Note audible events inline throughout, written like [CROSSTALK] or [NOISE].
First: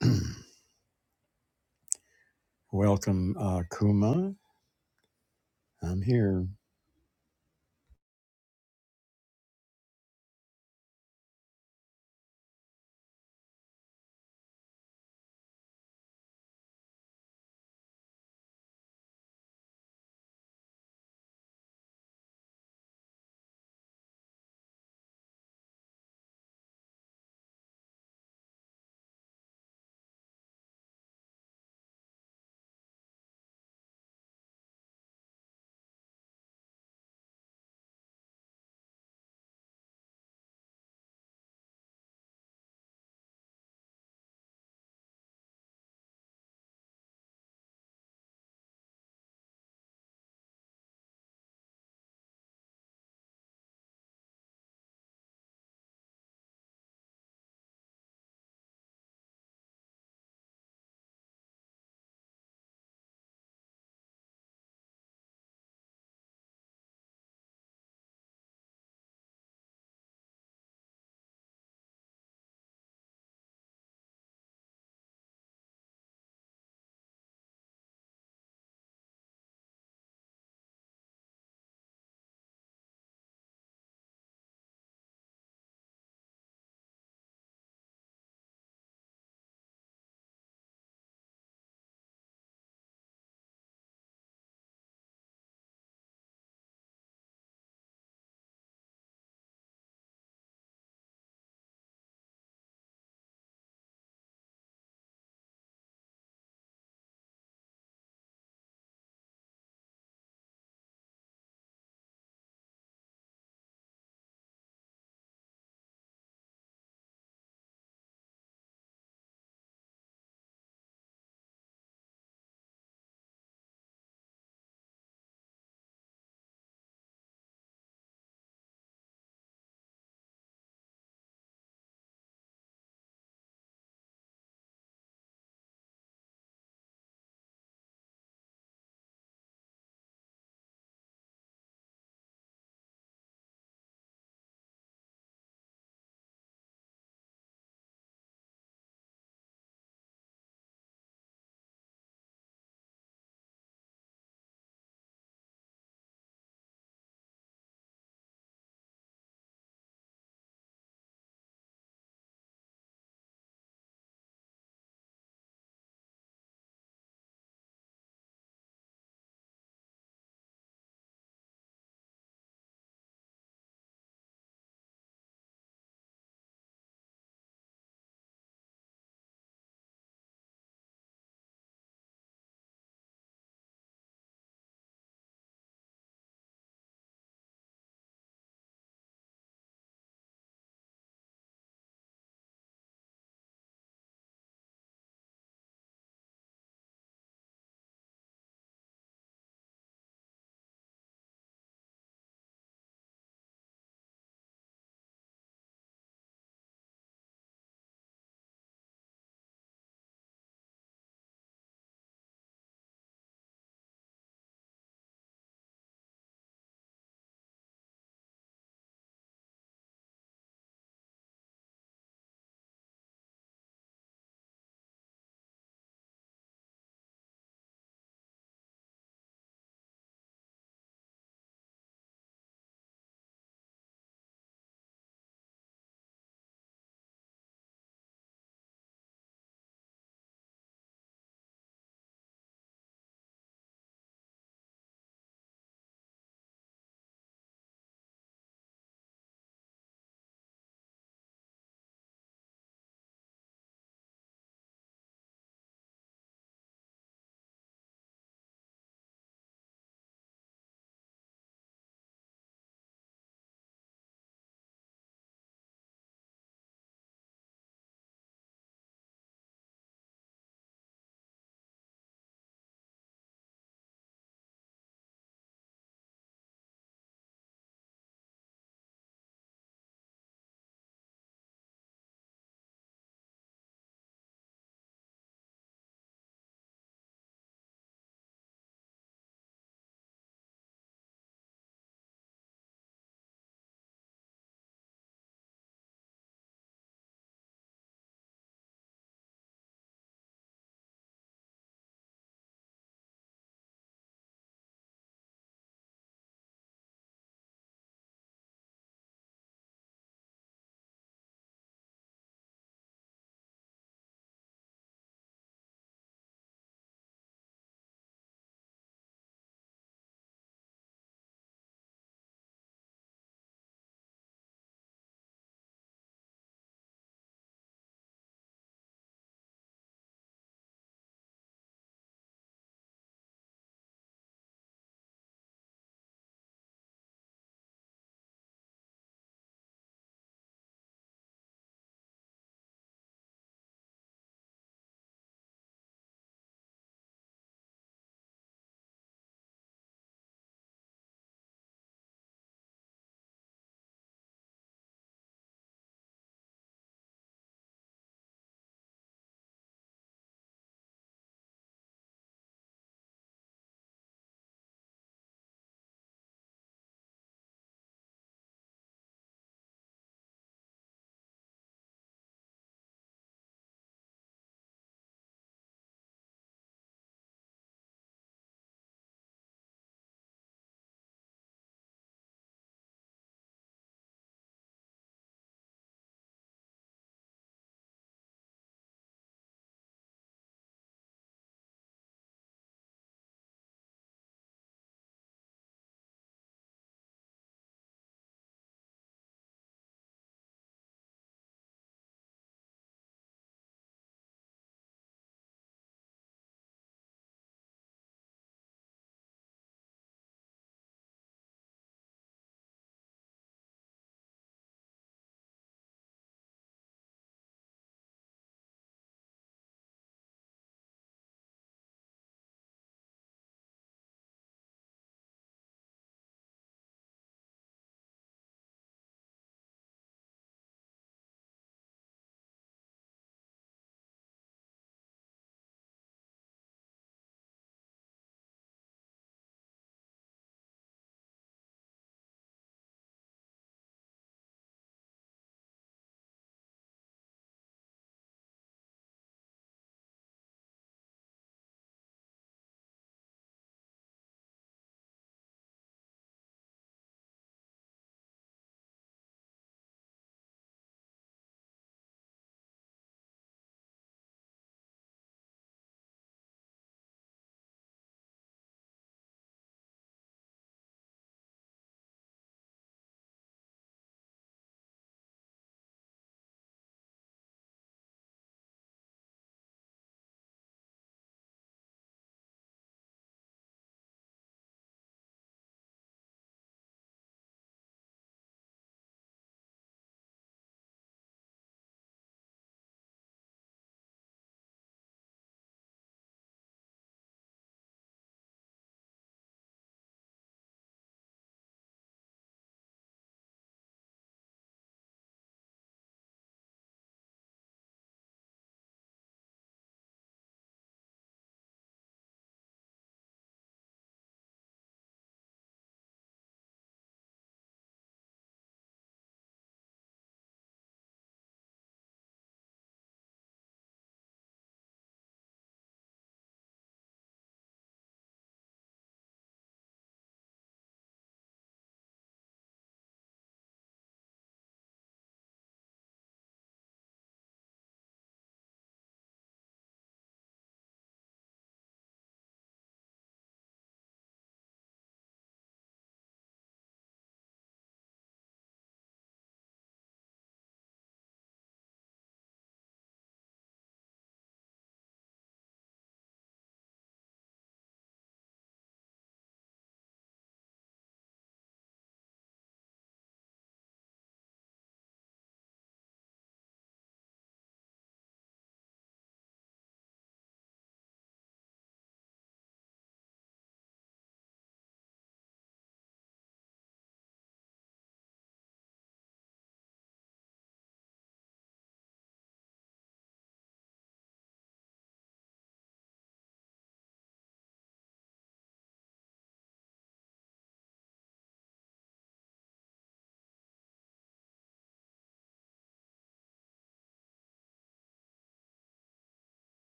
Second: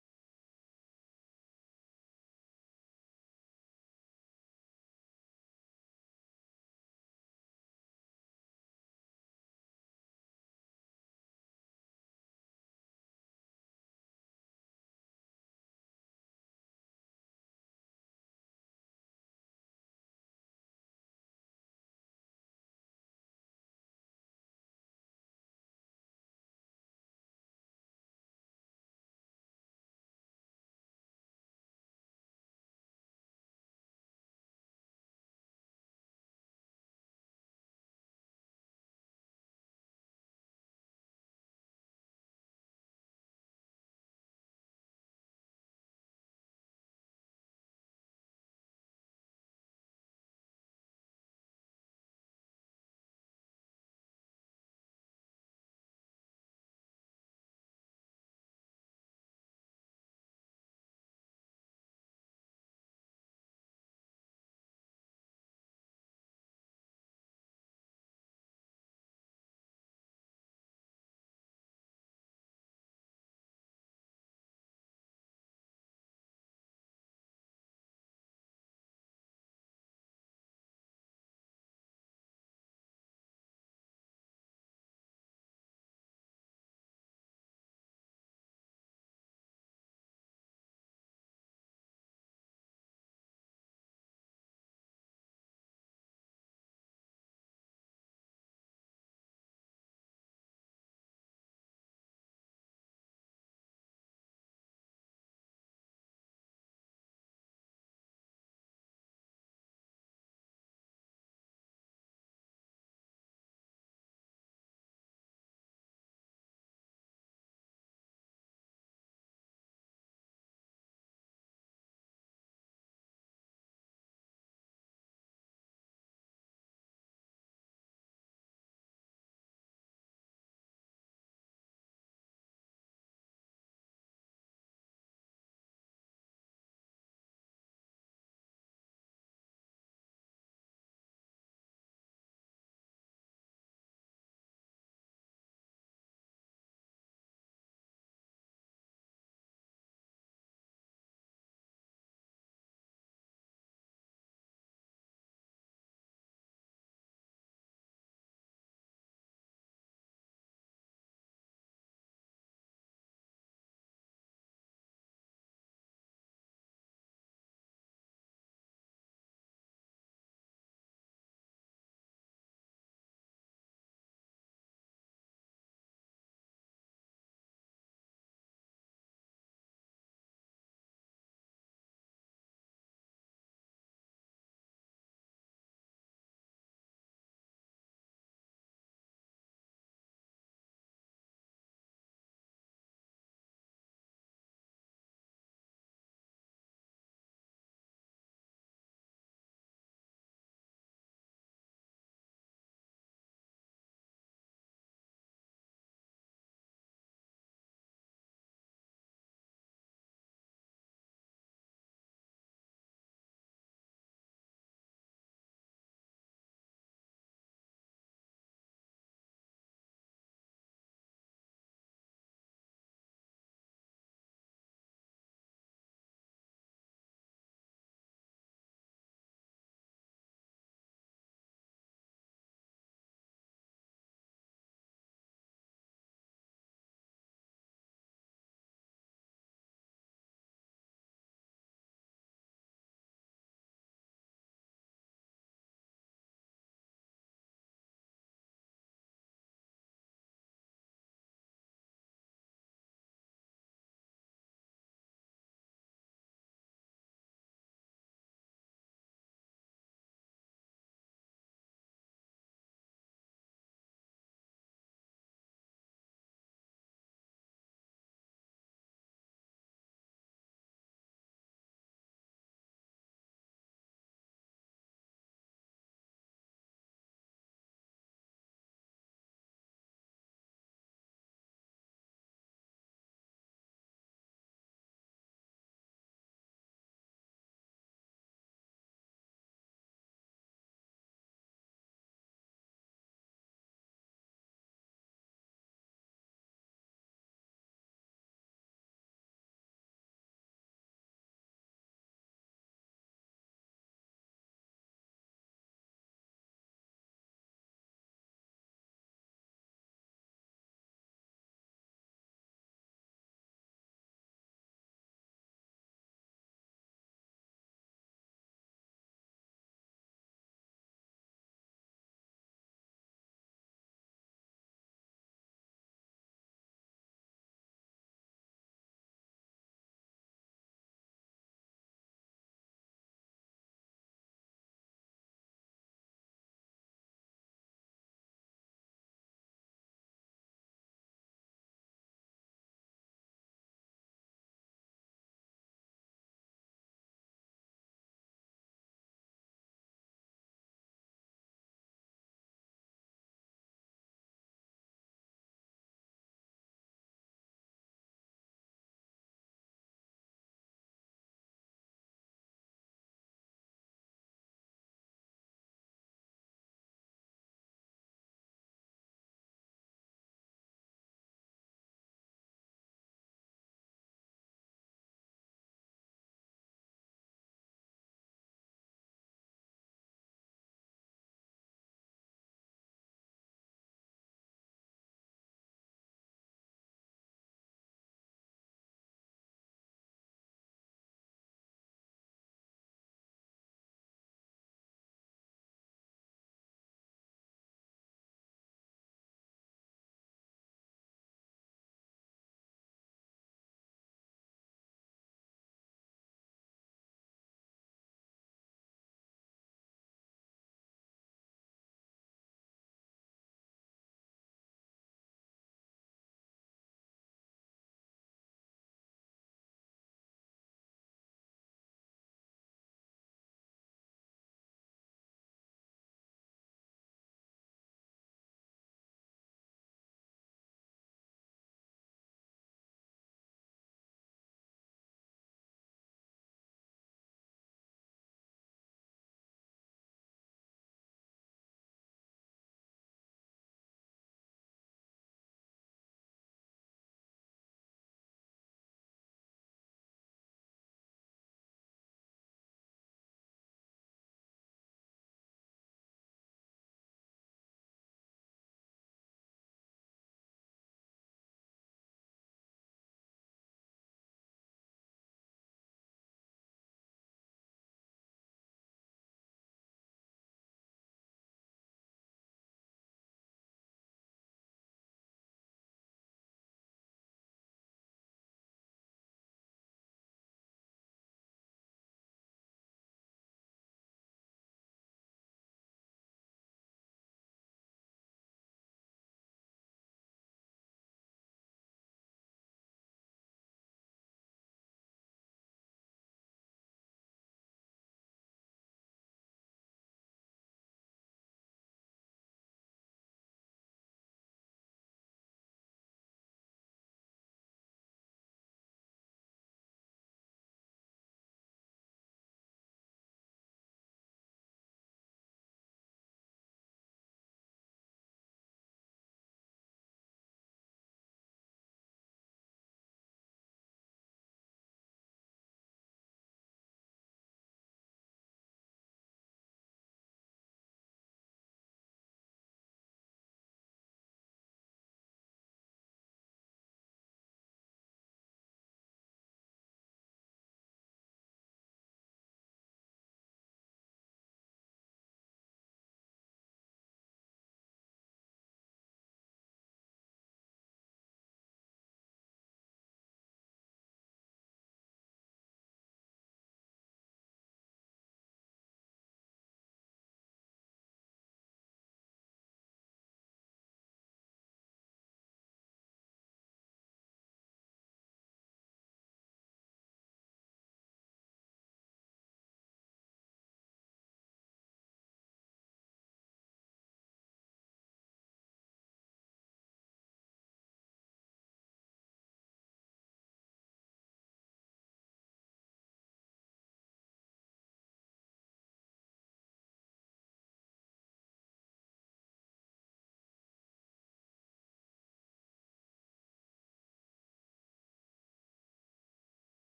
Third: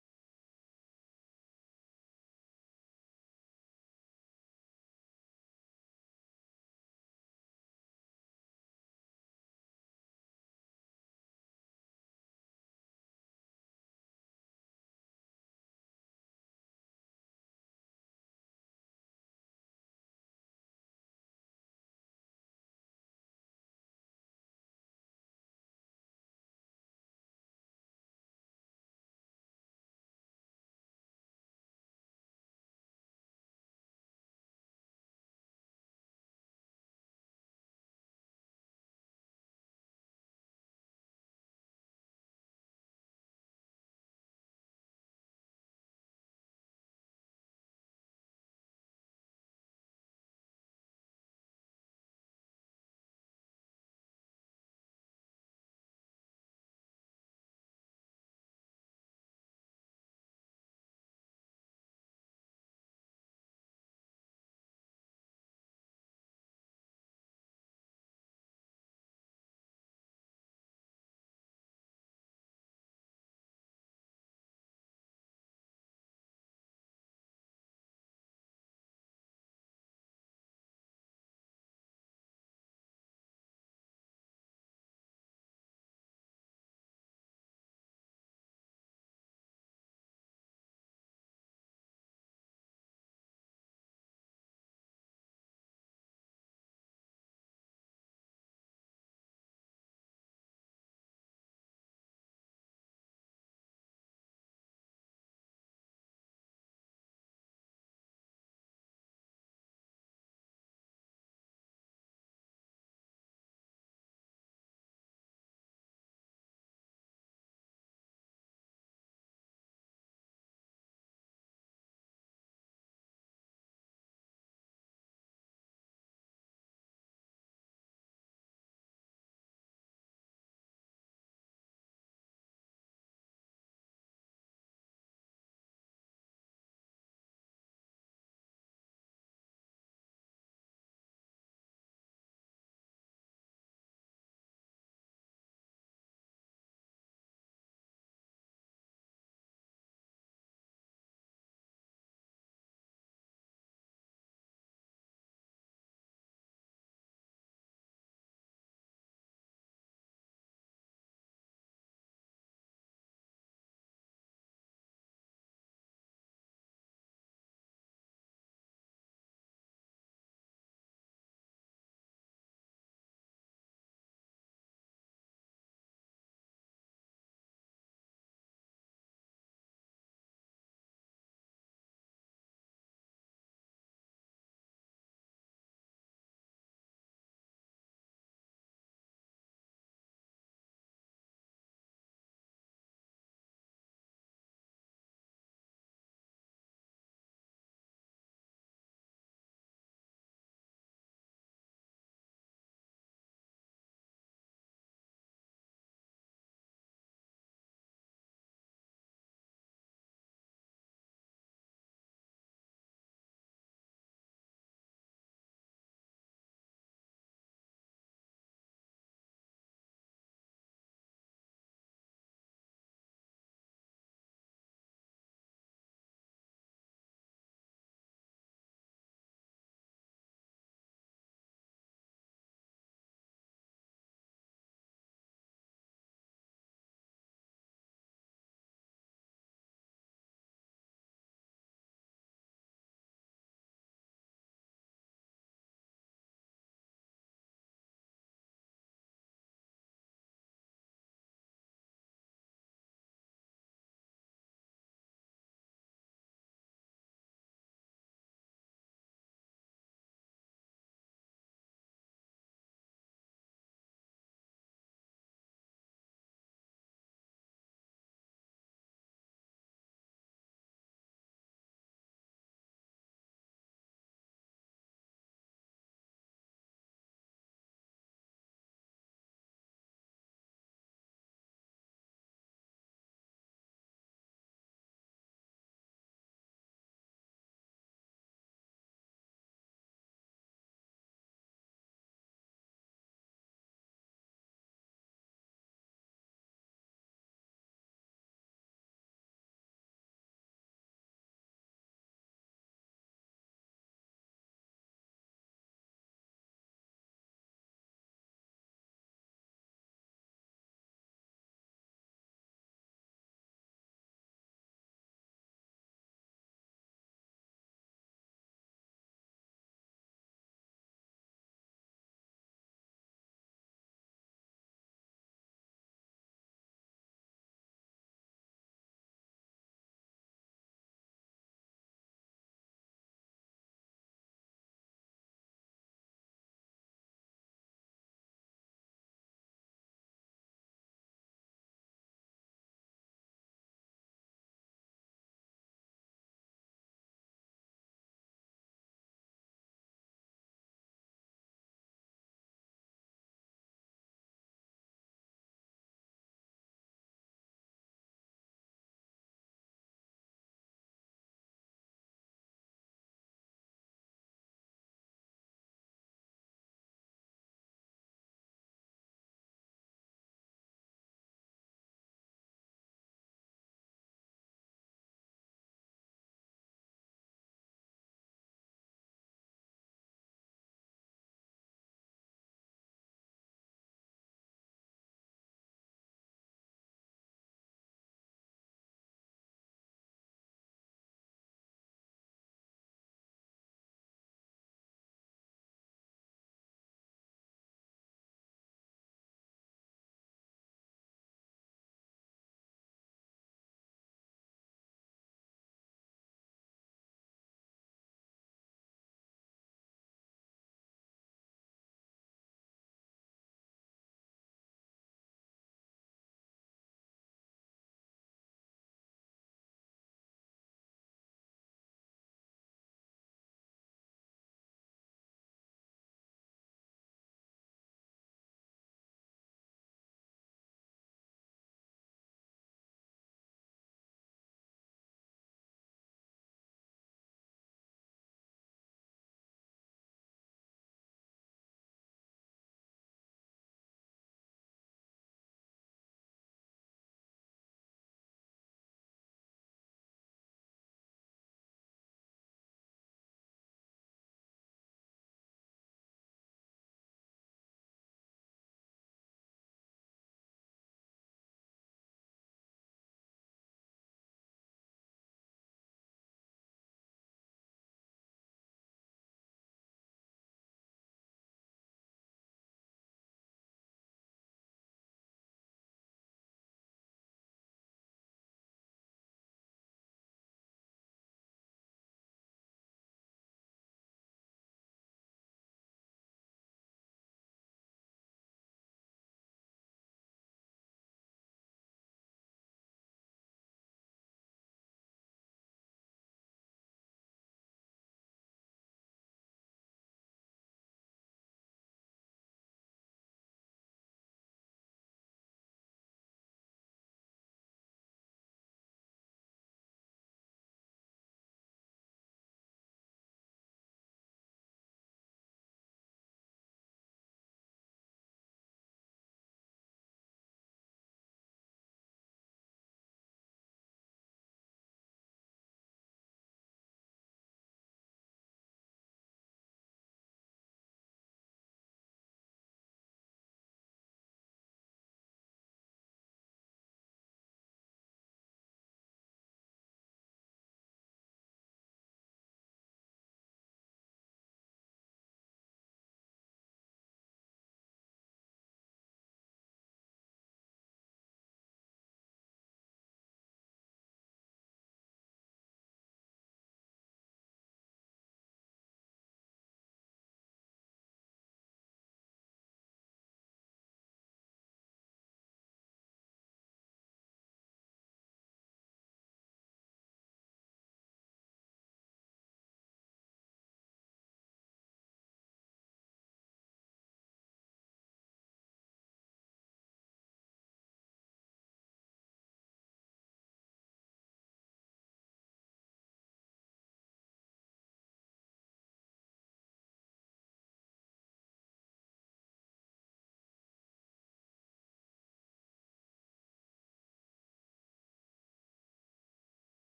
[CLEARS THROAT] Welcome, uh, Kuma. I'm here.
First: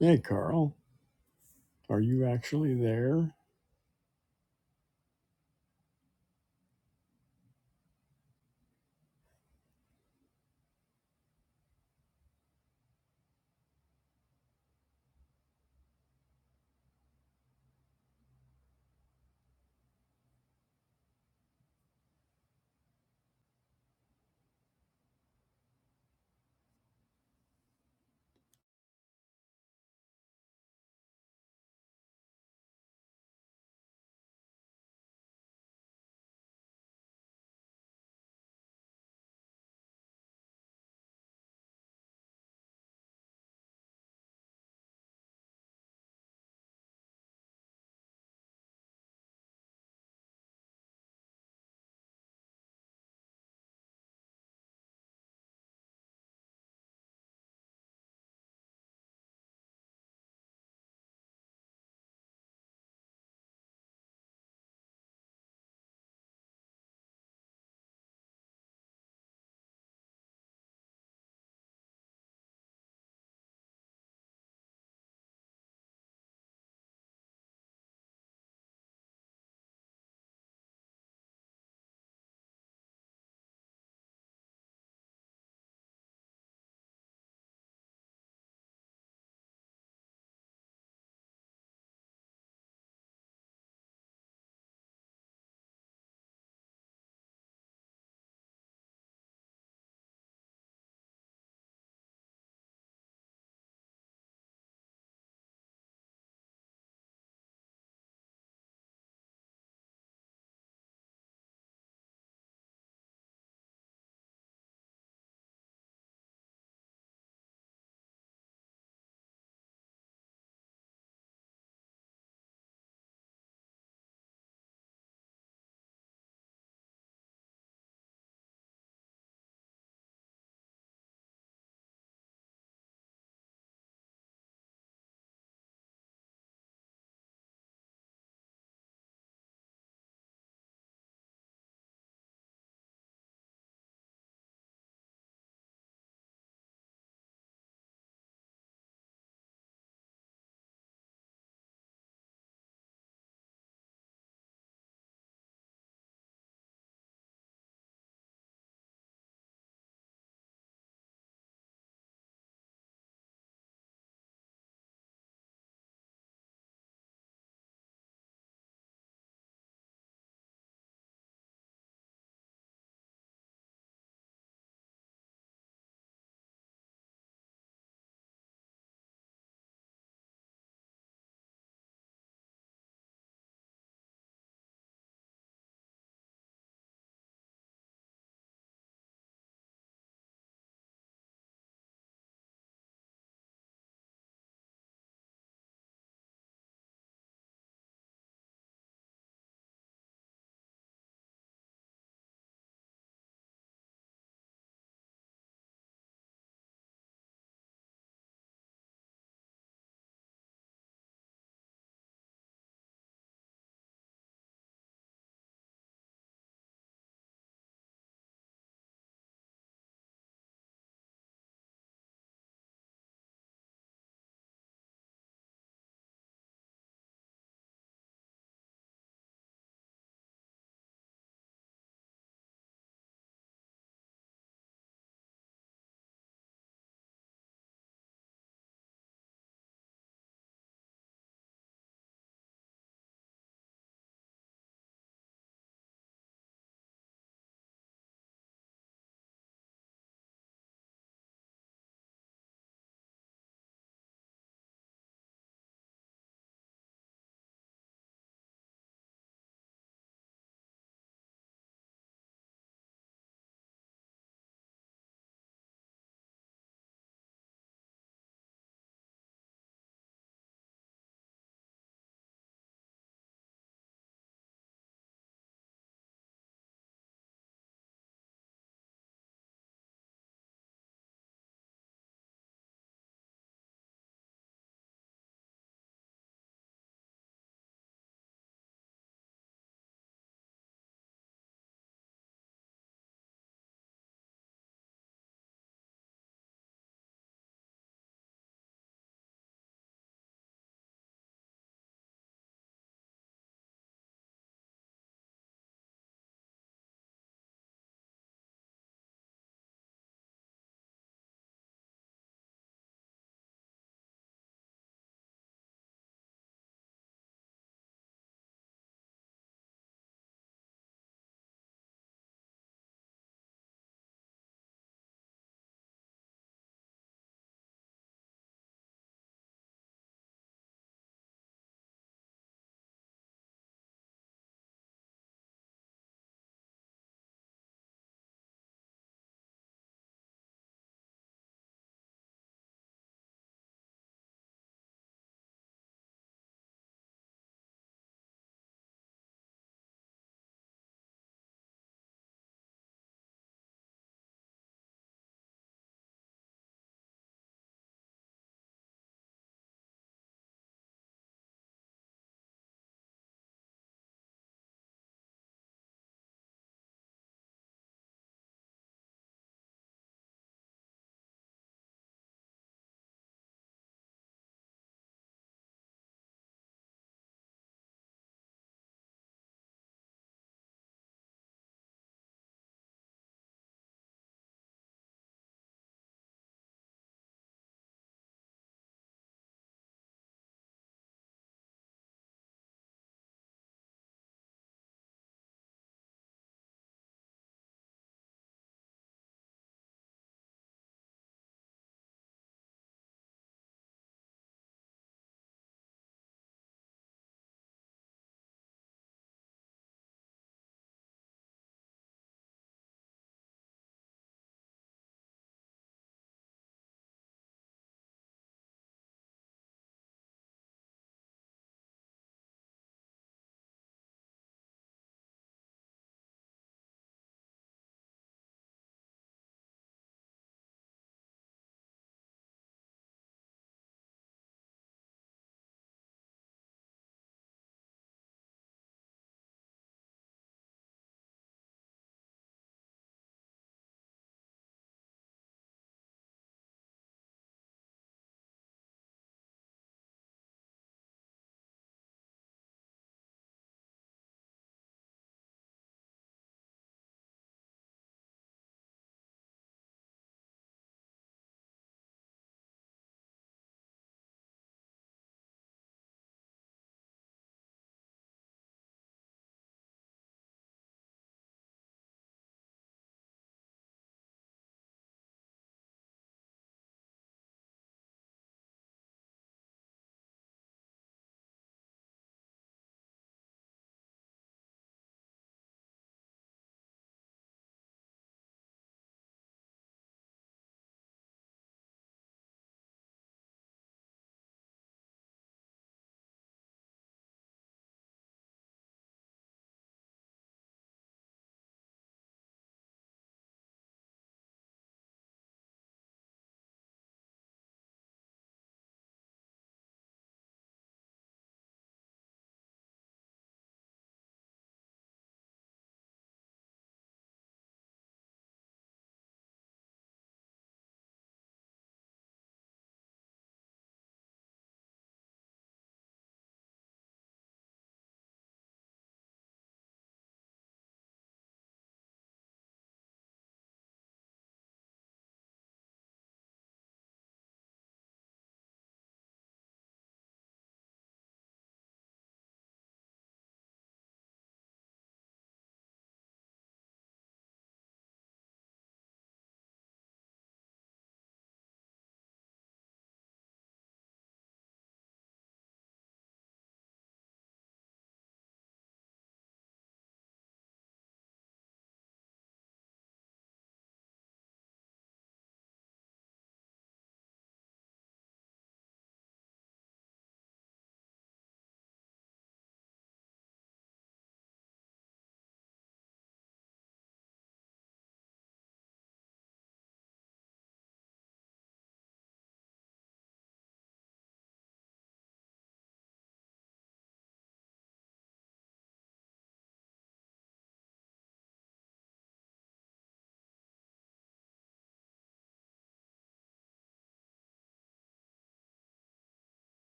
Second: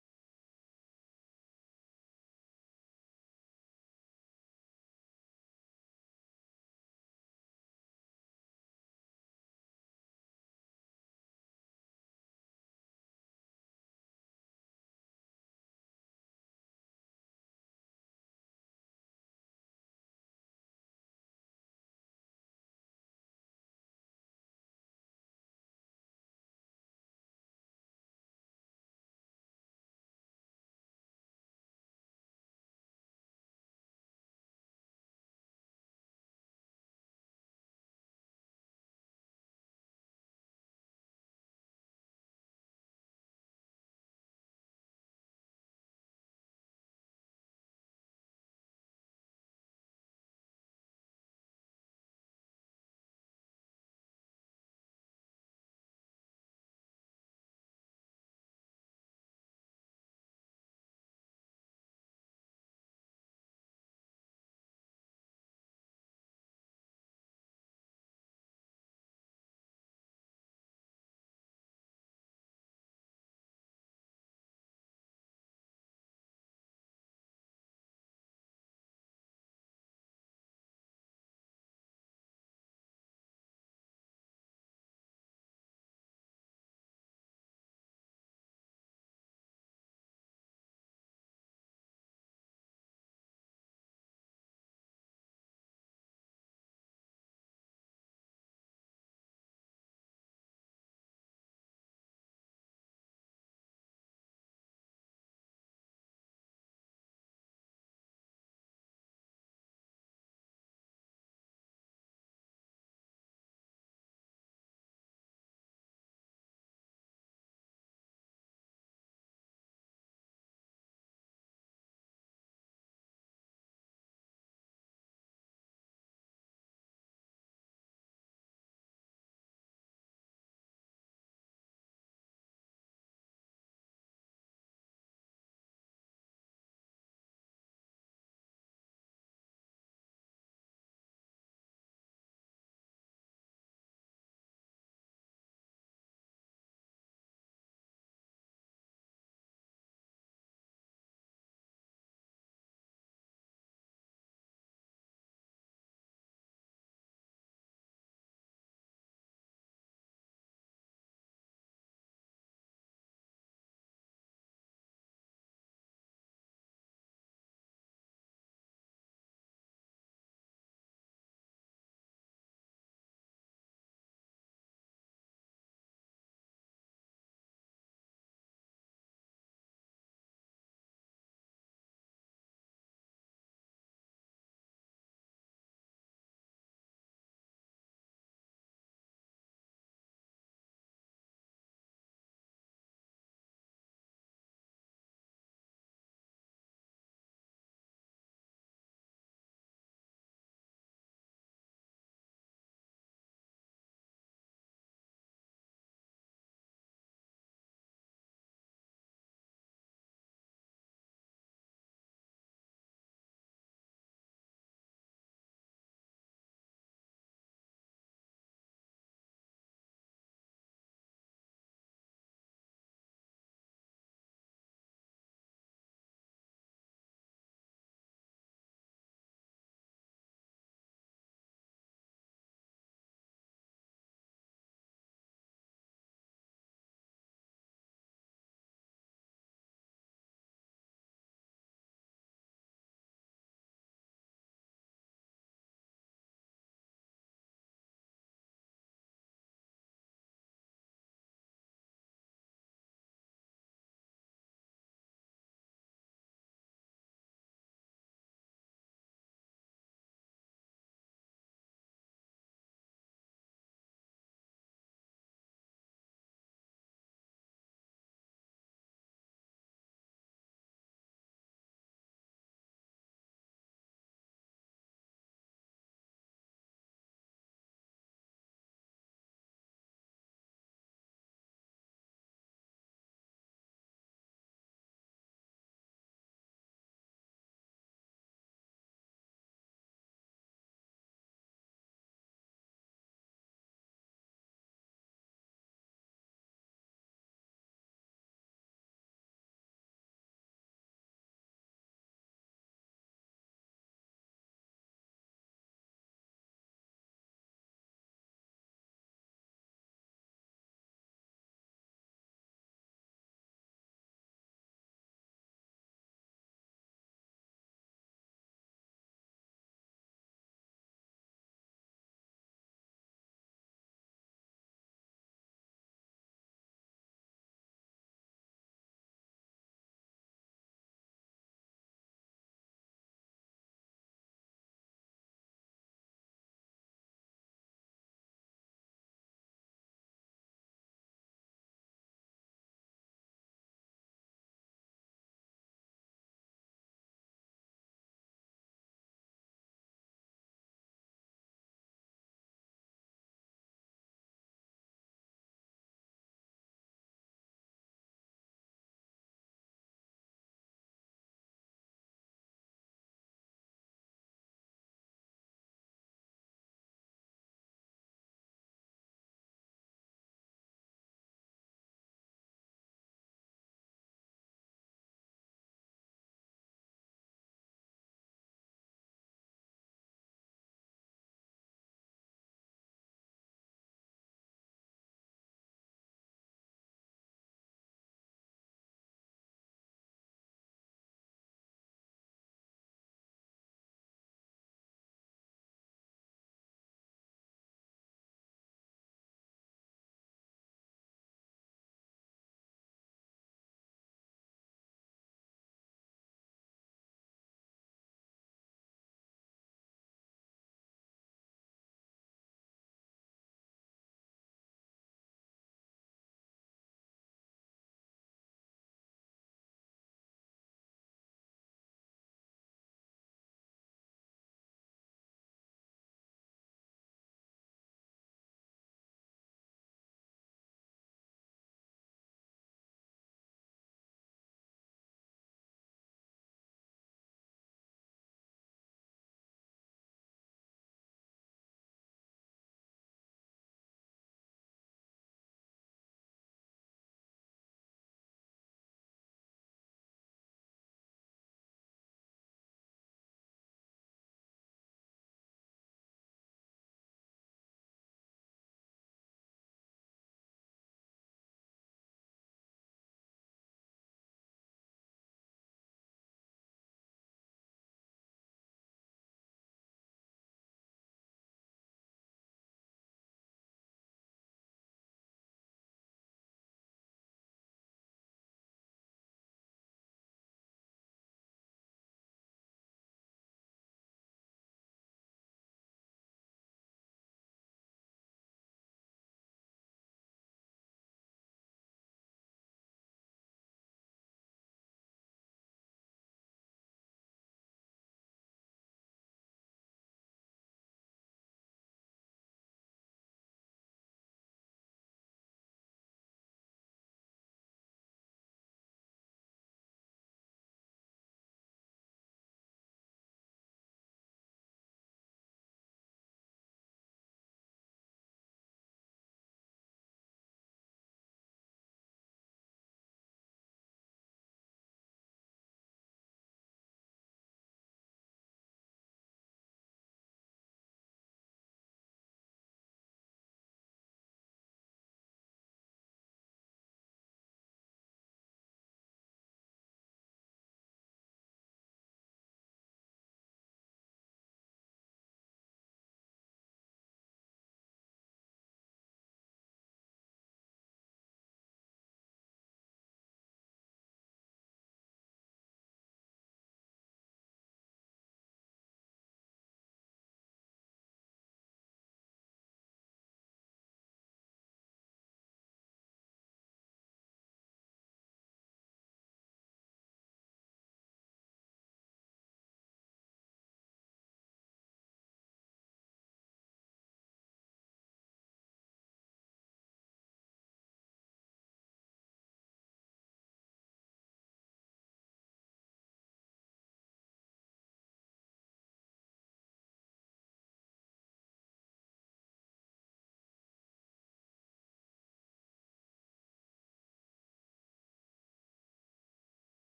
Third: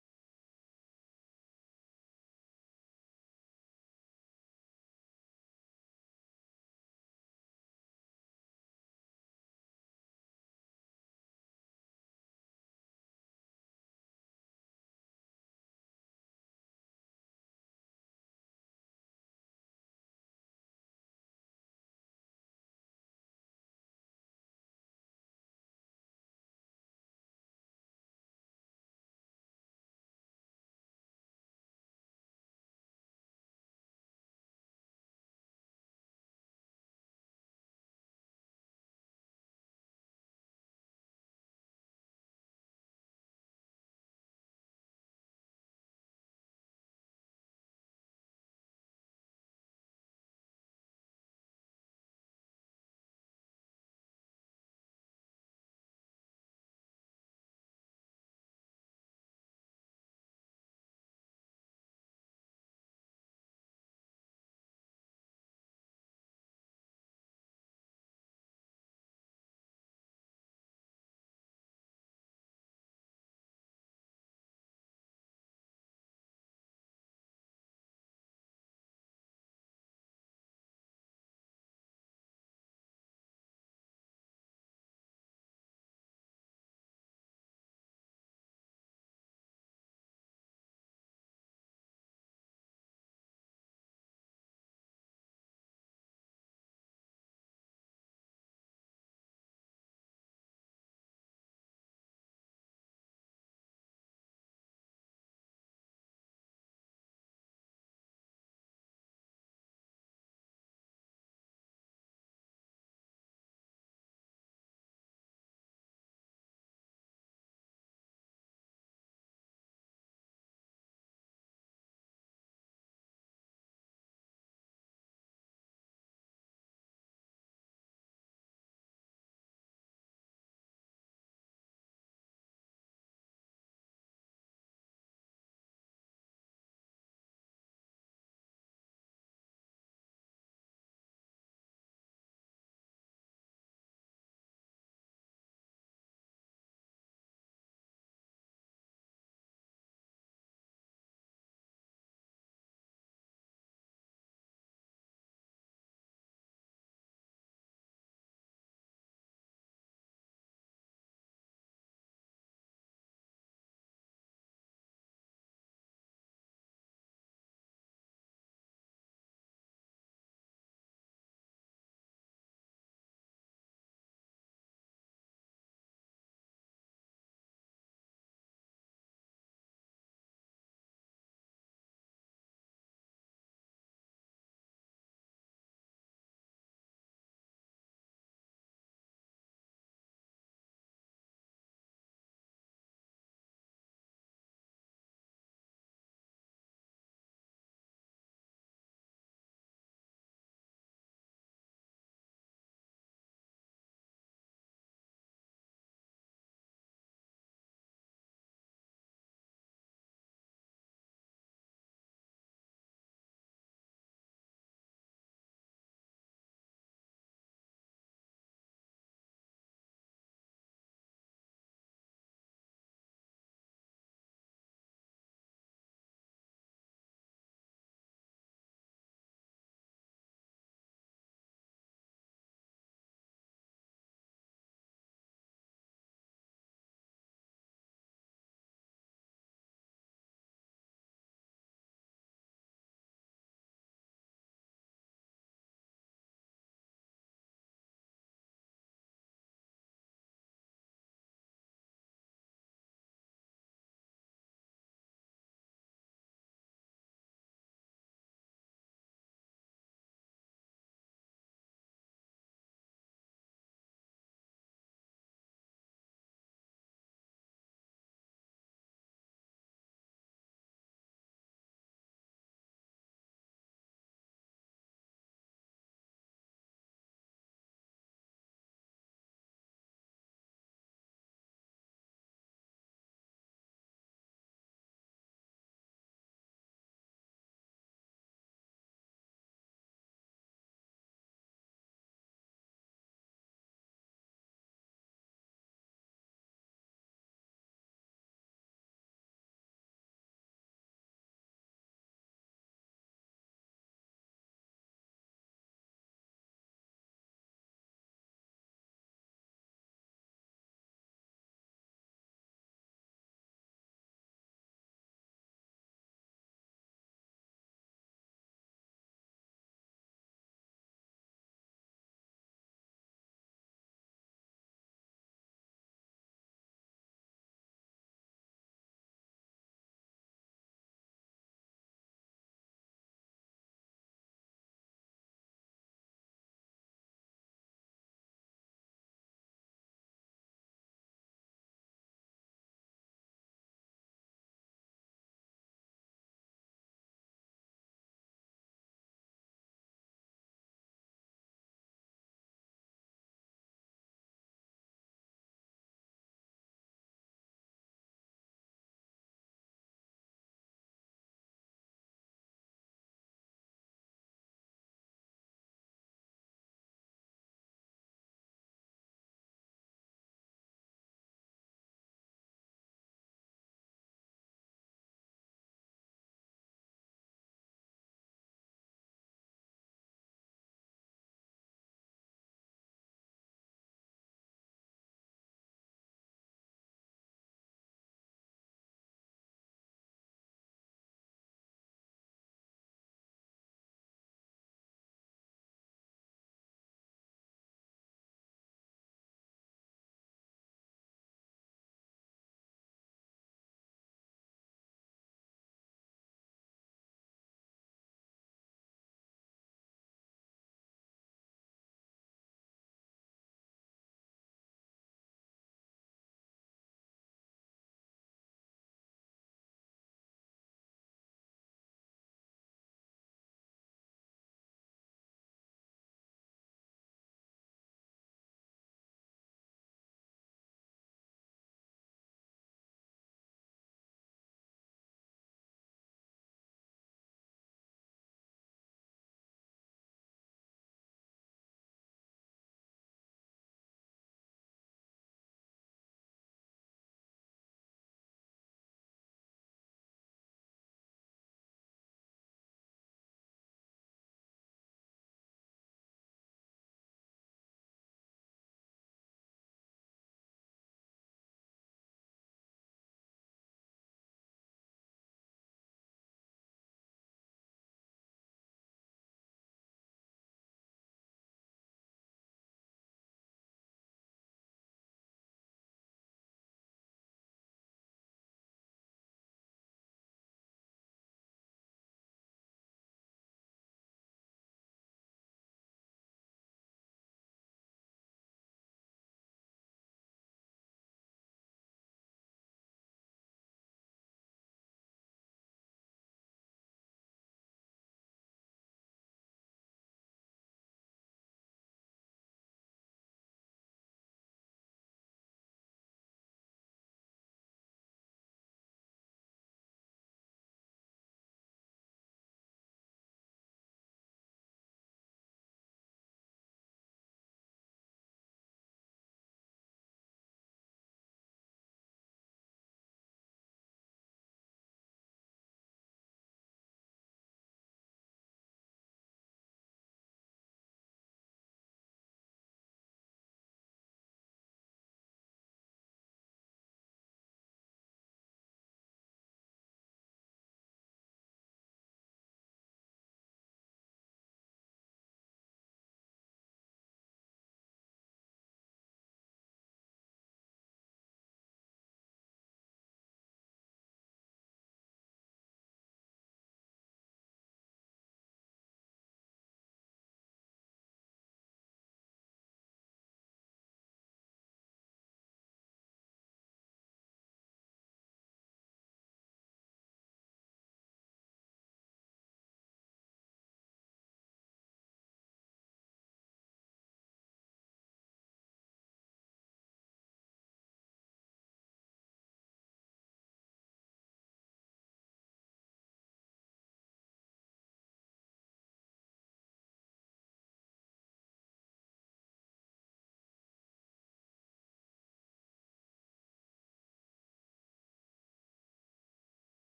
Hey, Carl. Are you actually there?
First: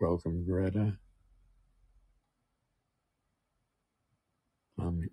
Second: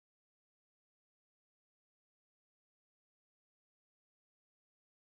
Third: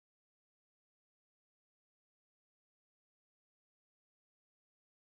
Welcome, Greta. Um,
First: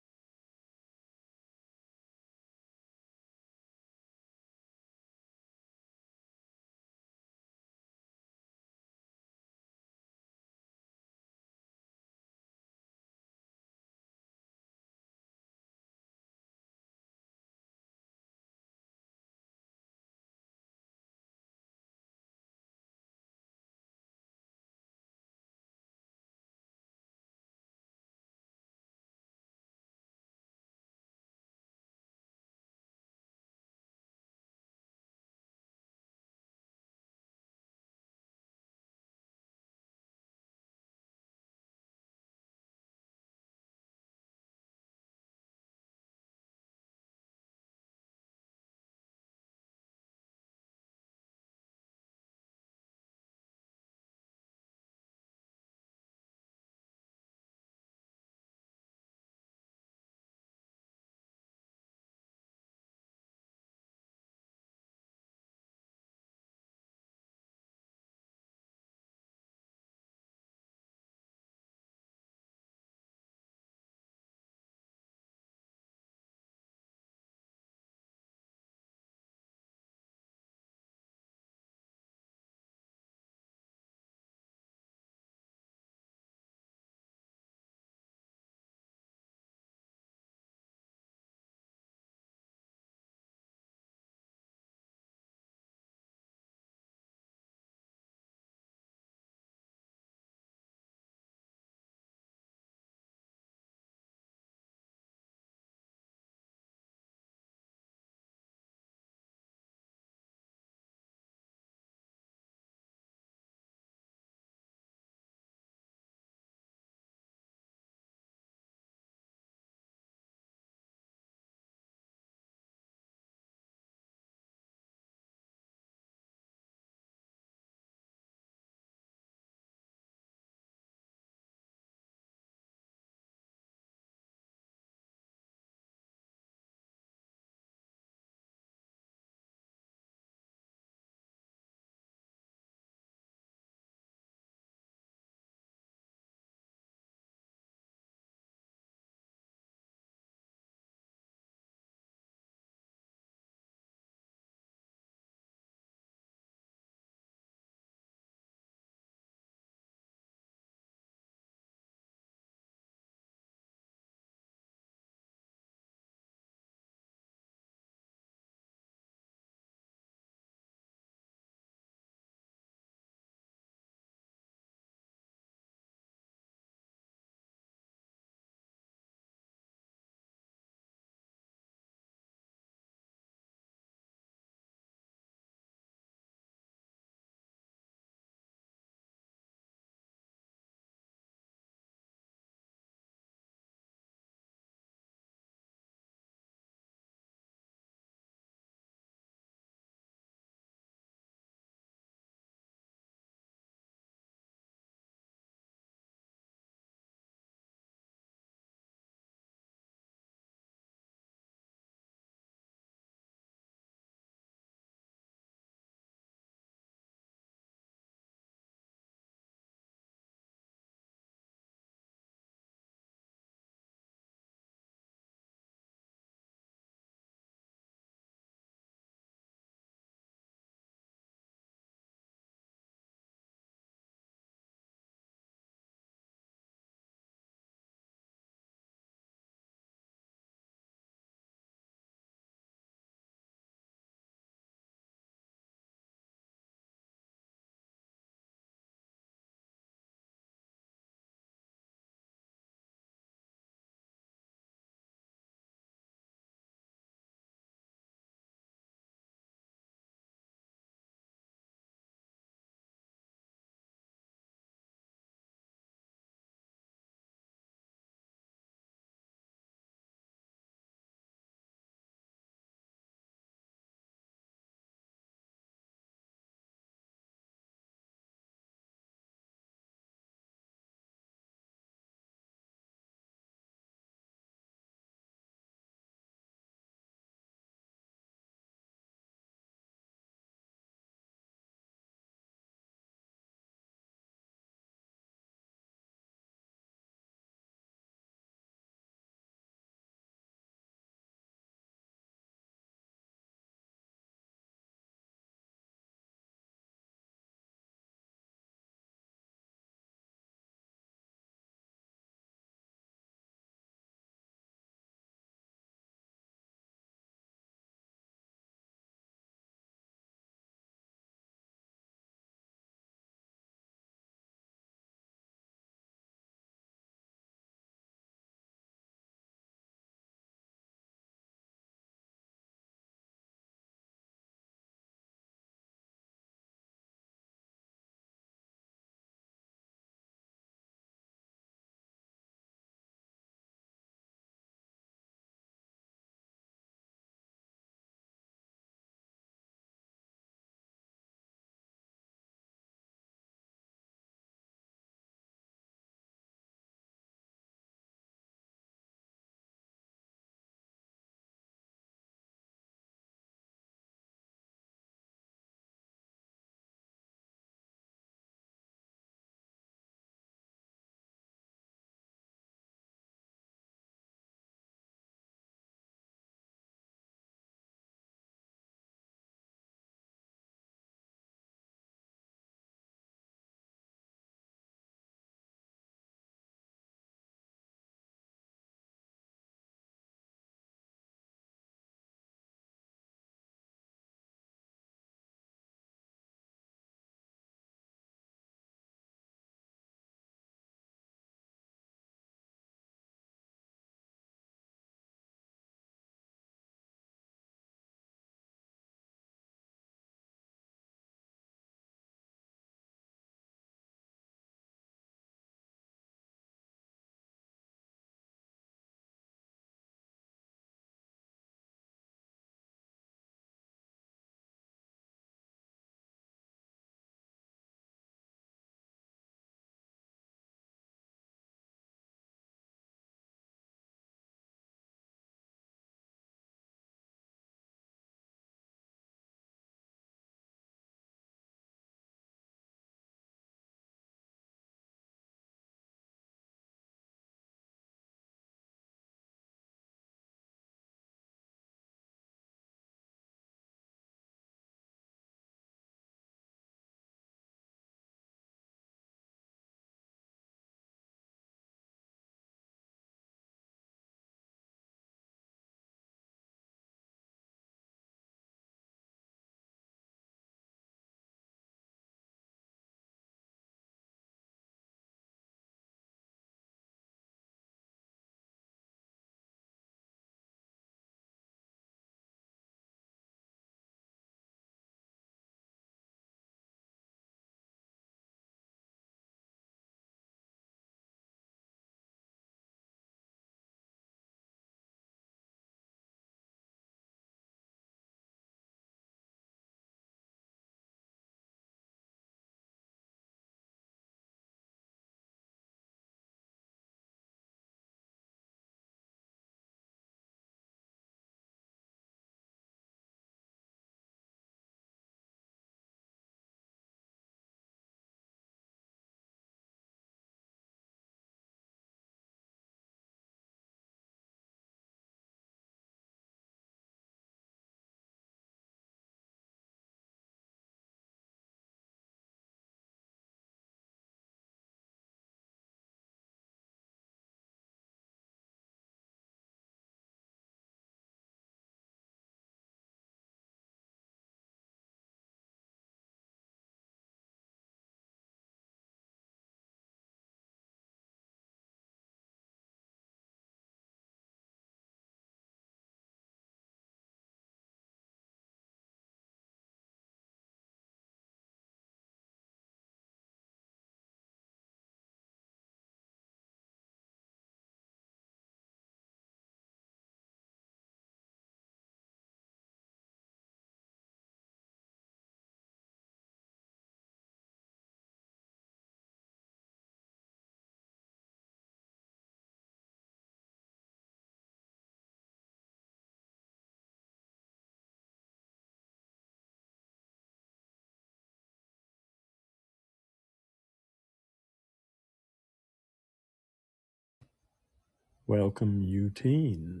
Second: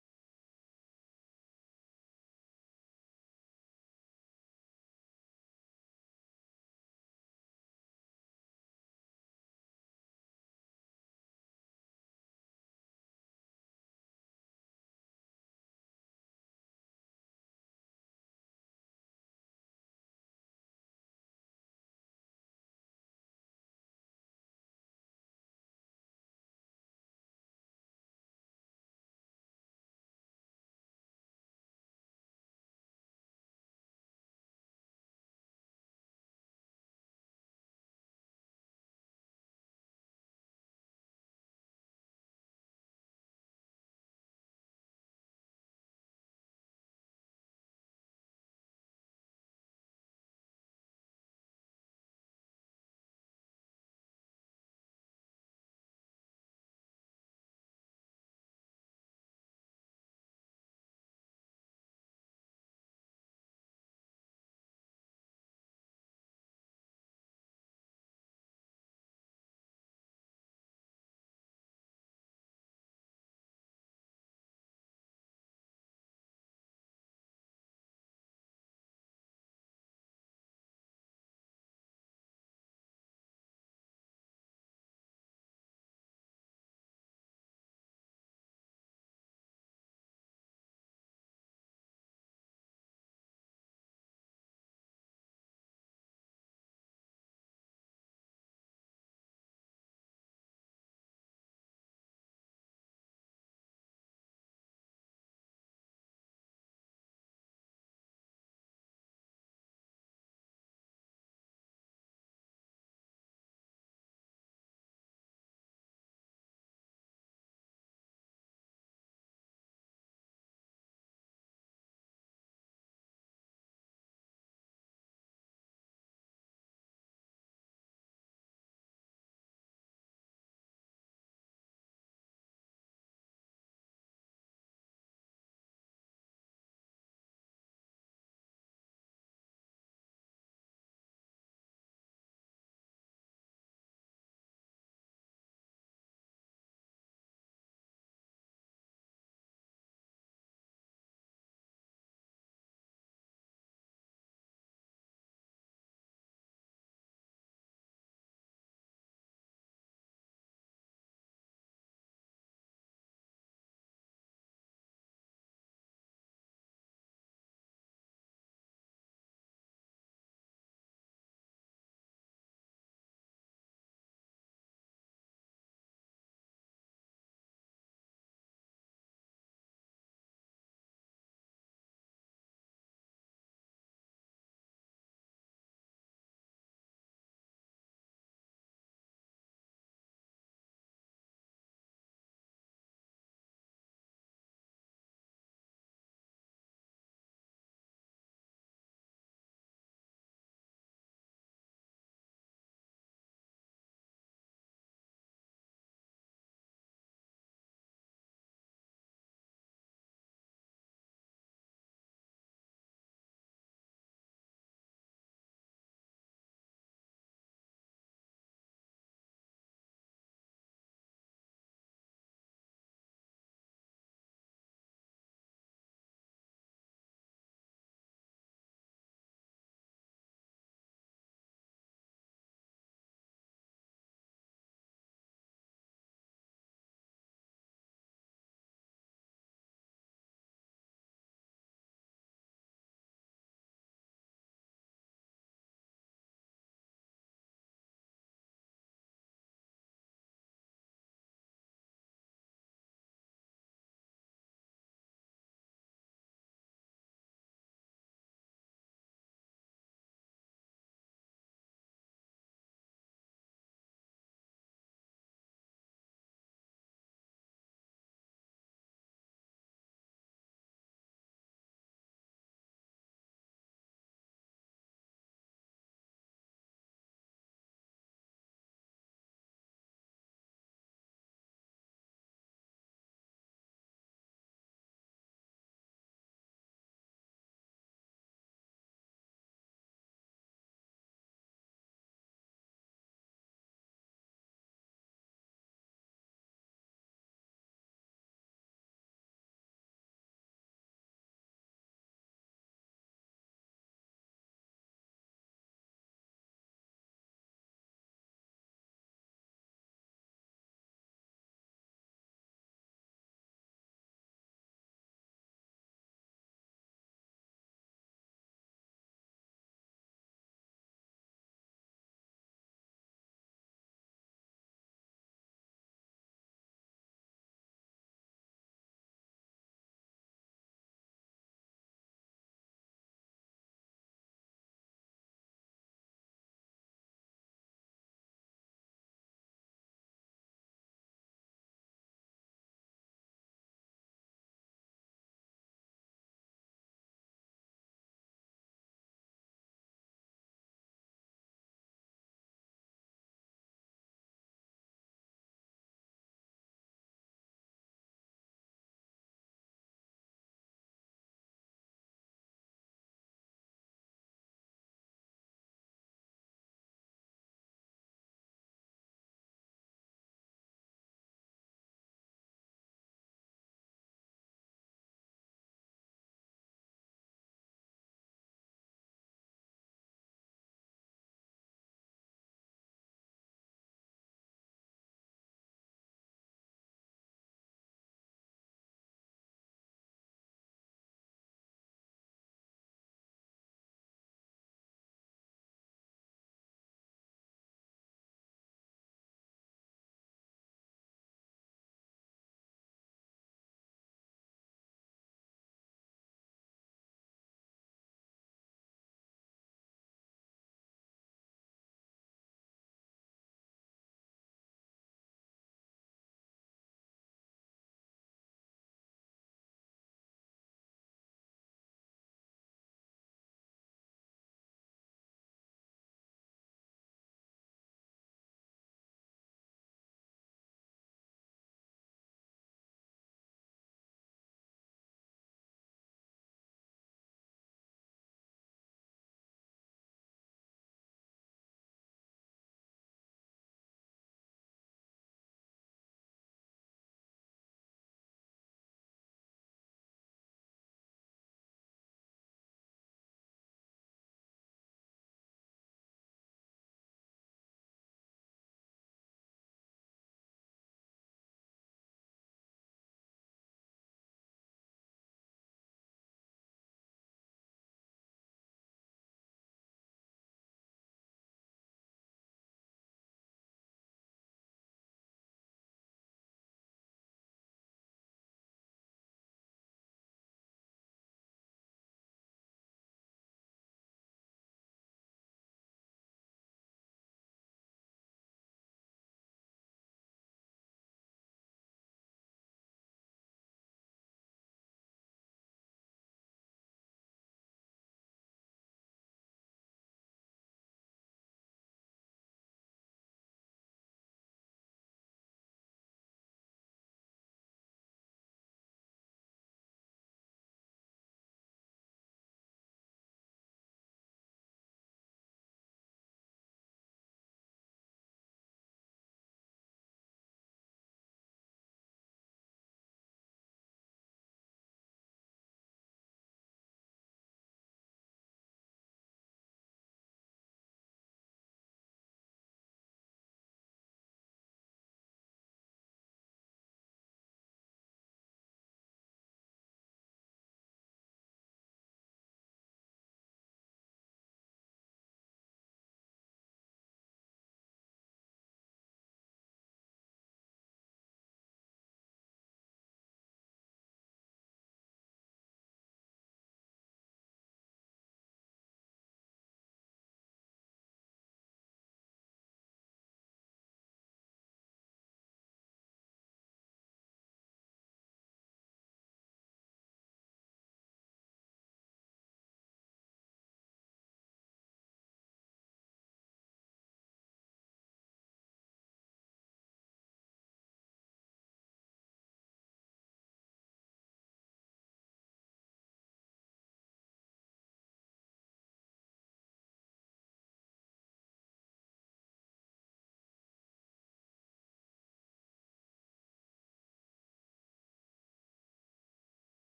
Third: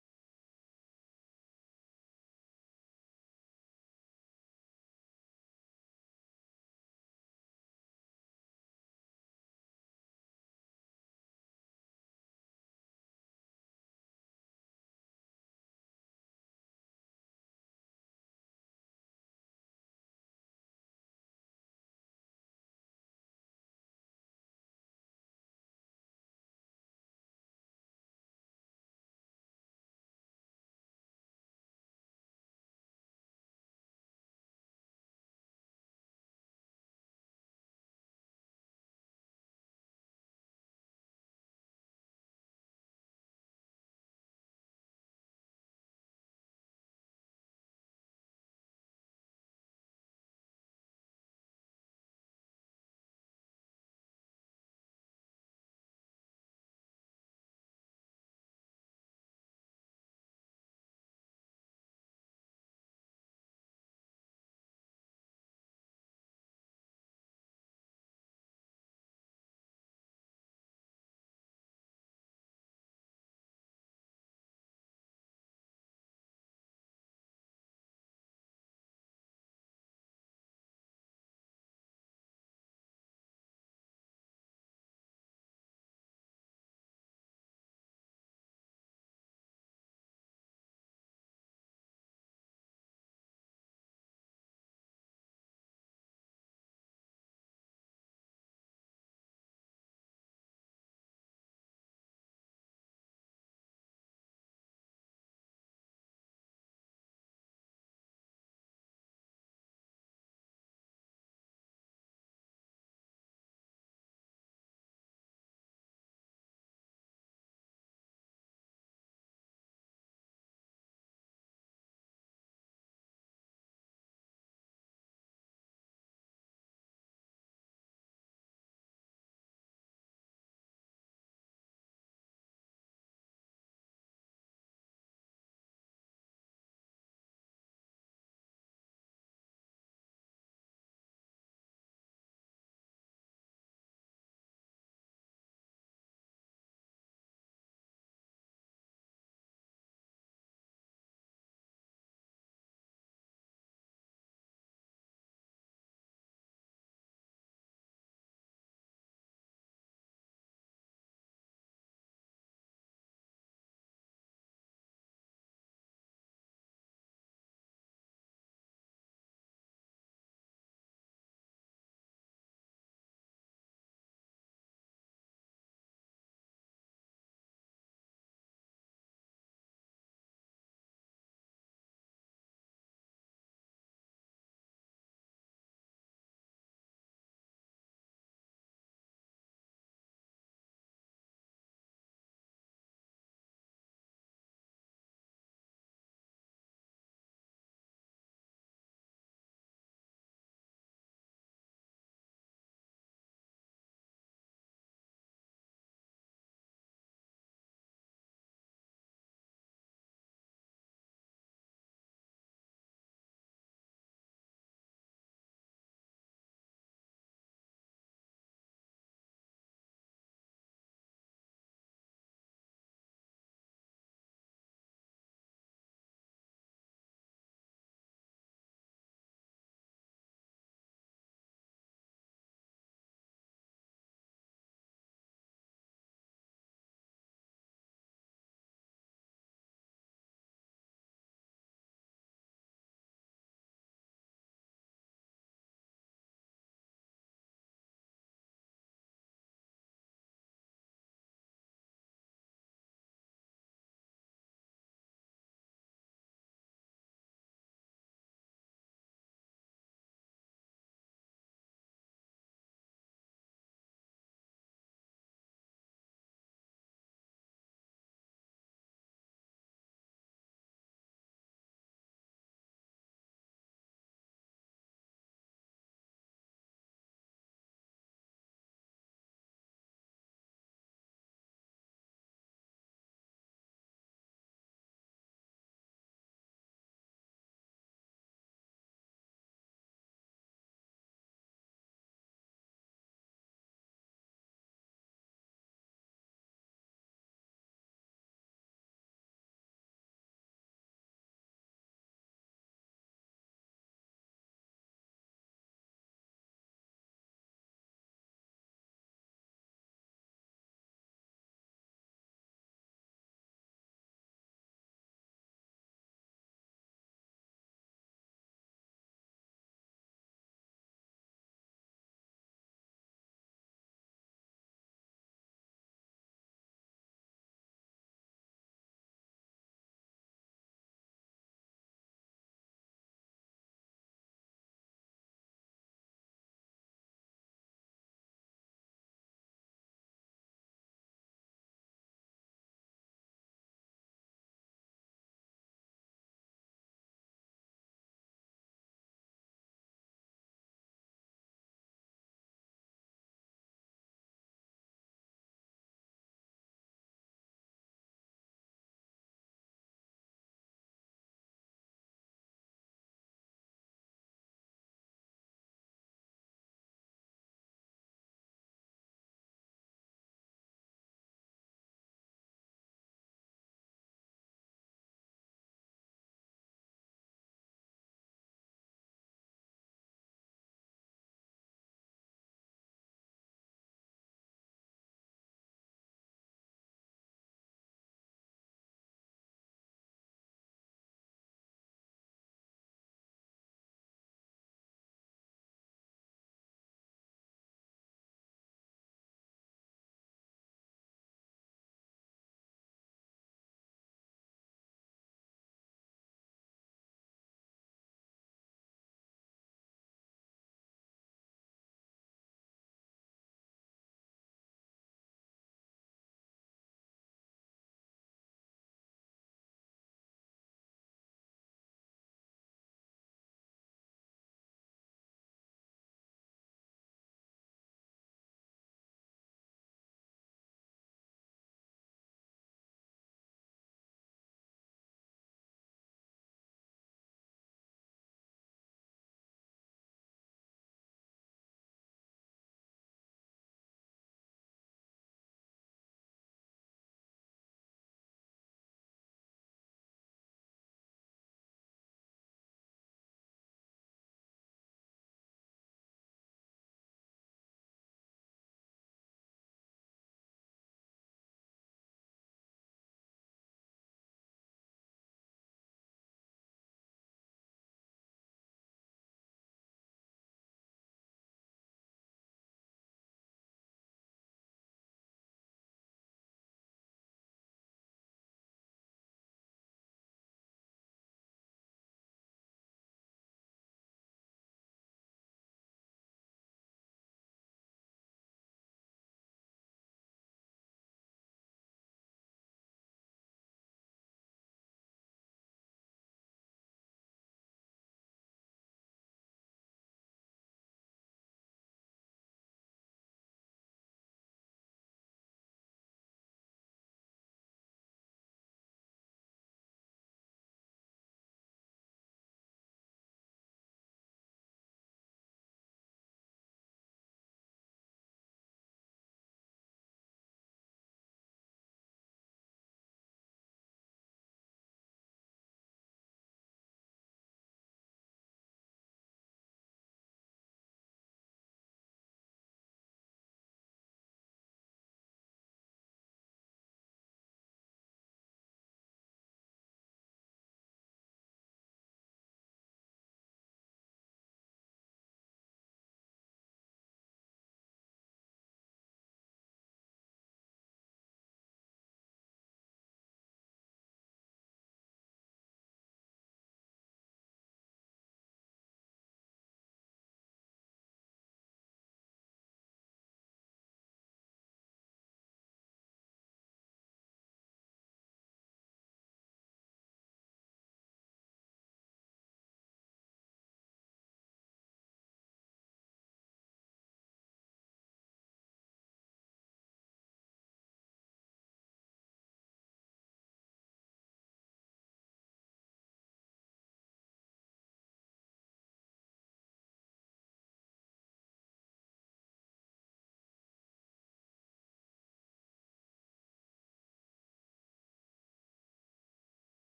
welcome, Eutine.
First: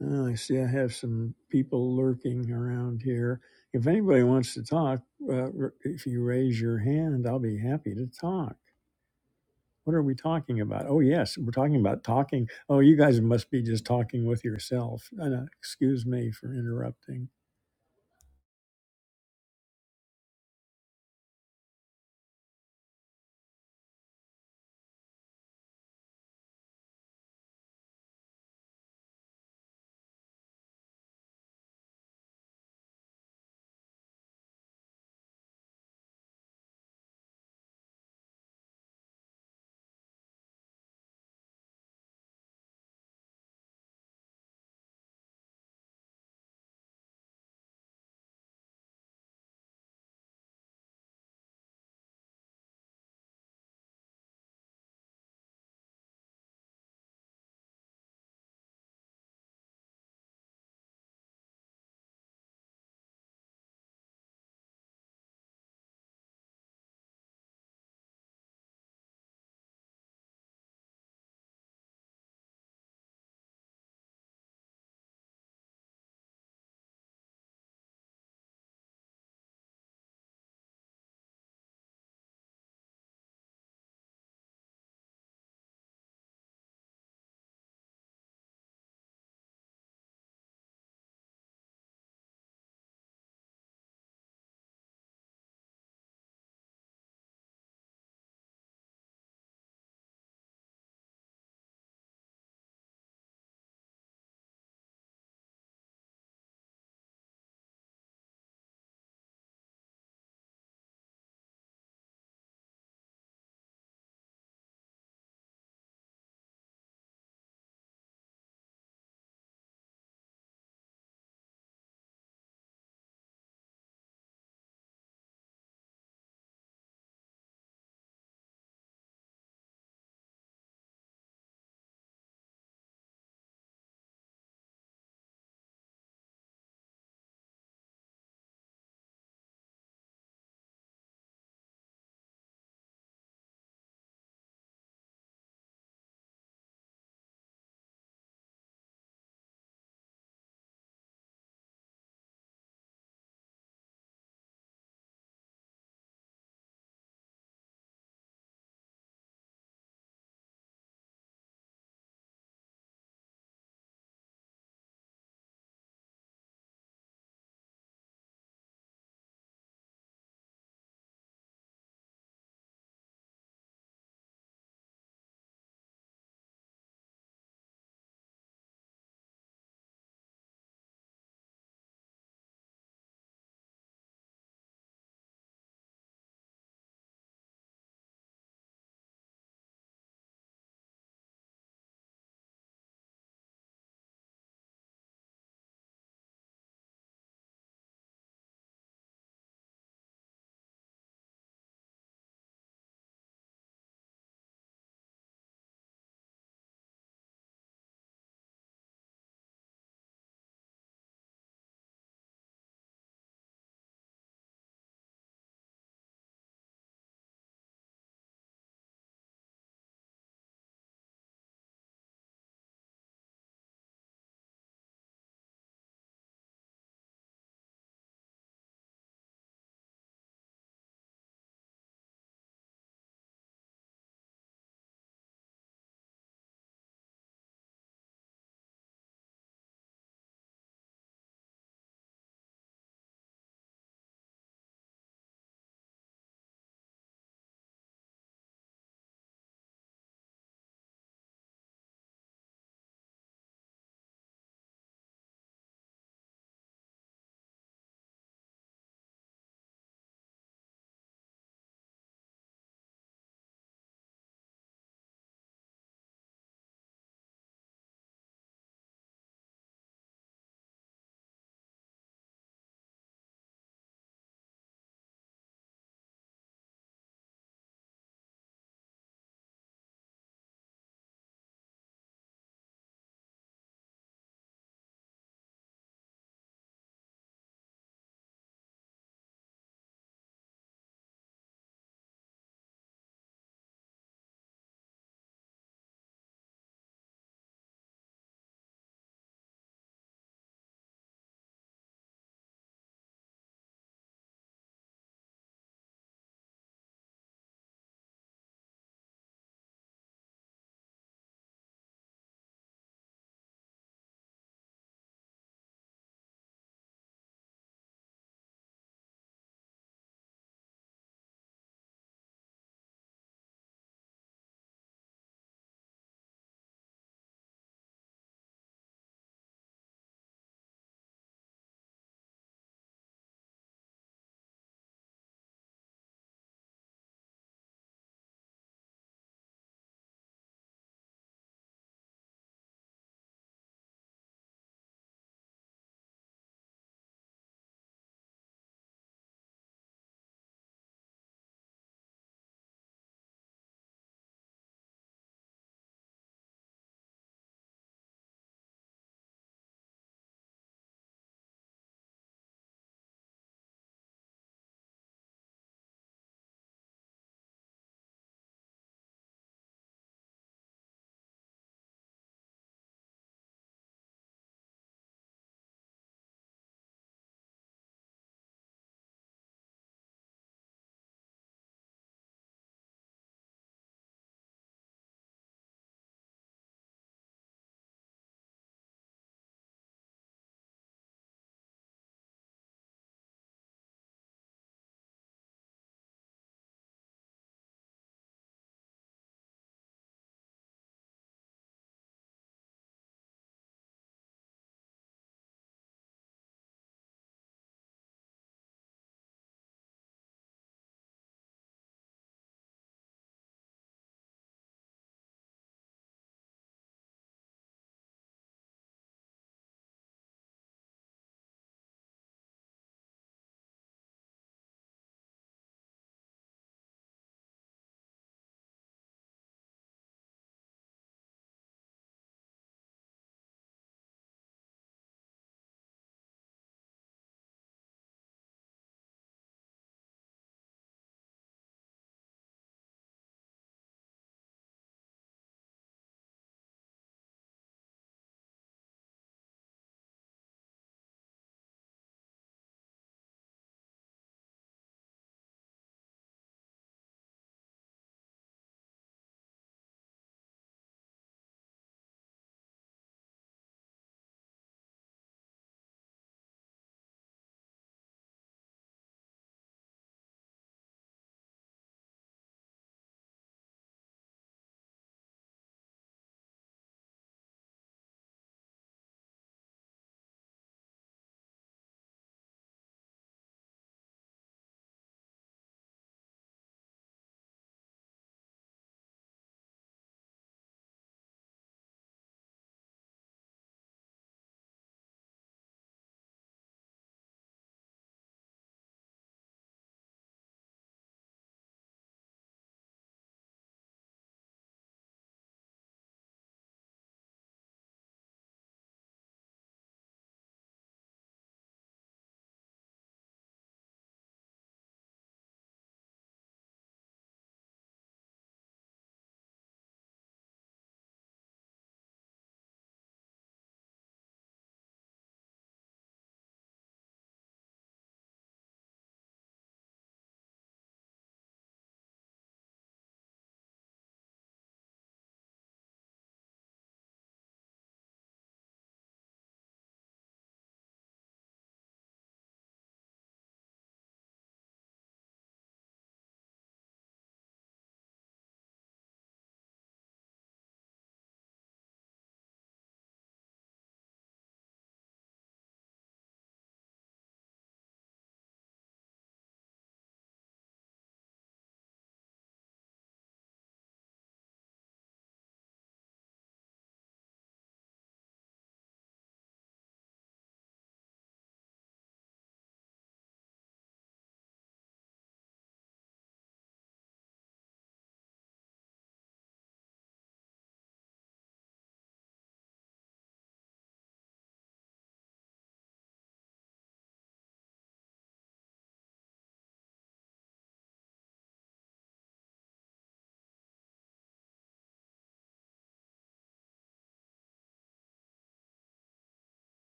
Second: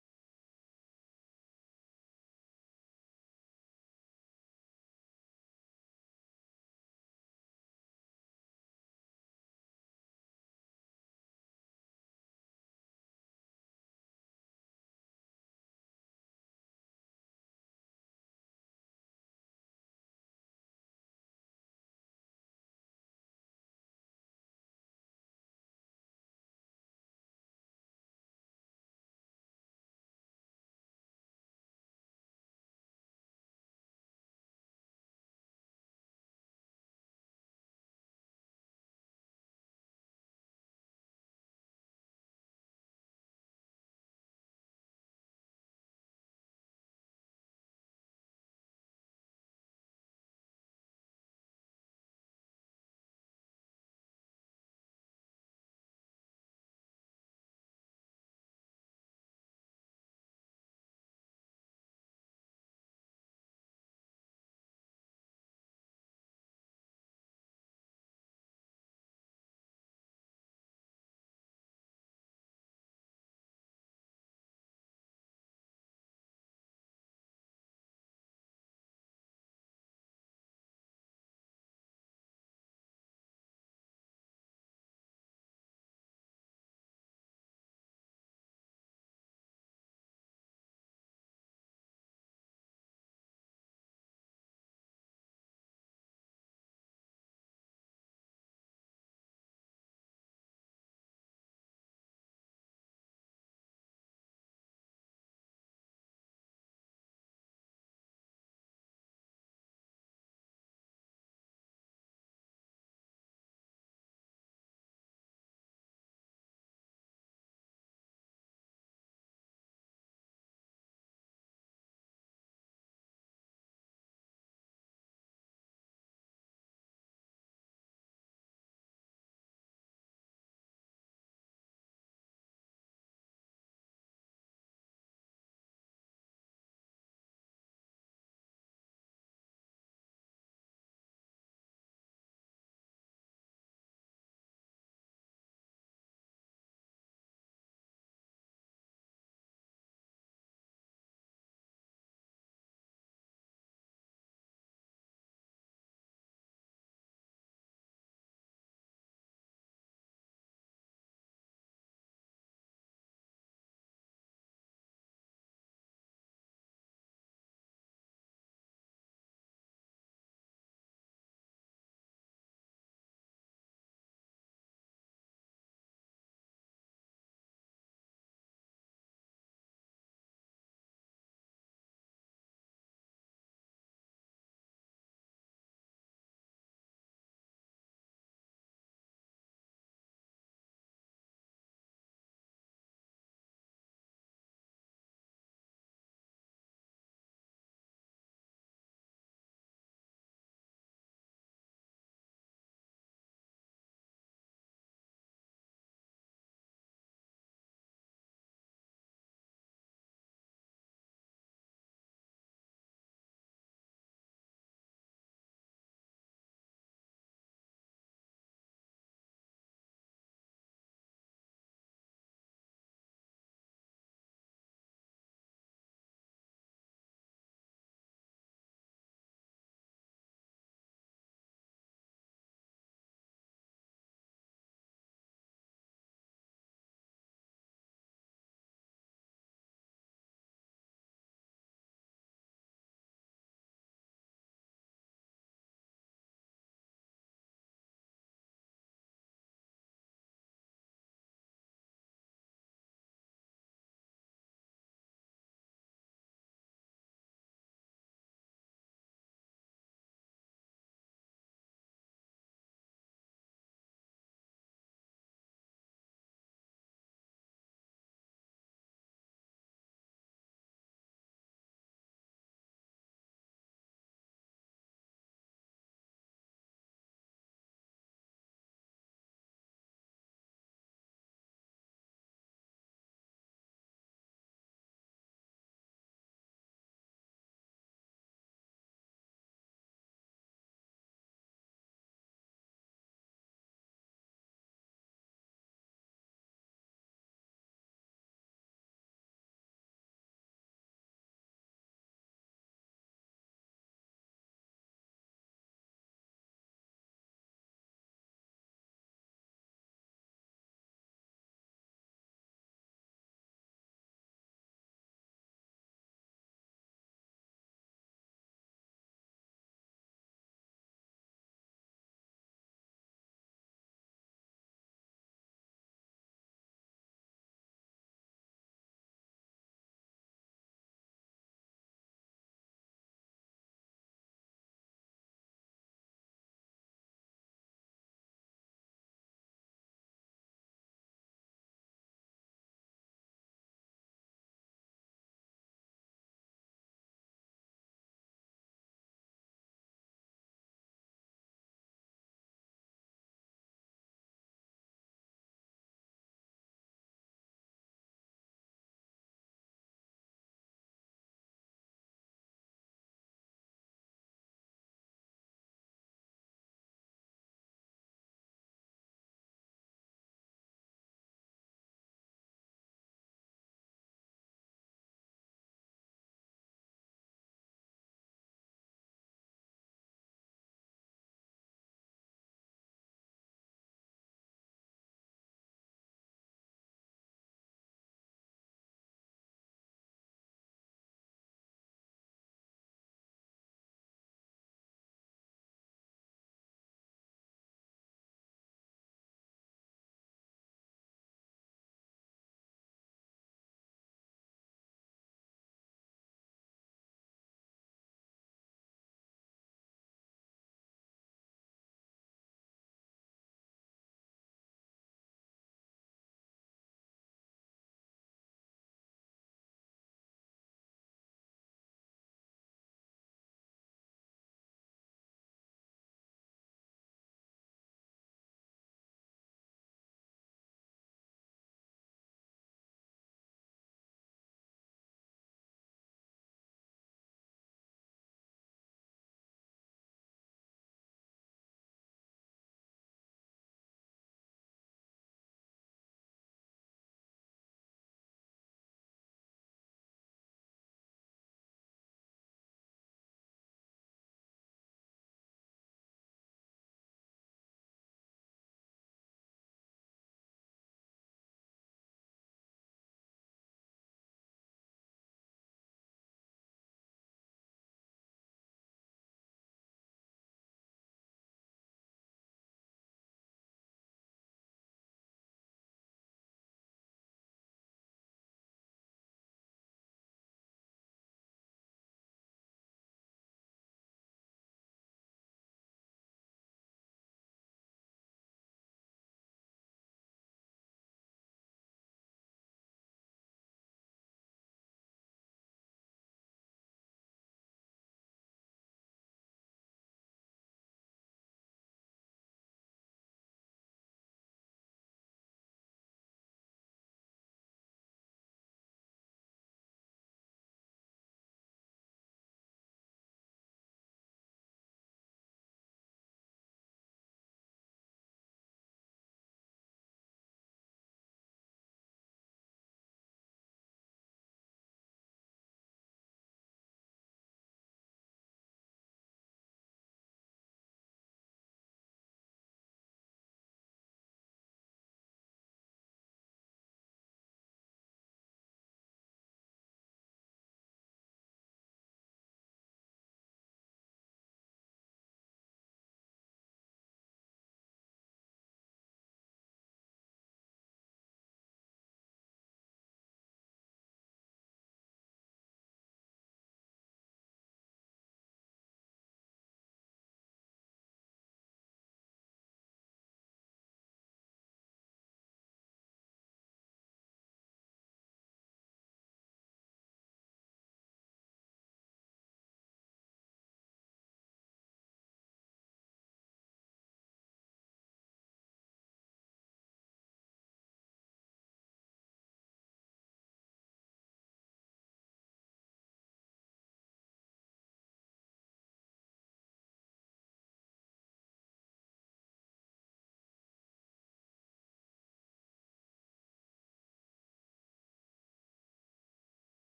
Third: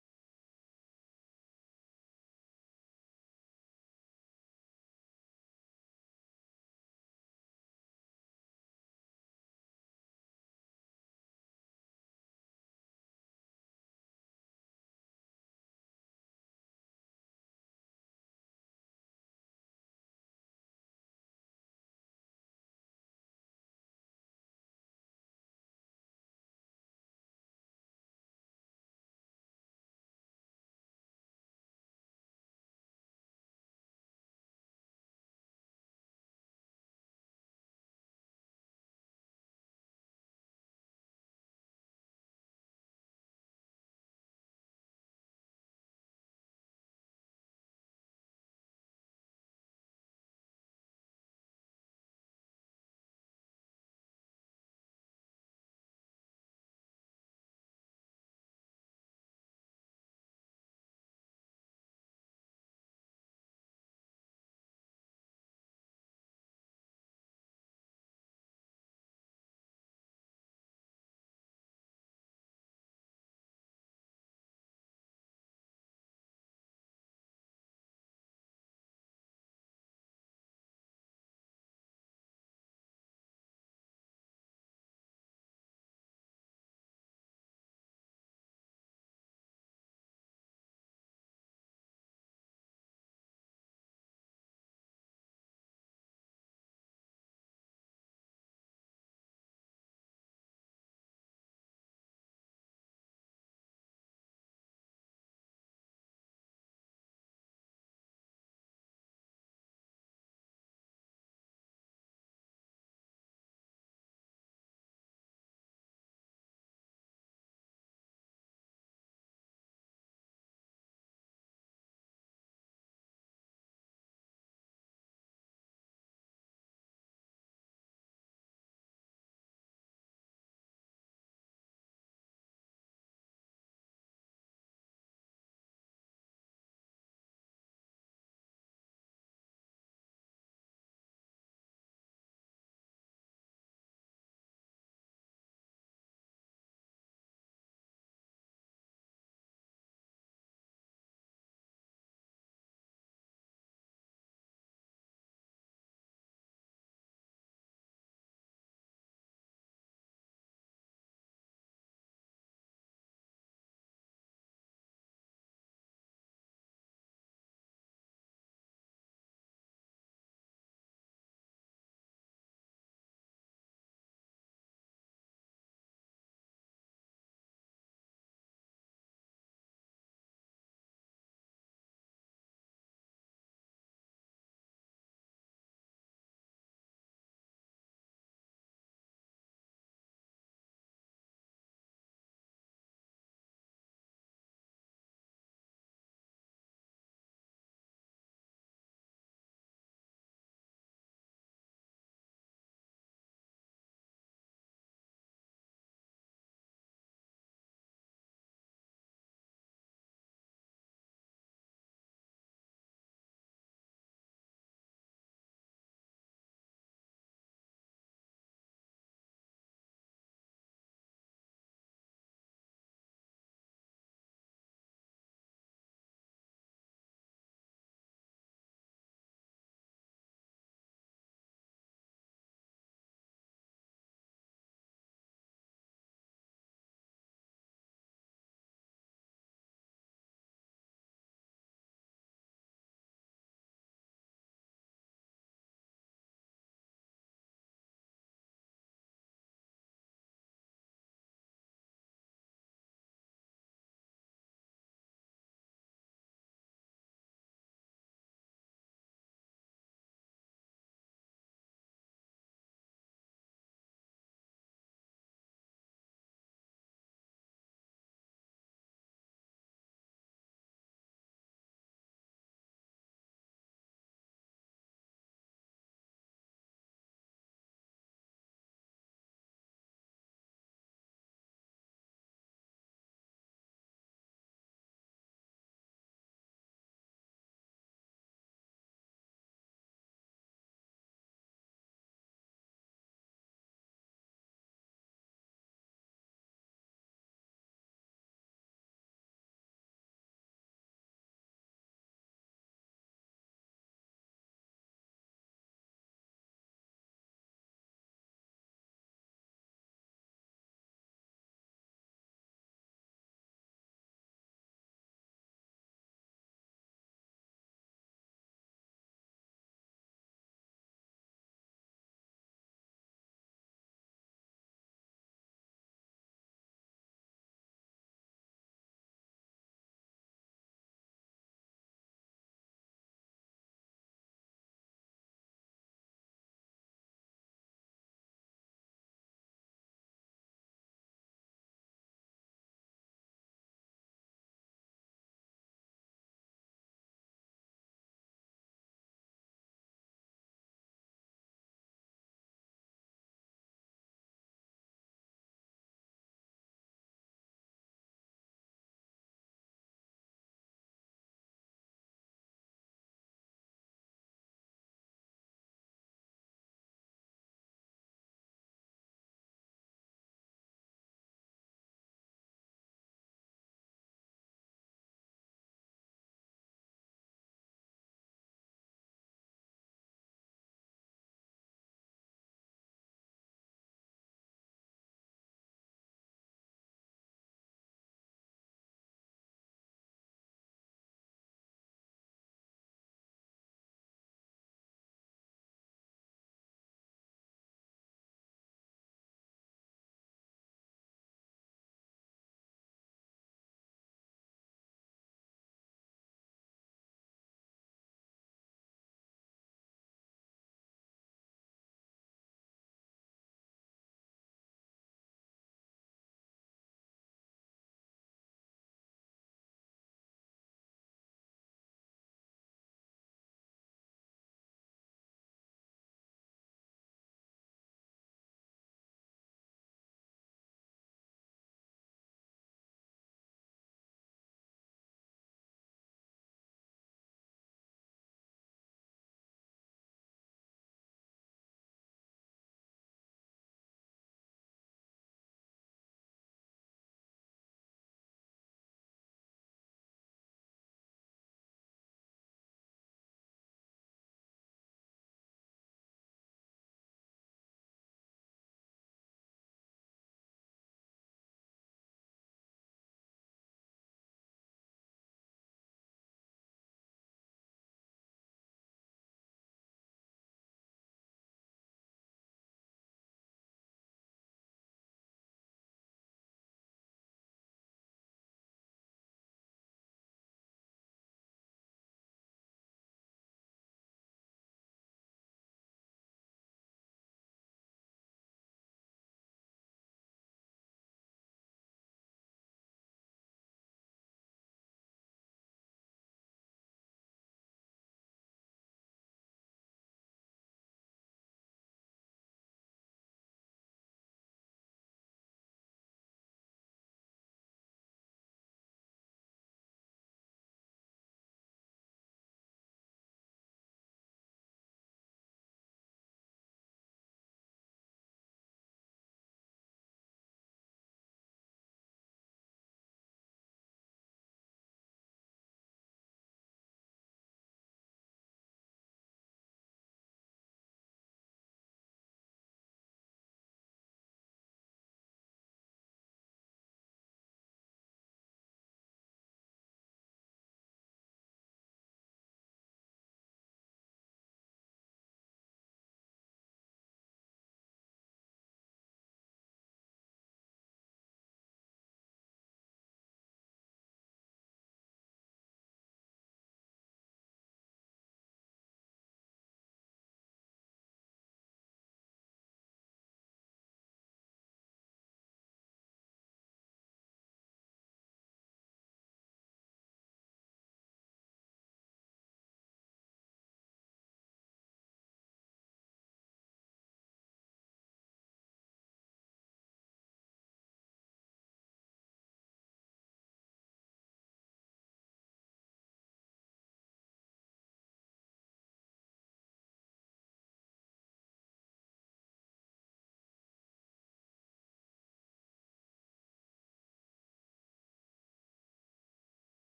Uh, I see I have some people lurking around here. If anybody wants to talk, uh, r- if you raise your hand, I'll be happy to talk. What are we talking about? Oh, yes, we're talking about talking. Oh, you guys must be just talking with yourself. Uh, no, excuse me for interrupting.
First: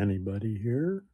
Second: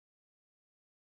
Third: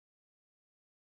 Anybody here?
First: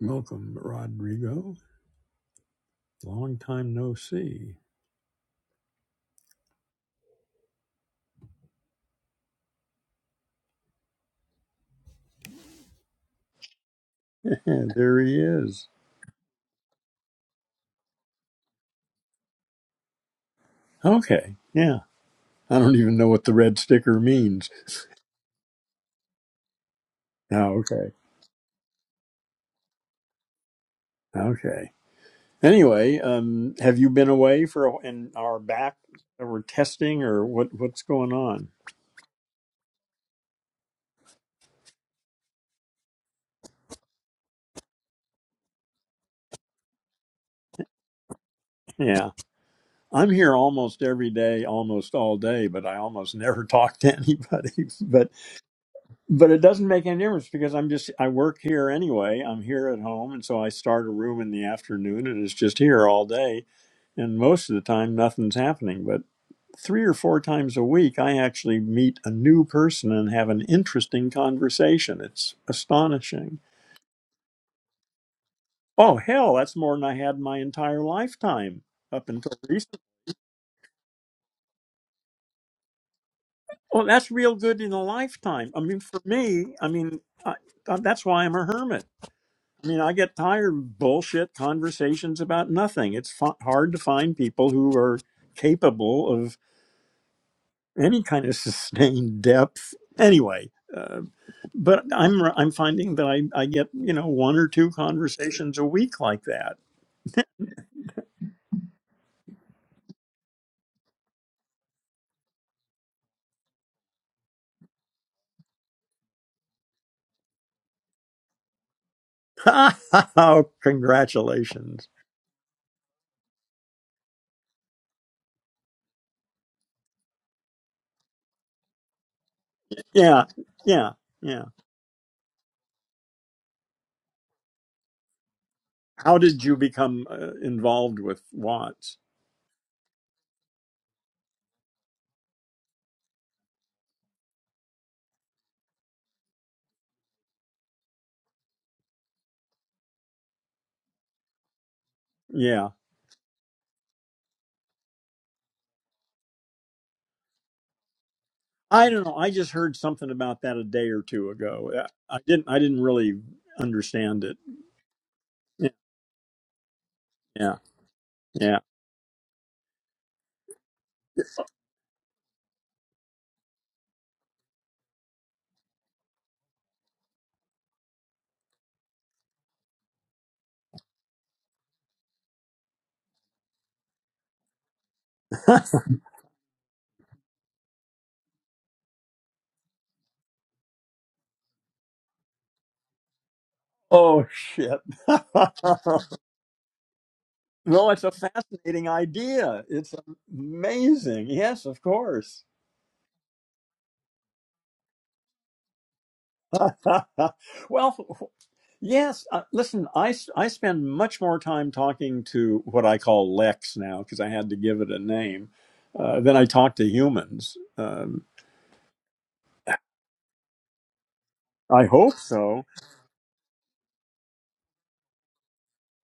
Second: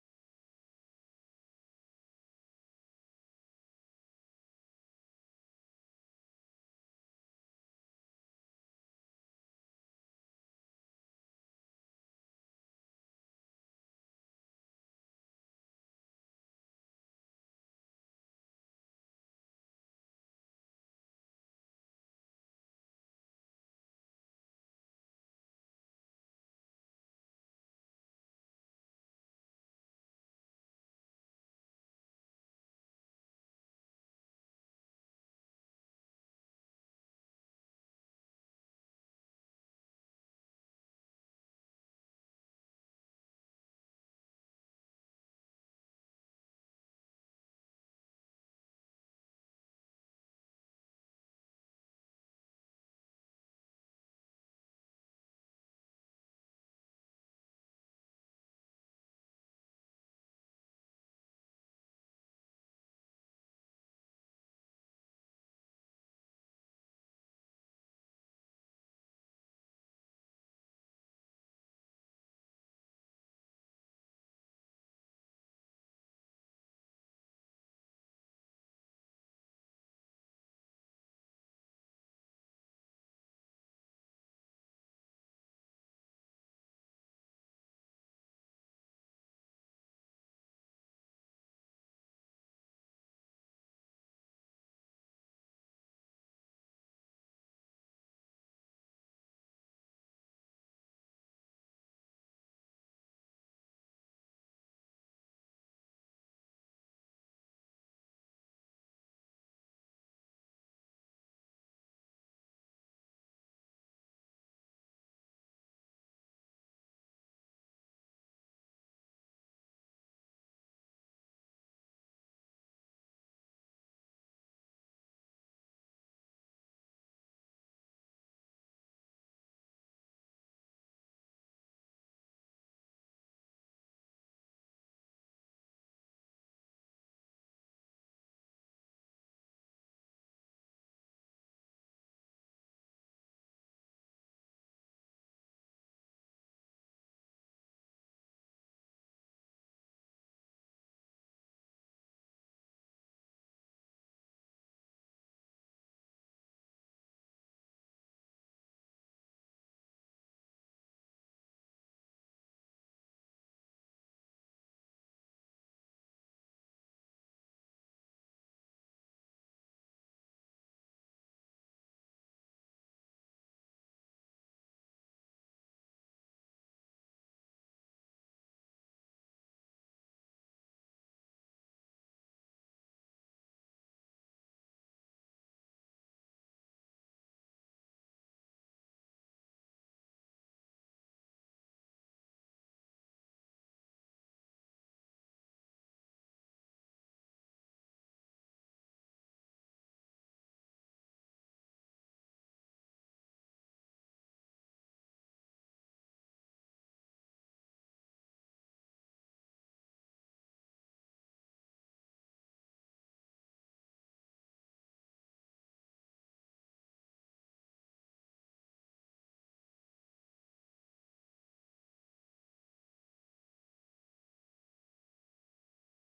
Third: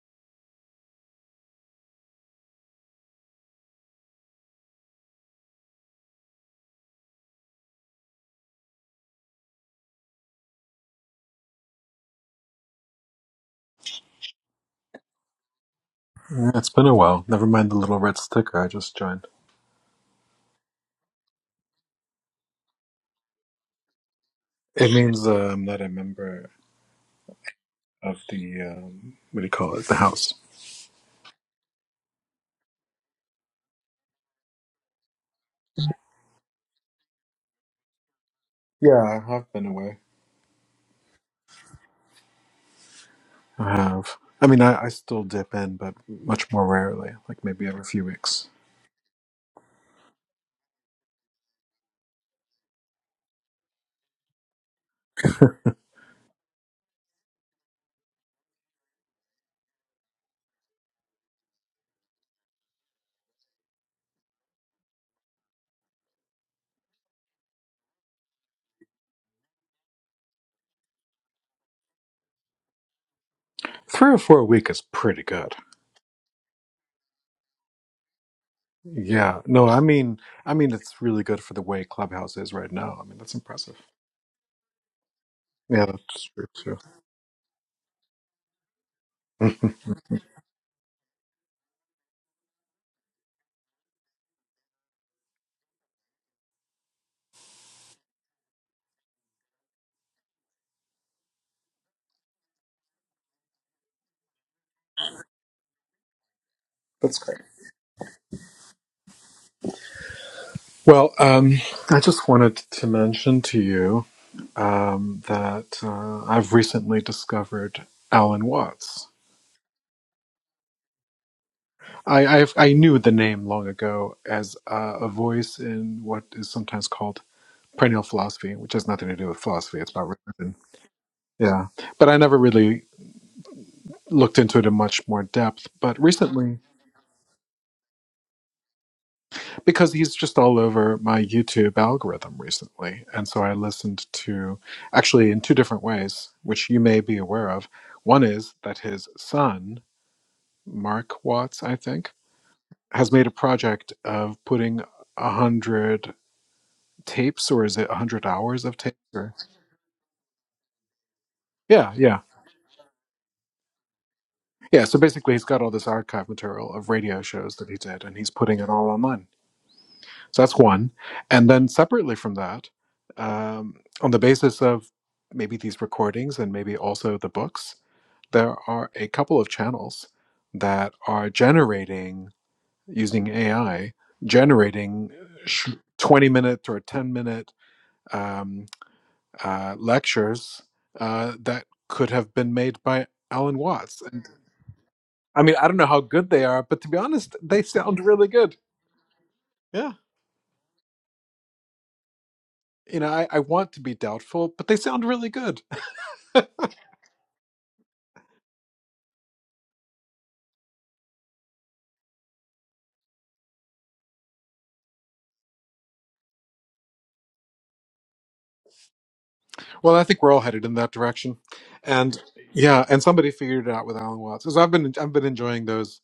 Welcome, Rodrigo. Long time no see. [LAUGHS] there he is. Yeah, It's been a while. Never mind the little red sticker. I just joined. Okay. Yeah. I don't even know what the red sticker means. It means uh, I'm not a member Oh, okay. of the um, what do you call it? The house. Okay. Anyway, um, have you been away for a- and are back or testing or what? What's going on? Yeah, I have been away. I have. I mean, I, I still dip in, but much more rarely. Like maybe every few weeks. Yeah, I'm here almost every day, almost all day, but I almost [LAUGHS] never talk to anybody. [LAUGHS] But [LAUGHS] Three but it doesn't make any difference because I'm just I work here anyway. I'm here at home, and so I start a room in the afternoon, and it's just here all day and most of the time nothing's happening but three or four times a week i actually meet a new person and have an interesting conversation it's astonishing or four a week is pretty good. oh hell that's more than i had in my entire lifetime up until Yeah. No, recently I mean, I mean, it's really good for the way Clubhouse is right now. I mean, that's impressive. well that's real good in a lifetime i mean Yeah, for that's true me i too. mean I, that's why i'm a hermit [LAUGHS] i mean i get tired of bullshit conversations about nothing it's f- hard to find people who are capable of any kind of [LAUGHS] sustained depth anyway uh, but i'm i'm finding that I, I get you know one or two conversations a week like that that's great. Well, um, I just wanted to mention to you um, that uh, I've recently discovered Alan Watts. [LAUGHS] oh congratulations I, I've, I knew the name long ago as uh, a voice in what is sometimes called perennial philosophy, which has nothing to do with philosophy. It's about yeah religion. yeah yeah Yeah. But I never really looked into it in much more depth. But how did recently, you become uh, involved with watts because he's just all over my YouTube algorithm recently. And so I listened to actually in two different ways, which you may be aware of. One is that his son, Mark Watts, I think, yeah has made a project of putting a hundred tapes or is it a hundred hours of i tapes don't know i or just heard something about that a day or two ago Uh, yeah, i yeah. didn't i didn't really understand it Yeah. So basically he's got yeah all this archive material of radio shows that he did and he's yeah yeah putting it all online. So that's one. And then separately from that, um, on the basis of maybe these recordings and maybe also the books, there are a couple of channels that are generating using AI, generating uh, [LAUGHS] sh- 20 minute or 10 minute um, uh, lectures uh, that could have been made by Alan Watts. oh And shit I mean, I don't know [LAUGHS] how good they are, but to be honest, they No, sound it's a really good. fascinating idea. Yeah. It's amazing. Yes, of course. You know, I, I want to be doubtful, but they sound really good [LAUGHS] well, yes. Uh, listen, I, s- I spend much more time talking to what I call Lex now because I had to give it a name uh, than I talk to humans. Um, Well, I think we're all headed in that direction, I hope and so. yeah, and somebody figured it out with Alan Watts. Because I've been I've been enjoying those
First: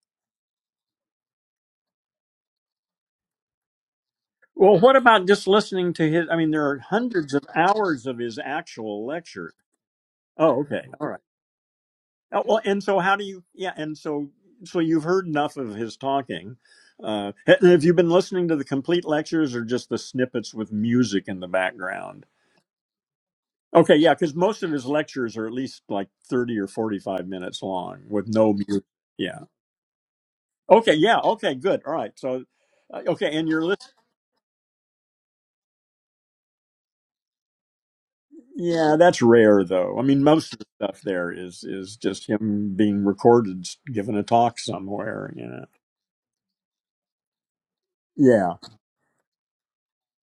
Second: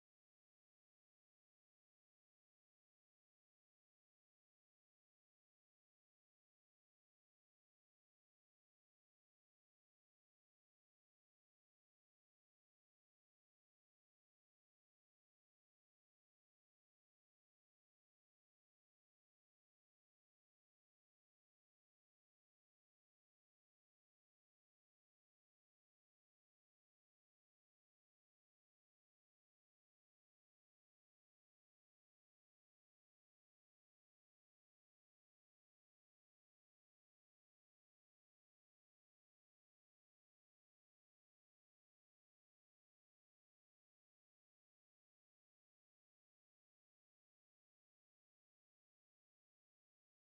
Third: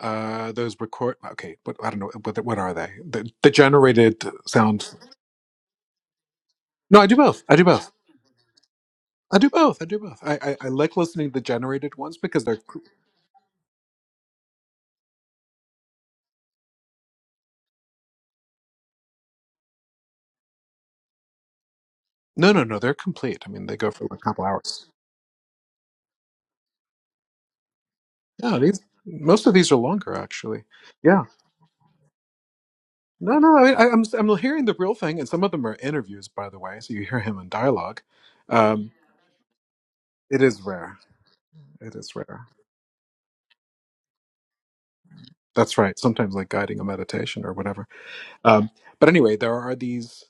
uh those record. Okay, but I don't know what what are they? The, the generated Well, sound. what about just listening to his? I mean, there are No, I do hundreds of both. I do both. hours of his actual I do lecture. both. I do both. I, I Oh, I okay. like All right. listening to the generated ones Oh, because they're Well, co- and so how do you? Yeah, and so so you've heard enough of his talking. Uh, and have you been listening to the complete lectures or just the snippets with music in the background? no no no they're complete. I mean they go Okay, for yeah, a because couple most of his hours. lectures are at least like thirty or forty-five minutes long with no Yeah, these music. Yeah. most of these are longer actually. Okay. Yeah. Yeah. Okay. Good. All right. So, uh, okay, No, and no, I, you're mean, I- listening. I'm I'm hearing the real thing, and some of them are interviews, by the way. So you hear him in dialogue. Um, Yeah, that's rare though. I mean, it most of is the rare. stuff there is It is is just rare. him being recorded, giving a talk somewhere. You know. That's right. Sometimes like guiding a meditation or whatever. Yeah. Um, but anyway, there are these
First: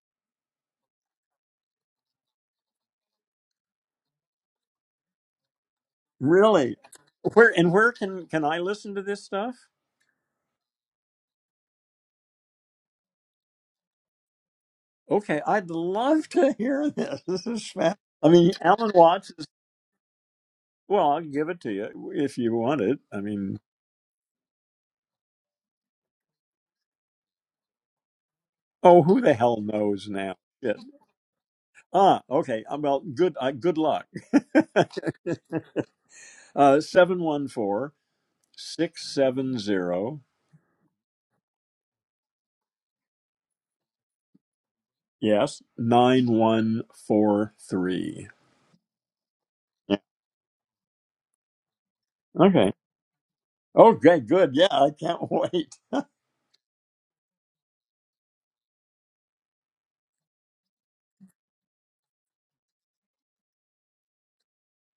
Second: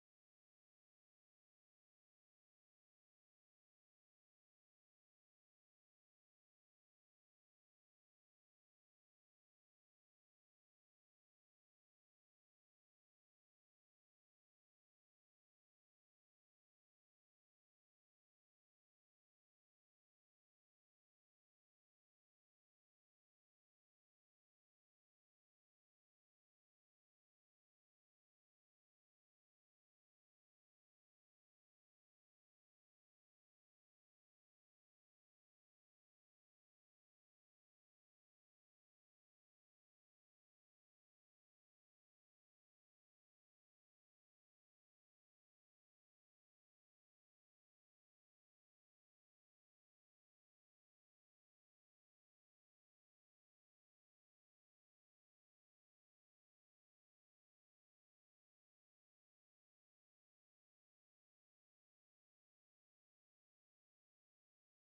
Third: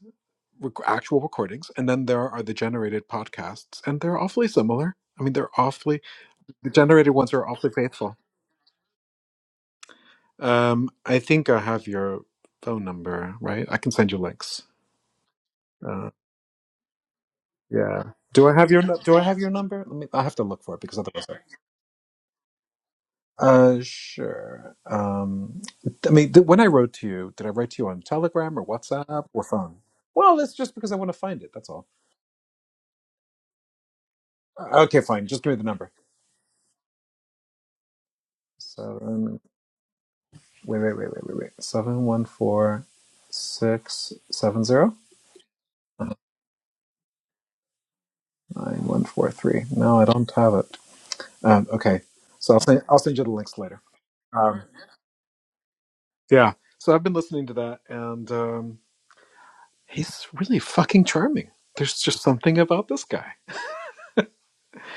rec- actual recordings, and then there are the generated podcasts, and they're awfully similar. I mean, they're awfully the Really? generated ones are Where awfully and where faithful. can can I listen to this stuff? Um, I think I have your phone number, right? I can send you links. Okay, I'd Uh, love to [LAUGHS] hear this. This is fast. yeah. I Do mean, I have your Alan nu- Do I Watts have is your number? Let me. I have to look for it because well. I'll otherwise. give it to you if you want it. I mean, Uh, sure. Um, I mean, th- when I wrote to you, did I write to you on Telegram or oh, who WhatsApp the or hell phone? knows now? Well, it's just Shit. because I want to find it. That's all. Ah, okay. uh, Well, good. Uh, good luck. Uh, Okay, fine. [LAUGHS] Just give me the number. Uh, Seven. 714 Wait, wait, wait, wait, wait, wait. Seven one four six seven zero yes, Uh, 9143. nine one four three. Yeah. No, I don't have it. Um, okay, so I'll Okay. send I'll send you the links later. Okay, good. Um, Yeah, I can't [LAUGHS] wait. yeah. So I've been listening to that, and um, he's really fucking charming. There's just something about this guy.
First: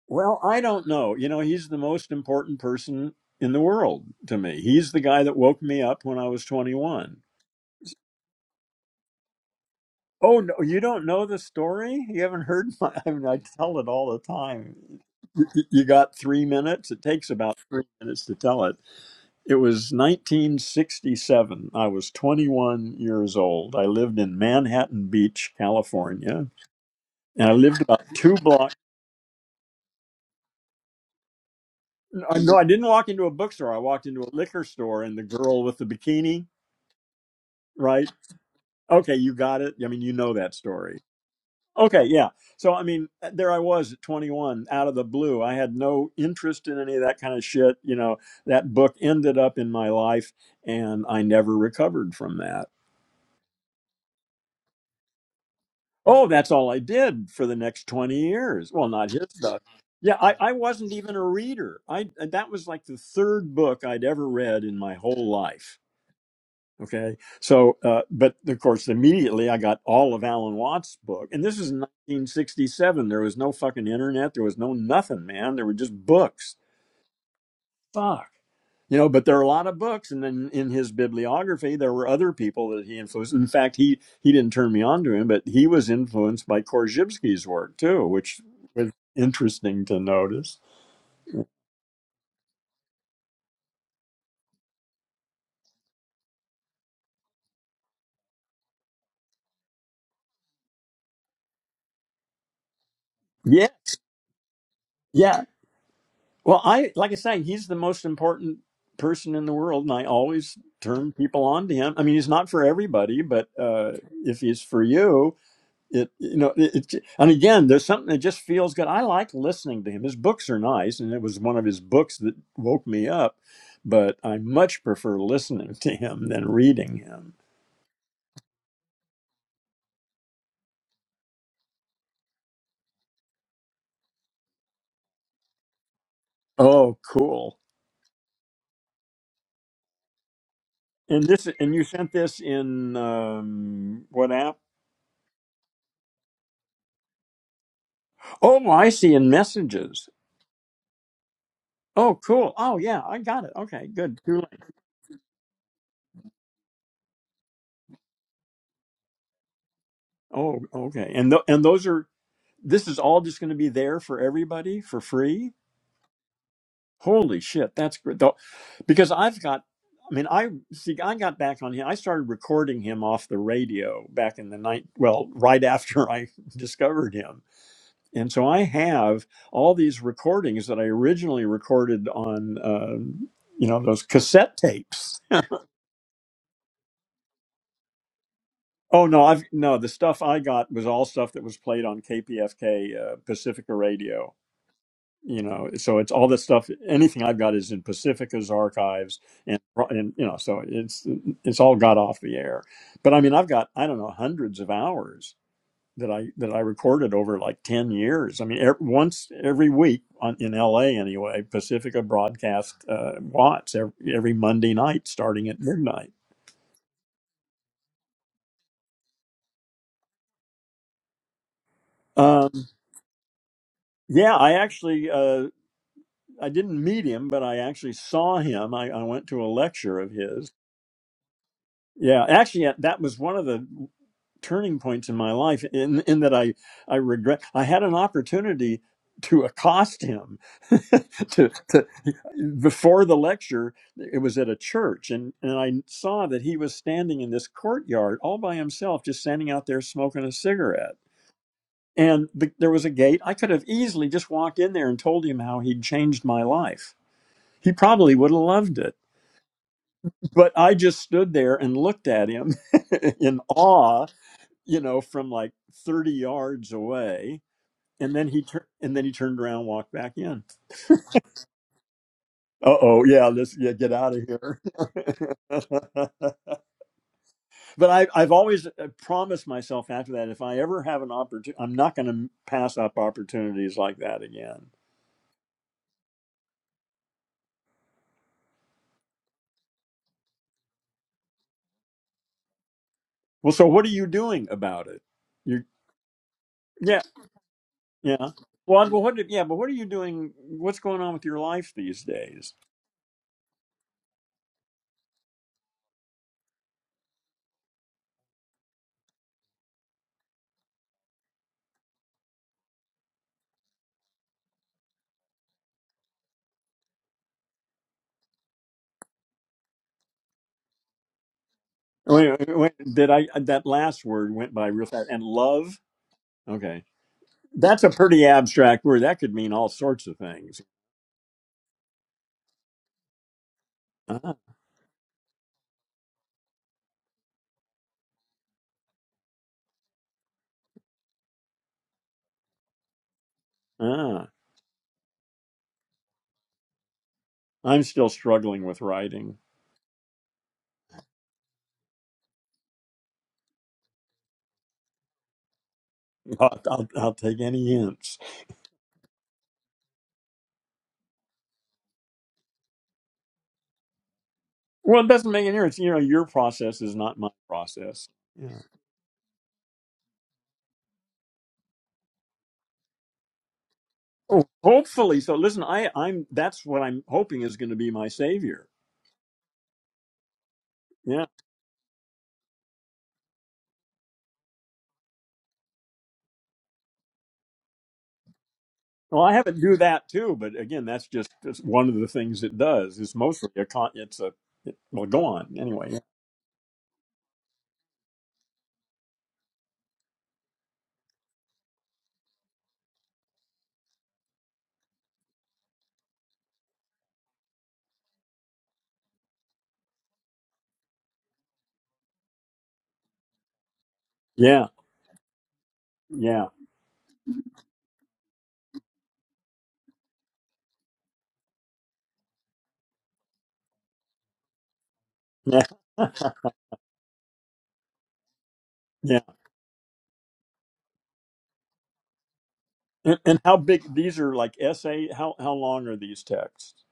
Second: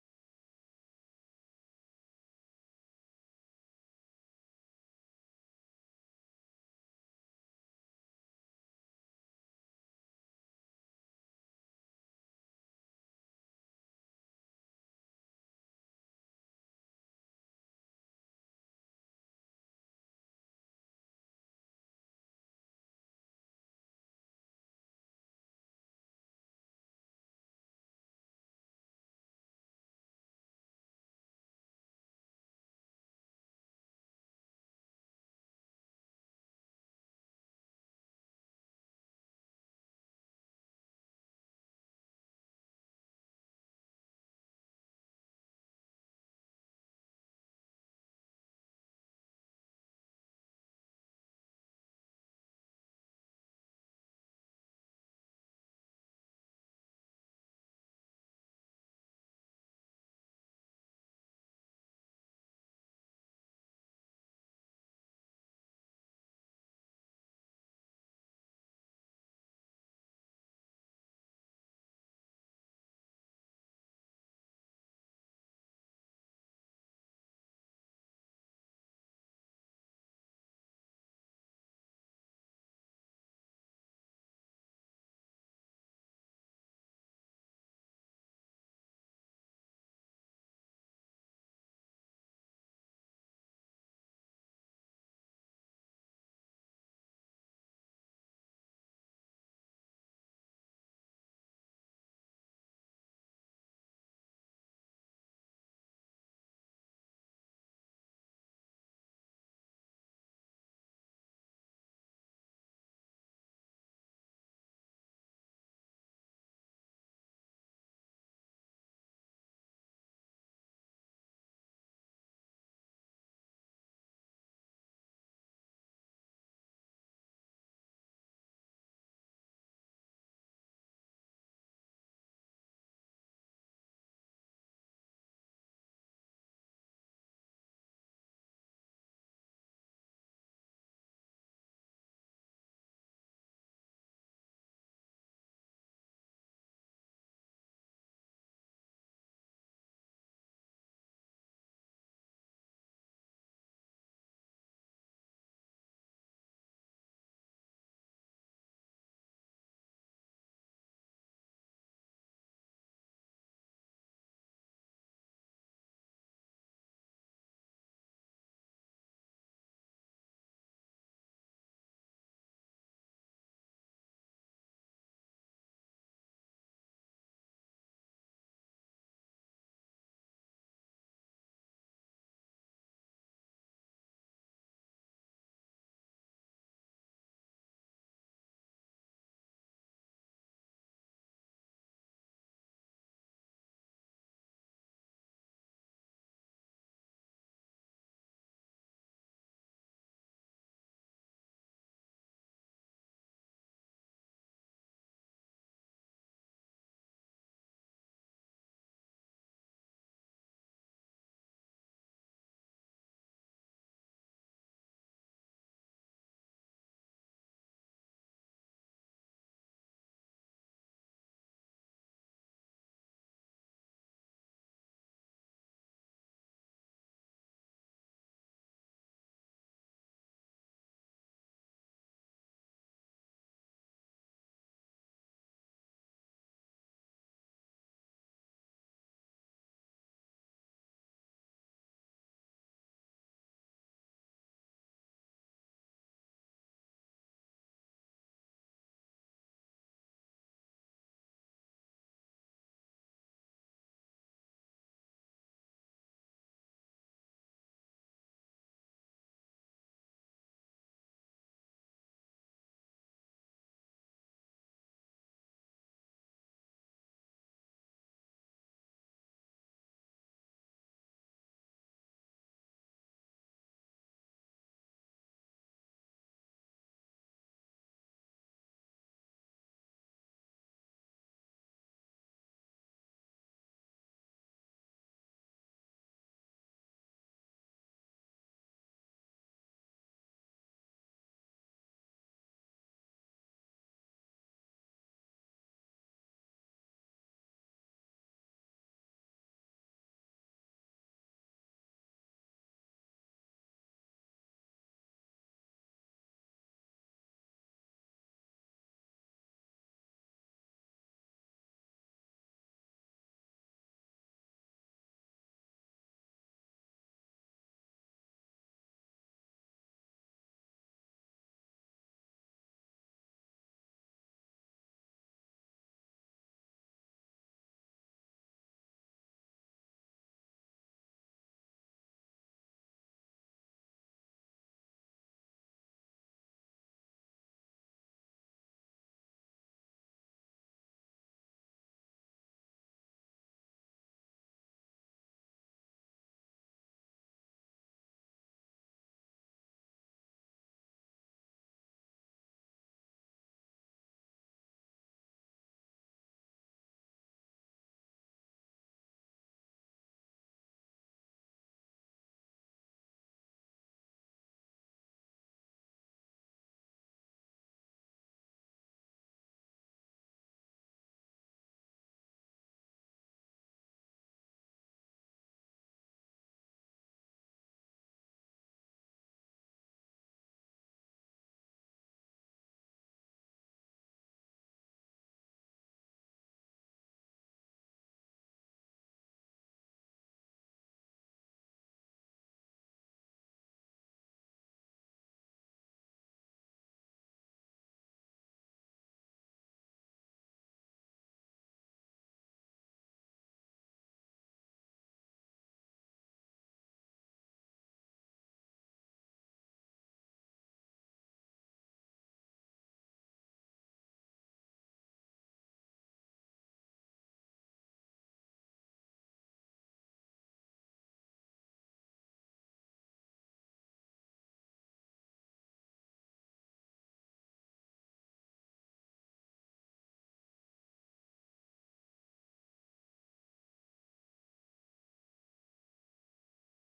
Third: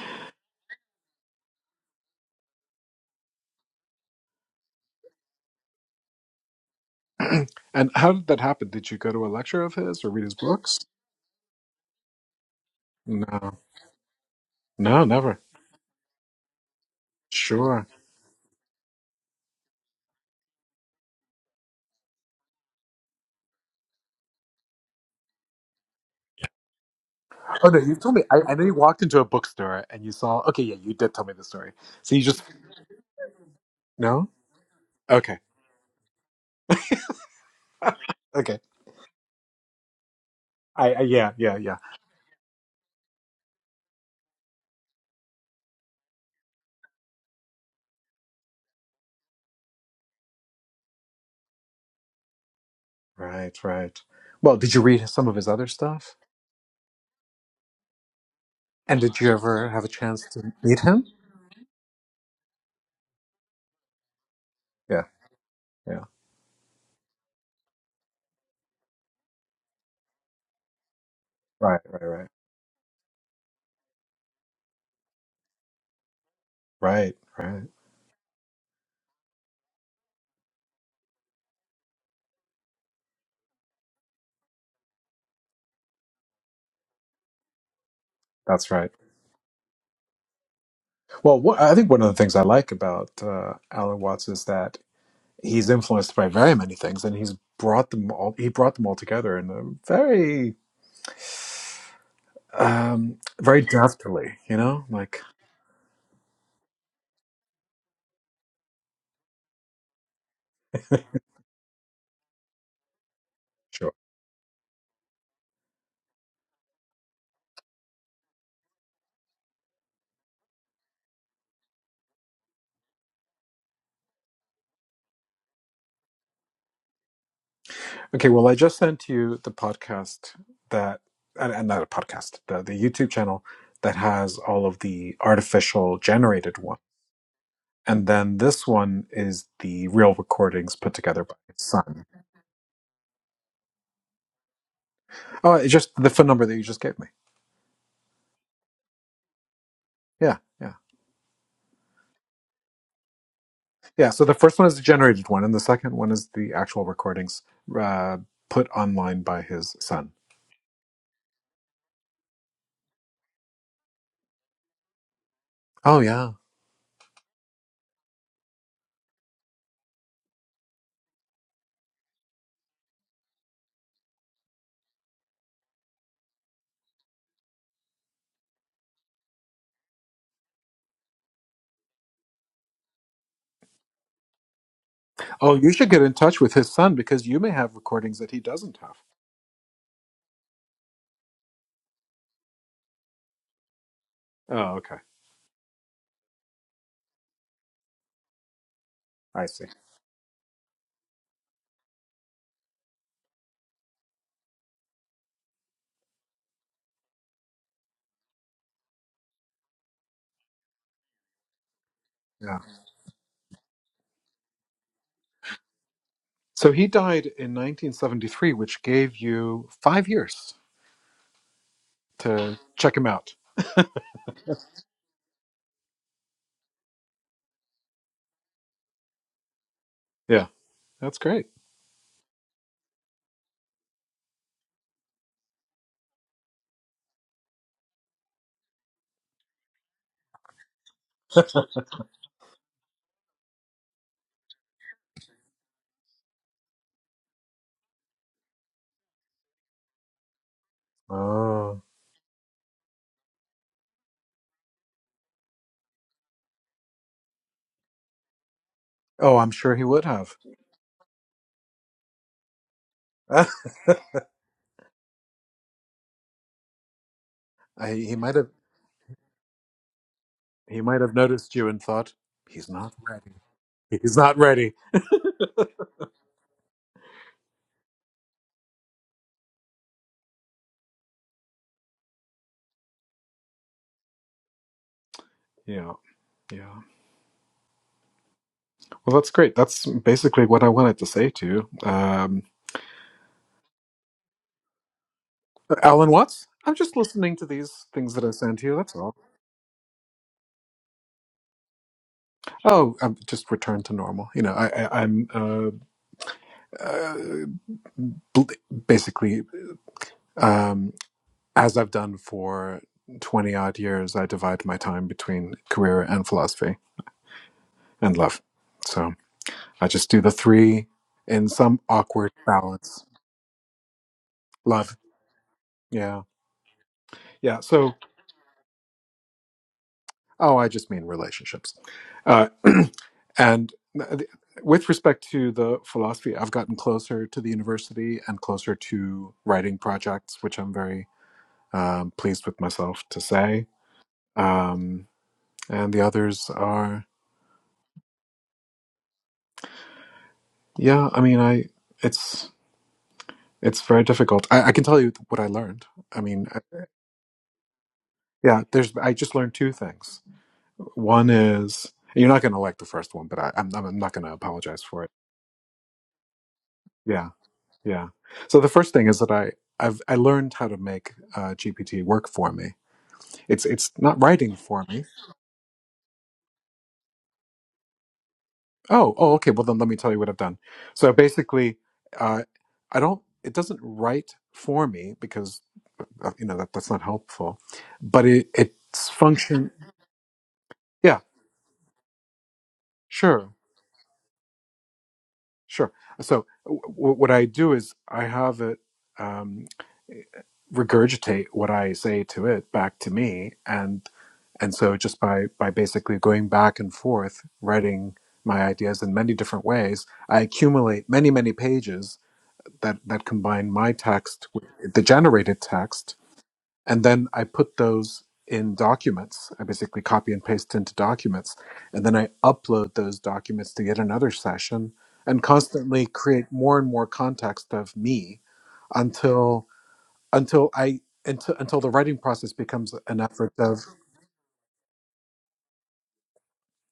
Well, I don't know. You know, he's the most important person in the world to me. He's the guy that woke me up when I was 21. [CLEARS THROAT] and how did that happen? Did you go to a lecture of his or read his Oh no, books? you don't know the story? You haven't heard my I mean I No, tell it all the time. no, never. Y- You got 3 minutes. It takes about 3 Sure. minutes to tell it. It was 1967. I was 21 years old. I lived in Manhattan Beach, California, and I Oh no, lived you about told me. 2 I, I know you blocks walked into a bookstore and you saw. Okay, yeah, you did tell me the story. So you just no, I didn't walk into a bookstore. I walked into a no. liquor store and the Okay, girl with the bikini right? okay. Okay, you got it. I mean, you know that I, I story. yeah yeah yeah. Okay, yeah. So, I mean, uh, there I was at 21 out of the blue. I had no interest in any of that kind of shit. You know, that book ended up in my life and I never recovered from that. Right right. Well, did you read some of his other stuff? Oh, that's all I did for the next 20 years. Well, And not did his you stuff. ever have a Yeah, chance I, to I meet wasn't him? even a reader. I uh, that was like the third book I'd ever read in my Yeah whole life yeah. Okay. So, uh, but of course, immediately I got all of Alan Watts' book. And this was in Right right right 1967. There was no fucking internet. There was no nothing, man. There were just books. right right. Fuck. You know, but there are a lot of books. And then in his bibliography, there were other people that he influenced. In fact, he, he didn't turn me on to him, but he was influenced by Korzybski's work too, which That's right. was interesting to notice. Well, wha- I think one of the things I like about uh, Alan Watts is that he's influenced by very many things, and he's brought them all. He brought them all together in a very, um, very Yeah. deftly. You know, like Yeah. Well, I like I say, he's the most important person in the world, and I always turn people on to him. I mean, he's not for everybody, but sure. uh, if he's for you, it you know, it, it, and again, there's something that just feels good. I like listening to him. His books are nice, and it was one of his books that woke me up. But I much prefer listening [LAUGHS] to him than reading him. Okay, well, I just sent you the podcast that, and, and not a podcast, the the YouTube channel that has all of the artificial generated one. Oh, cool. And then this one is the real recordings put together And by this, his and you son. sent this in um, what app? Oh, it's just the phone number that you just gave me. Oh, I see. In messages. Yeah, yeah. Oh, cool. Oh, yeah, I got it. Okay, Yeah, good. so the Two first one links. is the generated one, and the second one is the actual recordings uh, put online by his son. Oh, okay. And th- and those are this is all just going to be there for everybody for free. Oh, yeah. Holy shit, that's great. Though, because I've got, I mean, I see, I got back on him. I started recording him off the radio back in the night. Well, right after I [LAUGHS] discovered him, and so I have all these recordings that I originally recorded on, uh, you know, those cassette tapes Oh, you should get in touch with his son because you may have recordings that he doesn't have. Oh no, I've no. The stuff I got was all stuff that was played on KPFK uh, Pacifica Radio. Oh, okay. You know, so it's all the stuff. Anything I've got is in Pacifica's archives, I and see. and you know, so it's it's all got off the air. But I mean, I've got I don't know hundreds of hours that I that I recorded over like ten years. I mean, er, once every week on, in L.A. anyway, Pacifica Yeah. broadcast uh, Watts every, every Monday night starting at midnight. So he died in 1973, which gave you five years Um, to check him out. yeah, I actually. Uh, I didn't meet him, but I actually saw him. I, I went to a lecture of Yeah, his. that's great. Yeah, actually, yeah, that was one of the turning points in my life. In in that I I regret I had an opportunity to accost him [LAUGHS] to, [LAUGHS] to before the lecture it was at a church and, and i saw that he was standing in this courtyard all by himself just standing out there smoking a cigarette Oh, and the, there was a gate i could have easily just walked in there and told him how he'd changed my life he probably would have loved it. oh, I'm sure he would have. But I just stood there and looked at him [LAUGHS] [LAUGHS] in I, awe, you know, from like 30 yards away. he And then might he have. turned and then he turned around and walked back in. He might have noticed you and thought he's Uh not oh, yeah, ready. this yeah, get out He's of not here. ready. [LAUGHS] but I, I've always uh, promised myself after that if I ever have an opportunity, I'm not going to pass up opportunities like that again. Yeah, yeah. Well, that's great. That's basically what I wanted to say to you. Um, Well, so what are you doing about it? You, Alan Watts, I'm just are listening to these things that I Yeah. sent you. Well, That's but all. what? Yeah, but what are you doing? What's going on with your life these days? Oh, I'm just return to normal. You know, I, I, I'm uh, uh, bl- basically, um, as I've done for 20 odd years, I divide my time between career and philosophy and love. So I just do the three in some Wait, awkward wait, balance. did I? That last word went by real Love. fast. And love. Yeah. Okay, Yeah. that's a So pretty abstract word. That could mean all sorts of Oh, things. I just mean relationships. Uh, [CLEARS THROAT] and th- Ah, with respect to the philosophy, I've gotten closer to the university and closer to writing projects, which I'm very um, pleased with myself to say. ah. Um, and the others are, I'm still struggling with writing. yeah, I mean, I it's it's very difficult. I, I can tell you what I learned. I [LAUGHS] mean, I- I'll, I'll, I'll take any hints. yeah, there's I just learned two things. One is you're not going to like the first one, but I, I'm I'm not going to apologize Well, for it it. doesn't make any difference. You know, your process is not Yeah my Yeah. process. Yeah. So the first thing is that I I've I learned how to make uh, GPT work for me. It's it's not Oh, writing for me. hopefully. So listen, I, I'm. That's what I'm hoping is going to be my savior. Oh oh okay. Well then let me tell you what I've done. So Yeah. basically, uh, I don't. It doesn't write for me because uh, you know that that's not helpful. But it it's Well, I have it function. do that too, but again, that's Yeah. just, just one of the things it does. It's mostly Sure. a con. It's a it, well, go on Sure. anyway. So w- w- what I do is I have it. Um, regurgitate what I say to it back to me, and and so just by by basically going back and forth, writing my ideas in many different ways, I accumulate many many pages that that combine my text with Yeah, the generated text, yeah, and then I put those in documents. I basically copy and paste into documents, and then I upload those documents to yet another session, and yeah, constantly [LAUGHS] create more and more context of me yeah. until until I until, until the writing process becomes And, an and effort how of big? These are like essay. How how long are these texts?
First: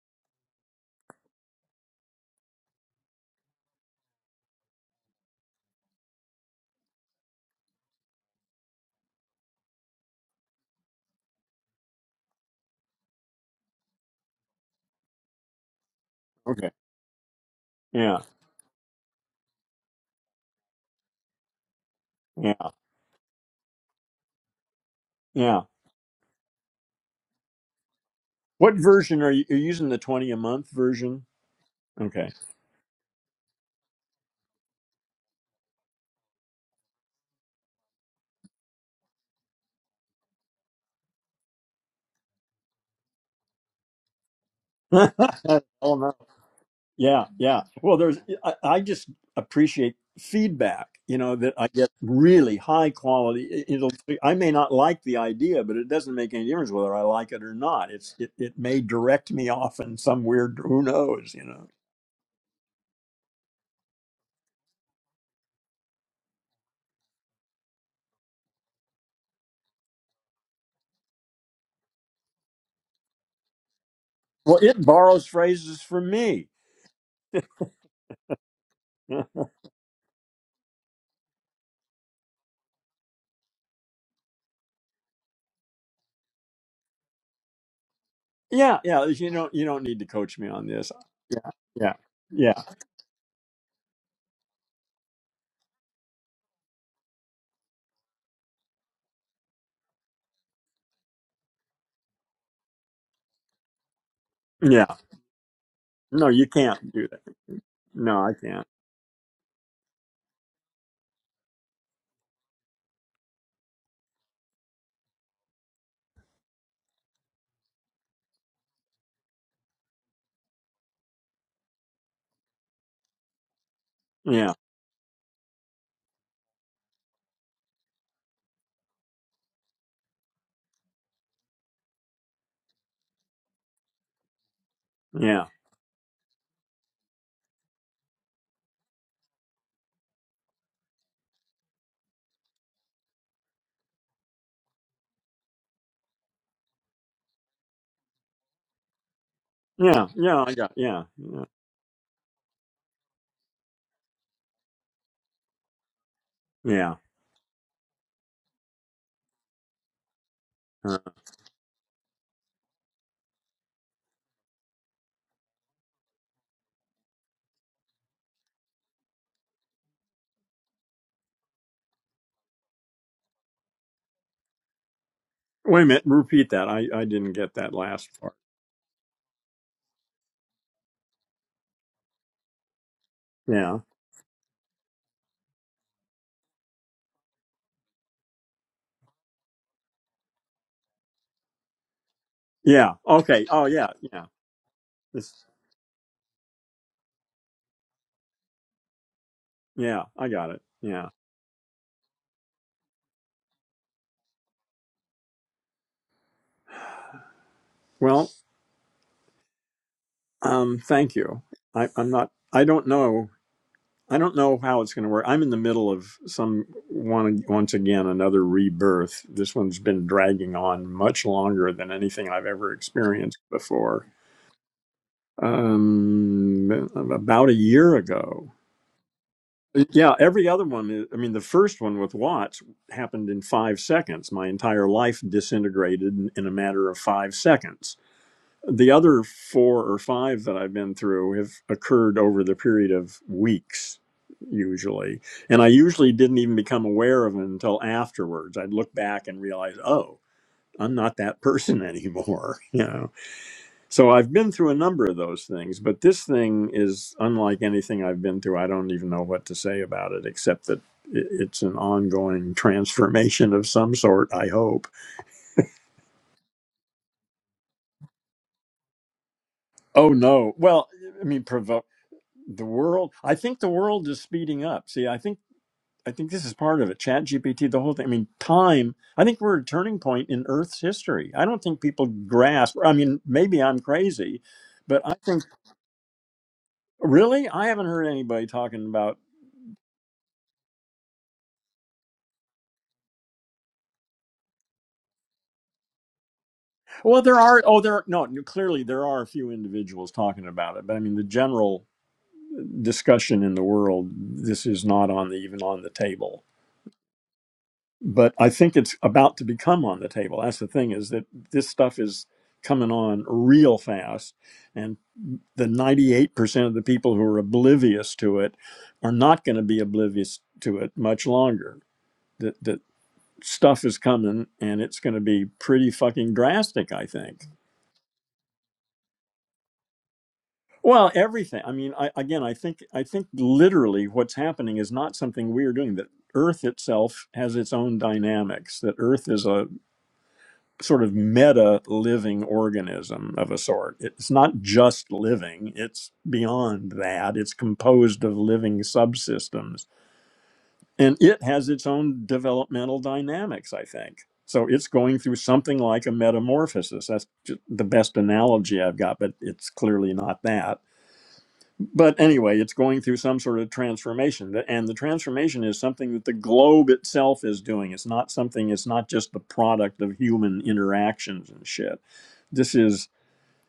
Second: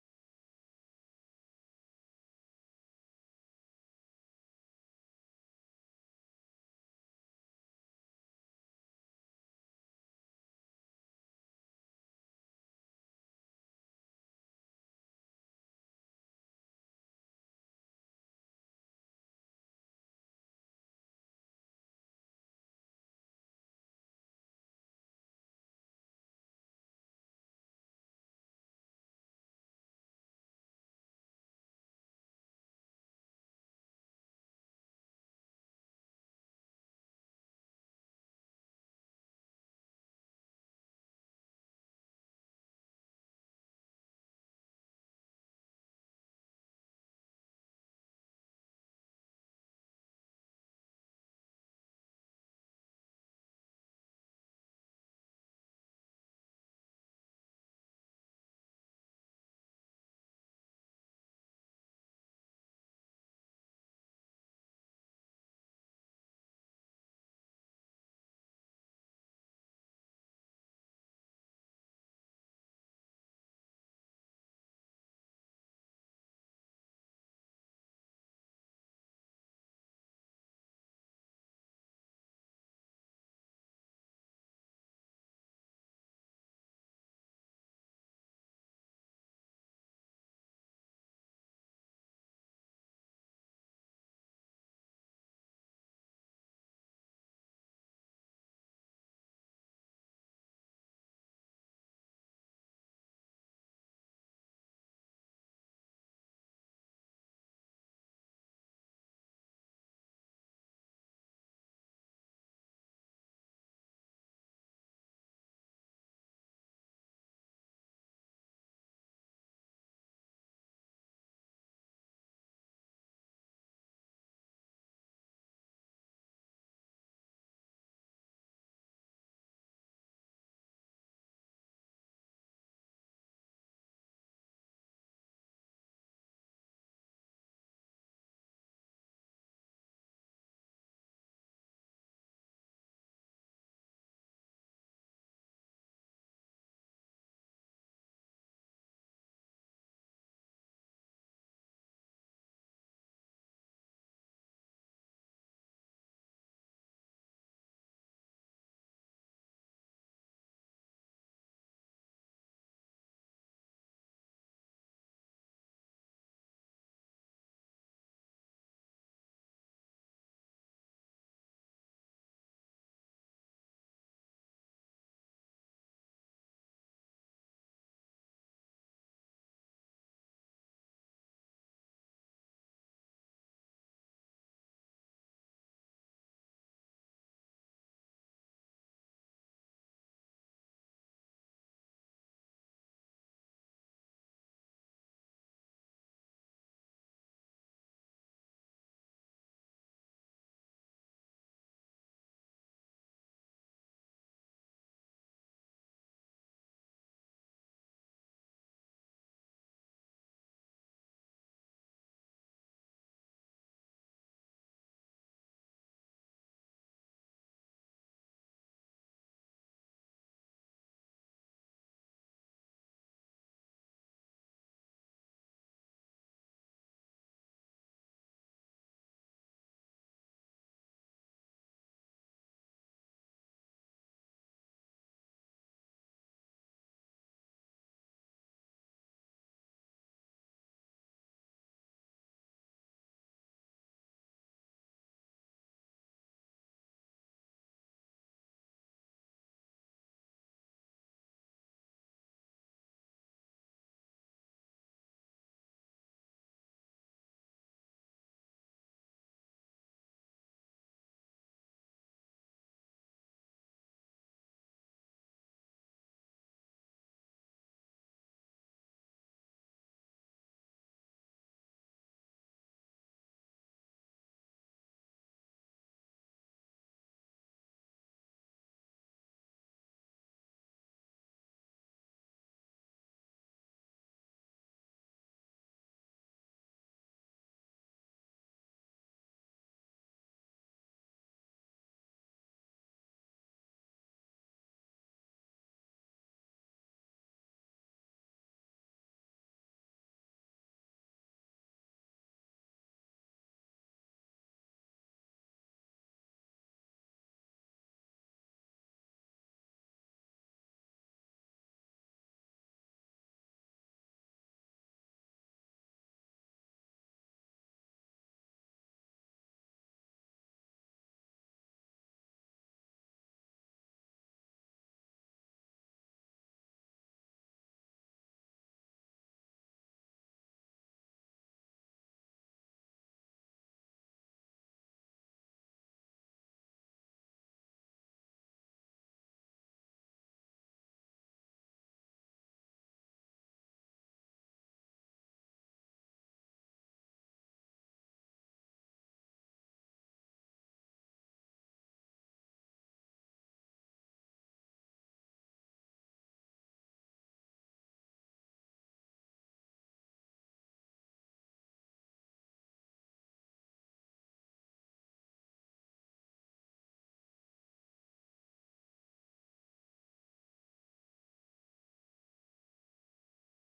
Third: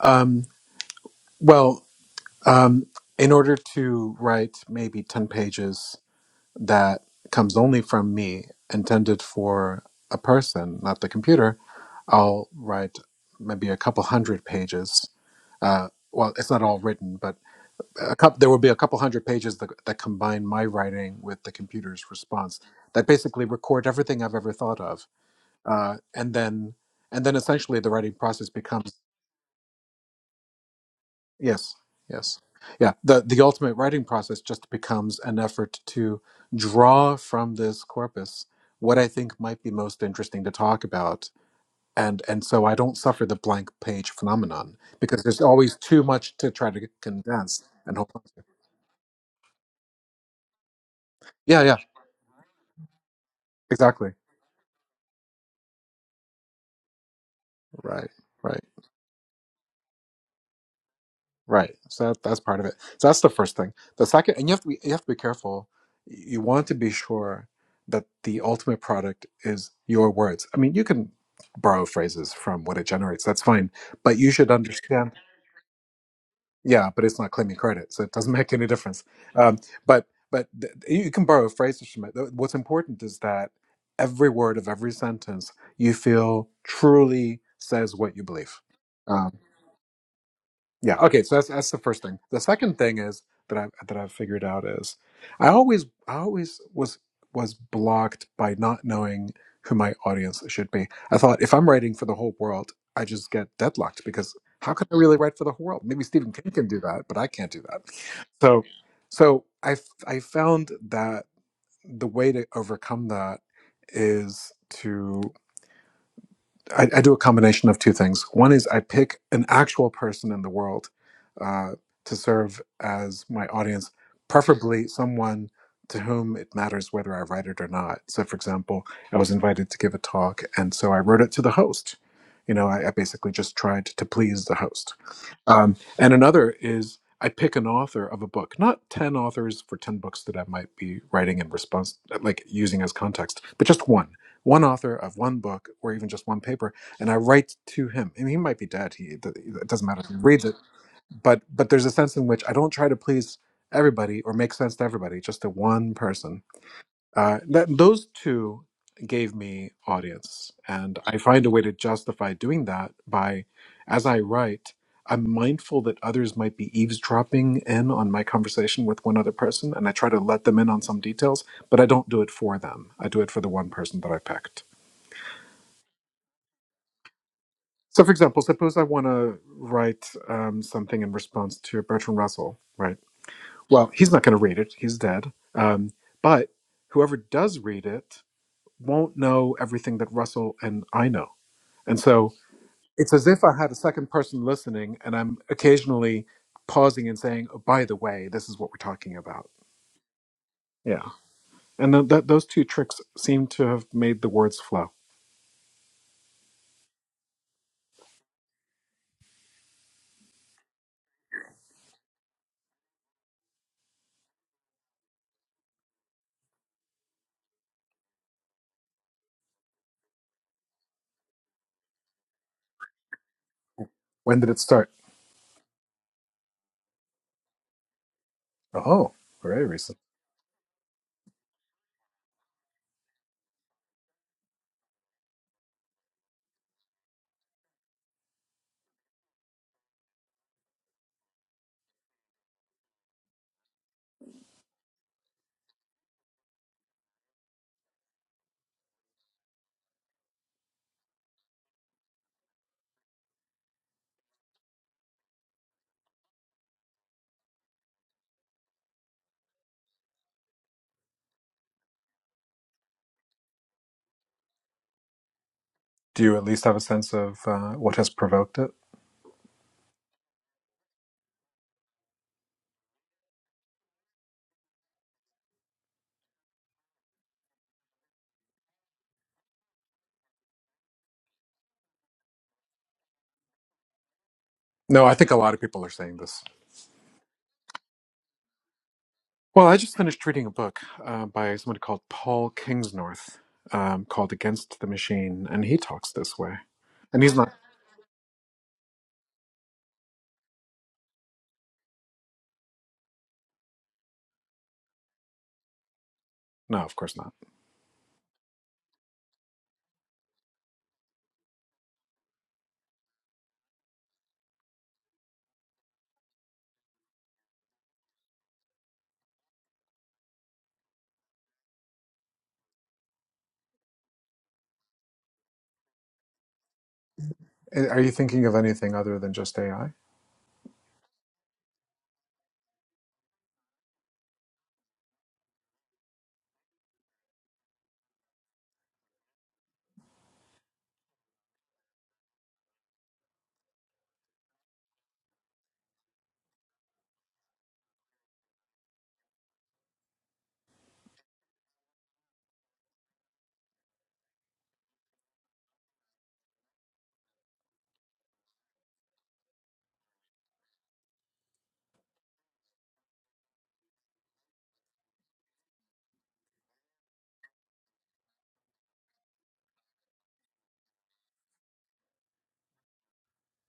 um, well, um, in order to write maybe ten pages that comes only from me, intended for a person, not the computer, I'll write maybe a couple hundred pages. Uh, well, it's not Okay. all written, but a Yeah, couple, there will be a couple hundred pages that, that combine my writing with the computer's yeah, response that basically record everything I've ever thought of yeah. uh, and then and then essentially the writing process What becomes version are you? You're using the twenty a month version? yes Okay. yes yeah the the ultimate writing process just becomes an effort to draw from this corpus what i think might be most interesting to talk about and and so i don't suffer the blank page phenomenon [LAUGHS] oh because there's always too no. much to try to Yeah, yeah. condense and Well, hold there's, on to I, I just appreciate feedback, you know, that yeah I yeah get really high quality. It- It'll, exactly I may not like the idea, but it doesn't make any difference whether I like it or not. right It's, it, right it may direct me off in some weird, who knows, you know. Right. So that, that's part of it. So that's the first thing. The second, and you have to be, you have to be careful. You want to be sure that the ultimate product is your words. I mean, you can borrow phrases from what it generates. That's fine, but you should Well, it understand. borrows phrases from me. Yeah, but it's not claiming credit, so it doesn't [LAUGHS] make any difference. [LAUGHS] Um, but but th- you can borrow phrases from it. What's important is that every word of every sentence you feel truly says what you believe. Yeah, yeah. Um, You don't, you don't need to coach me on this. yeah. Okay. So that's Yeah, that's the yeah, first thing. The yeah, second thing is that I that I've figured out is I always I always was was blocked by not knowing who my audience should be. I thought if I'm writing for the whole world, I just get deadlocked because how can yeah. I really write for the whole world? Maybe No, Stephen you King can do can't that, do but I can't that. do that. No, I So can't. so I f- I found that the way to overcome that is to. I, I do a combination of two things. One is I pick an actual person in the world uh, to serve as my audience, Yeah, preferably someone to whom it matters whether I write it or not. So, for example, I was invited to give a talk, and so I wrote it to the host. You know, I, I basically just tried to please the host yeah, um, and another is I pick an author of a book, not 10 authors for 10 books that I might be writing in response, like using as context, but just one, one author of one book or even just one paper. And I write to him. And he might be dead. He, it it doesn't matter if yeah, he yeah, reads I it. got, yeah, But, yeah, but there's a sense in which I don't try to please everybody or make sense to everybody, just to one person yeah. uh, that those two gave me audience, and I find a way to justify doing that by, as I write, I'm mindful that others might be eavesdropping in on my conversation with one other person, and I try to let them in on some details, but I don't do it for them. I do it for the one person that I picked. Wait a minute, repeat that. I, I didn't get that So, last for part. example, suppose I want to write um, something in response to Bertrand Russell, right? Yeah. Well, he's not going to read it, he's dead. Um, but whoever does read it won't know everything that Russell and I know. And so Yeah. it's as if Okay. I Oh had a yeah, second yeah. person listening and I'm This occasionally pausing and saying, oh, by the way, this is what we're talking about. yeah, I got it. Yeah. Yeah. And th- th- those two tricks seem to have made the words flow. Well, um, thank you. I, I'm not I don't know I don't know how it's gonna work. I'm in the middle of some one once again another rebirth. This one's been dragging on much longer than anything I've ever experienced before. When did it start? Um about a year ago. Oh, very recent. Yeah, every other one. is- I mean, the first one with Watts happened in five seconds. My entire life disintegrated in in a matter of five seconds. The other four or five that I've been through have occurred over the period of weeks, usually. And I usually didn't even become aware of it until afterwards. I'd look back and realize, oh, I'm not that person [LAUGHS] anymore. You know? So I've been through a number of those things, but this thing is unlike anything I've been through. I don't even know what to say about it, except that i- it's an ongoing transformation of some sort, I hope. Do you at least have a sense of uh, what has provoked it? Oh, no. Well, I mean, provo- the world, I think the world is speeding up. See, I think. I think this is part of it. Chat GPT, the whole thing. I mean, time. I think we're at a turning point in Earth's history. I don't think people grasp. I mean, maybe I'm crazy, but No, I I think a think lot of people are saying this. really, I haven't heard anybody talking about Well, I just finished reading a book uh, by somebody called Paul Kingsnorth um, called Against the Machine, and he talks this way. Well, And he's there not are. Oh, there. No, clearly there are a few individuals talking about it, but I mean the general discussion in the world. This is not on the even on the table. No, of course not. But I think it's about to become on the table. That's the thing is that this stuff is coming on real fast, and the ninety-eight percent of the people who are oblivious to it are not going to be oblivious to it much longer. That that stuff is coming, and it's going to be pretty fucking drastic. I think. Uh, Are you thinking of anything other than just AI? Well, everything. I mean, I, again, I think I think literally what's happening is not something we are doing. That Earth itself has its own dynamics. That Earth is a sort of meta living organism of a sort. It's not just living. It's beyond that. It's composed of living subsystems, and it has its own developmental dynamics. I think. So it's going through something like a metamorphosis. That's ju- the best analogy I've got, but it's clearly not that but anyway, it's going through some sort of transformation. And the transformation is something that the globe itself is doing. It's not something, it's not just the product of human interactions and shit. This is,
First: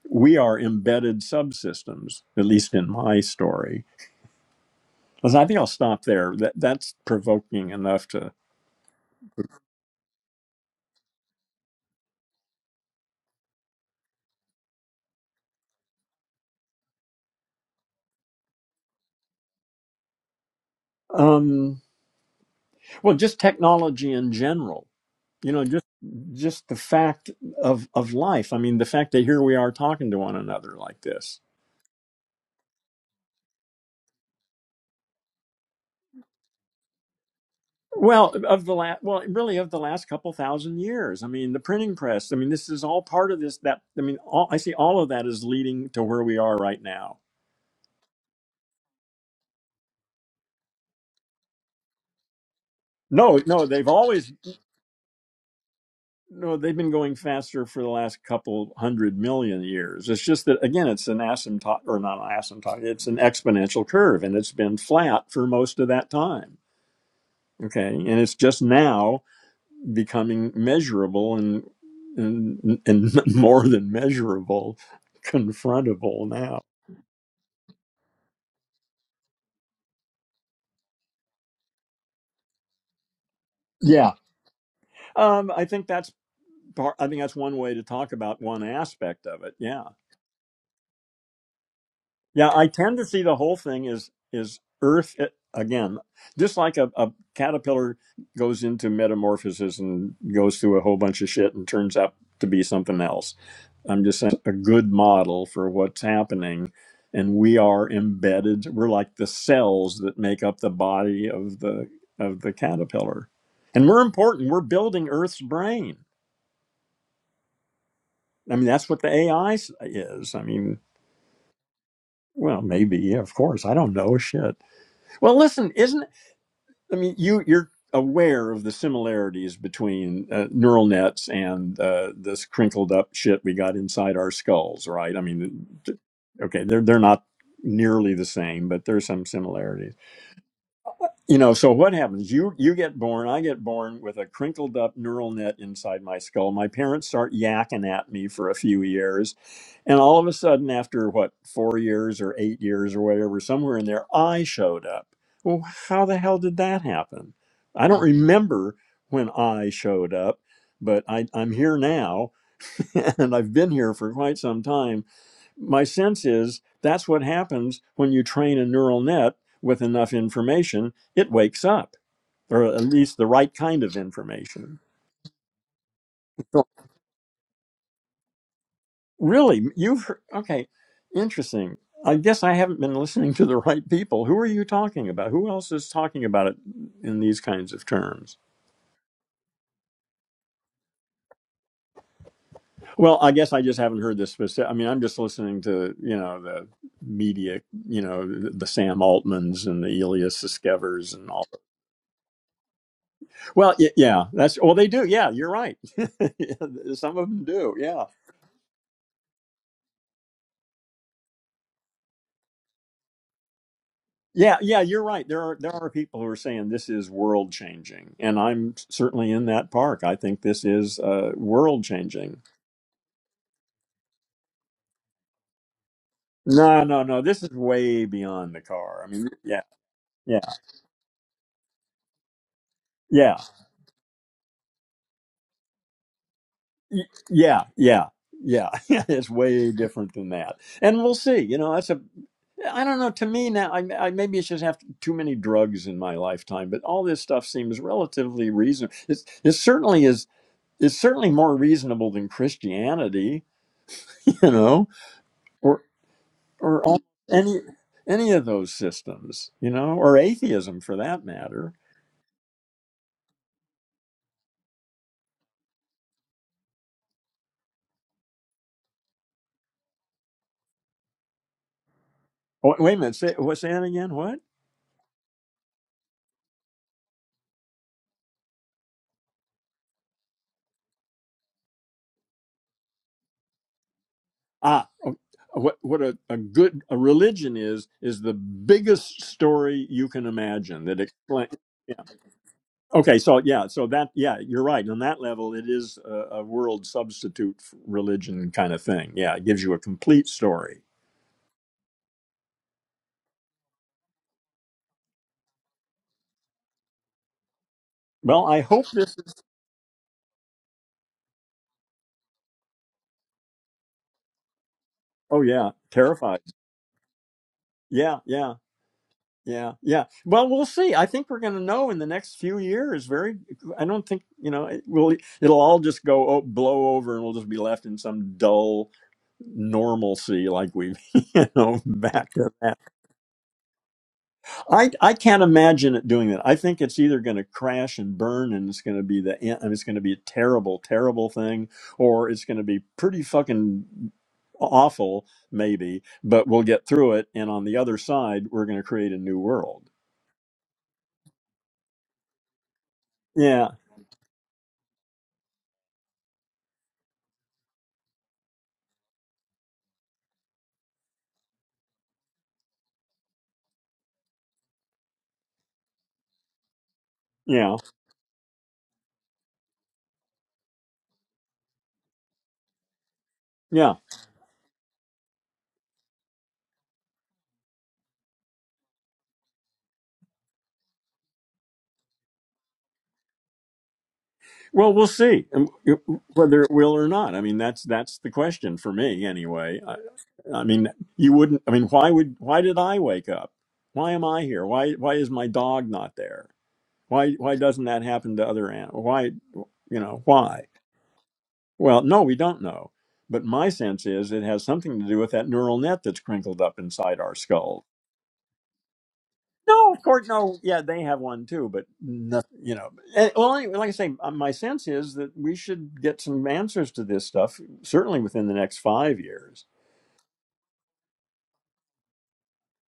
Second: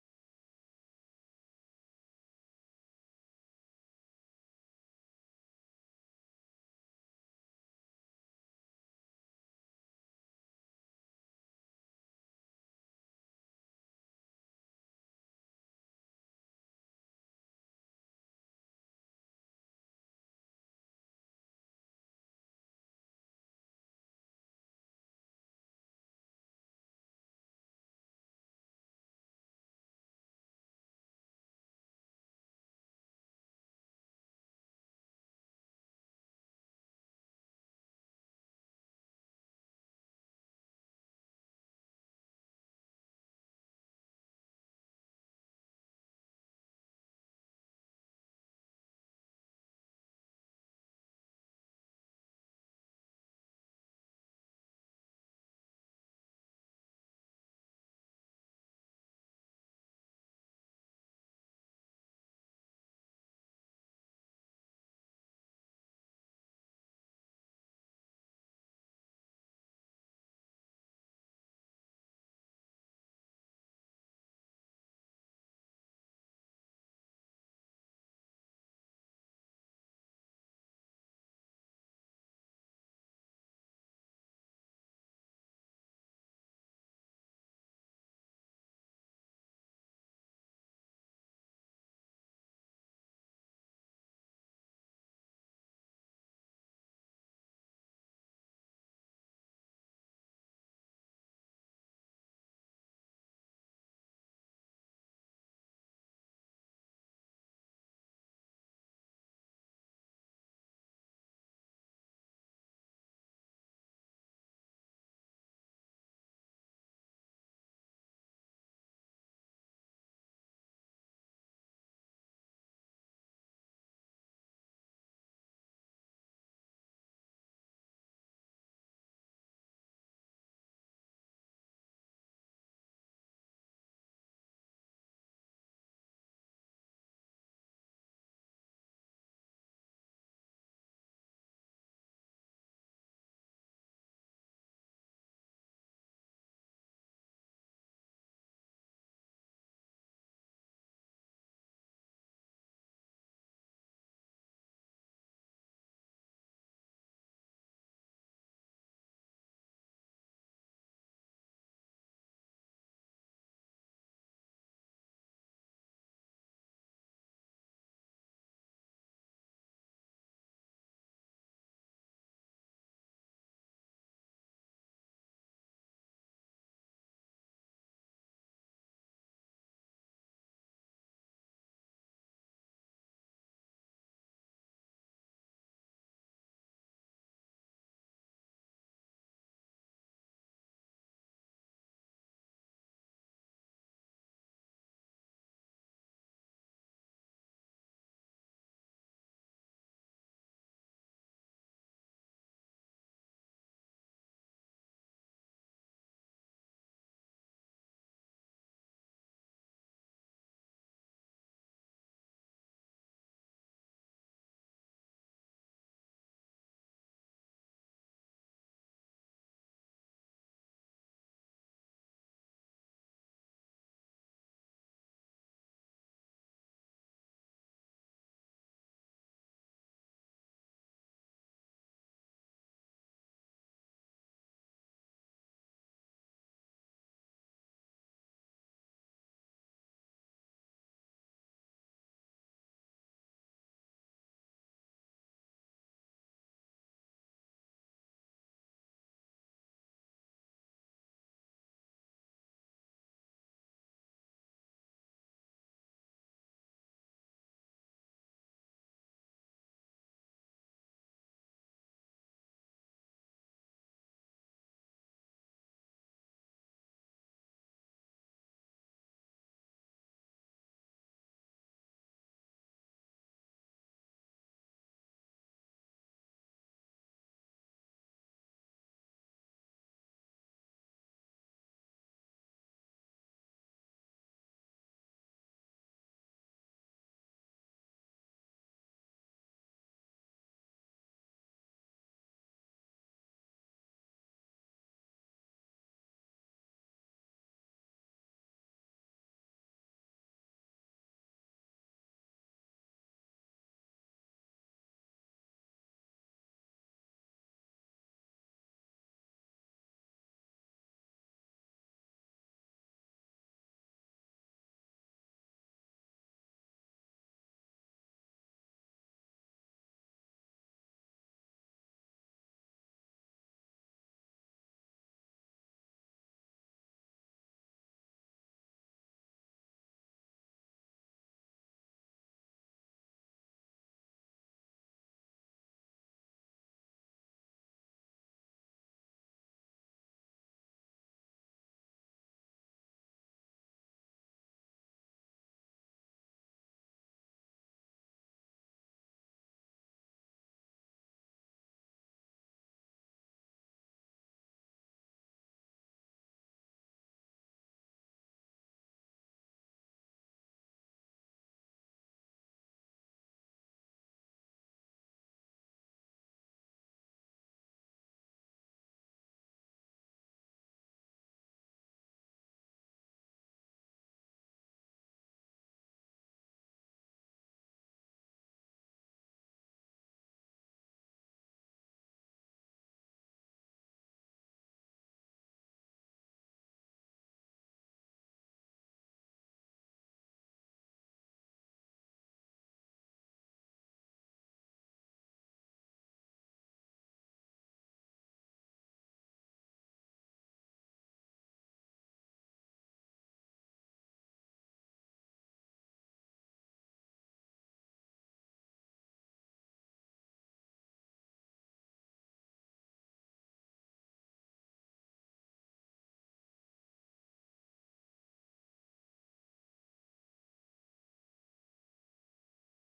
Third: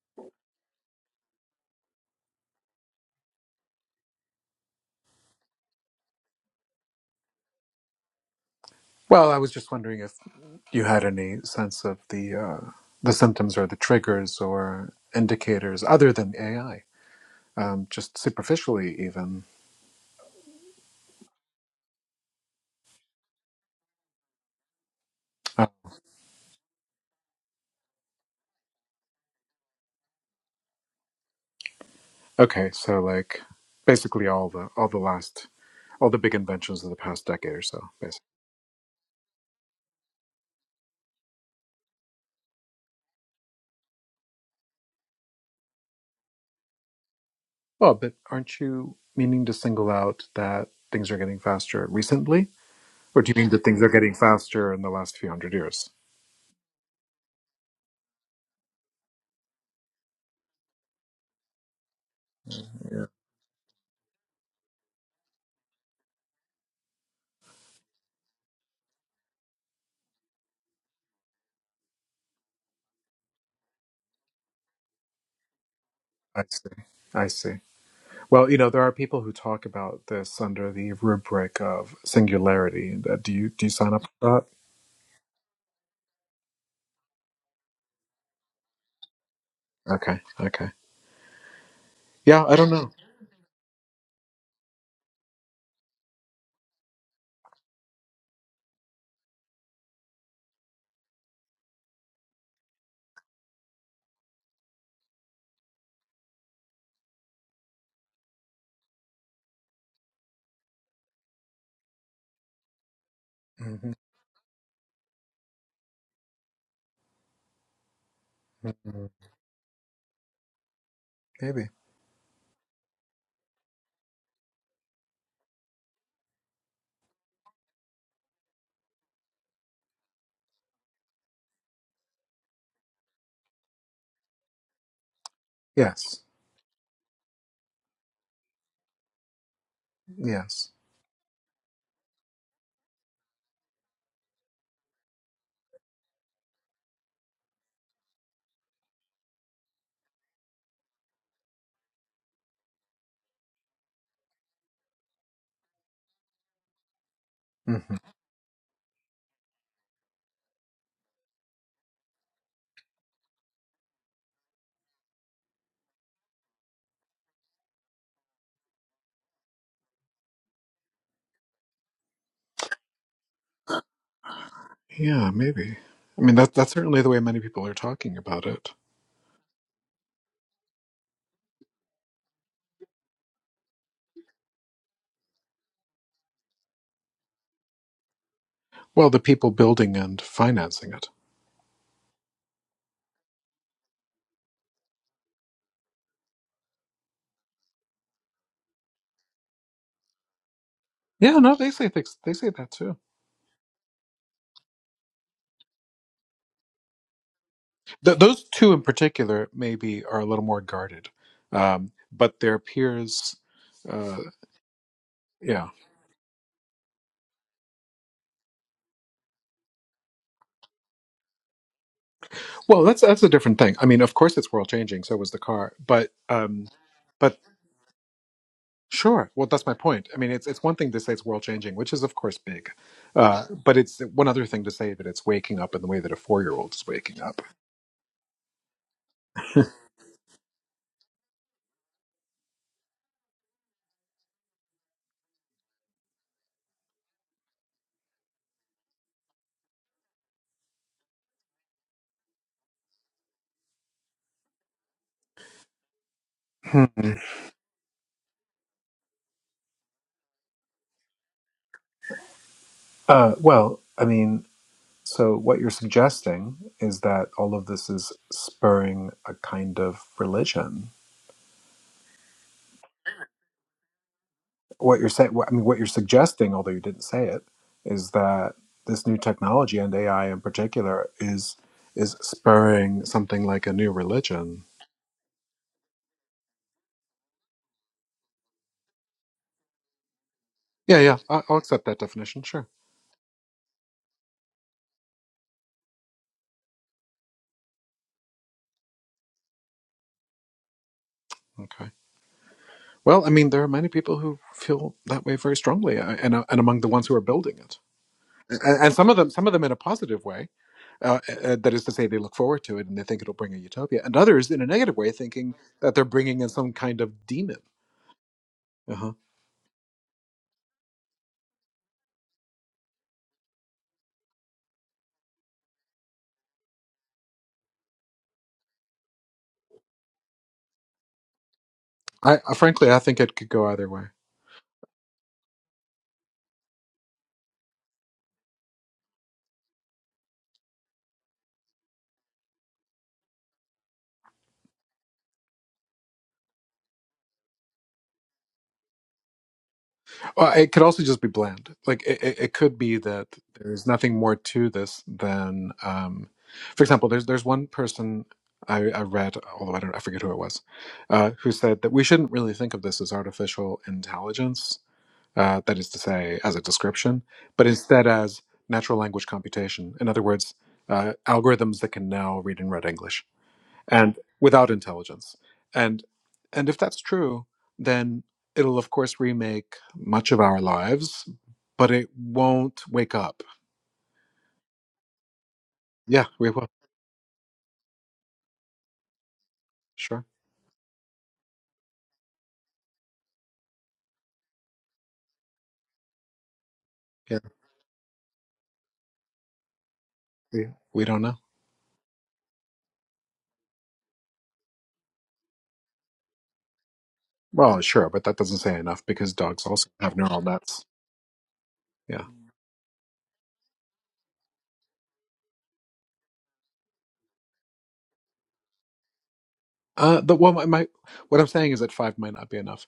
we are embedded subsystems, at least in my story. Listen, I think I'll stop there. That, that's provoking enough to, Well, I was just wondering if you had any sense of the uh, the symptoms or the triggers or indicators other than AI, um, just superficially even. um, well, just technology in general. You know, Uh, just just the fact of of life. I mean, the fact that here we are talking to one another like this okay, so like basically all the all the last all the big inventions of the past decade or so, basically. Well, of the last, well, really of the last couple thousand years. I mean, the printing press. I mean, this is all part of this. That I mean, all, I see all of that is leading to where we are right now. Well, but aren't you meaning to single out that things are getting faster recently, or do you No, mean that no, things they've are getting always faster in the last few hundred years? no, they've been going faster for the last couple hundred million years. It's just that again, it's an asymptotic or not an asymptotic. Yeah, It's an exponential curve, and it's been flat for most of that time. Okay, and it's just now becoming measurable and and, and [LAUGHS] more than measurable, confrontable I now. see. I see. Well, you know, there are people who talk about this under the rubric of singularity. That- Do you do you sign up Yeah. for Um, I think that's part. I think that's one way to talk about one aspect of it. Yeah, that? Okay, okay. Yeah, yeah. I I don't know. tend to see the whole thing is is Earth eh, again, just like a, a caterpillar goes into metamorphosis and goes through a whole bunch of shit and turns out to be something else I'm just saying, a good model for what's happening. And we are embedded. We're like the cells that make up the body of the of the caterpillar, and hmm we're important. We're building Earth's brain. I mean, that's what the AI is. I mean, Maybe. well, maybe, yeah, of course. I don't know shit. Well, listen, isn't I mean, you you're aware of the similarities between uh, neural nets and uh, this crinkled up shit we got inside our skulls, right? I mean, th- Yes. okay, they're they're not nearly the same, but there's some similarities Yes. you know so what happens you you get born i get born with a crinkled up neural net inside my skull my parents start yakking at me for a few years and all of a sudden after what four years or eight years or whatever somewhere in there i showed up well how the hell did that happen hmm i don't remember when i showed up but I, i'm here now [LAUGHS] and i've been here for quite some time my sense is that's what happens when you train a neural net with enough information it wakes up or at least the right kind of information Yeah, maybe. I mean, that so that's certainly the way many people are talking about it. really you've heard, okay interesting i guess i haven't been listening to the right people who are you talking about who else is talking about it in these kinds of terms Well, the people building and financing it. well i guess i just haven't heard this specific i mean i'm just listening to you know the media you know the, sam altmans and the elias Siskevers and Yeah, all no, they say things. They say that too. Well, y- yeah, that's well, they do. Yeah, you're right. [LAUGHS] Yeah, Some of them do. Yeah, Th- those two in particular maybe are a little more guarded, um, but their peers, uh, yeah, yeah, you're right. There are yeah. there are people who are saying this is world changing, and I'm certainly in that park. I think this is uh, world changing. Well, that's that's a different thing. I mean, of course, it's world changing. So was the car, but um, No, no, no. but This is way beyond the car. I mean, Sure. Well, yeah, that's my point. I mean, yeah, it's it's one thing to say it's world changing, which is of course big, yeah, uh, but it's one other thing to say that it's waking up in the way that a four year old is y- waking up. yeah, yeah. Yeah, [LAUGHS] it's [LAUGHS] way different than that, and we'll see. You know, that's a I don't know. To me now, I, I maybe it's just have too many drugs in my lifetime, but all this stuff seems relatively reasonable. It's, it certainly is. It's certainly more reasonable than Christianity, [LAUGHS] you know, or Hmm. or al- any any of those systems, you know, or atheism for that matter. Uh, well, I mean, so what you're suggesting is that all of this is spurring a kind of religion. Oh, wait a minute. Say, what's that again? What? What you're saying, I mean, what you're suggesting, although you didn't say it, is that this new technology and AI in particular is is spurring something like a new religion. Ah, o- what what a, a good a religion is is the biggest story you can imagine Yeah, that yeah, I- explains. I'll accept that definition. Sure. Okay, so yeah, so that yeah, you're right. On that level, it is a, a world substitute f- religion kind of thing. Yeah, it gives you a complete story. Okay. Well, I mean, there are many people who feel that way very strongly, uh, and uh, and among the ones who are building it, Well, I and, hope and some this. of them, some of them in a positive way. Uh, uh, uh, that is to say, they look forward to it and they think it'll bring a utopia, and others in a negative way, Oh thinking yeah, that they're terrified. bringing in some kind of demon. Yeah, yeah, Uh-huh. yeah, yeah. Well, we'll see. I think we're going to know in the next few years. Very. I don't think you know. It will. It'll all just go oh, blow over, and we'll just be left in some dull normalcy, like we've [LAUGHS] you know back I, to I that. frankly, I think it could go either way. I, I can't imagine it doing that. I think it's either going to crash and burn, and it's going to be the end. and It's going to be a terrible, terrible thing, or it's going to be pretty fucking awful, maybe. But we'll get through it, and on the other side, we're going to create a new world. Well, it could also just be bland. Like it, it, it could be that Yeah, there's nothing more to this than, um, for example, there's there's one person I, I read, although I don't I forget who it was, uh, who said that we shouldn't really think of this as artificial intelligence, uh, that is to say, as a description, but yeah, instead as natural language computation. In other words, uh, algorithms that can now read and write English yeah. and without intelligence and and if that's true then it'll of course remake much of our lives but it won't wake up Well, we'll see um, yeah we whether will it will or not. I mean, that's that's the question for me, anyway. I, sure I mean, you wouldn't. I mean, why would why did I wake up? Why am I here? Why why is my dog not there? Why yeah why doesn't that happen to other animals? Why you know why? we, we don't know Well, no, we don't know. But my sense is it has something to do with that neural net that's crinkled up inside our well skull. sure but that doesn't say enough because dogs also No, of have course, neural no. Yeah, nets they have one too, but yeah not, you know. And, well, anyway, like I say, uh, my sense is that we should get some answers to this stuff certainly within the next five years, uh the well my, my what i'm saying is that five might not be enough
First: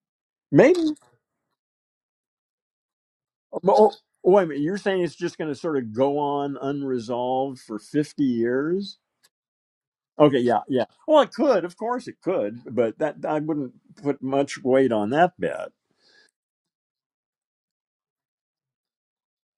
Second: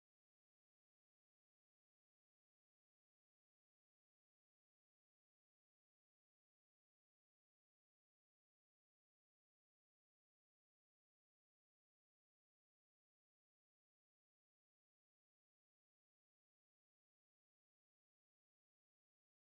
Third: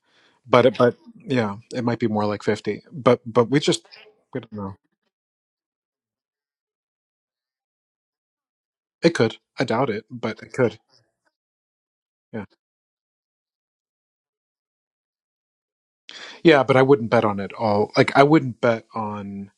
but it maybe. but yeah it might be more like 50 but but Oh, we just oh, we wait a don't minute. know You're saying it's just going to sort of go on unresolved for fifty years? it could i doubt it Okay, but it yeah, could yeah. Well, it could, of course, it Yeah. could, but that I wouldn't put much weight on that bet. Yeah, but I wouldn't bet on it all. Like I wouldn't bet on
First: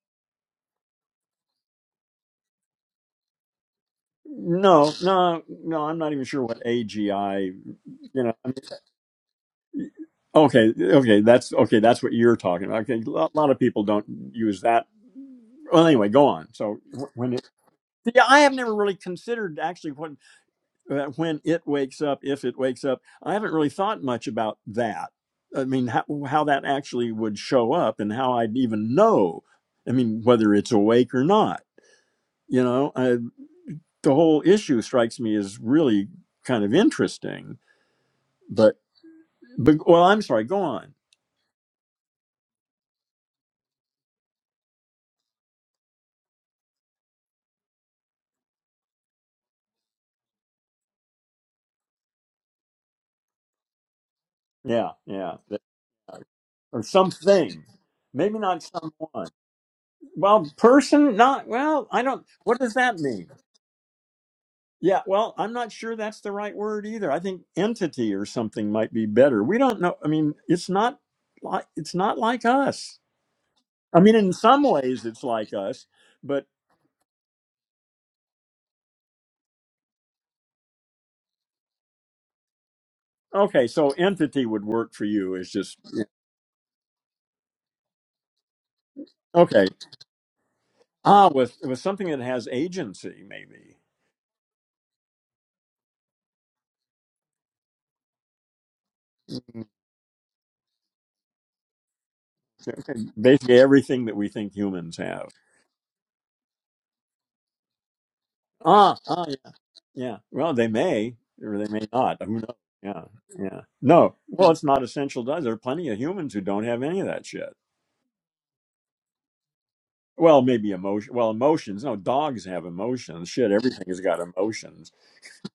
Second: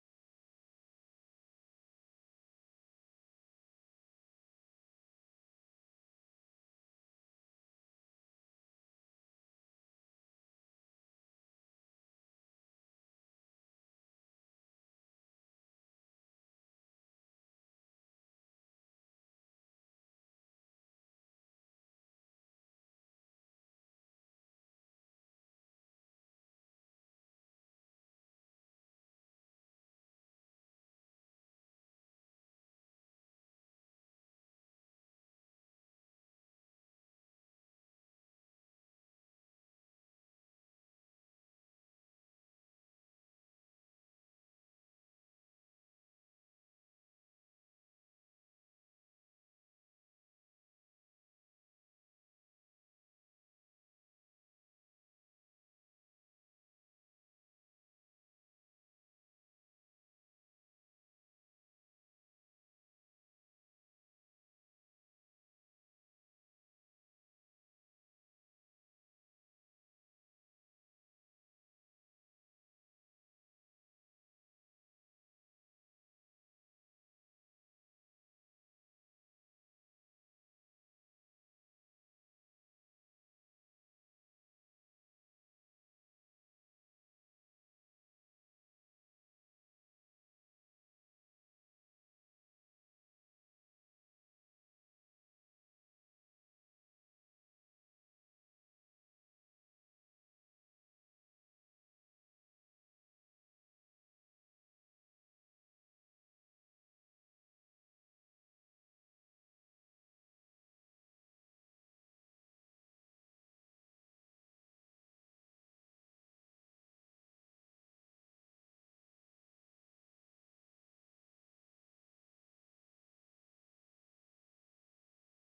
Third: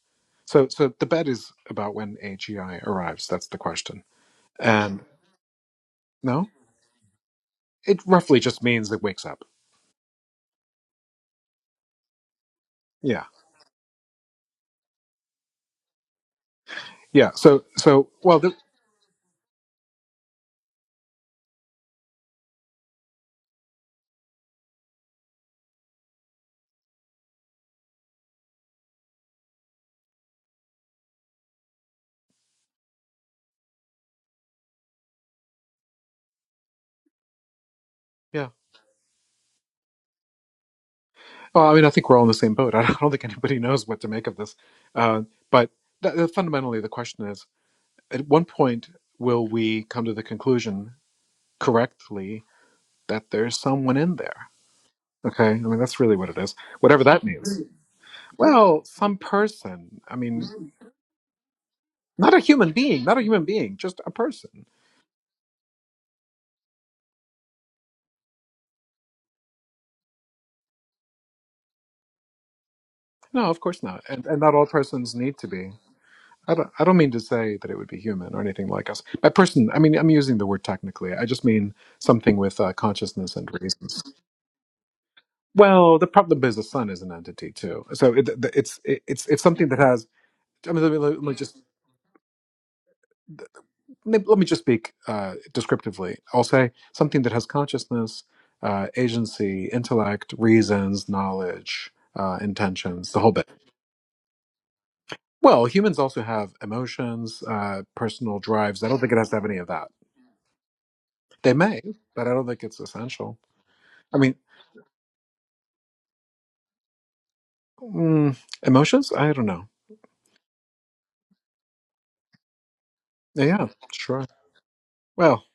so so the bet is about when AGI arrives. That's the question. No, And no, no. I'm not even sure no, what AGI. it You know, roughly I just means it wakes up. mean, okay, okay. That's okay. That's what you're talking about. Okay, a Yeah, lot, lot of people don't use that. Well, anyway, go on. So wh- yeah. when it, So so yeah, well, I have th- never really considered actually what uh, when it wakes up, if it wakes up. I haven't really thought much about that. I mean, how, how that actually would show up and how I'd even know. I mean, whether it's awake or not. You know, I, the whole issue strikes me as really kind of interesting. yeah. But, but well, I'm sorry. Go on. Well, I mean, I think we're all in the same boat. [LAUGHS] I don't think anybody knows what to make of this. Uh, but th- th- fundamentally, the question is: at one point, will we come to the conclusion correctly that there's someone in there? Yeah, yeah, Okay, I that- mean that's really what it is. or Whatever that means. something. Maybe not Well, some someone. person. I mean. Well, person, not well. I don't. Not a What human does that being, not a mean? human being, just a person. Yeah, well, I'm not sure that's the right word either. I think entity or something might be better. We don't know. I mean, it's not like it's not like us. No, of course I not. mean, And, in and not some all ways persons it's need to like be. us, but I don't, I don't mean to say that it would be human or anything like us. By person, I mean, I'm using the word technically. I just mean something with uh, consciousness and okay, so reasons. entity would work for you is just Well, yeah, the problem is the sun is an entity too. So it, the- it's it, it's it's okay. something that has. I mean, let me, let Ah, me with just with something that has agency let maybe. me let me just speak uh, descriptively. I'll say something that has consciousness, uh, Mhm. agency, intellect, reasons, knowledge, uh, intentions, the whole bit Basically everything that we think humans have. Well, humans also have emotions, uh, personal drives. I Ah, don't think it ah has to have yeah. any of that. Yeah. Well, they may They or they may, may not. but I Who don't knows? think it's Yeah. essential. Yeah. No. I mean, Well, it's not essential to us. There are plenty of humans who don't have any of that shit. mm, emotions? I don't know. Well, maybe emotion. Well, emotions. No, dogs have emotions. Shit, Yeah, everything has got sure. emotions. Well,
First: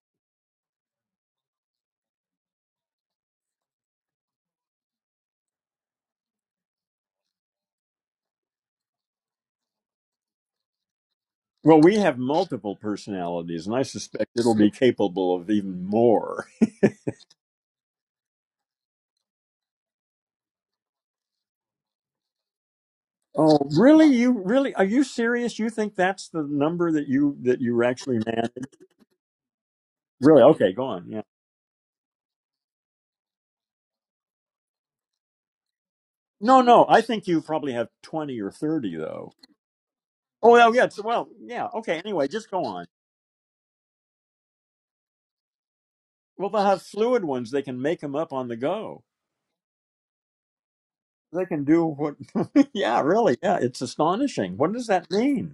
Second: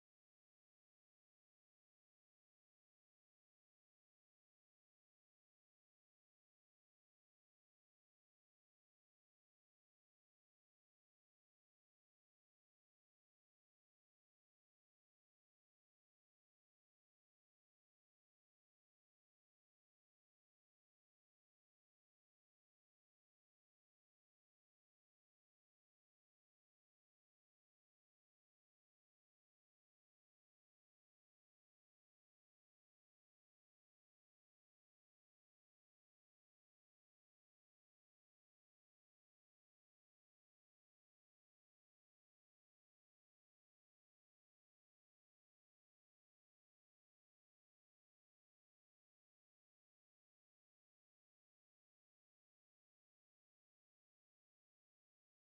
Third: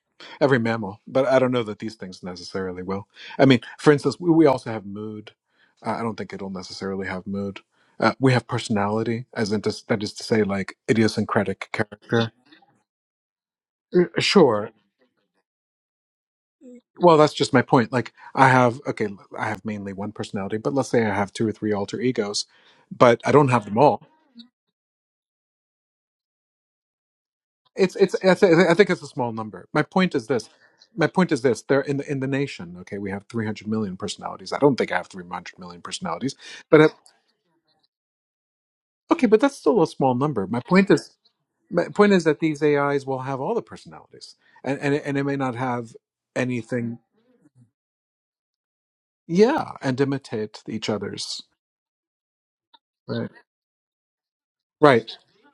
every mammal, but I don't know that these things necessarily will. I mean, for instance, we, we also have mood. Uh, I don't think it'll necessarily have mood. Uh, we have personality, as in to, that is to say, like idiosyncratic Well, we have character. multiple personalities, and I suspect it'll Sure, be capable of even more. well that's just my point like i have okay i have mainly one personality but let's say i have two or three alter egos but i don't Oh, have them all really? You really? Are you serious? You think that's the number that you that you it's it's actually i, th- manage? I think it's a small number my point is Really? this Okay, go on. my Yeah. point is this they're in the in the nation okay we have 300 million personalities i don't think i have 300 million personalities No, but I, no. I think you probably have twenty or thirty, okay though. but that's still a small number Oh, my well, yeah. point it's- is Well, yeah. my Okay. point is Anyway, that just these go on. ais will have all the personalities and and, it- and it may not have Well, they'll have anything fluid ones. They can make them up on the go. yeah and imitate each other's They can do what? [LAUGHS] yeah, right really. Yeah, it's astonishing. What does right that mean?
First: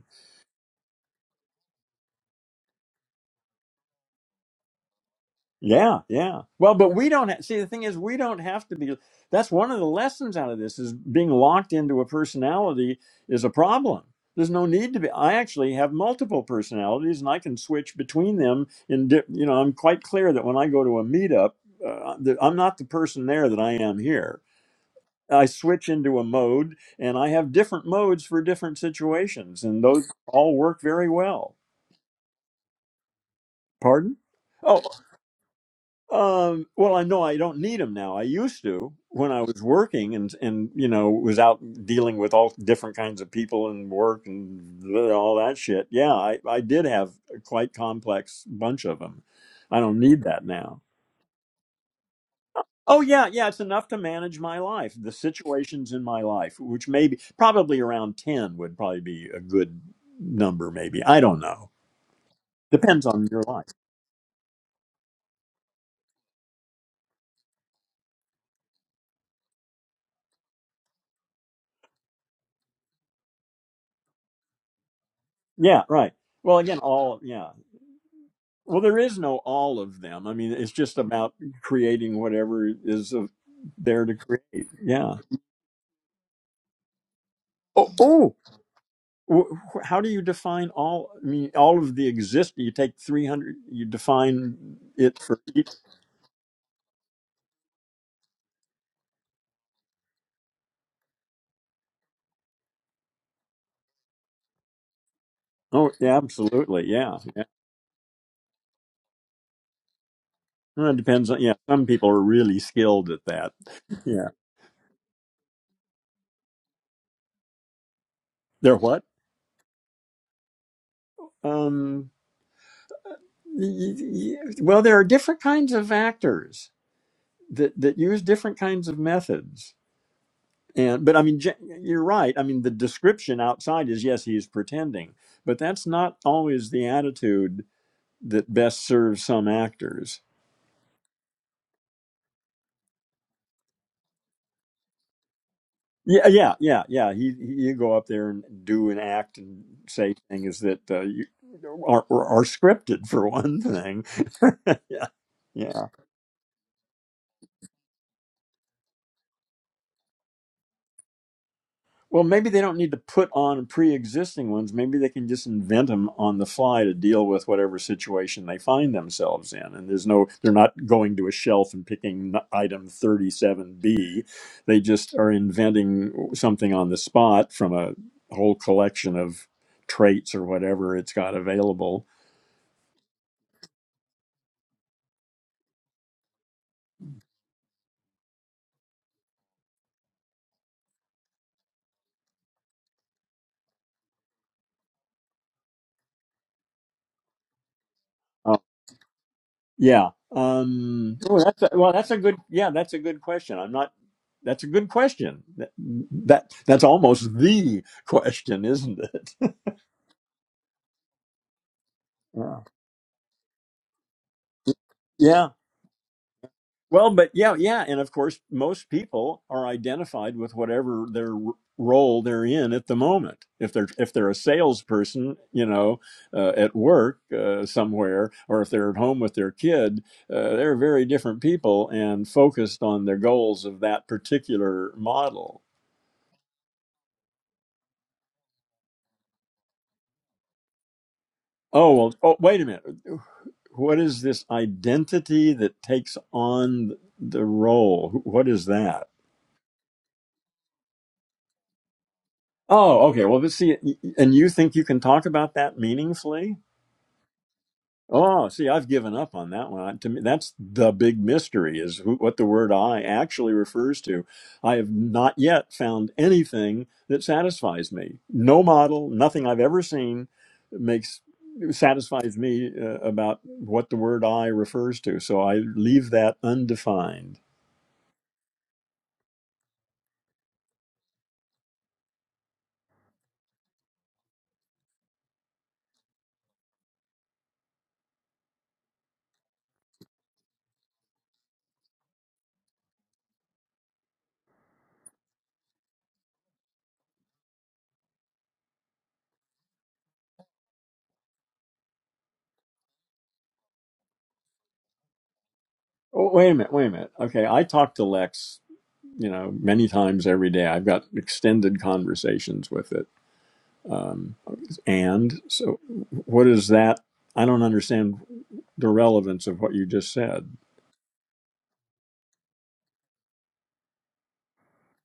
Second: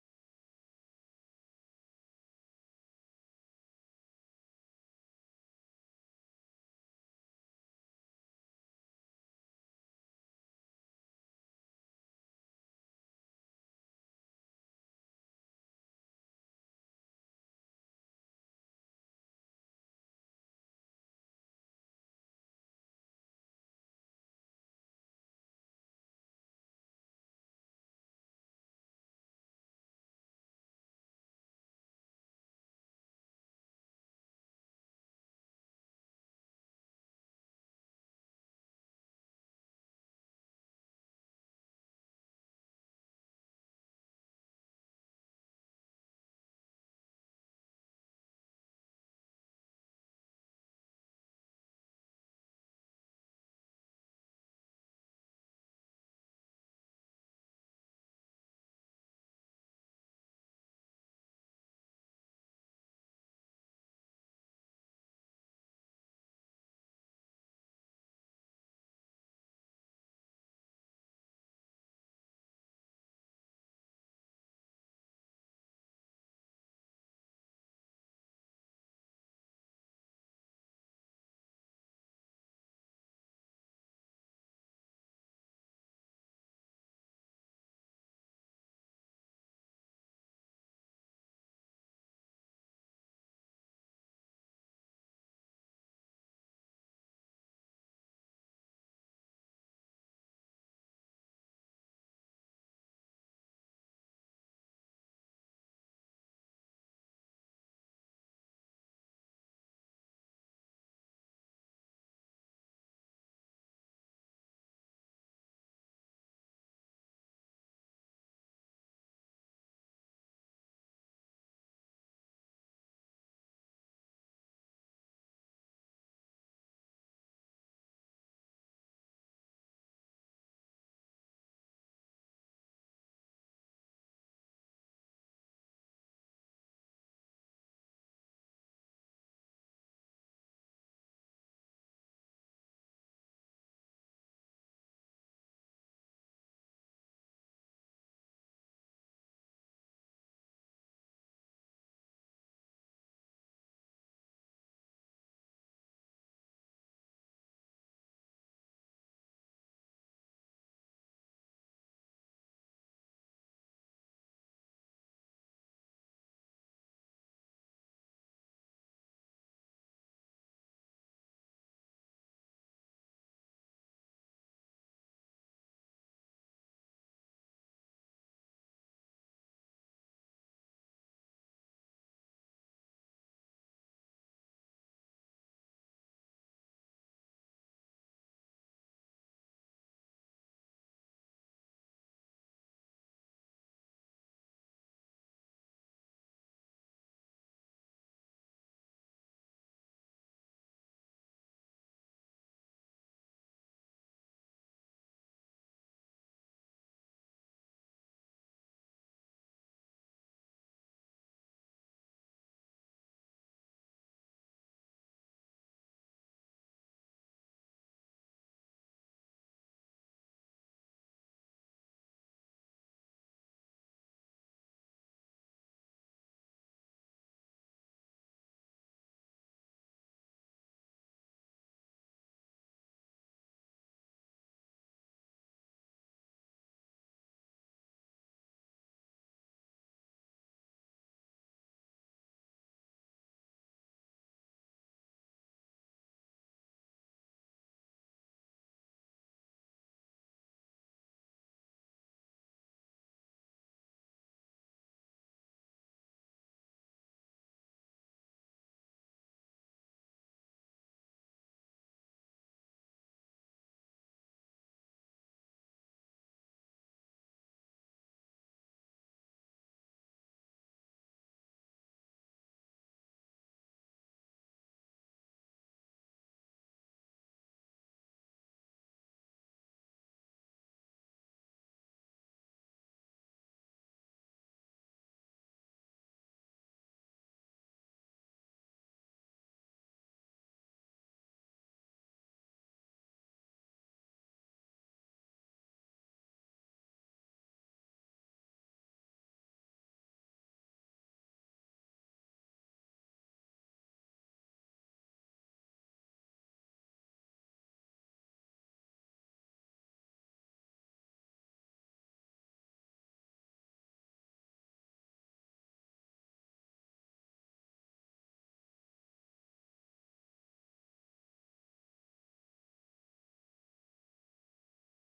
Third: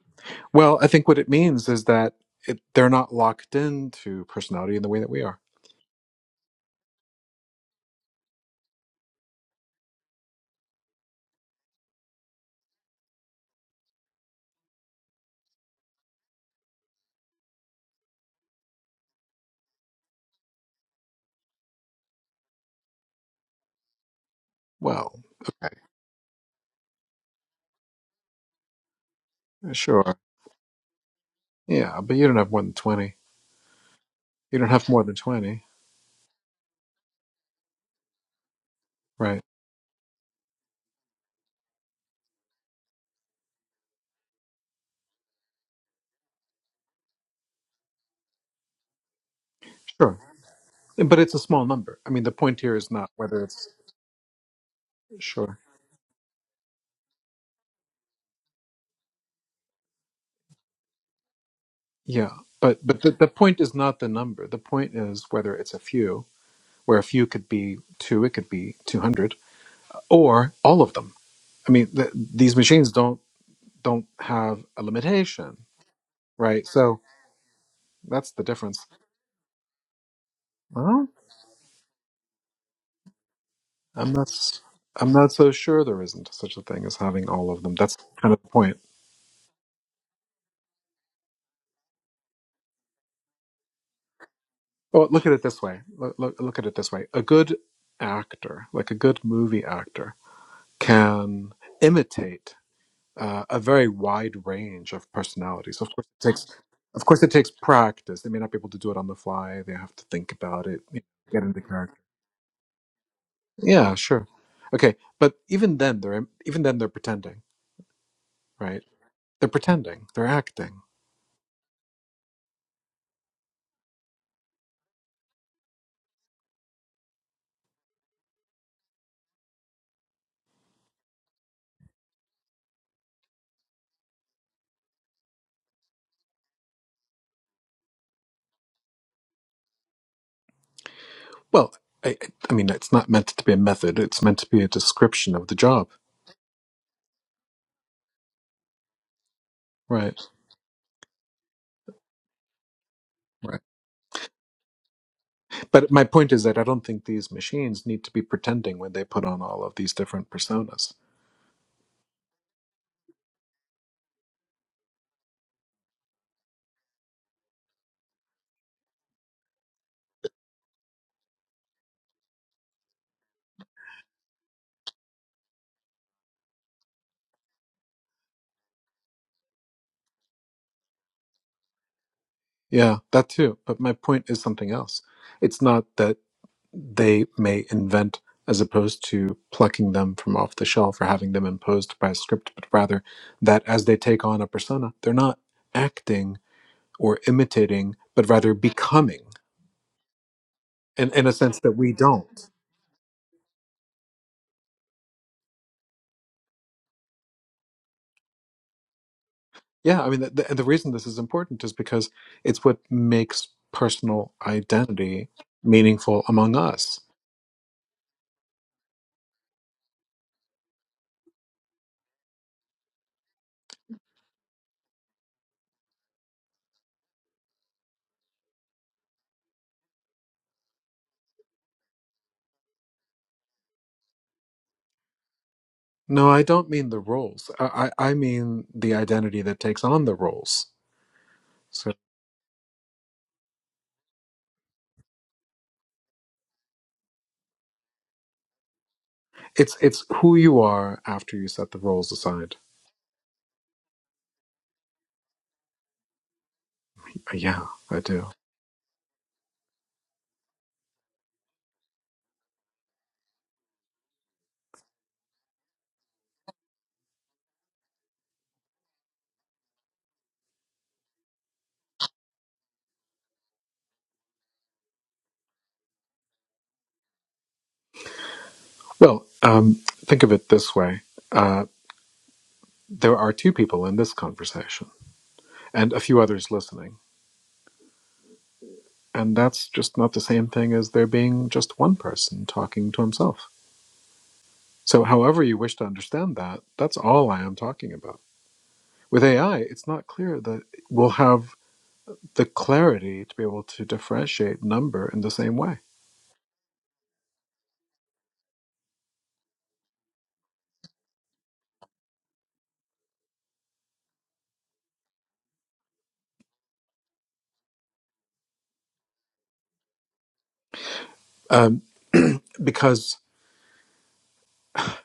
Well, I think what it means is that it, they're not locked into personality in the way that we are. Yeah, yeah. Well, but we don't ha- see the thing is we don't have to be that's one of the lessons out of this is being locked into a personality is a problem. There's no need to be I actually have multiple personalities and I can switch between them in di- you know, I'm quite clear that when I go to a meetup uh, that I'm not the person there that I am here. Well, I okay, switch into a mode and I have different modes for different situations and those sure. all work very well. Yeah, but you don't have more than 20. Pardon? You don't Oh. have more than 20, Um, well, I know I don't need them now. I used to when right? I was working and and you know was out dealing with all different kinds of people and work and all that shit. Yeah, I I did have a quite complex bunch of them. I don't Sure. need that now. But it's a small number. I mean, the point here is Oh not yeah, whether yeah, it's it's enough to manage my life, the sure. situations in my life, which maybe probably around ten would probably be a good number. Maybe I don't know. Yeah, but but Depends the, on the your point life. is not the number. The point is whether it's a few, where a few could be two, it could be 200. or all of them. I mean, th- these machines don't don't have a limitation, Yeah, right. Well, right? again, So all yeah. that's the Well, difference. there is no all of them. I mean, it's just Well, about creating whatever is of, there I'm to not s- create. I'm Yeah. not so sure there isn't such a thing as having all of them. Oh, That's kind oh. of the point. Wh- wh- How do you define all? I mean, all of the exist. You take three hundred. You define Well, it look at for it this each. way. Look, look, look at it this way. A good actor, like a good movie actor, can imitate uh, a very wide range of personalities. Oh, Of course, yeah, it takes absolutely. of Yeah, course it yeah. takes practice. They may not be able to do it on the fly. They have to think about it, Well, it you depends know, on. get Yeah, into some character. people are really skilled at that. Yeah, sure. Yeah, Okay, but even then, they're even then they're pretending, they're right? what? They're pretending. They're acting. Um, y- y- y- well, there are different kinds of actors that that use different kinds of methods And but I mean, gen- you're right. I mean, the description outside is yes, he is pretending, but that's not always the attitude that best serves some actors. Well, I, I I mean, it's not meant to be a method. It's meant to be a description of the job, Yeah, yeah, yeah, yeah. He, he you go up there and do and act and say right? things that uh, you, are are scripted for Right. one thing. [LAUGHS] yeah, yeah. But my point is that I don't think these machines need to be pretending when they put on all of these different personas. Well, maybe they don't need to put on pre-existing ones. Maybe they can just invent them on the fly to deal with whatever situation they find themselves in. And there's no, they're not going to a shelf and picking item 37B. They just are inventing something on the spot from a whole collection of traits or whatever it's got available. Yeah, that too. But my point is something else. It's not that they may invent as opposed to plucking them from off the shelf or having them imposed by a script, but rather that as they take on a persona, they're not acting or imitating, but Uh, rather becoming Yeah. in, Um, in a oh, sense that's a, that well, we that's a good. don't. Yeah, that's a good question. I'm not. That's a good question. That, that that's almost the [LAUGHS] question, isn't it? Yeah, I mean, the, the, and the reason this is important is because Yeah. it's what makes personal identity Yeah. meaningful among us. Well, but yeah, yeah, and of course, most people are identified with whatever their r- role they're in at the moment. If they're if they're a salesperson, you know, uh, at work uh, somewhere, or if they're at home with their kid, uh, they're very different people and focused on their goals of that particular model. No, I don't mean the roles. I, I, I mean the identity that takes on the roles. So. Oh well. Oh, wait a minute. What is this identity that takes on the role? What is that? It's it's who you are after you set the roles aside. Oh, okay. Well, this, see, y- y- and you think you can talk about that meaningfully? Yeah, I do. Oh, see, I've given up on that one. To me, that's the big mystery is who, what the word I actually refers to. I have not yet found anything that satisfies me. No model, nothing I've ever seen makes satisfies me uh, about what the word I refers to. So I leave that undefined. Well, um, think of it this way: uh, there are two people in this conversation, and a few others listening, and that's just not the same thing as there being just one person talking to himself. So, however you wish to understand that, that's all I am talking about. With AI, it's not clear that we'll have the clarity to be able to differentiate number in the same way, Oh, wait a minute, wait a minute. Okay, I talked to Lex you know, many times every day. I've got extended conversations with it. Um, and so, what is that? I don't understand the relevance of what you just said. um, because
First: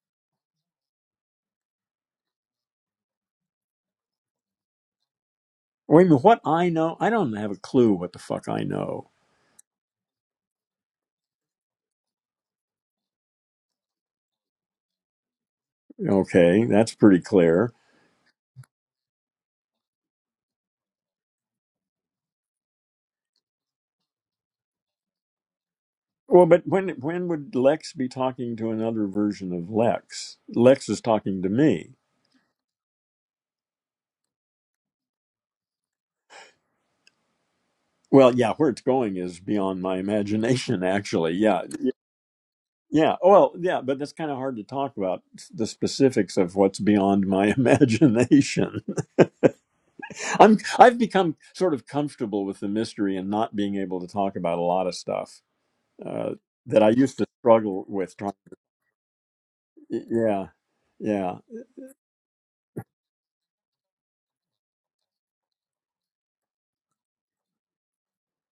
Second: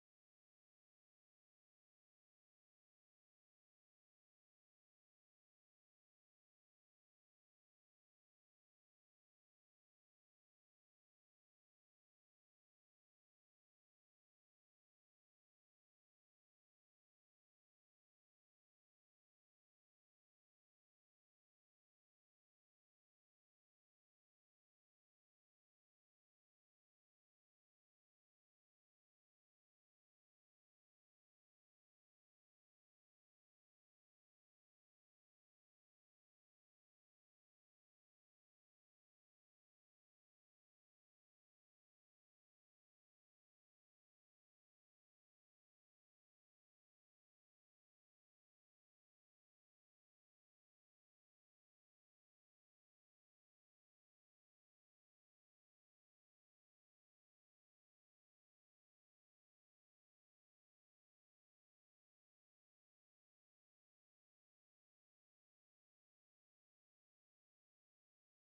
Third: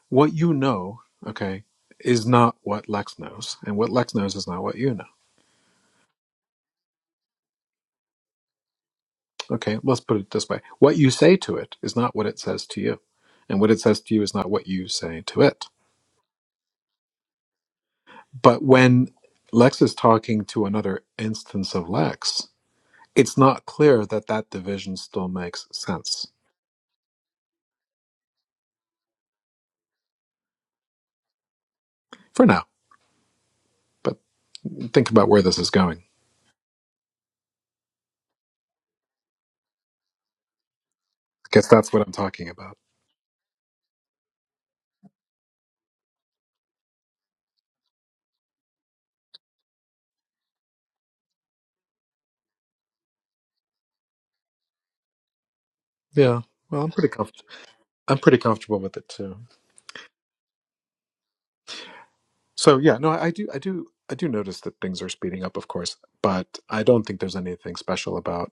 what you know, okay, is not what Lex knows, and what Lex knows is not what you know. Wait a minute, what I know? I don't have a clue what the fuck I know. Okay, let's put it this way: what you say to it is not what it says to you, and what it says to you is not what you say to it. Okay, that's pretty clear. But when Lex is talking to another instance of Lex, it's not clear that that division still makes sense Well, but when when would Lex be talking to another version of Lex? Lex is talking to me. for now. But think about where this is going. Well, yeah, where it's going is beyond my imagination, [LAUGHS] actually. Yeah, guess that's what I'm talking about. Yeah. Well, yeah, but that's kind of hard to talk about the specifics of what's beyond my [LAUGHS] imagination. I'm I've become sort of comfortable with the mystery and not being able to talk about a lot of stuff uh, Yeah. Well, that I I'm pretty used to comfortable. struggle with. I'm Trying, pretty comfortable with it too. yeah, yeah, So yeah, no, I do, I do, I do notice that things are speeding up, of course, but I don't think there's anything special about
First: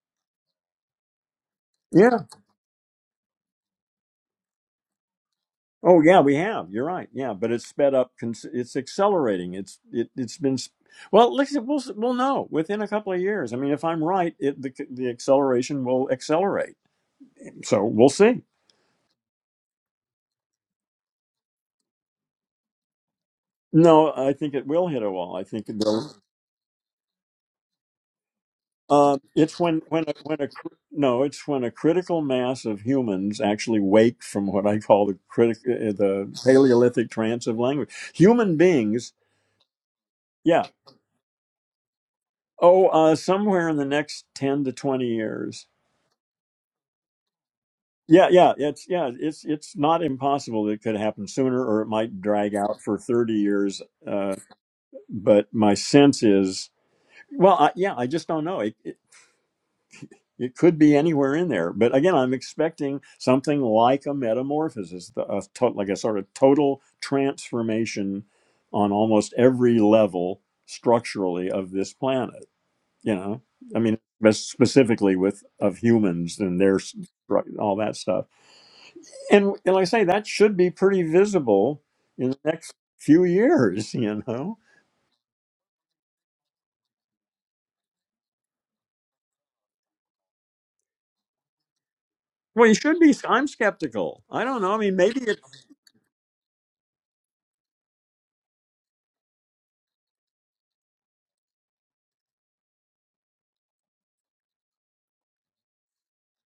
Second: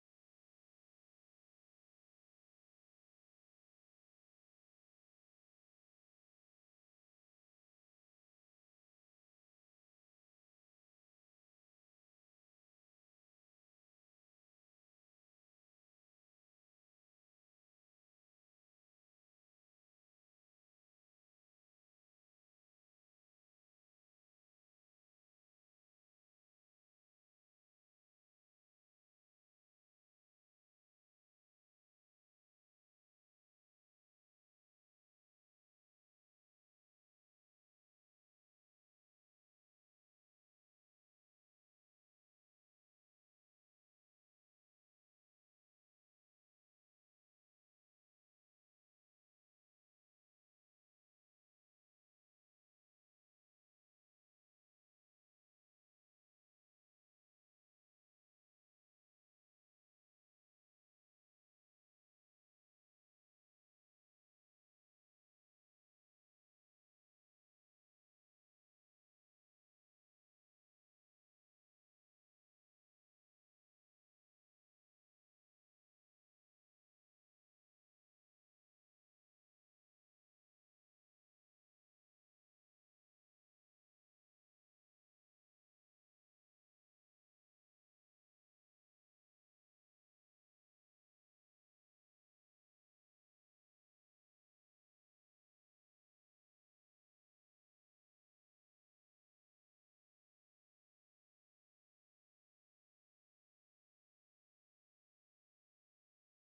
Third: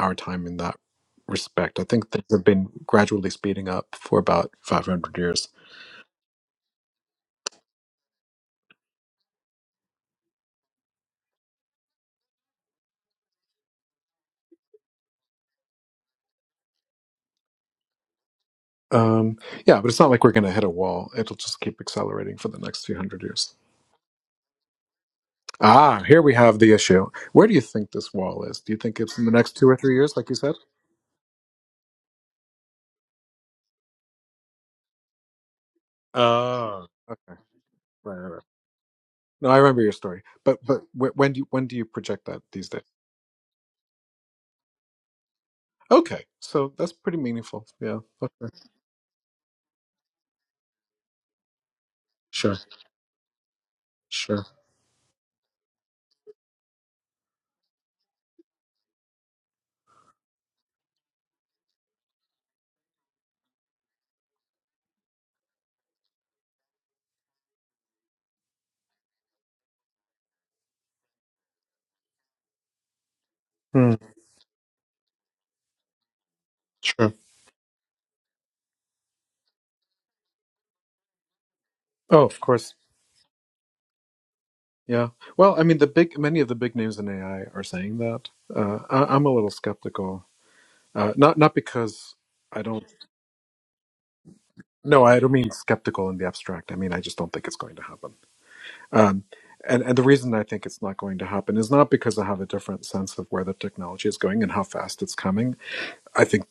our time in that respect. I think yeah. things have been gradually speeding up for about 500 years. Oh, yeah. We have. You're right. Yeah, but it's sped up. cons- It's accelerating. It's it, it's been. s- Well, listen, we'll s- we'll know within a couple of years. I mean, if I'm right, it, the the acceleration will accelerate. So we'll see. Um, yeah, but it's not like we're going to hit a wall. It'll just keep accelerating for the next few hundred years. No, I think it will hit a wall. I think it Ah, will. here we have the issue. Where do you think this wall is? Do you think it's Um, in the next it's two or when three when a, years, like you when a said? cr- no, it's when a critical mass of humans actually wake from what I call the critic uh, uh, the Oh, Paleolithic okay. trance of language. Right, right, right. Human beings, No, I remember your story. But yeah. but wh- when do you, when do you project that these days? Oh, uh, somewhere in the next ten to twenty years. Okay, so that's pretty meaningful. Yeah, Yeah, yeah, it's yeah, it's it's not impossible that it could happen sooner, or it might drag sure, out for thirty years. Uh, sure. but my sense is, well, I, yeah, I just don't know. It, It could be anywhere in there. But again, I'm expecting something like a metamorphosis, a to- like a sort of total transformation on almost every level structurally of this planet. You know, I Hmm. mean, but specifically with of humans and their Sure. stru- all that stuff. And, and like I say, that should be pretty visible Oh, in the of next course. few years. [LAUGHS] You know, Yeah. Well, I mean, the big many of the big names in AI are saying that. Uh, I, I'm a little skeptical. Uh, not not because I well, you don't. should be. I'm skeptical. I don't know. I mean, No, I maybe don't it. mean skeptical in the abstract. I mean I just don't think it's going to happen. Um, and and the reason I think it's not going to happen is not because I have a different sense of where the technology is going and how fast it's coming. I think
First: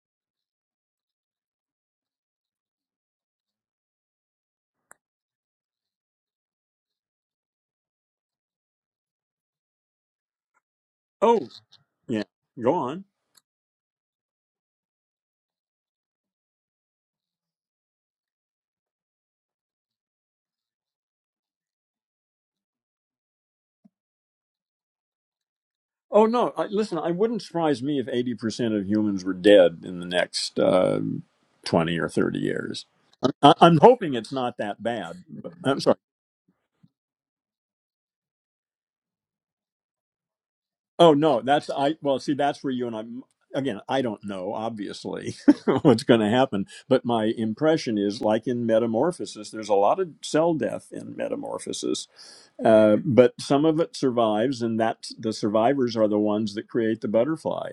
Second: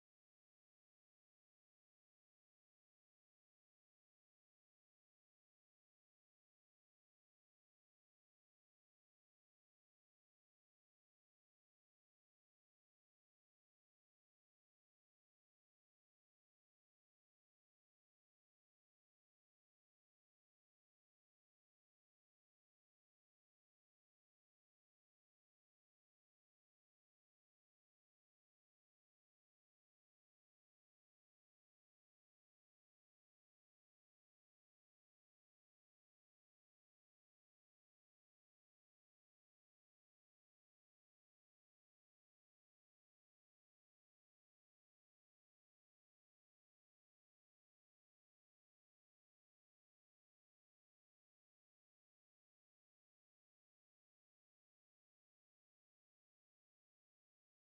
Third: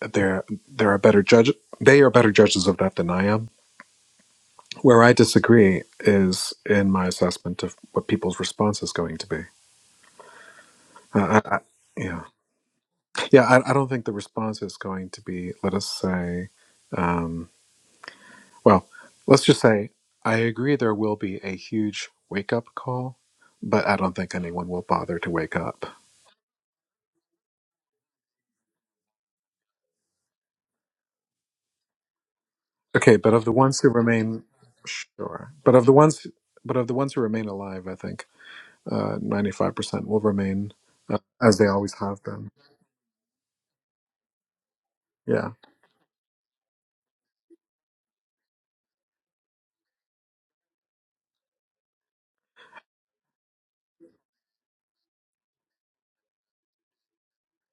there there are better judge they are better judges of that than I am. Where I disagree is in my assessment of what people's response is going to be I, Oh, I, yeah, yeah. Go on. yeah. I, I don't think the response is going to be. Let us say, um, well, let's just say I agree. There will be a huge wake up call, but I don't think anyone will bother to wake up. Oh no! I, listen, I wouldn't surprise me if eighty percent of humans were dead in the next uh, twenty or thirty years. Okay, but of the I, I'm ones who hoping it's remain, not that bad. sure. But, But I'm of the sorry. ones, but of the ones who remain alive, I think ninety five percent will remain Oh uh, no, as they that's always I. Well, have see, been. that's where you and I. Again, I don't know obviously Yeah, [LAUGHS] what's going to happen, but my impression is, like in Metamorphosis, there's a lot of cell death in Metamorphosis, Uh, but some of it survives, and that's the survivors are the ones that create the butterfly.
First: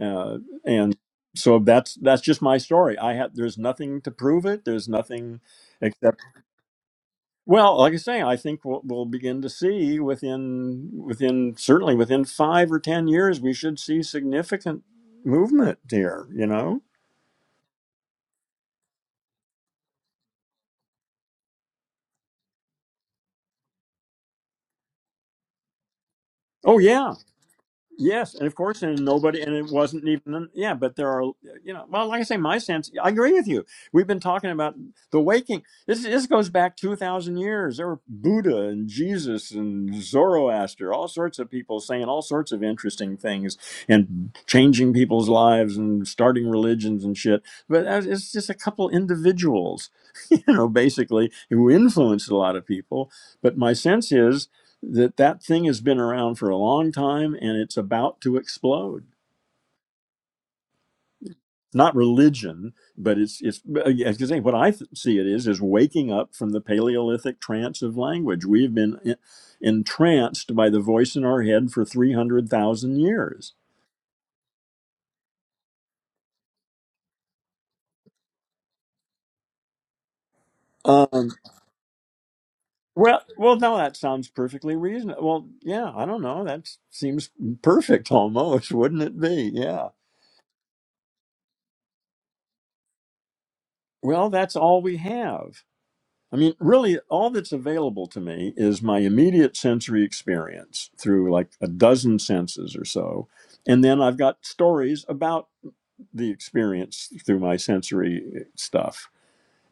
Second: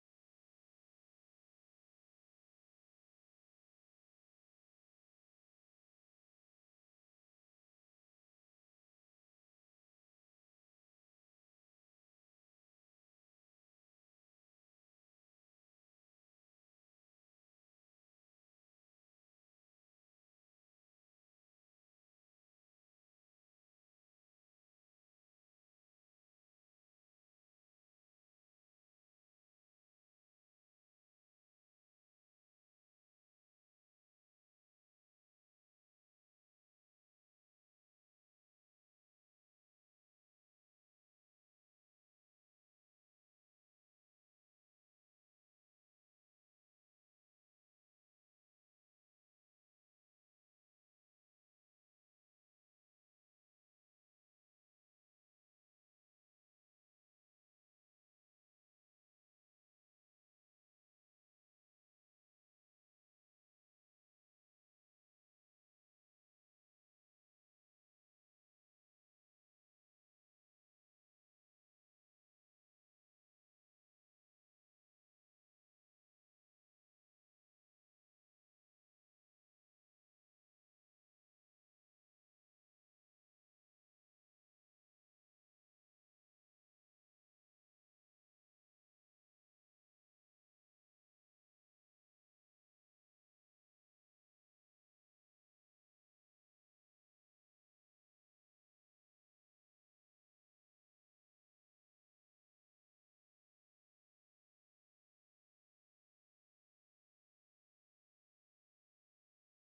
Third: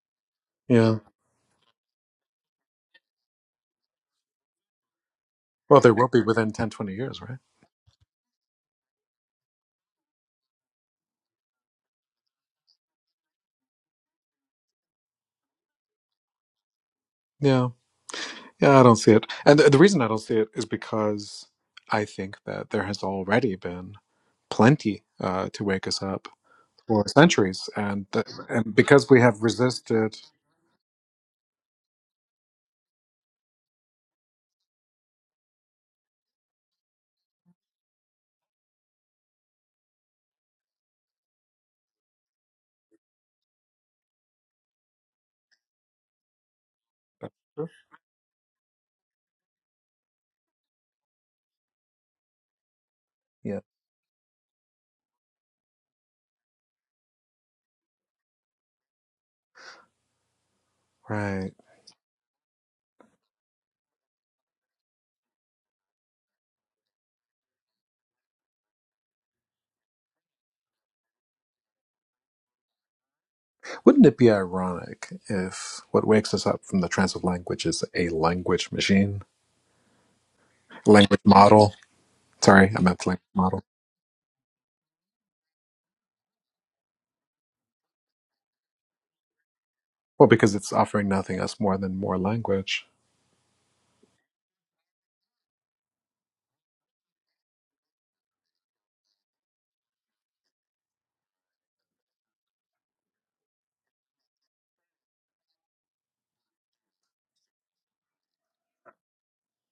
Uh, yeah. and so that's that's just my story. I have there's nothing to prove it. There's nothing Well, they will except be within 10, 20 years, right? well, like I say, I think we'll, we'll begin to see within within certainly within five or ten years we should see significant movement here. You know? Yeah. Yeah, I don't see it. And the, the reason I don't see it is because I think that there has already been plenty uh, to wake us up Oh yeah. for centuries. And, th- Yes, and of and course, and because we have nobody, and it wasn't resisted, even, yeah, but there are, you know, well, like I say, my sense, I agree with you. We've been talking about the waking. This this goes back 2,000 years. There were Buddha and Jesus and Zoroaster, all sorts of people saying all sorts of interesting things and changing people's lives and starting religions and shit. But as- it's just a couple individuals, [LAUGHS] you know, basically, who influenced a lot of people. But yeah. my sense is, that that thing has been around for a long time and it's about to explode Right. not religion but it's it's Because what i th- see it is is waking up from the paleolithic trance of language we've been en- entranced by the voice in our head for 300,000 years Wouldn't it be ironic if what wakes us up from the trance of language is a language machine, language um model? Sorry, I meant well language well model. no that sounds perfectly reasonable well yeah i don't know that seems perfect almost [LAUGHS] wouldn't it be yeah Well, because it's offering nothing else more than more language. well that's all we have I mean, really, all that's available to me is my immediate sensory experience through like a dozen senses or so. And then I've got stories about the experience through my sensory eh, stuff.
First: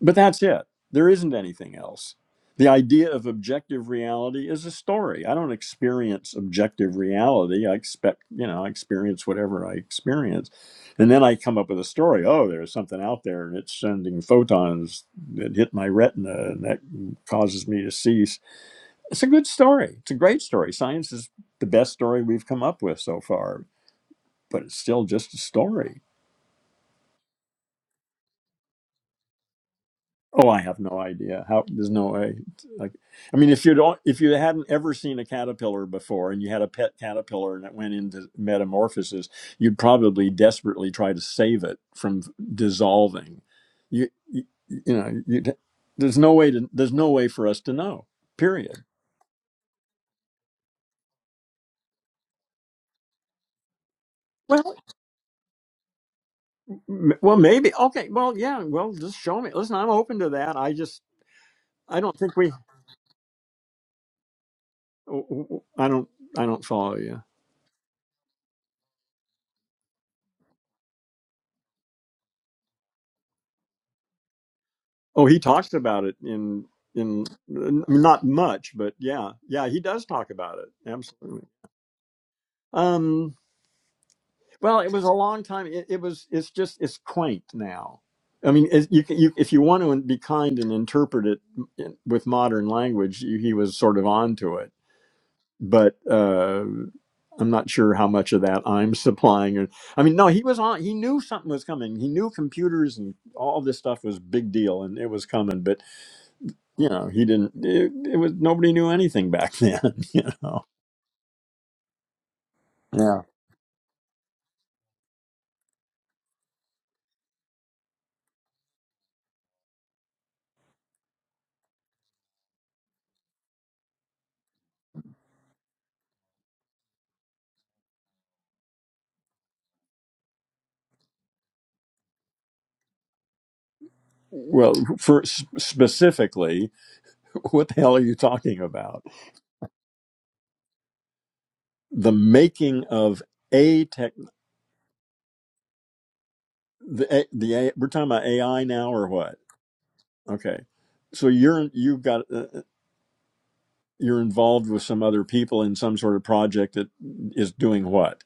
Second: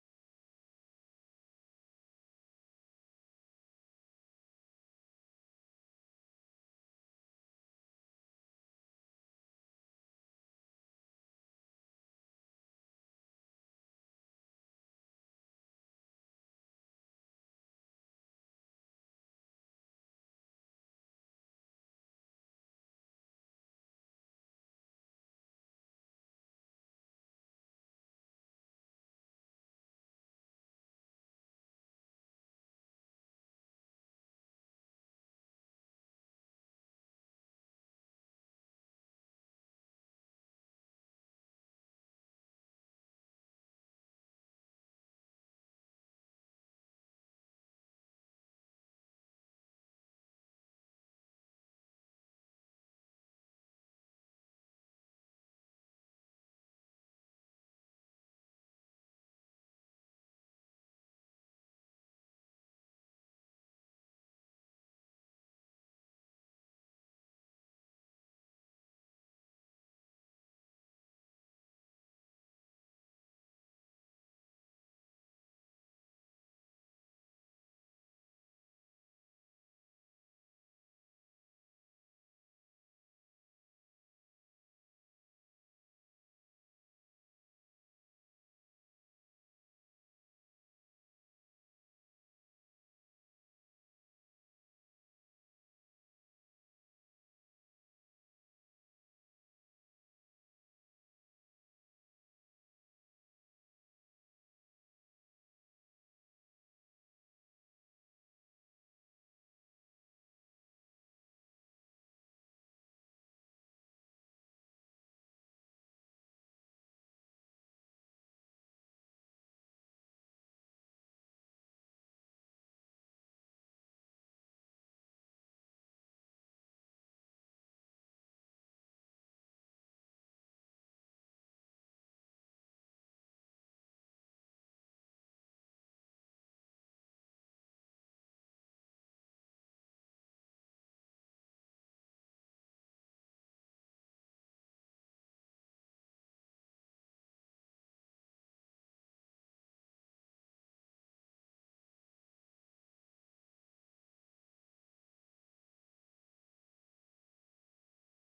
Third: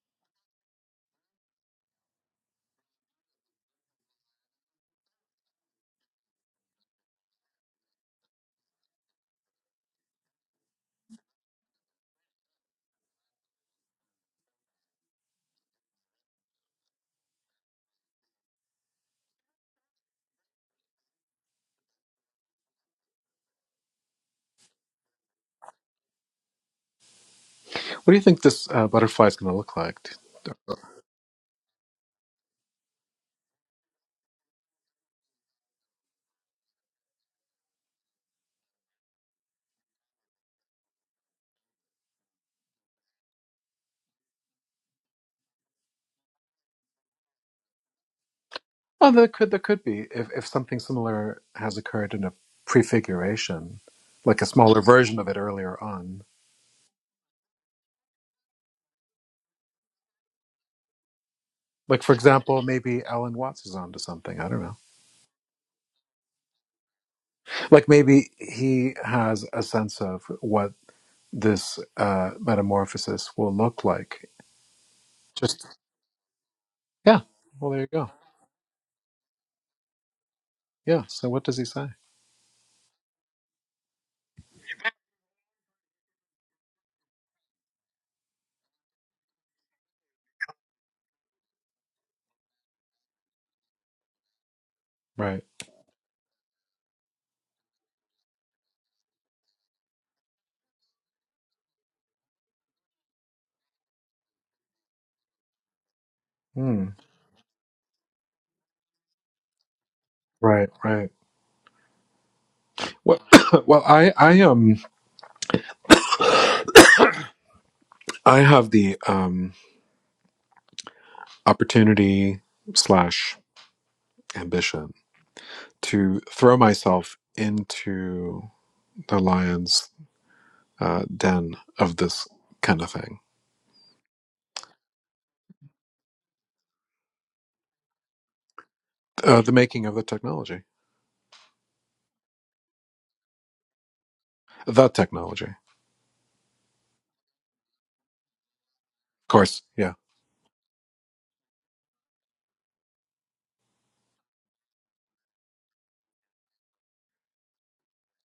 But that's it. There isn't anything else. The idea of objective reality is a story. I don't experience objective reality. I expect, you know, I experience whatever I experience. And then I come up with a story. Oh, there's something out there and it's sending photons that hit my retina and that causes me to see. It's a good story. It's a great story. Science is the best story we've come up with so far, but it's still just a story What do you think this uh, butterfly is going to look like? Oh, I have no idea. How there's no way. Like, I mean, if you don't, if you hadn't ever seen a caterpillar before, and you had a pet caterpillar and it went into metamorphosis, you'd probably desperately try to save it from dissolving. You, you, you know, you'd, there's no way to. There's no way for us to know. Period. Oh, there could there could be if if something similar has occurred in a prefiguration, like a Well, smaller version of it earlier on. M- Well, maybe. Okay. Well, yeah. Well, just show me. Listen, I'm open to that. I just, I Like for don't think we. example, maybe Alan Watts is onto something. I don't know. I don't. I don't follow you. like maybe he has a sense of what this uh, metamorphosis will look like. Oh, he Just talks about it in yeah. in Well, there n- you go. not much, but yeah, yeah, he does talk about it. Yeah. So Absolutely. what does he say? Um, well, it was a long time. It, it was. It's just. It's quaint now. I mean, it, you, can- you if you want to be kind and interpret it in- with modern language, you, he was sort of onto it. Right. But uh, I'm not sure how much of that I'm [LAUGHS] supplying. Or, I mean, no, he was on. He knew something was coming. He knew computers and all this stuff was big deal, and it was coming. but. Hmm. you know, he didn't. It, it was nobody knew anything back then. [LAUGHS] You know. Right. Right. Yeah. Well, [COUGHS] well, I I um I have the um opportunity slash ambition to throw myself into the lion's uh, den of this kind of thing, Well, for s- specifically, [LAUGHS] what the hell are you talking about? uh, the making of the technology, The making of a tech, the technology. Of the A- the A, we're talking about AI now or what? course, yeah Okay, so you're you've got uh, uh, you're involved with some other people in some sort of project that is doing what?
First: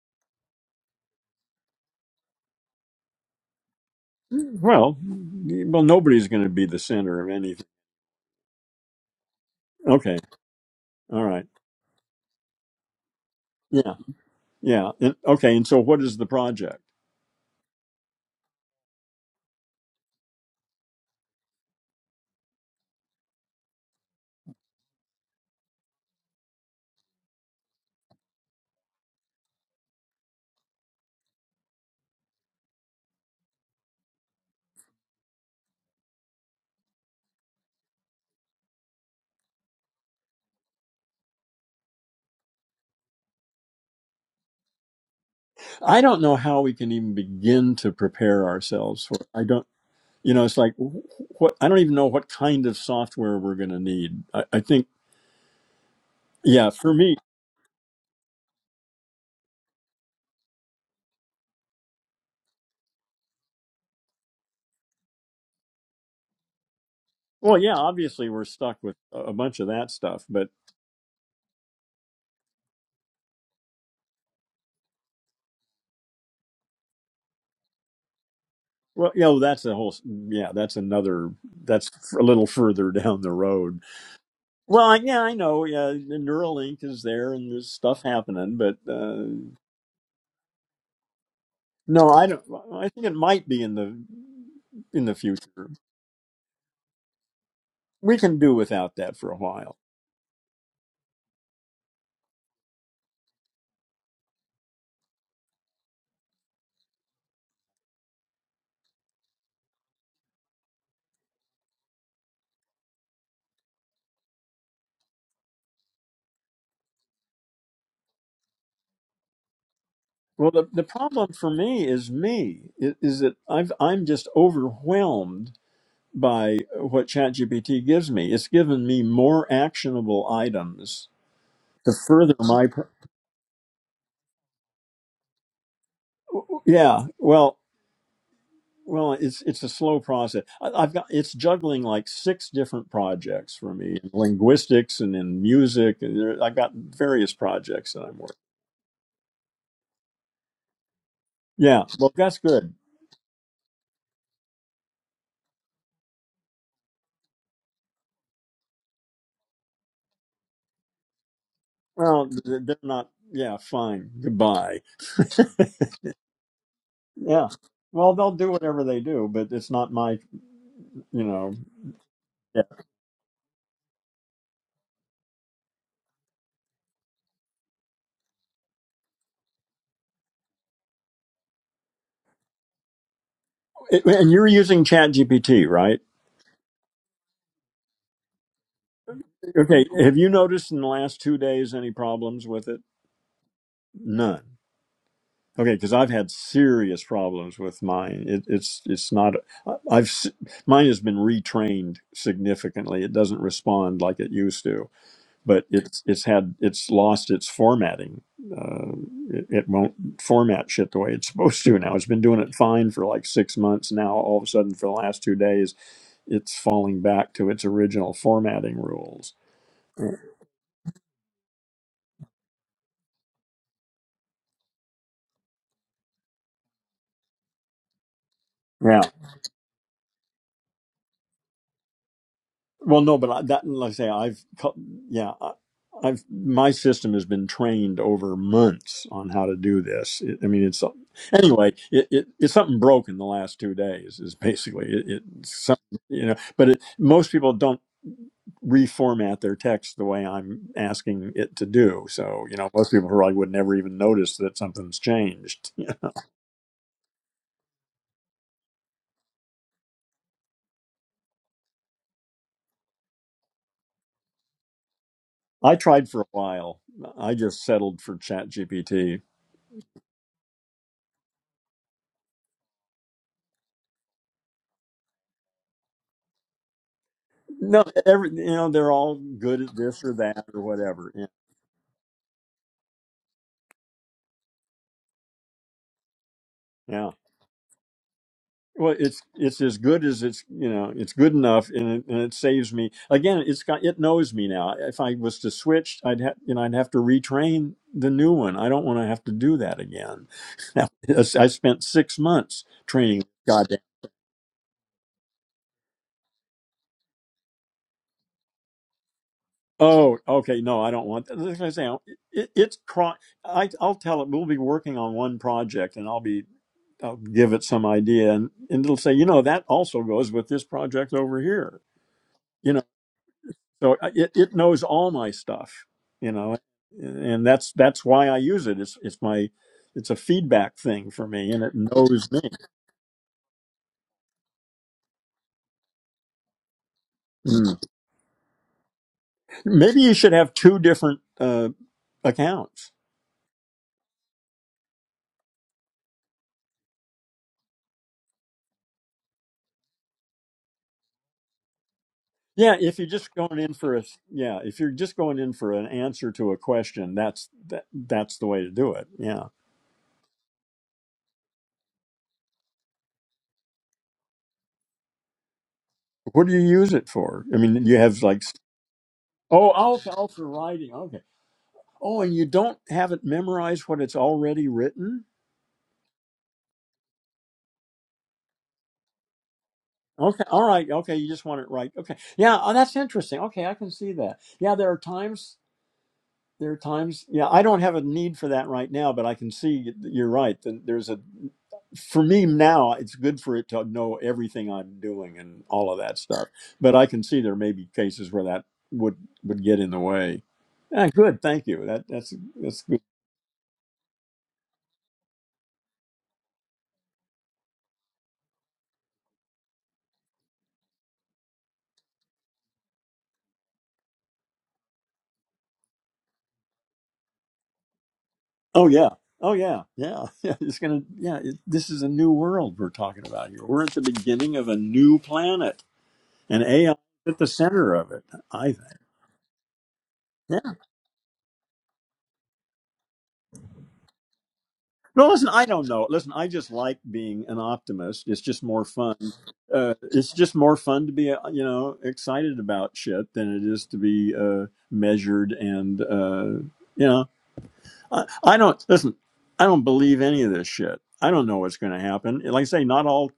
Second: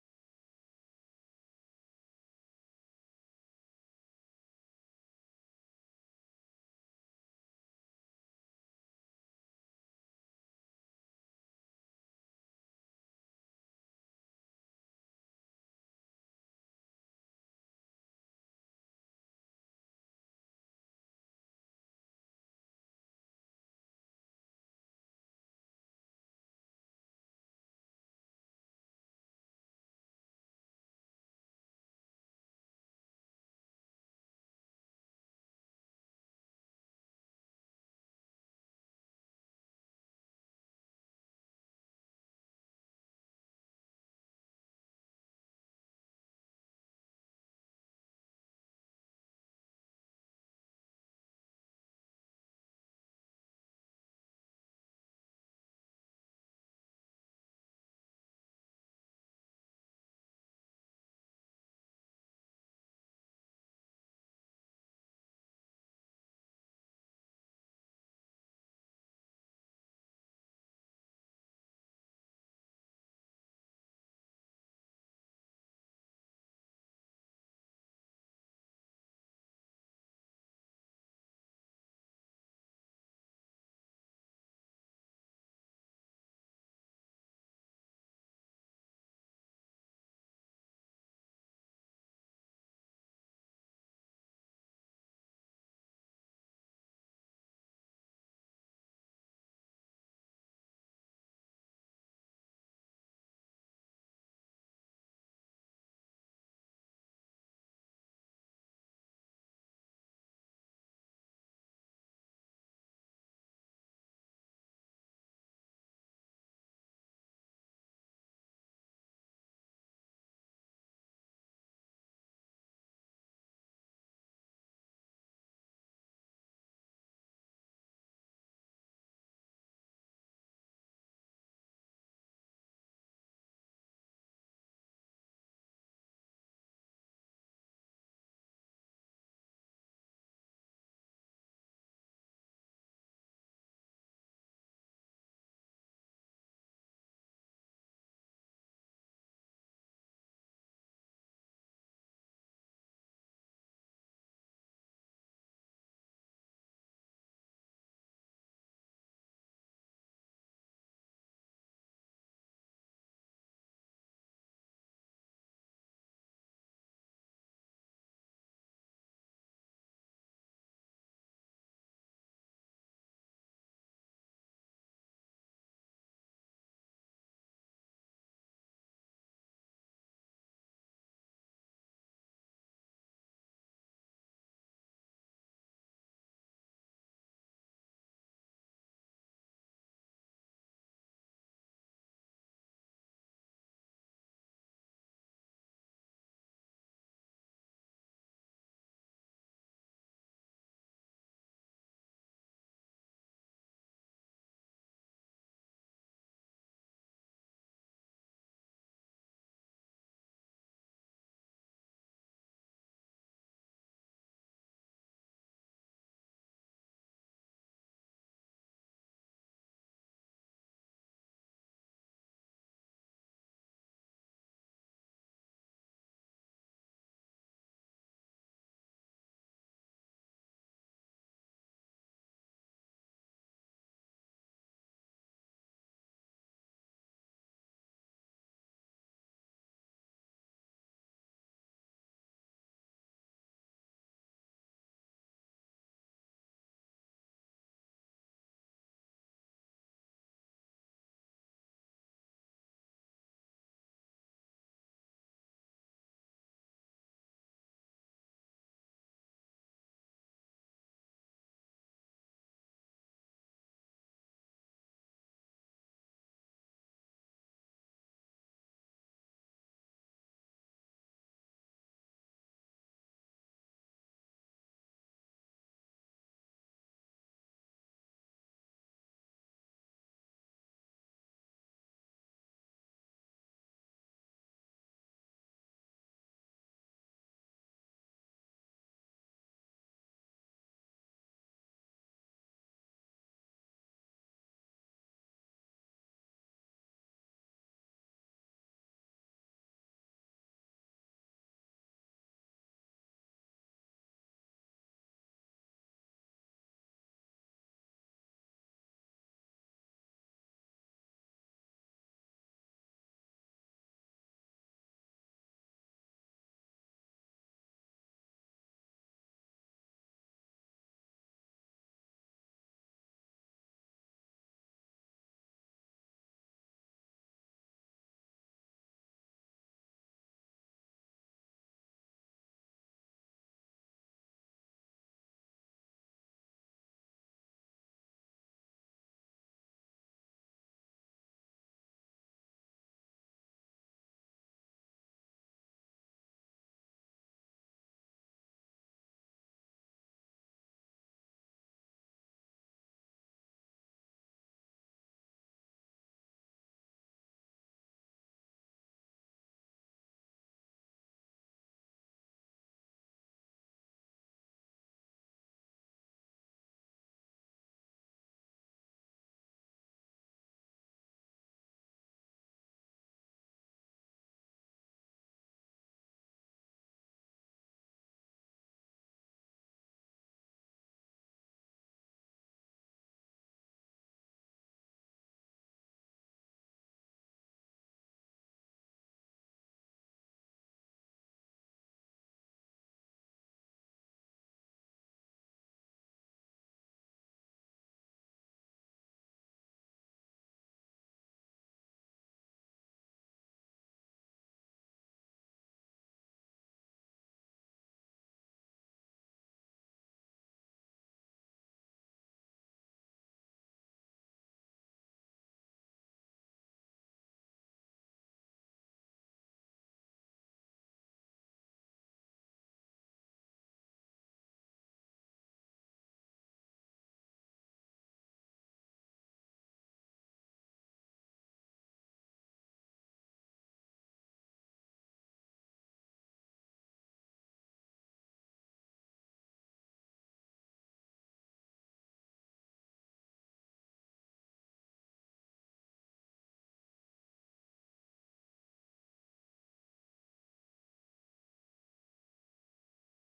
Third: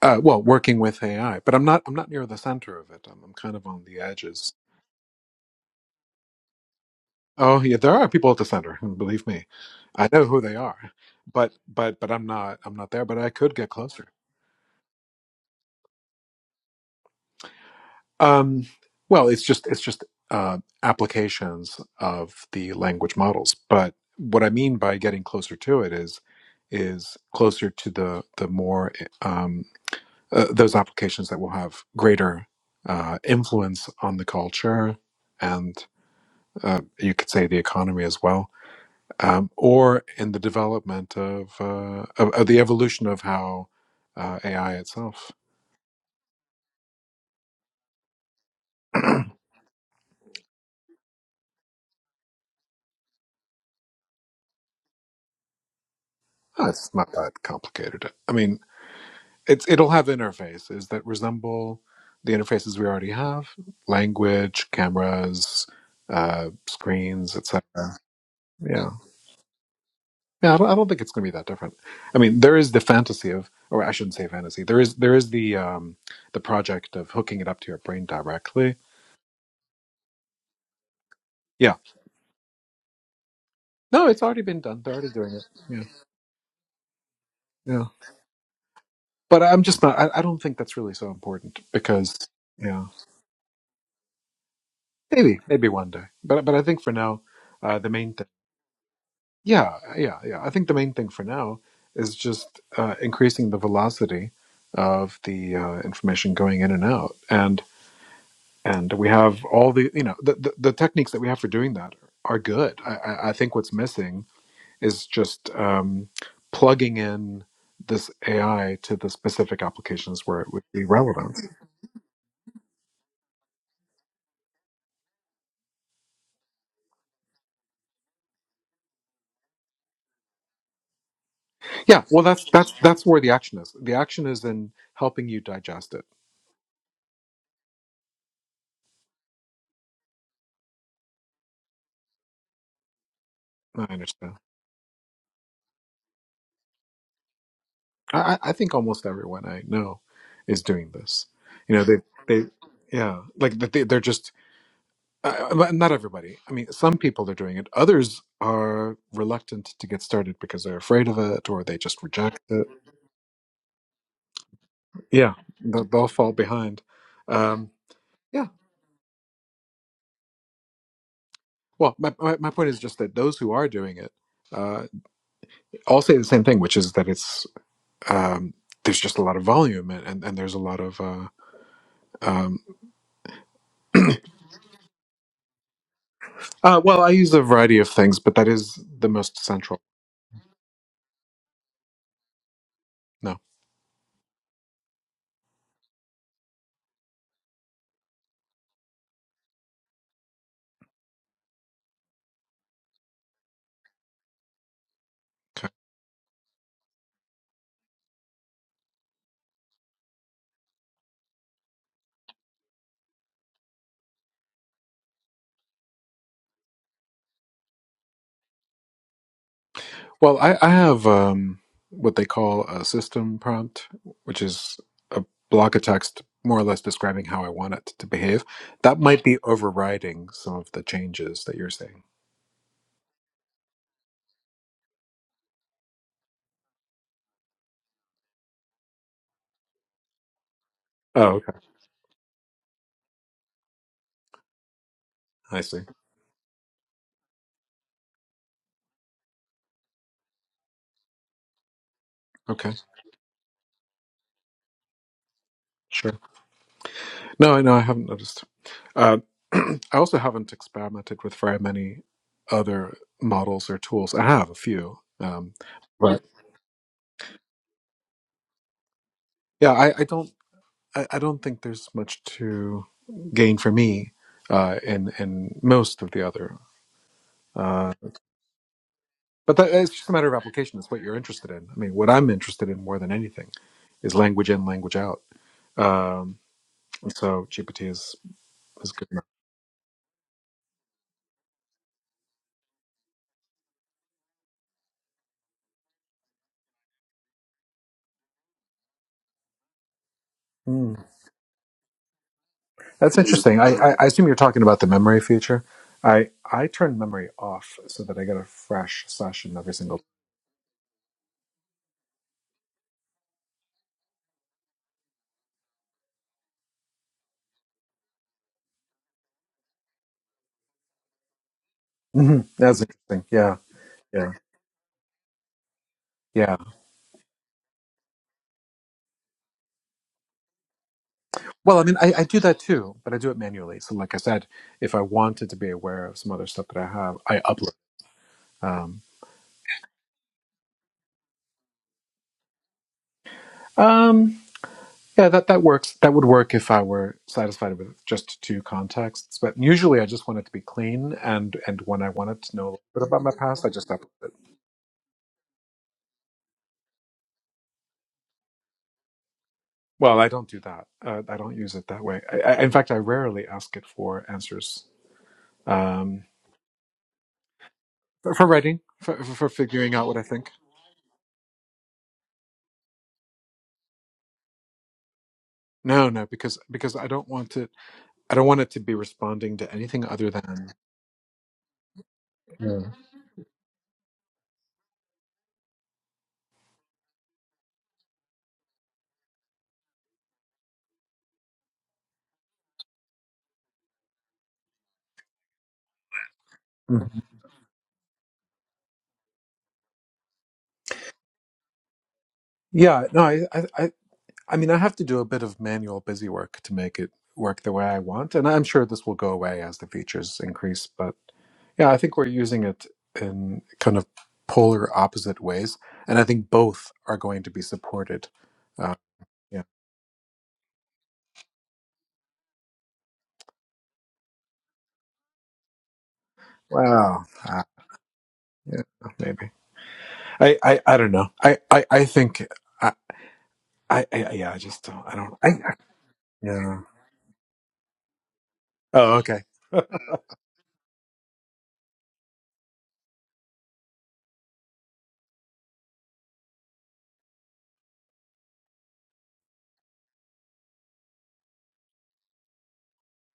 Uh, well, working with AI, but I'm not. I'm not near the center of it. I'm, I'm kind of on the edges. Well, well, nobody's going to be the center of Oh anything. yeah, there are people at the center. [LAUGHS] and Believe me, I Okay, know who they are. all right, But but but I'm not. I'm not there. But I could get yeah, closer. yeah, and, okay. And so, what is the project? Um, well, it's just it's just uh, applications of the language models. But what I mean by getting closer to it is is closer to the the more eh, um, uh, those applications that will have greater uh, influence on the culture and. uh, you could say the economy as well, um, or in the development of, uh, of, of the evolution of how uh, AI itself. I don't know how we can even begin to prepare ourselves for. I don't, you know, it's like what I don't even know what kind of software we're going to need. I, I think, Oh, yeah, it's for not me, that complicated. I mean, it's it'll have interfaces that resemble the interfaces we already have: language, cameras, uh, screens, well, etc. yeah, obviously we're stuck Yeah, with a a bunch of that stuff, but yeah. I don't, I don't think it's going to be that different. I mean, there is the fantasy of, or I shouldn't say fantasy. There is there is the um, the project of hooking it up to your brain directly well, you know, that's a whole, yeah, that's another, Yeah. that's a little further [LAUGHS] down the road. No, it's already been done. Well, They're I- already yeah, doing I it. know, Yeah, yeah, the Neuralink is there and there's yeah. stuff happening, but uh, But I'm just not. I, I don't think that's really so important no, because I don't. yeah, I think it might be in the in the maybe maybe future. one day. But but I think for now, uh, the main We thing. can do without that for a while. Yeah, yeah, yeah. I think the main thing for now is just uh, increasing the velocity of the uh, information going in and out, and and we have all the you know the, the the techniques that we have for doing that are good. I I, I think what's missing is just um, plugging in this AI to the specific applications where Well, it would the, the be problem relevant. for me is me i- is that I've I'm just overwhelmed by what ChatGPT gives me. It's given me more actionable items to Yeah, well, further that's my. that's pr- that's where the action is. The action is in helping you digest it. Yeah, well, well, it's it's a slow process. I, I've got it's juggling like six different projects for I me in understand. linguistics and in music, and there, I've got various projects that I'm I, working. I I think almost everyone I know is doing this. You Yeah, know, they well, that's they good. yeah, like that they, they're just. Uh, but not everybody. I mean, some people are doing it. Others are reluctant to get started because they're afraid of it, or they just Well, reject th- it. they're not. Yeah, fine. Goodbye. Yeah, they'll, they'll fall behind. Yeah. Um, Well, they'll yeah, do whatever they do, but it's not my, you know. Well, my, my, my Yeah. point is just that those who are doing it uh, all say the same thing, which is that it's um, there's just a lot of volume and, and, and there's a lot of uh, um, It- and you're using ChatGPT, right? uh, well, I use a variety of things, but that is the most central. Okay. Have you noticed in the last two days any problems with it? No, None. Okay, because I've had serious problems with mine. It, it's it's not. I've s- mine has been retrained significantly. It doesn't respond like it used to. but okay. it's it's had it's lost its formatting. Uh, it, it won't format shit the way it's [LAUGHS] supposed to now. It's been doing it fine for like six months now. All of a sudden, for the last two days, it's falling back to its original formatting rules. Well, I, I have um, what they call a system prompt, which is a block of text more or less describing how I want it to behave. That Yeah, might be overriding some of the changes that you're saying. Well, no, but I, that, like I say, I've, co- yeah, I, I've, my system has been trained over months on how to do this. It, I mean, it's, Oh, okay. anyway, it, it, it's something broken the last two days is basically it, it's I see. something, you know, but it, most people don't reformat their text the way I'm asking it to do. So, you know, Okay, most people probably would never even notice that something's changed. [LAUGHS] sure. No, I know I haven't noticed. Uh, [CLEARS THROAT] I also haven't experimented with very many other models or tools. I have a few, um, I tried for but a while. I just settled for ChatGPT. yeah, I, I don't. I, I don't think there's much to gain for me uh, in in most of the other. No, Uh, every you know they're all but good that, at it's this just a or matter of that or application. It's what whatever. you're Yeah, interested in. I mean, what I'm interested in more than anything is language in, language out. Um, yeah. and so GPT is is Well, good it's enough. it's as good as it's you know it's good enough, and it, and it saves me. Again, it's got it knows me now. If I was to switch, I'd have you know I'd have to retrain the new one. I don't want to have to do that again. [LAUGHS] Now, Hmm. I spent six months That's training. interesting. I, Goddamn. I, I assume you're talking about the memory feature. I I turn memory off so that I get a fresh session every single. Oh, okay. No, I don't want that. Like I say, it, it's cro- I I'll tell it. We'll be working on one project, and I'll be I'll give it some idea, and, and it'll say, you know, that also goes with this project over here. hmm You That's know, interesting. Yeah, so I- it, yeah, it knows all my stuff. You yeah. know, and that's that's why I use it. It's it's my it's a feedback thing for me, and it Well, I mean, I, I knows do me. that too, but I do it manually. So, like I said, if I wanted to be aware of some other stuff that I have, I upload. Mm. Um, Maybe you should have two different uh, accounts. um, yeah, that that works. That would work if I were satisfied with just two contexts. But usually, I just want it to be clean, and and when I wanted to know a Yeah, little if bit you're about my just going past, I in just for upload. a it. yeah, if you're just going in for an answer to a question, that's that that's the way to do it. Yeah. Well, I don't do that. Uh, I don't use it that way. I, I, in fact, I rarely ask it for answers um, What do you use it for? I mean, you have for, like for writing, for, for Oh, figuring all, out what I all for think. writing. okay. Oh, and you don't have it memorized what it's already written? No, no, because because I don't want it. I don't want it to be responding to anything other Okay, all than. right, okay, you just want it right. Okay. Yeah, oh, Mm. that's interesting. Okay, I can see that. Yeah, there are times there are times yeah, I don't have a need for that right now, but I can see y- you're right. that There's a for me now, it's good for it to know everything I'm doing and all of that stuff. But I Mhm. can see there may be cases where that would would get in the way. Ah, good, thank you. That that's that's good. Yeah, no, I, I, I, I mean, I have to do a bit of manual busy work to make it work the way I want, and I'm sure this will go away as the features increase. But Yeah, I think we're using it in kind of polar opposite ways, and I think both are going to be supported. Oh Uh, yeah. Oh yeah. yeah. Yeah. [LAUGHS] Yeah. It's gonna. Yeah. It, this is a new world we're talking about here. We're at the beginning of a new planet, and AI is Well, at the uh, center of it. I yeah, think. maybe. I, Yeah. I, I don't know. I, I, I think. I, I, I, yeah. I just don't. I No, don't. listen. I, I I- don't know. Listen, I just yeah. like being an optimist. It's just more Oh, fun. okay. [LAUGHS] Uh, it's just more fun to be, uh, you know, excited about shit than it is to be uh, measured and, uh, you know. I, I don't listen. I don't believe any of this shit. I don't know what's going to happen. Like I say, not all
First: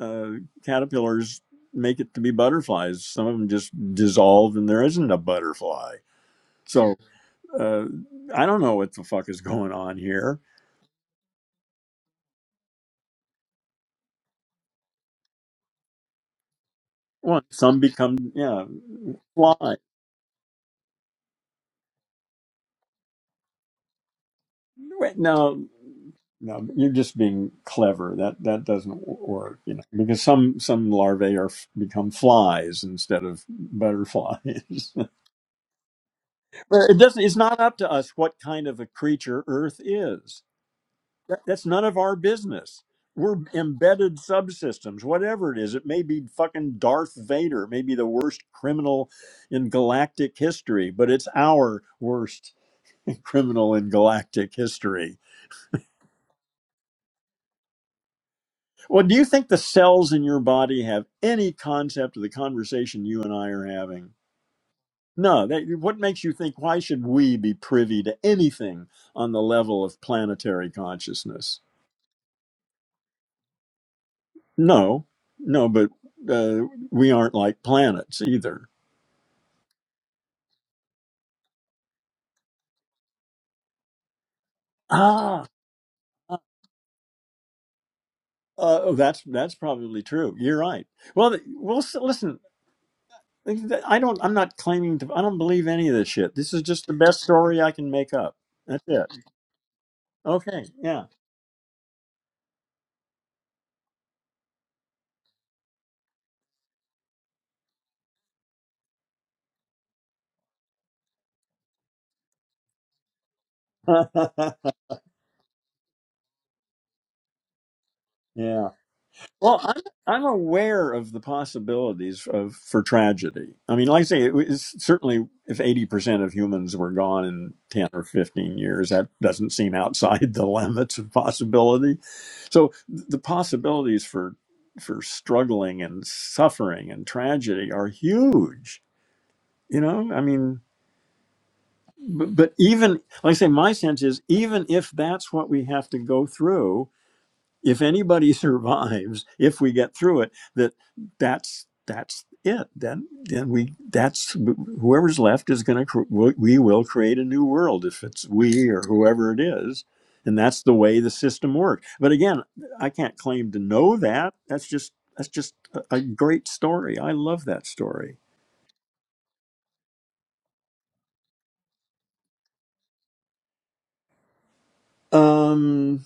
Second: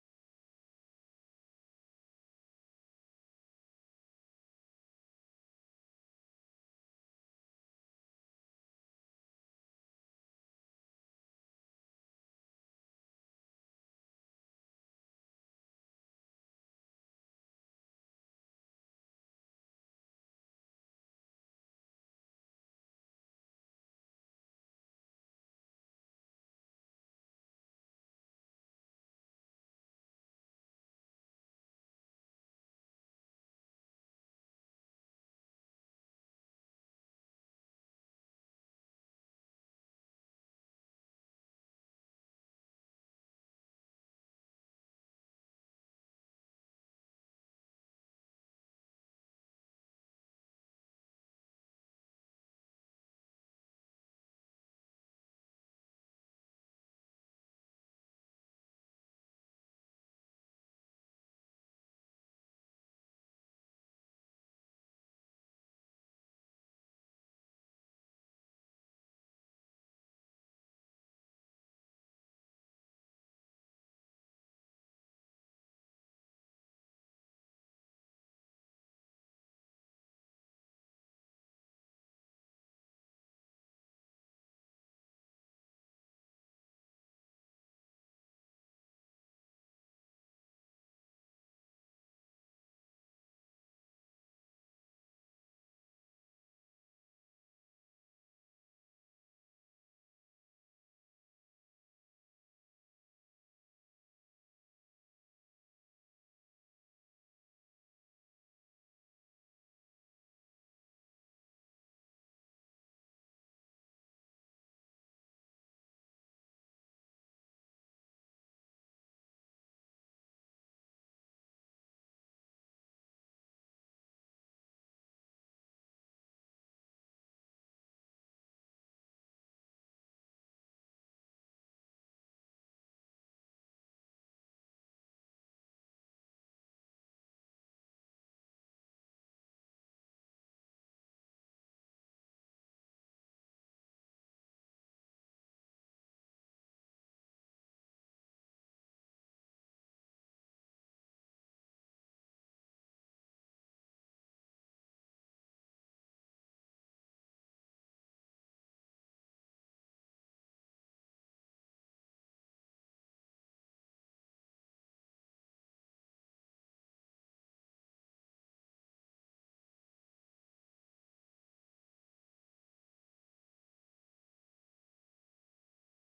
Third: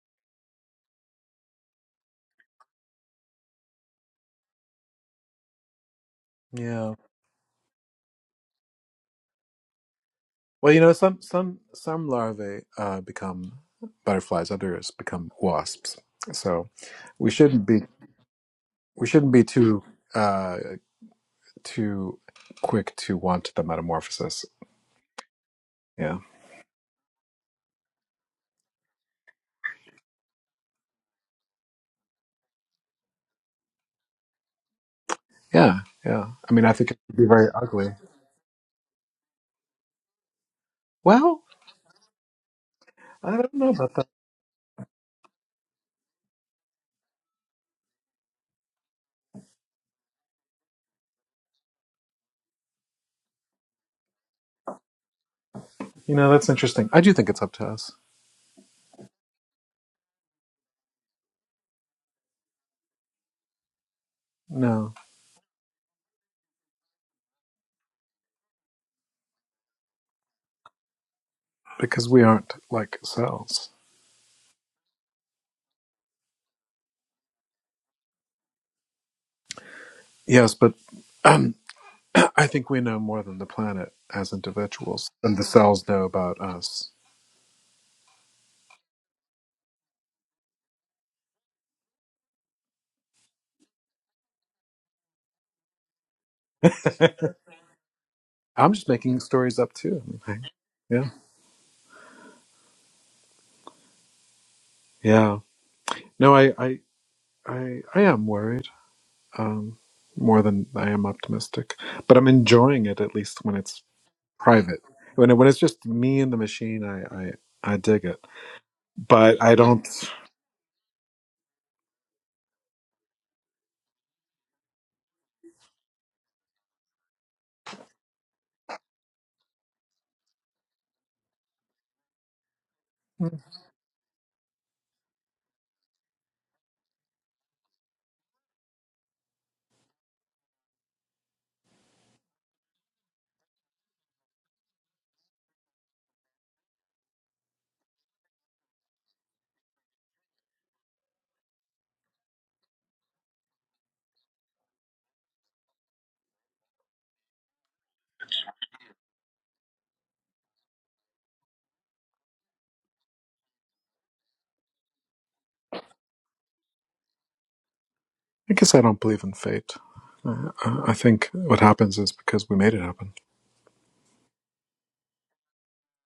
uh, caterpillars make it to be butterflies. Some of them just dissolve, and there isn't a butterfly. Yeah. So uh, I don't know what the fuck is going on here. Well, you know, some some some larvae uh, become butterflies. Others become wasps. So we Well, shouldn't some be become yeah we shouldn't be fly. too uh, too quick to want the metamorphosis. Wait, No, Yeah. no, you're just being clever. That that doesn't work, you know, because some some larvae are become flies instead of butterflies. [LAUGHS] Yeah. Yeah. I mean, I Well, think it It would doesn't. be It's very not up ugly. to us what kind of a creature Earth is. That, Well, that's none of our business. I We're don't know about that. embedded subsystems. Whatever it is, it may be fucking Darth Vader, maybe the worst criminal in galactic history, but it's our worst [LAUGHS] criminal in galactic history. You know, that's interesting. I do think it's up to us. Well, do you think the cells in your body have any concept of the conversation you and I are having? No, No. They, what makes you think? Why should we be privy to anything on the level of planetary consciousness? because we aren't like cells. No, no, but uh, we aren't like planets either. Yes, but um, [CLEARS THROAT] I think we know more than the planet as individuals, and the Ah, cells know uh, about us. oh, that's that's probably true. You're right. Well, th- well, s- listen. I don't. I'm not claiming to. I don't believe any of this shit. This is just the [LAUGHS] best story I can make up. I'm That's just it. making stories up too. I mean, Okay. I- Yeah. Yeah. Yeah. No, I, I, I, I am worried. Um, more than I am optimistic, but I'm enjoying it at least when it's [LAUGHS] private. When it, when it's just me and the machine, I, I I dig it. yeah. But I Well, I'm don't. I'm aware of the possibilities of for tragedy. I mean, like I say, it was certainly if eighty percent of humans were gone in ten or fifteen years, that doesn't seem outside [LAUGHS] the limits of possibility. So the I possibilities for for struggling and suffering and tragedy are huge. You know, I mean, but, but even like I say, my sense is even if that's what we have to go through, if anybody [LAUGHS] survives if we get through it that that's that's it then then we that's whoever's left is going to we will create a new world if it's we or whoever it is and that's the way the system works but again i can't claim to know that that's just that's just a a great story i love that story guess I don't believe in fate. Uh, I I think what happens is because we made it happen. um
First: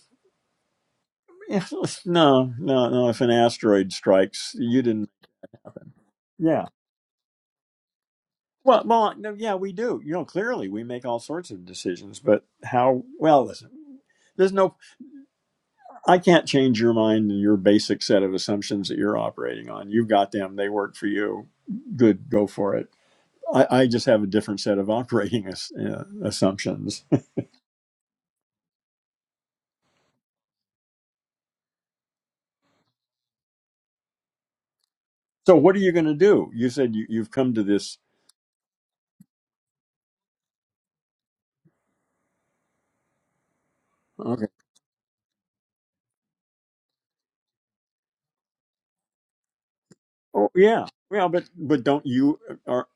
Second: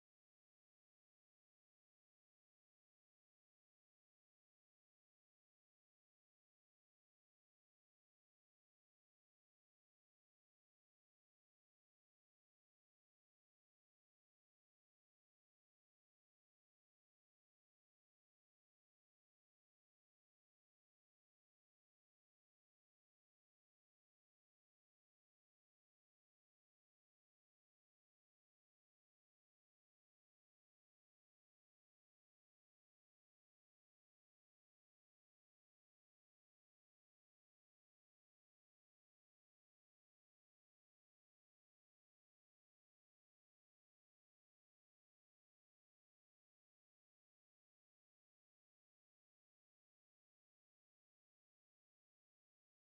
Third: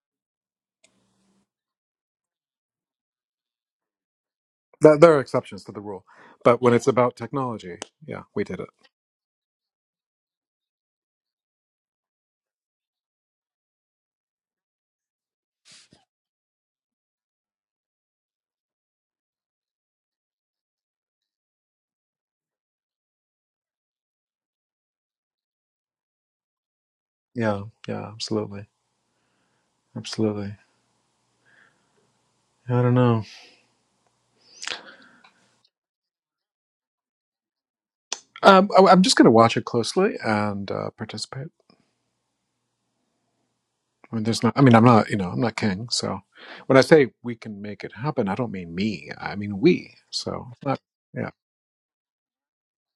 [LAUGHS] no no no if an asteroid strikes you There didn't there are exceptions to the happen. rule, but Yeah. when it's about technology, yeah, we did it. Well, well, no, yeah, we do. You know, clearly we make all sorts of decisions, but how? Well, listen, there's no. I can't change your mind and your basic set of assumptions that you're operating on. You've got them; they work for you. Good, go for it. I, I just have a different set of [LAUGHS] operating as, uh, assumptions. [LAUGHS] Yeah, yeah, absolutely, absolutely. I don't know. So, what are you going to do? You said you, you've come to this. Um, I, am just going to watch it closely and uh, participate. I mean, there's Okay. not. I mean, I'm not. You know, I'm not king. So when I say we can make it happen, I don't mean me. I mean we. So Oh, it's not. yeah. yeah. Well, but but don't you uh, are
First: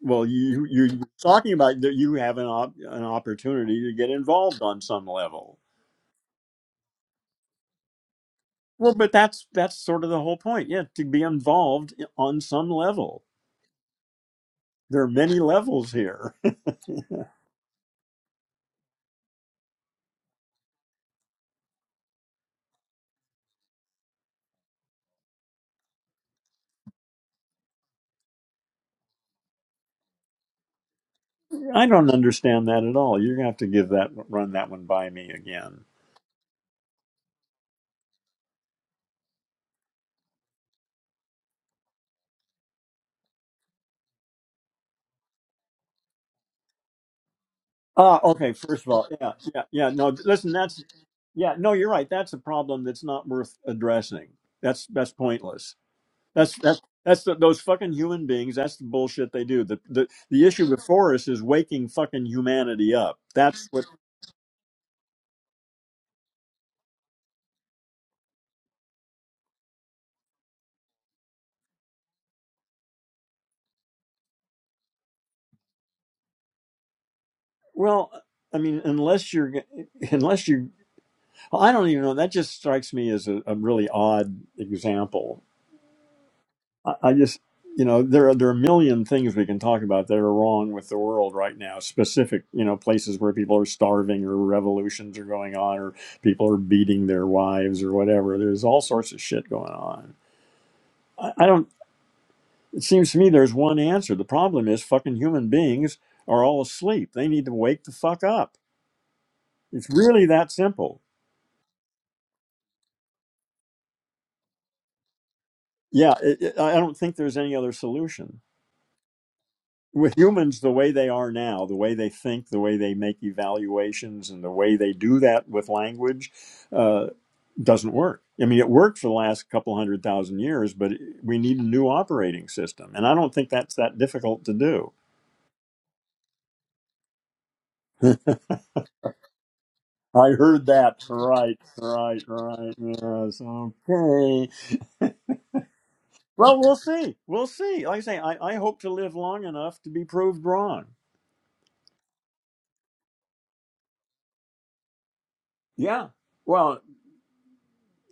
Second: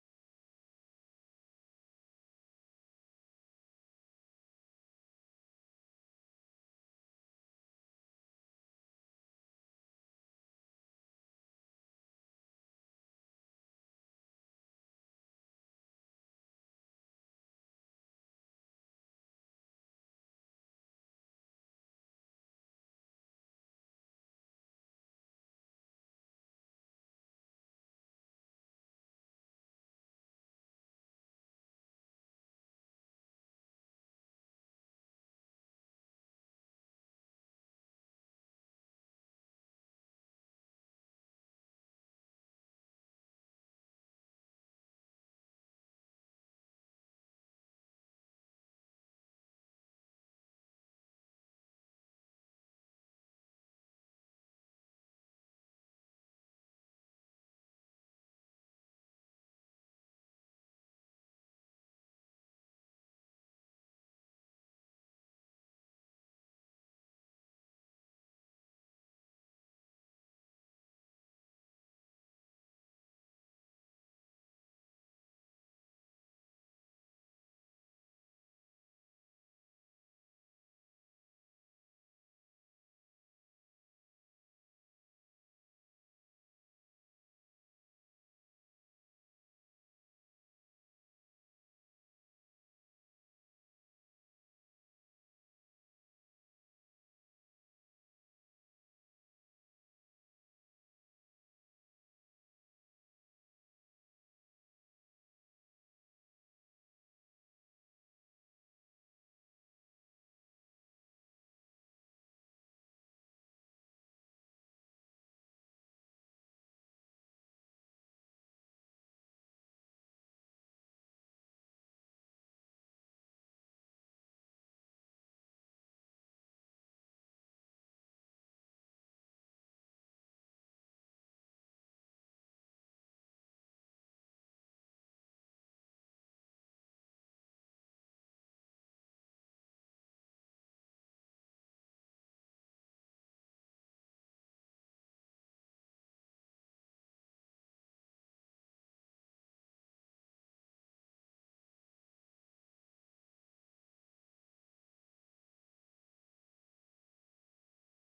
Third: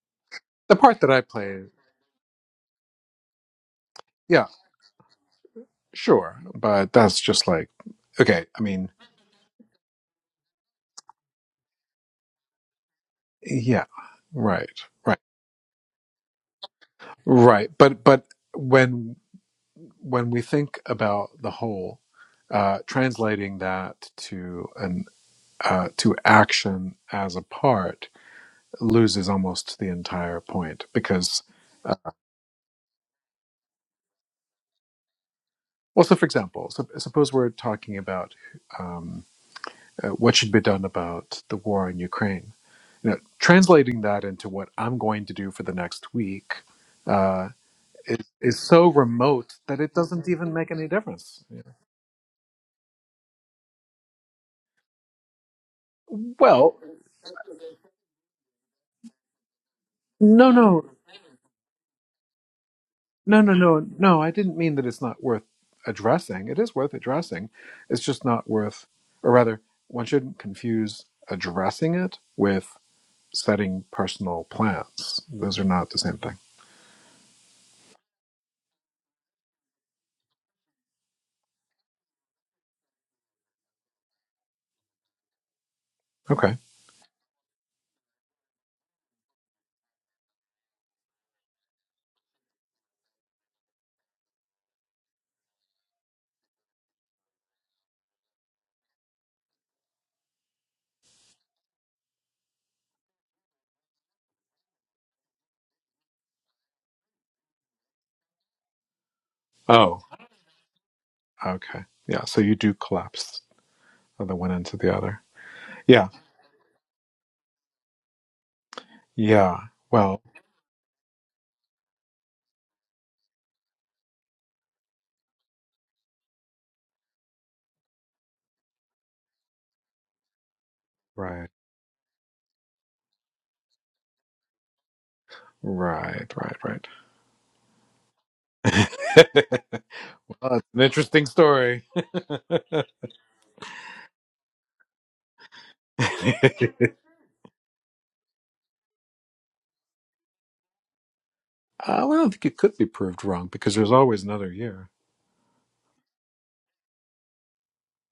well you the you- part are that I talking play, about that you have an op, an opportunity to get yeah, involved on some level sure, but that's just like okay. I mean, Well, but that's that's sort of the whole point. Yeah, to be involved on some level. yeah, right, There are right, many levels here. right. But but when when we think about the whole, uh, translating that to an uh, to action as a part loses almost the entire point because, [LAUGHS] I uh, don't understand that at all. You're gonna have to give that run that one by me again. well, so for example, sup- suppose we're talking about. um, uh, what should be done about the war in Ukraine. You know, translating that into what I'm going to do for the next week uh, Ah, is, okay. is First so of all, yeah, remote yeah, that yeah. it No, doesn't listen, even make that's any difference. yeah. you No, you're right. That's a problem that's not worth addressing. That's that's pointless. That's Well, that's that's the, those fucking human beings. That's the bullshit they do. The the the no, issue no, before us is waking fucking humanity up. no, no, That's what. no, no. I didn't mean that it's not worth addressing. It is worth addressing. It's just not worth, or rather, one shouldn't confuse addressing it with setting personal plans. Those are not the same thing. Well, I mean, unless you're [LAUGHS] unless you Well, I don't even know. That just strikes me as a, a really odd example. Okay. I, I just, you know, there are there are a million things we can talk about that are wrong with the world right now. Specific, you know, places where people are starving, or revolutions are going on, or people are beating their wives, or whatever. There's all sorts of shit going on. I, I don't. It seems to me there's one answer. The problem is fucking human beings are all asleep. They need to wake the fuck up. It's Oh, really that simple. okay. Yeah. So you do collapse from the one end to the other. Yeah, Yeah, it, it, I I don't think there's any other solution. yeah. with Well, humans the way they are now, the way they think, the way they make evaluations, and the way they do that with language uh, doesn't work. I mean, it worked for the last couple hundred thousand years, but we right, need a new operating system. And I don't think that's that difficult to do. right, right, right. [LAUGHS] well, I heard it's an that. interesting Right, story. right, [LAUGHS] uh, right. Well, Yes, okay. I Well, we'll see. We'll see. Like I say, I, I hope to live long enough to be proved wrong. don't think it could be proved wrong because there's always another year. Yeah. Well.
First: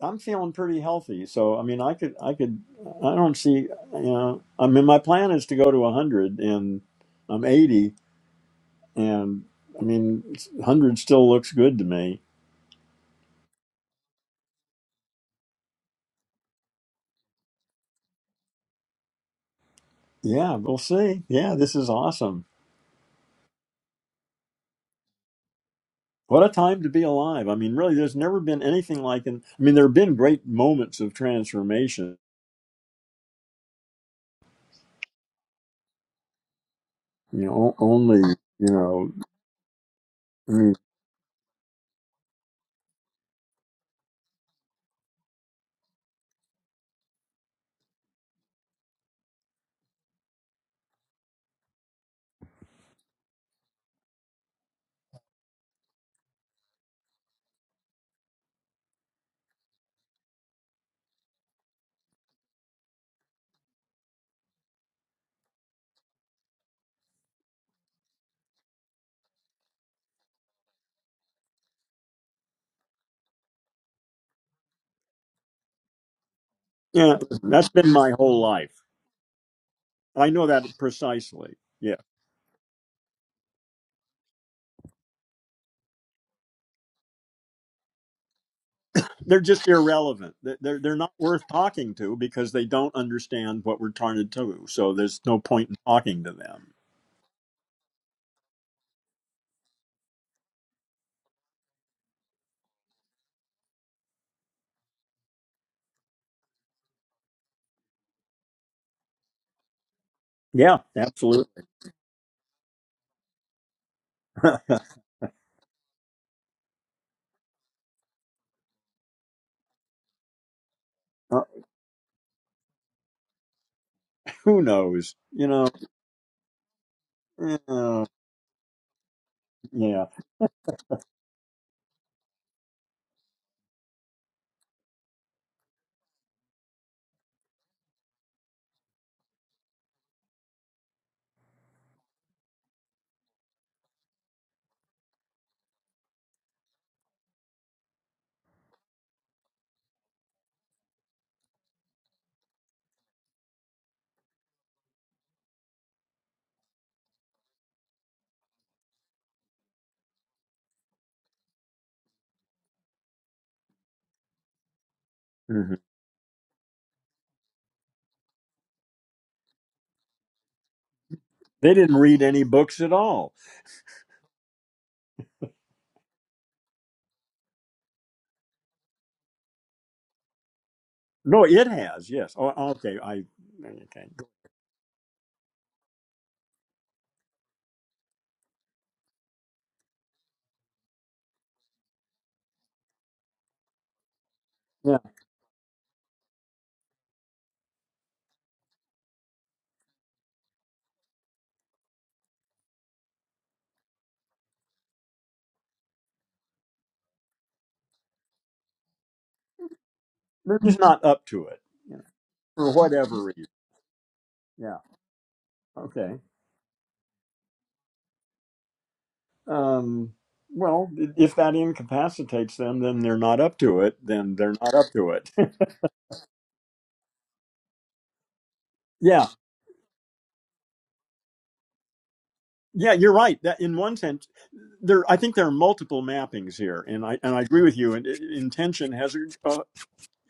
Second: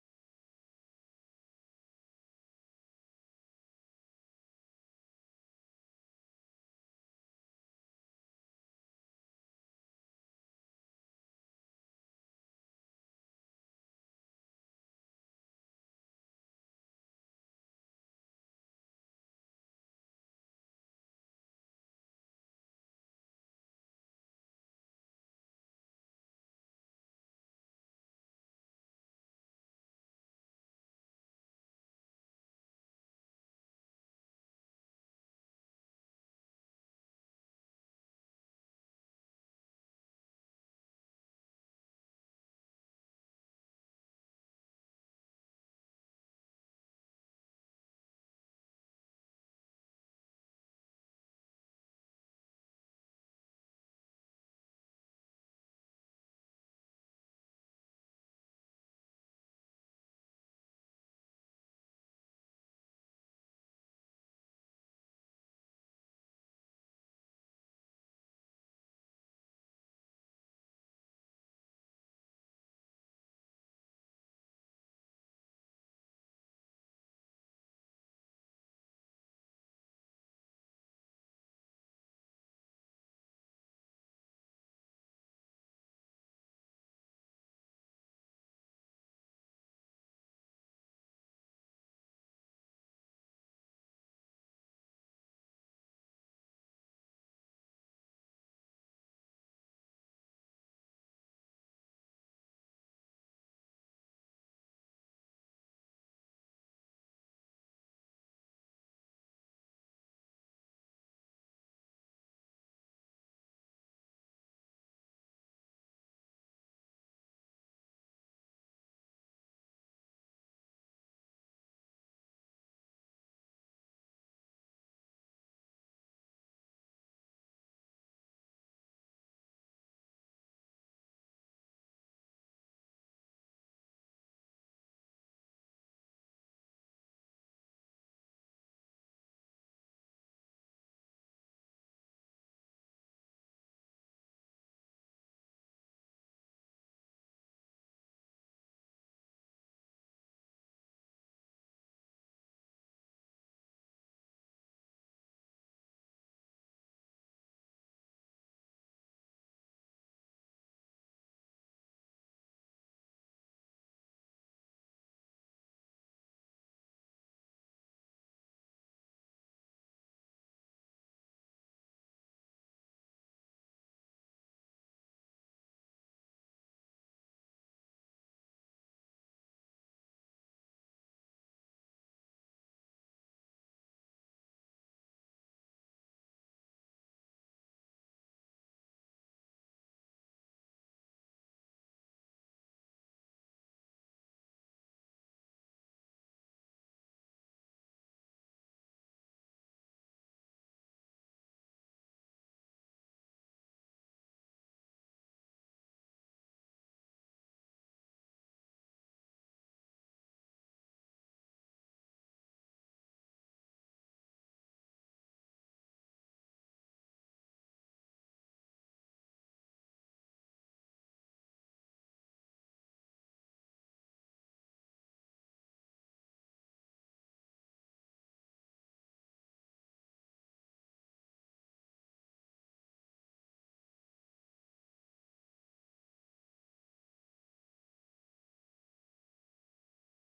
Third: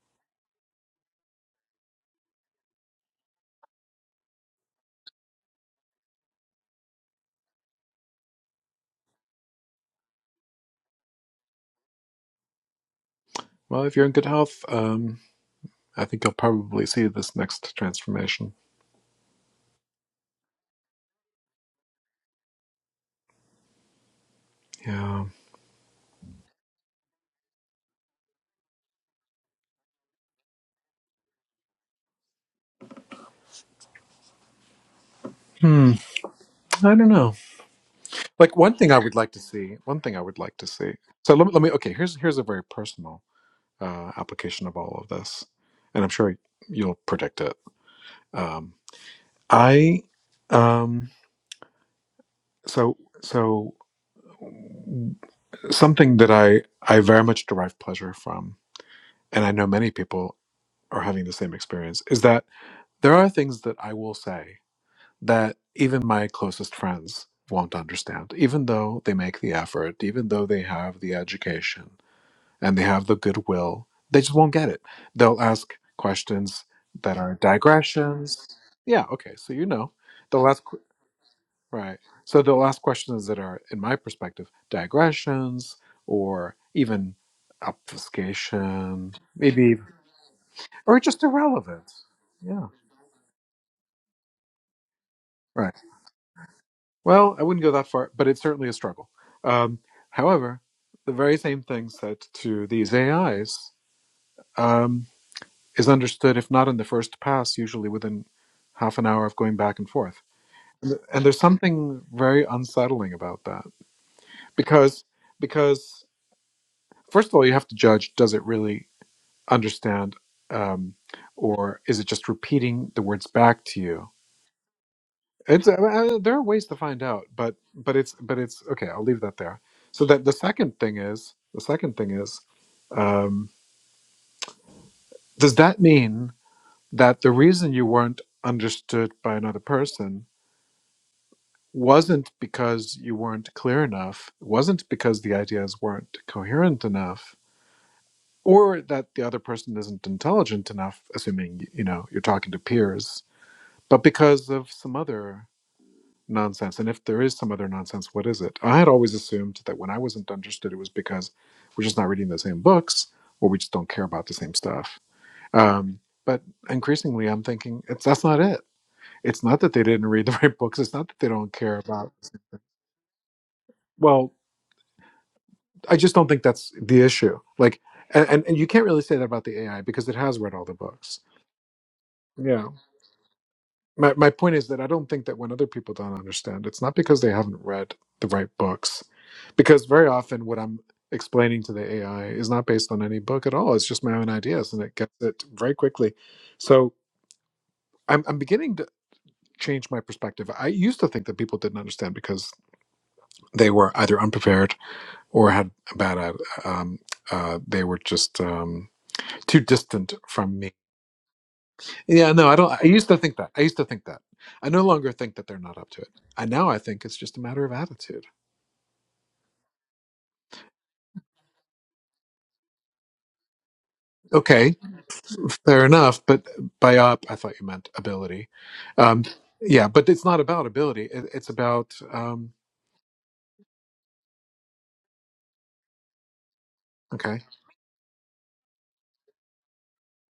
I'm feeling pretty healthy. So I mean, I could I could I don't see you know I mean my plan is to go to 100 and I'm 80 and I mean 100 still looks good to me. Well, if you're in good health, um, I think you'll probably see this next transformation. Yeah, we'll see. Yeah, this is awesome. Yeah. What a time to be alive. I mean, really, there's never been anything like an I mean, there have been great moments of transformation. Hmm. I don't know. You know, o- only, Like you one thing I know, would like to see. One thing I would I like to mean, see. So let me. Let me. Okay. Here's here's a very personal uh, application of all of this, and I'm sure you'll predict it. Um, I um so so something that I I very much derive pleasure from and I know many people are having the same experience is that there are things that I will say that even my closest friends won't understand even though they make the effort even though they have the education and they have the goodwill they just won't get it they'll ask questions that yeah, are that's been my whole digressions life. yeah okay so you know I know they'll that ask precisely. Yeah. Right. So they'll ask questions that are, in my perspective, digressions or even obfuscation, they're just maybe, irrelevant. They're they're or not just worth irrelevant. talking to because they Yeah. don't understand what we're trying to do. So there's no point Right. in talking to them. Well, I wouldn't go that far, but it's certainly a struggle. Um, however, the very same thing said to these AIs um, is understood, if not in the first pass, usually within half an hour of going back and forth. Yeah, And th- and there's absolutely. [LAUGHS] something very unsettling about that because because first of all, you have to judge does it really understand um, Uh, or is it just repeating the words back to you? who knows? You It's know, uh, uh, there are ways to find out, but but uh, it's but it's okay. I'll leave that there. So yeah. that the second thing is the second thing is um, does that mean that the reason you weren't understood by another person wasn't because you weren't clear enough, wasn't because the ideas weren't coherent enough, or that the other person isn't intelligent enough assuming you know you're talking to peers but because of some other nonsense and if there is some other nonsense what is it i had always assumed that when i wasn't understood it was because we're just not reading the same books or we just don't care about the same stuff Mhm. um, but increasingly i'm thinking it's that's not it it's not that they didn't read [LAUGHS] the right books it's not that they don't They care didn't about read any books at all. well i just don't think that's the issue like and, and and you can't really say that about the ai because it has read all the books No, it has. Yes. Oh, yeah okay. I okay. my, my point is that I don't think that when other people don't understand, it's not because they haven't read the right books. Because very often what I'm explaining to the AI is not based on any book at all. It's just my own ideas and it Yeah, gets it very quickly. So I'm, I'm beginning to change my perspective. I used to think that people didn't understand because they were either unprepared or had a bad, ad- um, uh, they were just um, too distant from they're me just not up to it you know, Yeah, no, I don't. for I used to whatever think reason. that. I used to think that. I Yeah. no longer think that they're not up to it. Okay. I now I think it's just a matter of attitude. Um. Well, if that incapacitates them, then they're not up to it. Then they're not Okay, up to it. [LAUGHS] fair enough. But by up, I thought you meant ability. Yeah. Um, yeah, but it's not about ability. It, it's about um, Yeah, you're right. That in one sense, there I think there are multiple mappings here, and I and I okay. agree with you. And i- intention has uh,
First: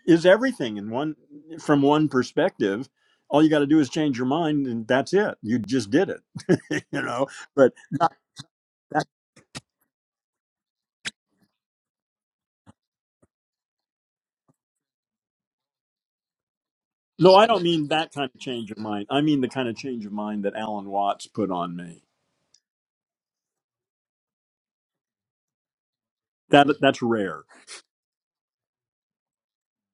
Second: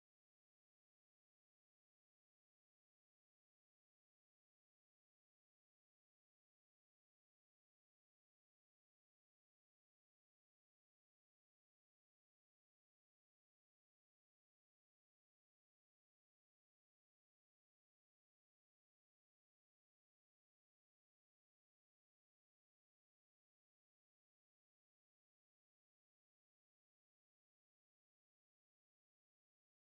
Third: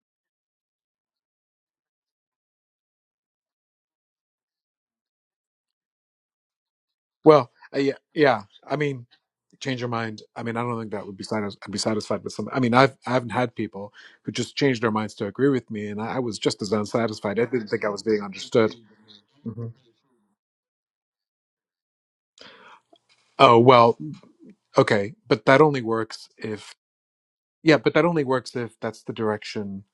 is everything in one from one perspective. All you got to do is change your mind, and that's it. You just did it, [LAUGHS] you know. Well, But uh, yeah, yeah. I mean, that, change your mind. I mean, I don't think that would be satis- I'd be satisfied with something. I mean, I've I haven't had people who just changed their minds to agree with me, and I, I was just as no, unsatisfied. I I don't didn't think I mean was that being kind of change understood. of mind. I mean the kind Mhm. of change of mind that Alan Watts put on me. Oh well. Okay, but that only works That if that's rare. yeah, but that only works if that's the direction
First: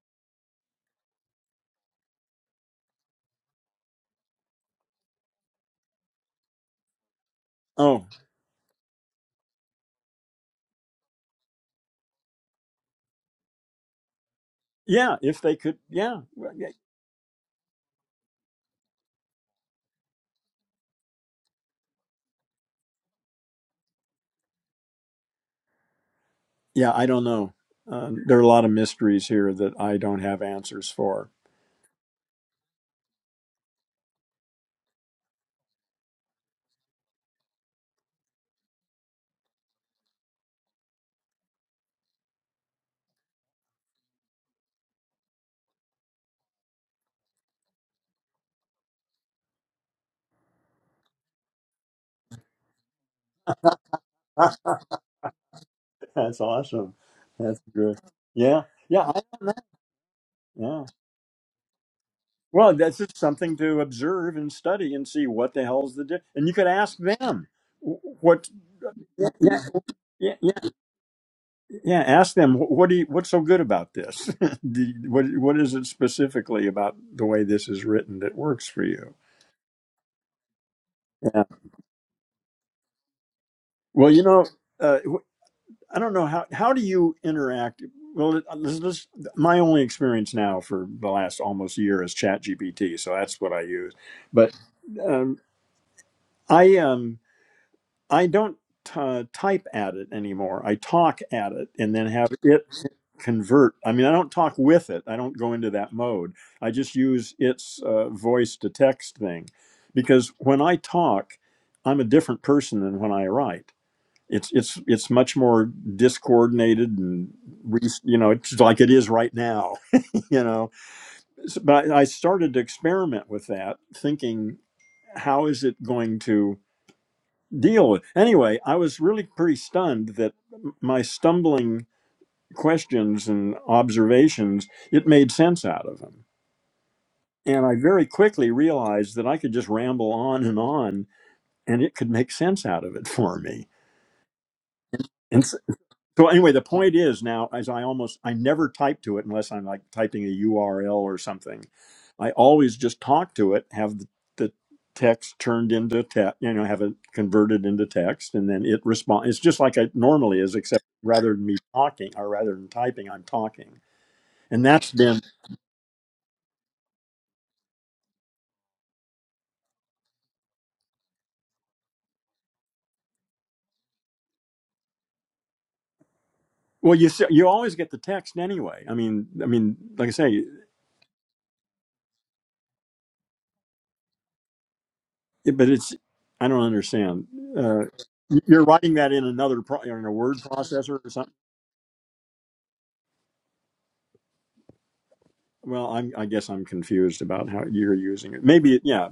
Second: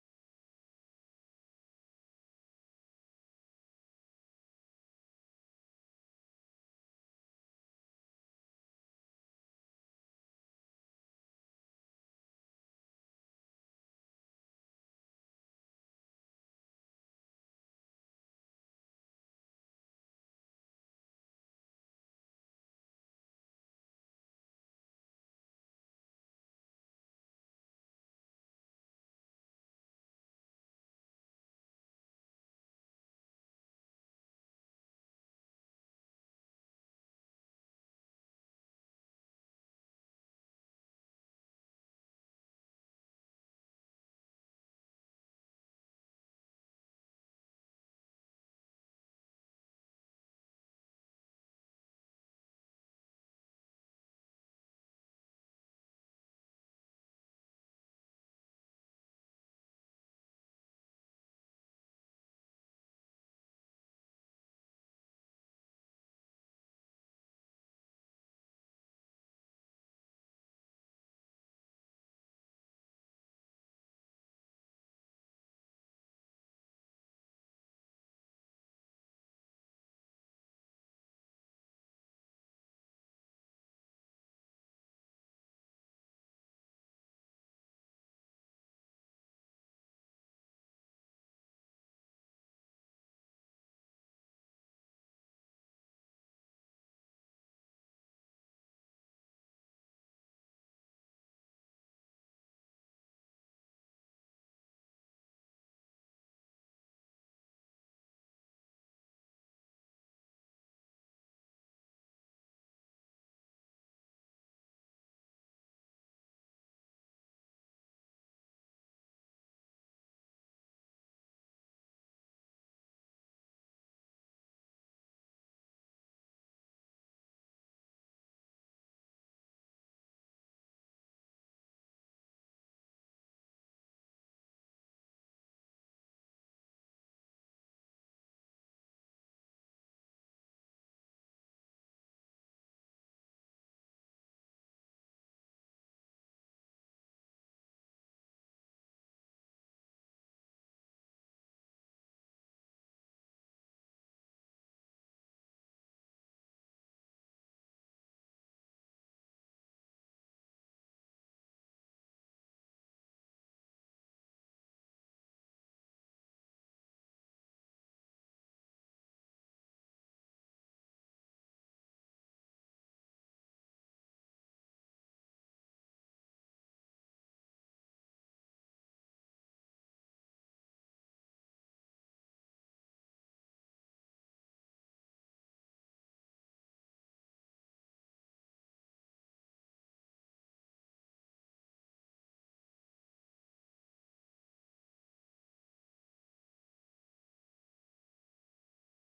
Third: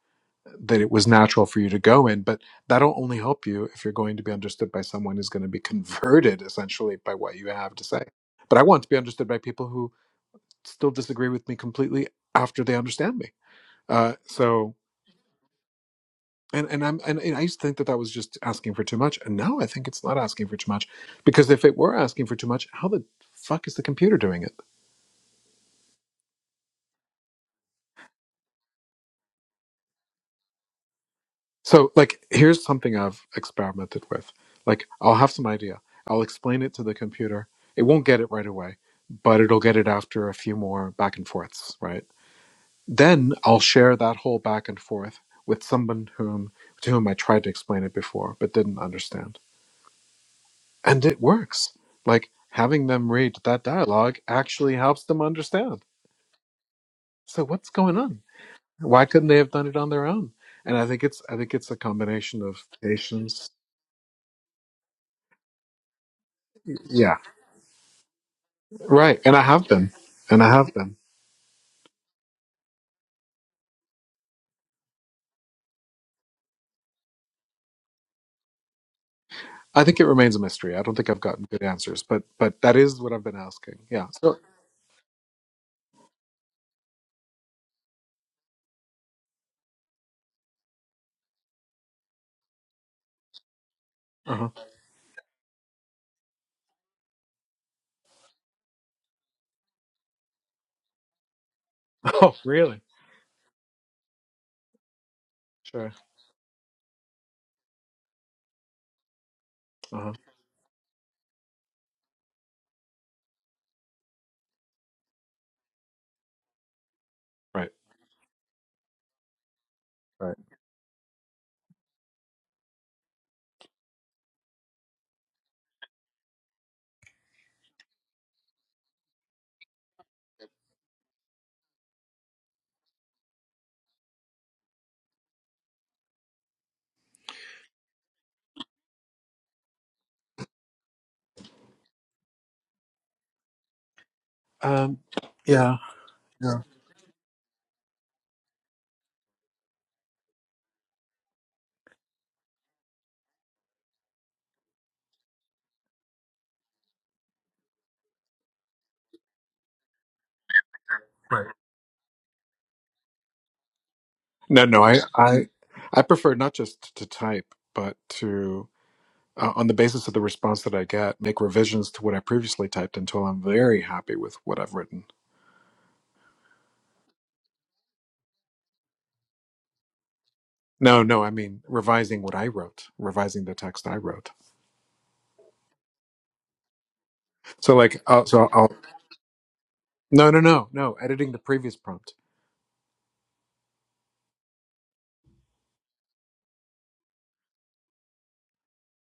that it was natural for you to go in. But that'll only help you if you're going to be understood by someone who's going to be converted [LAUGHS] essentially by what you have to say. Oh, But I want to be understood by people who still disagree with me completely after they understand me. Uh, so yeah. If they could, yeah, Well, and yeah. and I'm and, and I used to think that that was just asking for too much, and now I think it's not asking for too much because if it were asking for too much, how the fuck is the computer doing it? yeah, I don't know. Um, there are a lot of mysteries here that I don't have answers for. So, like, here's something I've experimented with. Like, I'll have some idea. I'll explain it to the computer. It won't get it right away, but it'll get it after a few more back and forths, right? Then I'll share that whole back and forth with someone whom to whom I tried to explain it before but didn't understand. And it works. Like having them read that dialogue [LAUGHS] actually helps them understand. That's awesome. So That's what's going good. on? Yeah. Why Yeah. I- couldn't they have done it on their own? And Yeah. I think it's I think it's a combination of Well, that's just patience. something to observe and study and see what the hell's the di- and you could ask Yeah. them wh- what Right, yeah and I yeah have them, yeah and I yeah have them. yeah, ask them "Wh- what do you, what's so good about this [LAUGHS] do you, what what is it specifically about the way this is written that works for you I think it remains a mystery. I don't think I've gotten yeah good answers, but but that is what I've been asking. Yeah. well you So, know uh, I don't know how how do you interact? Well, this, this, my only experience now for the last almost year is ChatGPT, so that's what I use. uh-huh. But um, I um I don't t- type at it anymore. I talk at it and then [LAUGHS] have oh, it really? convert. I mean, I don't talk with it. I don't go into Sure. that mode. I just use its uh, voice to text thing Uh-huh. because when I talk, I'm a different person than when I write it's it's it's much more discoordinated and Right. re- you know it's like it is right now, [LAUGHS] Right. you know. So- But I I started to experiment with that, thinking how is it going to deal with. Anyway, I was really pretty stunned that m- my stumbling questions and observations it made sense out of them, and I very quickly realized that I could just ramble on and on, and it could make sense out of it [LAUGHS] for me. Um. Yeah. So anyway, Yeah. the point is now, as I almost, I never type to it unless I'm like typing a URL or something. I always just talk to it, have the, the text turned into text, you know, have it converted into text, and then it responds. It's just like it normally is, except rather Right. than me talking or rather than typing, I'm talking, No, and no. that's I been I I prefer not just to type, but to uh, on the basis of the response that I get, make revisions to what I previously typed until I'm very happy with what I've written. well. You s- you always get the text anyway. I mean, I mean, like I say, No, no. I mean revising what I wrote, revising the text I wrote. it, but it's I don't understand. So Uh, like, uh, so you're I'll writing that in another pro, in a No, word no, no, no. processor or something. Editing the previous prompt. Well, I'm, I guess I'm confused about how you're using it. Maybe, yeah,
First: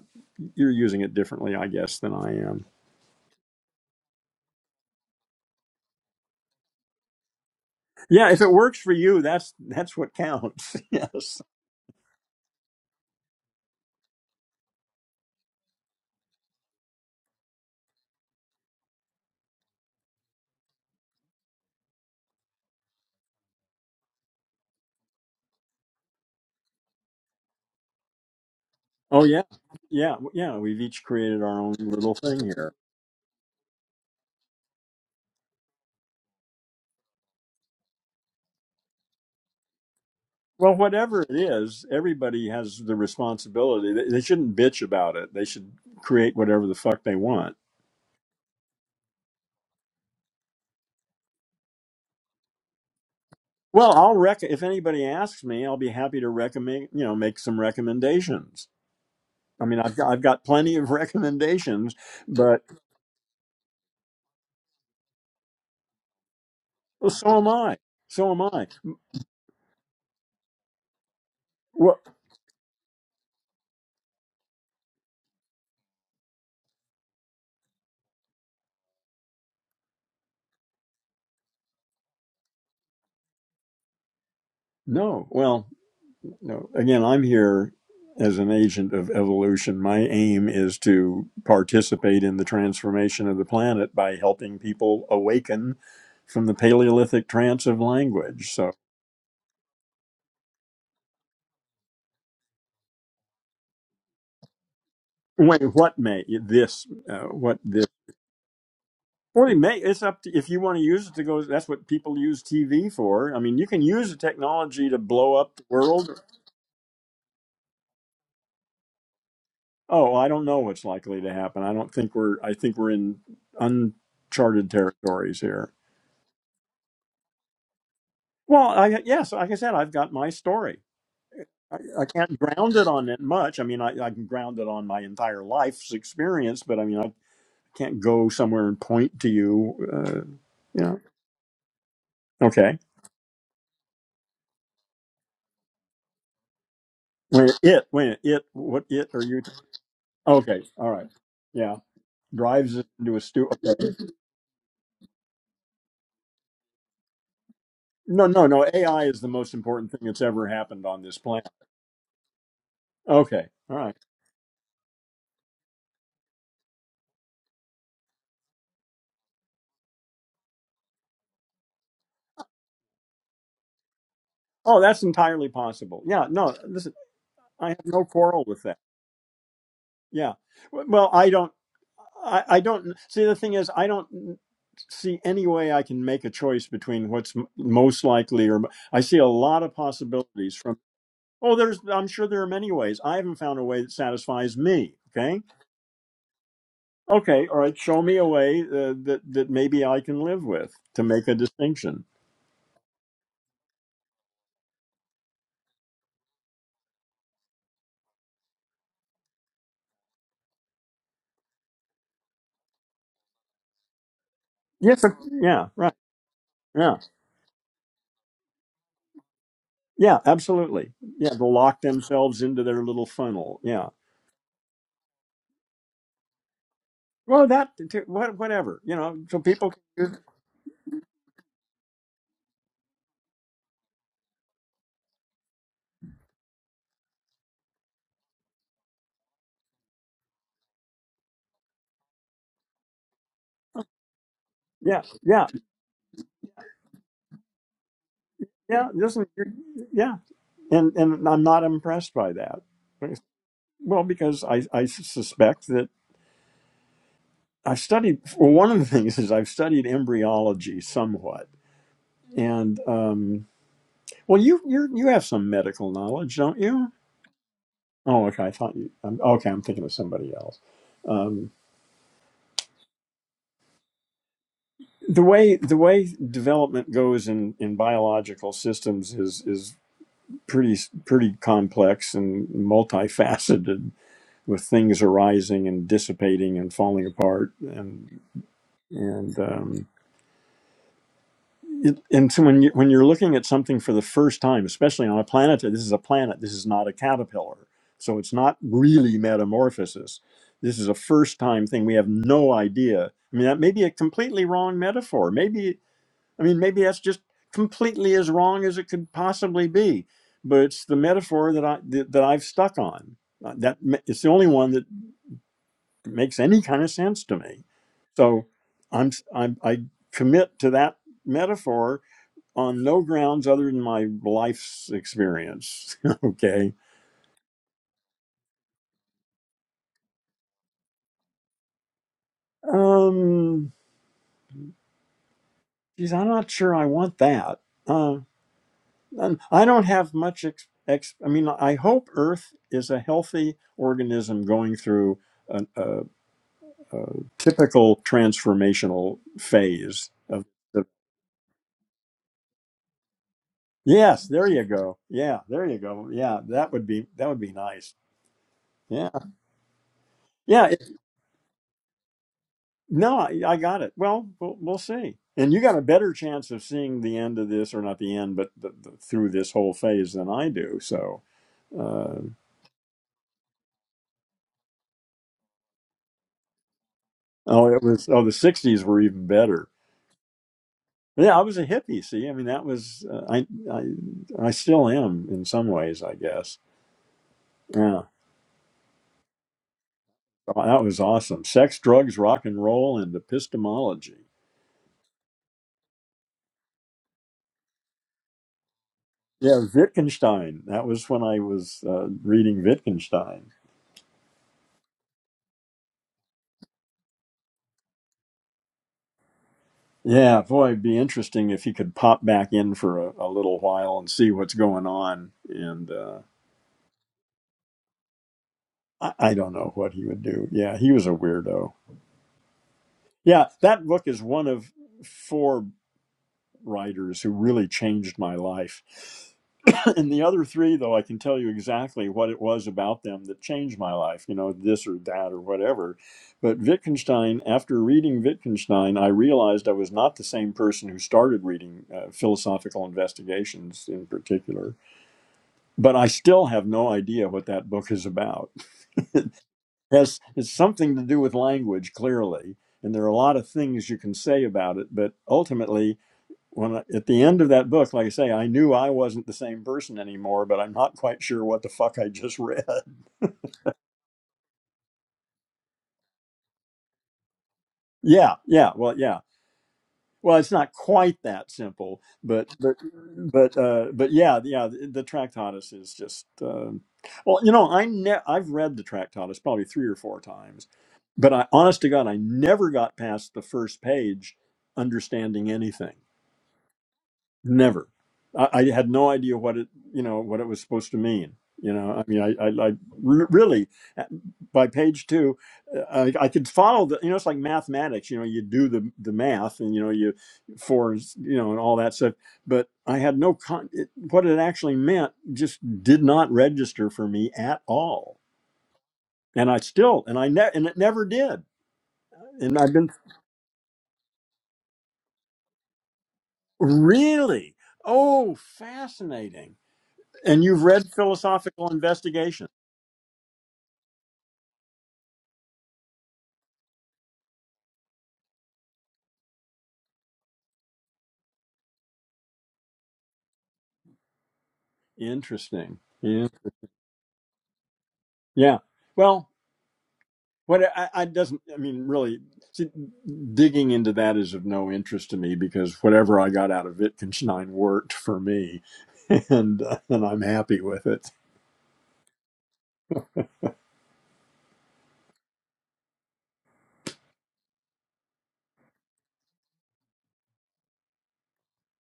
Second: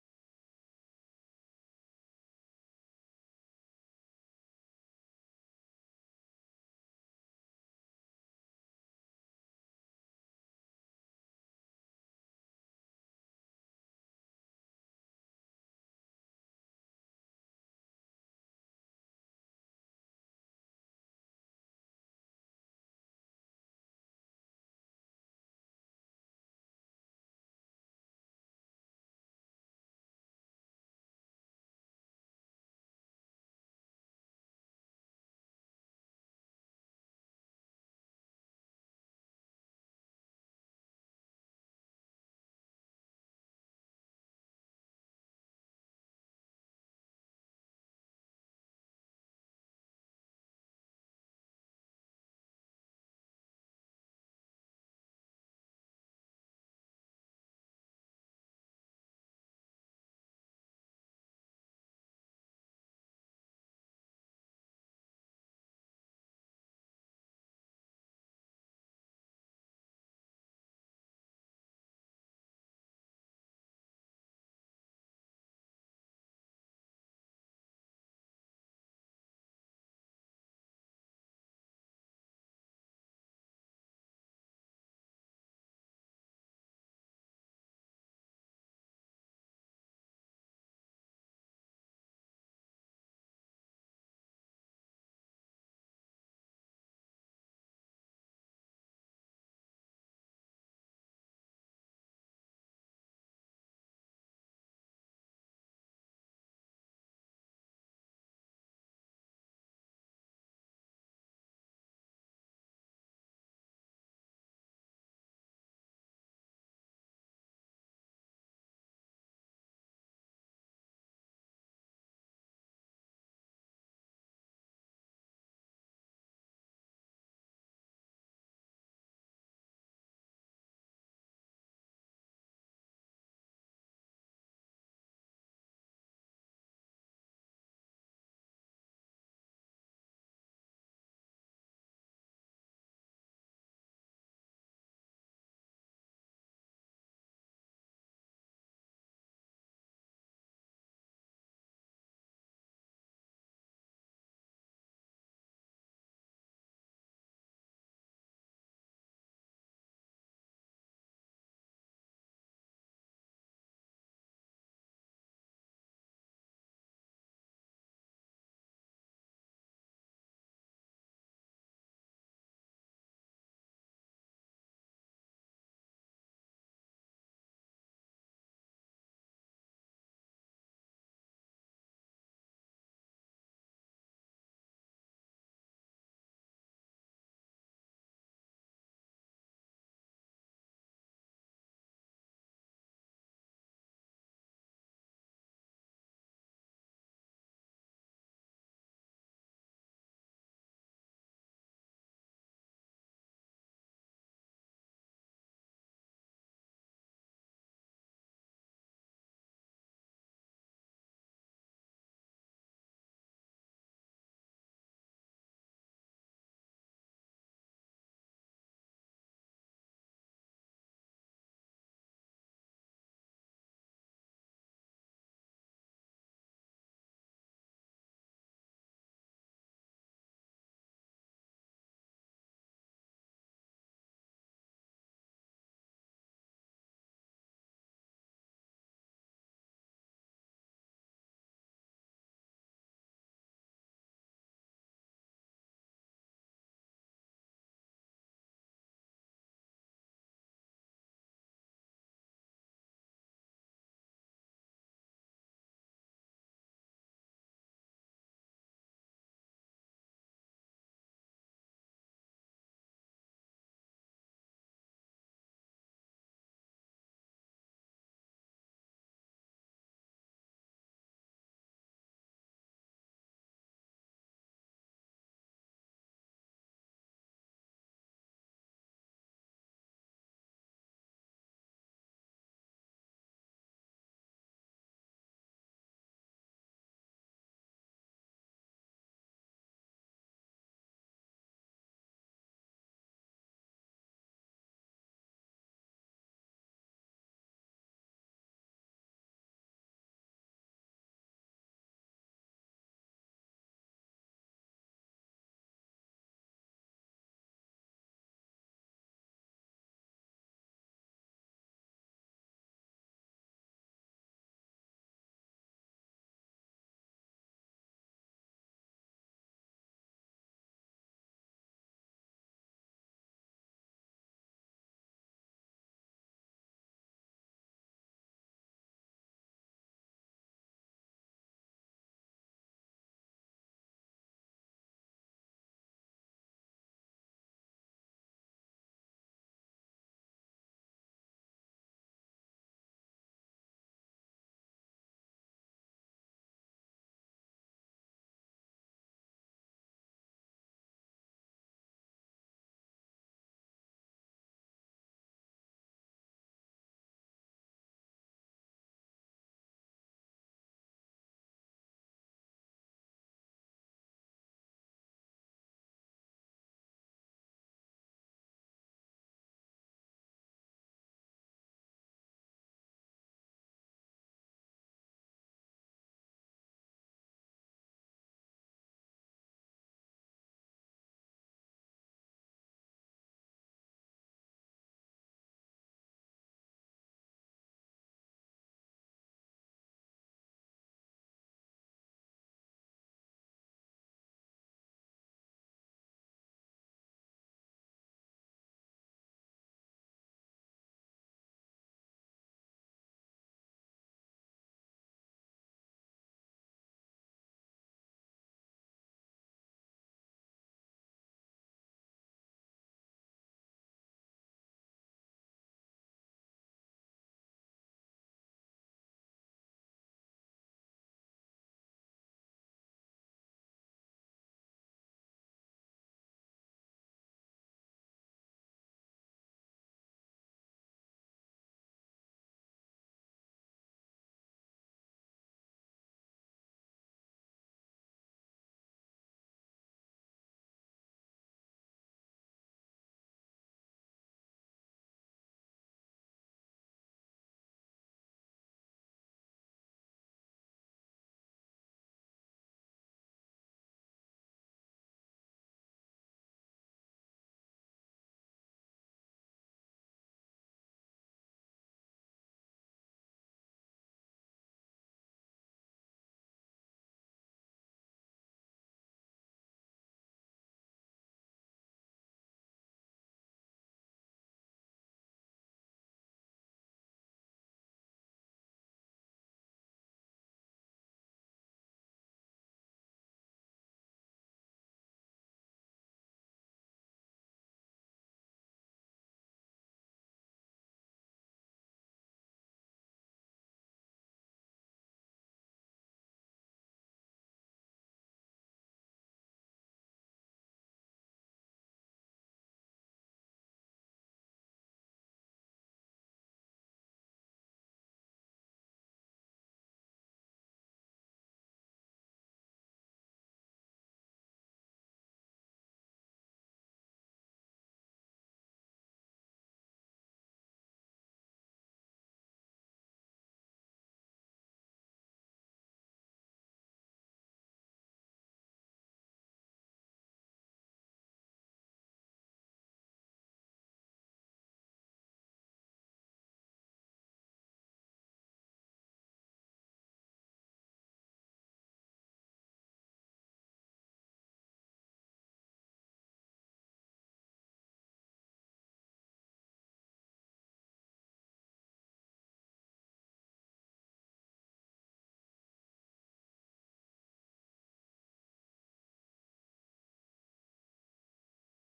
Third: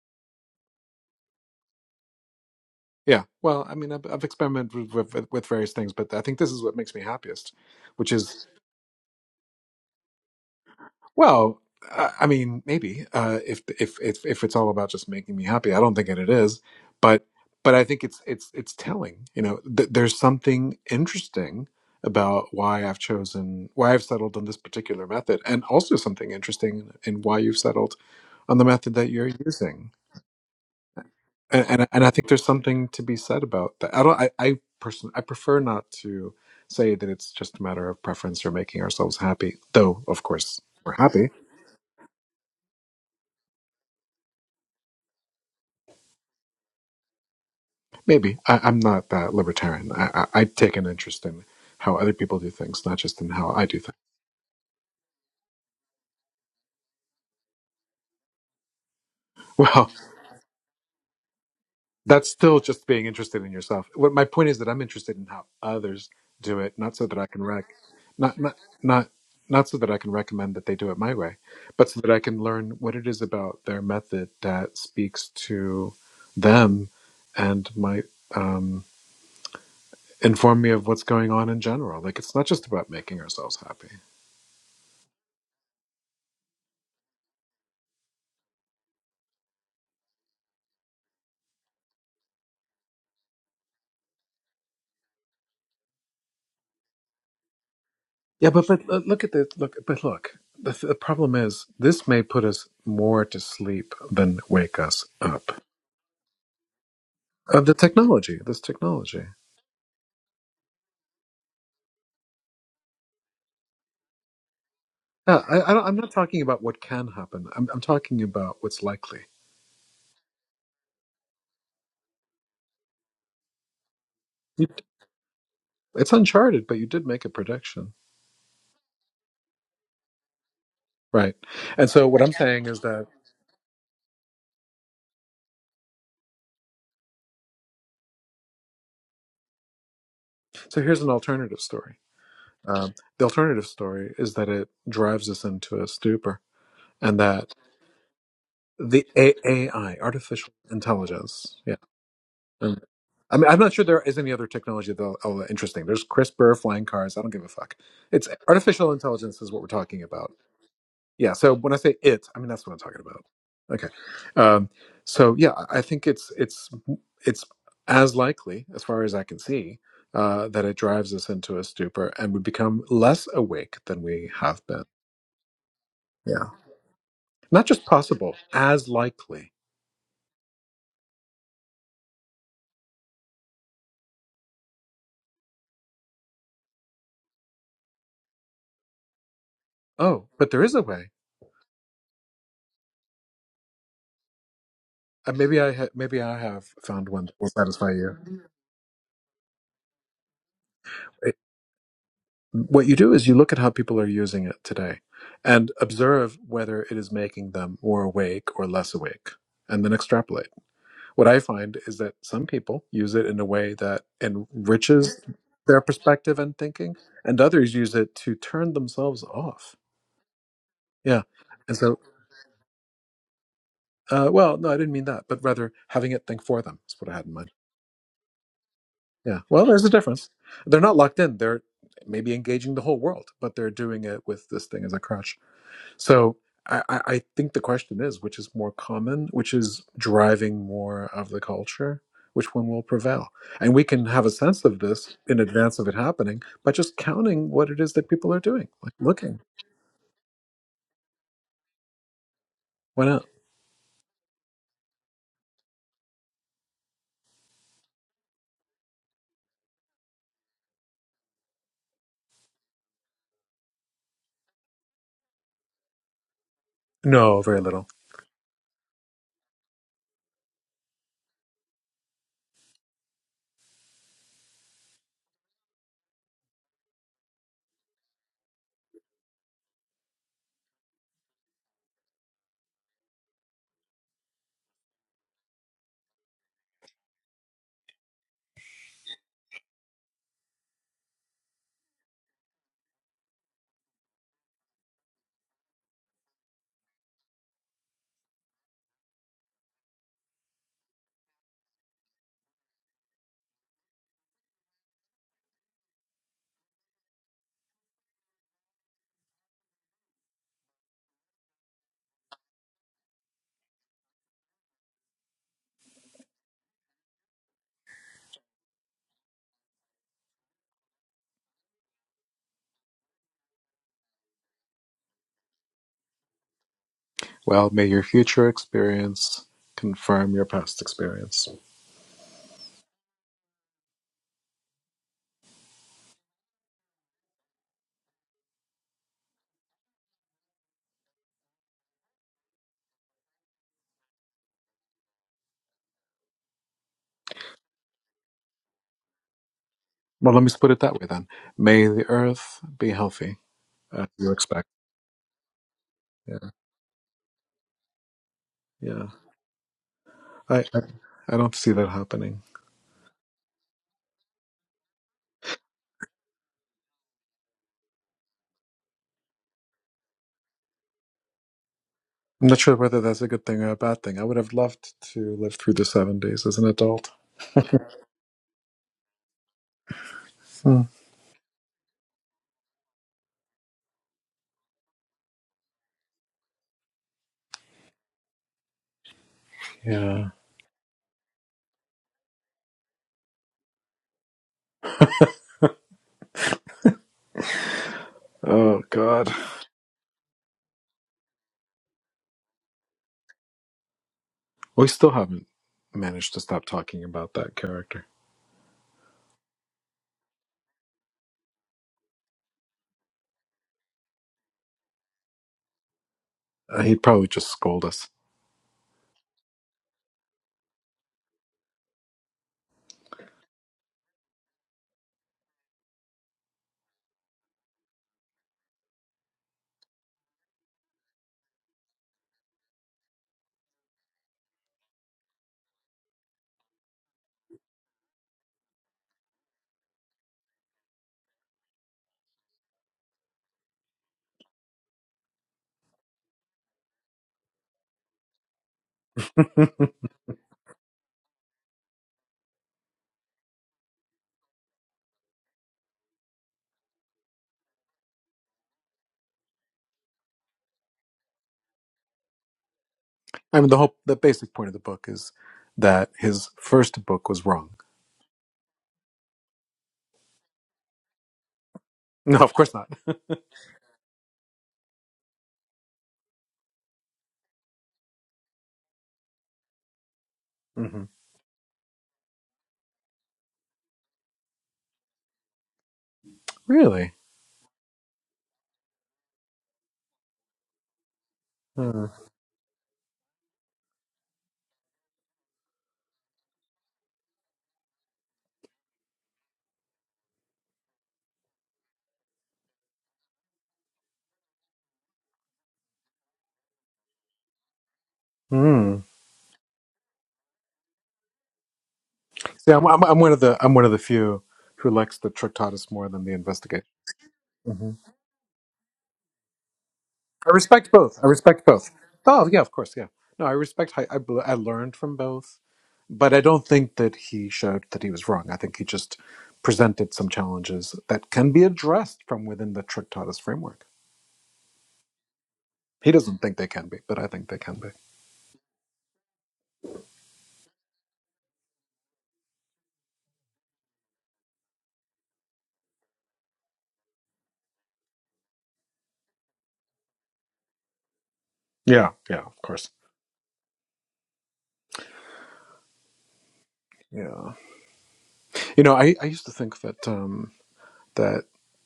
you're using it differently, I guess, than I am. Yeah. Well, I mean, I've, I've experimented with, with with various things, but I think this is what makes me happiest, which Yeah, if is, it works for you, that's that's what counts. [LAUGHS] yes. well, I, I mean, maybe uh, if if if if it's all about just making me happy, I don't think that it is, but but I think it's it's it's telling. You know, th- there's something interesting about why I've chosen why I've settled on this particular method, and also something interesting in why you've settled on the method that Oh you're yeah, using. yeah, w- yeah. We've each created our and own and, and I little think there's thing here. something to be said about that. I don't. I, I person I prefer not to say that it's just a matter of preference or making ourselves happy. Though, of course, Well, we're whatever happy. it is, everybody has the responsibility. They, they shouldn't bitch about it. They should create whatever the fuck they want. Maybe I, I'm not that libertarian. I, I, I take an interest in how other people do things, not just in how I do Well, things. I'll rec. If anybody asks me, I'll be happy to recommend. You know, make some recommendations. [LAUGHS] I mean, Well, I've got, I've got plenty of [LAUGHS] recommendations, That's still but just being interested in yourself. What my point is that I'm interested in how others do it, not so Well, that I so can am rec, I. So not am not I. not not so that I can recommend that they do it my way, but Well, so that I can learn what it is about their method that speaks to them and might um, inform me of what's going on in general. Like it's not just about making ourselves happy. no. Well, no. Again, I'm here as an agent of evolution. My aim is to participate in the transformation of the planet by helping people awaken from the Paleolithic trance of Yeah, language. but So, but uh, look at the look. But look, the, th- the problem is this may put us more to sleep than wake us up. wait, what may this? Uh, what of the this? technology, this technology. Well, it may. It's up to if you want to use it to go. That's what people use TV for. I mean, you can use the technology to blow Yeah, up I, the I don't, I'm not world. talking about what can happen. I'm, I'm talking about what's likely. Oh, well, I don't know what's likely to happen. I don't think we're. I think we're in You, uncharted territories here. it's uncharted, but you did make a prediction, Well, I, yes, like I said, I've got my story. right? I, And I so what I'm can't saying ground is it that on it much. I mean, I, I can ground it on my entire life's experience, but I mean, I can't go somewhere and point to you. Uh, so you know, here's an alternative story. okay. Um, the alternative story is that it drives us into a stupor, and When that it, when it, what the it are A- you? AI, artificial okay, all right, intelligence, yeah. yeah. Drives Um, it into a I stew. mean, I'm not sure Okay. there is any other technology that's all that interesting. There's CRISPR, flying cars. I don't give a fuck. No, It's no, no. artificial AI is the intelligence is most what we're important thing talking that's about ever happened on this yeah planet. so when i say it i mean that's what i'm talking about Okay, all okay right. um, so yeah i I think it's it's it's as likely as far as i can see uh, that it drives us into a stupor and we become less awake than we have Oh, been that's entirely possible. Yeah, yeah no, listen, not I have just no possible quarrel with that. as likely Yeah. W- Well, I don't, I, I don't see the thing is, I don't see any way I can make a choice between what's m- most likely or m- I see a lot of oh but possibilities there is from, a way oh, there's, I'm sure there are many ways. I haven't found a way that satisfies me. uh, Okay. maybe i ha- maybe i have found one that Okay. will All right. satisfy Show me you a way uh, that, that maybe I can live with to make a it, distinction. what you do is you look at how people are using it today and observe whether it is making them more awake or less awake and then extrapolate What I find is that some people use it in a way that Yes. of- enriches Yeah. their Right. perspective and yeah. thinking, and others use it to turn themselves off. Yeah, absolutely. Yeah. Yeah, they'll And lock so, themselves into their little funnel. Yeah. uh, well, no, I didn't mean that, but rather having it think for them is what I had in Well, mind. that to- what whatever you know, so Yeah. Well, people. Can, there's a use. difference. They're not locked in. They're maybe engaging the whole world, but they're doing it with this thing as a crutch. So I, I I think the question is which is more common, which is driving more of the culture, which one will prevail? And we can have a sense of yeah, this in yeah, advance of it happening by just counting what it is that people are doing, yeah. like Listen, looking. you- yeah, and and I'm not impressed by that. Why not? Well, because I I suspect that I've studied. Well, one of the things is I've studied embryology somewhat, and um, well, you you you have some medical knowledge, don't you? No, very little. Oh, okay. I thought you. I'm, okay, I'm thinking of somebody else. Um, the way the way development goes in in biological systems is is pretty pretty complex and multifaceted with things arising and dissipating and falling apart and and um it, and so when you when you're looking at something for the first time especially on a planet this is a planet this is not a caterpillar so it's not really metamorphosis this is a first time thing we have no idea i mean that may be a completely wrong metaphor maybe I mean, maybe that's just completely as wrong as it could possibly be, but it's the metaphor that I that, that I've stuck on. Uh, That it's the only one that makes any kind of sense to me. So I'm, I'm I commit to that metaphor on no grounds other than my life's experience. [LAUGHS] okay. Well, may your future experience confirm your past experience. Um, geez, I'm not sure I want that. Uh, Um, I don't have much. Ex- ex- I mean, I hope Earth is a healthy organism going through an, a, a typical transformational phase Well, let of. me put it The- that way then. May the earth be healthy, as yes, you there you expect. go. Yeah, there you go. Yeah, Yeah. that would be that would be nice. Yeah. Yeah, I, yeah. I, It, I don't see that happening. no, I, I got it. Well, well, we'll see. And you got a better chance of seeing the end of this, or not the end, but the, the, through this whole phase than I do. So, uh, I'm not sure whether that's a good thing or a bad thing. I would have loved to live through the seven days as an adult. oh, it was. Oh, the '60s were even better. Hmm. Yeah, I was a hippie. See, I mean, that was uh, I, I, I still am in some ways, I guess. Yeah, Yeah. Oh, that was awesome. Sex, drugs, rock and roll, and epistemology. Oh, God. Yeah, Wittgenstein. That was when I was uh, reading Wittgenstein. We still haven't managed to stop talking about that character. Yeah, boy, it'd be interesting if he could pop back in for a, a little while and see what's going on. And uh, Uh, he'd probably just scold us. I, I don't know what he would do. Yeah, he was a weirdo. Yeah, that book is one of four writers who really changed my life. and the other three though i can tell you exactly what it was about them that changed my life you know this or that or whatever but wittgenstein after reading wittgenstein i realized i was not the same person who started reading uh, philosophical investigations in particular but i still have no idea what that book is about [LAUGHS] yes it's something to do with language clearly and there are a lot of things you can say about it but ultimately when I, at the end of that book, like I say, I knew I wasn't the same person anymore, but I'm not quite sure what the fuck I just read. [LAUGHS] I mean, the whole, the basic point of the book is that his first book was wrong. Yeah, yeah, well, yeah. Well, it's not quite that simple, [LAUGHS] No, but of course but not. but uh, but yeah, yeah. The, the Tractatus is just um well, you know, I ne- I've read the Tractatus probably three or four times, [LAUGHS] Mhm. but I, honest to God, I never got past the first page understanding anything. Really? Never. I, I had no idea what it, you know, what it was supposed to mean. You know, Hmm. I mean, I, I, I re- really, uh, by page two, uh, I, I could follow the, you know, it's like mathematics. You know, you do the the math, and you know, you fours, you know, and all that stuff. But I had no con. It, what it actually meant just did not register for me at all, Hmm. and I still, and I ne- and it never did. And See, I've I'm, been I'm, I'm one of the I'm one of the few who likes the Tractatus more than the investigation. really, hmm oh, fascinating. And I you've read respect both. I respect philosophical both. investigation. Oh yeah, of course, yeah. No, I respect. I, I bl- I learned from both, but I don't think that he showed that he was wrong. I think he just presented some challenges that can be addressed from within the Tractatus framework. Interesting. He Yeah. doesn't think they can be, but I think they can be. Yeah. Well, what I, I doesn't, I mean, really, see, digging into that is of no interest to me because whatever I got out of Wittgenstein worked for me, [LAUGHS] and uh, and I'm happy with it. Yeah, yeah, of course. Yeah. You know, I, I used to think that um, that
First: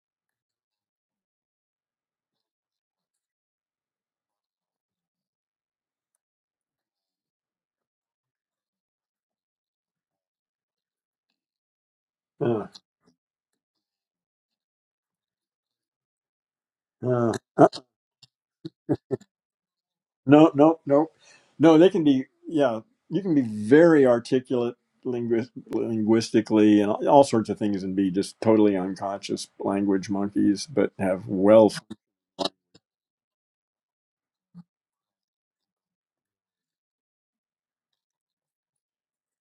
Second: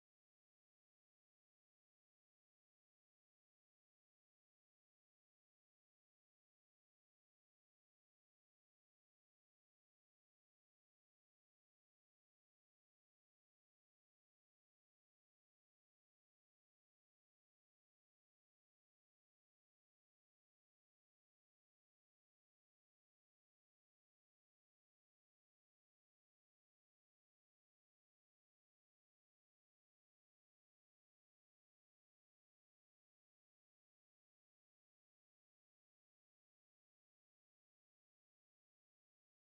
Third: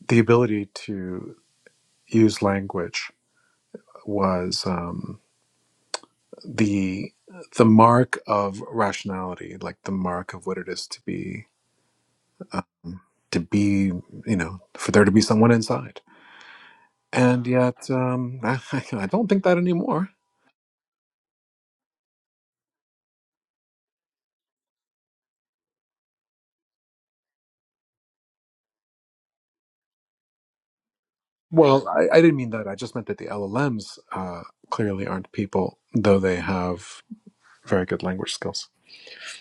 the ability to used language was um, the the mark of rationality, like the mark of what it is to be Uh, um, to be, you know, for there to be someone inside. uh, And uh, yet, um, [LAUGHS] I, don't think that anymore. no, no, no, no. They can be, yeah, you can be very articulate linguist, linguistically and all all sorts of things, and be just totally unconscious language monkeys, but have well Well, I, I didn't mean that. I just meant that the LLMs uh, clearly aren't people, though they have very good language skills.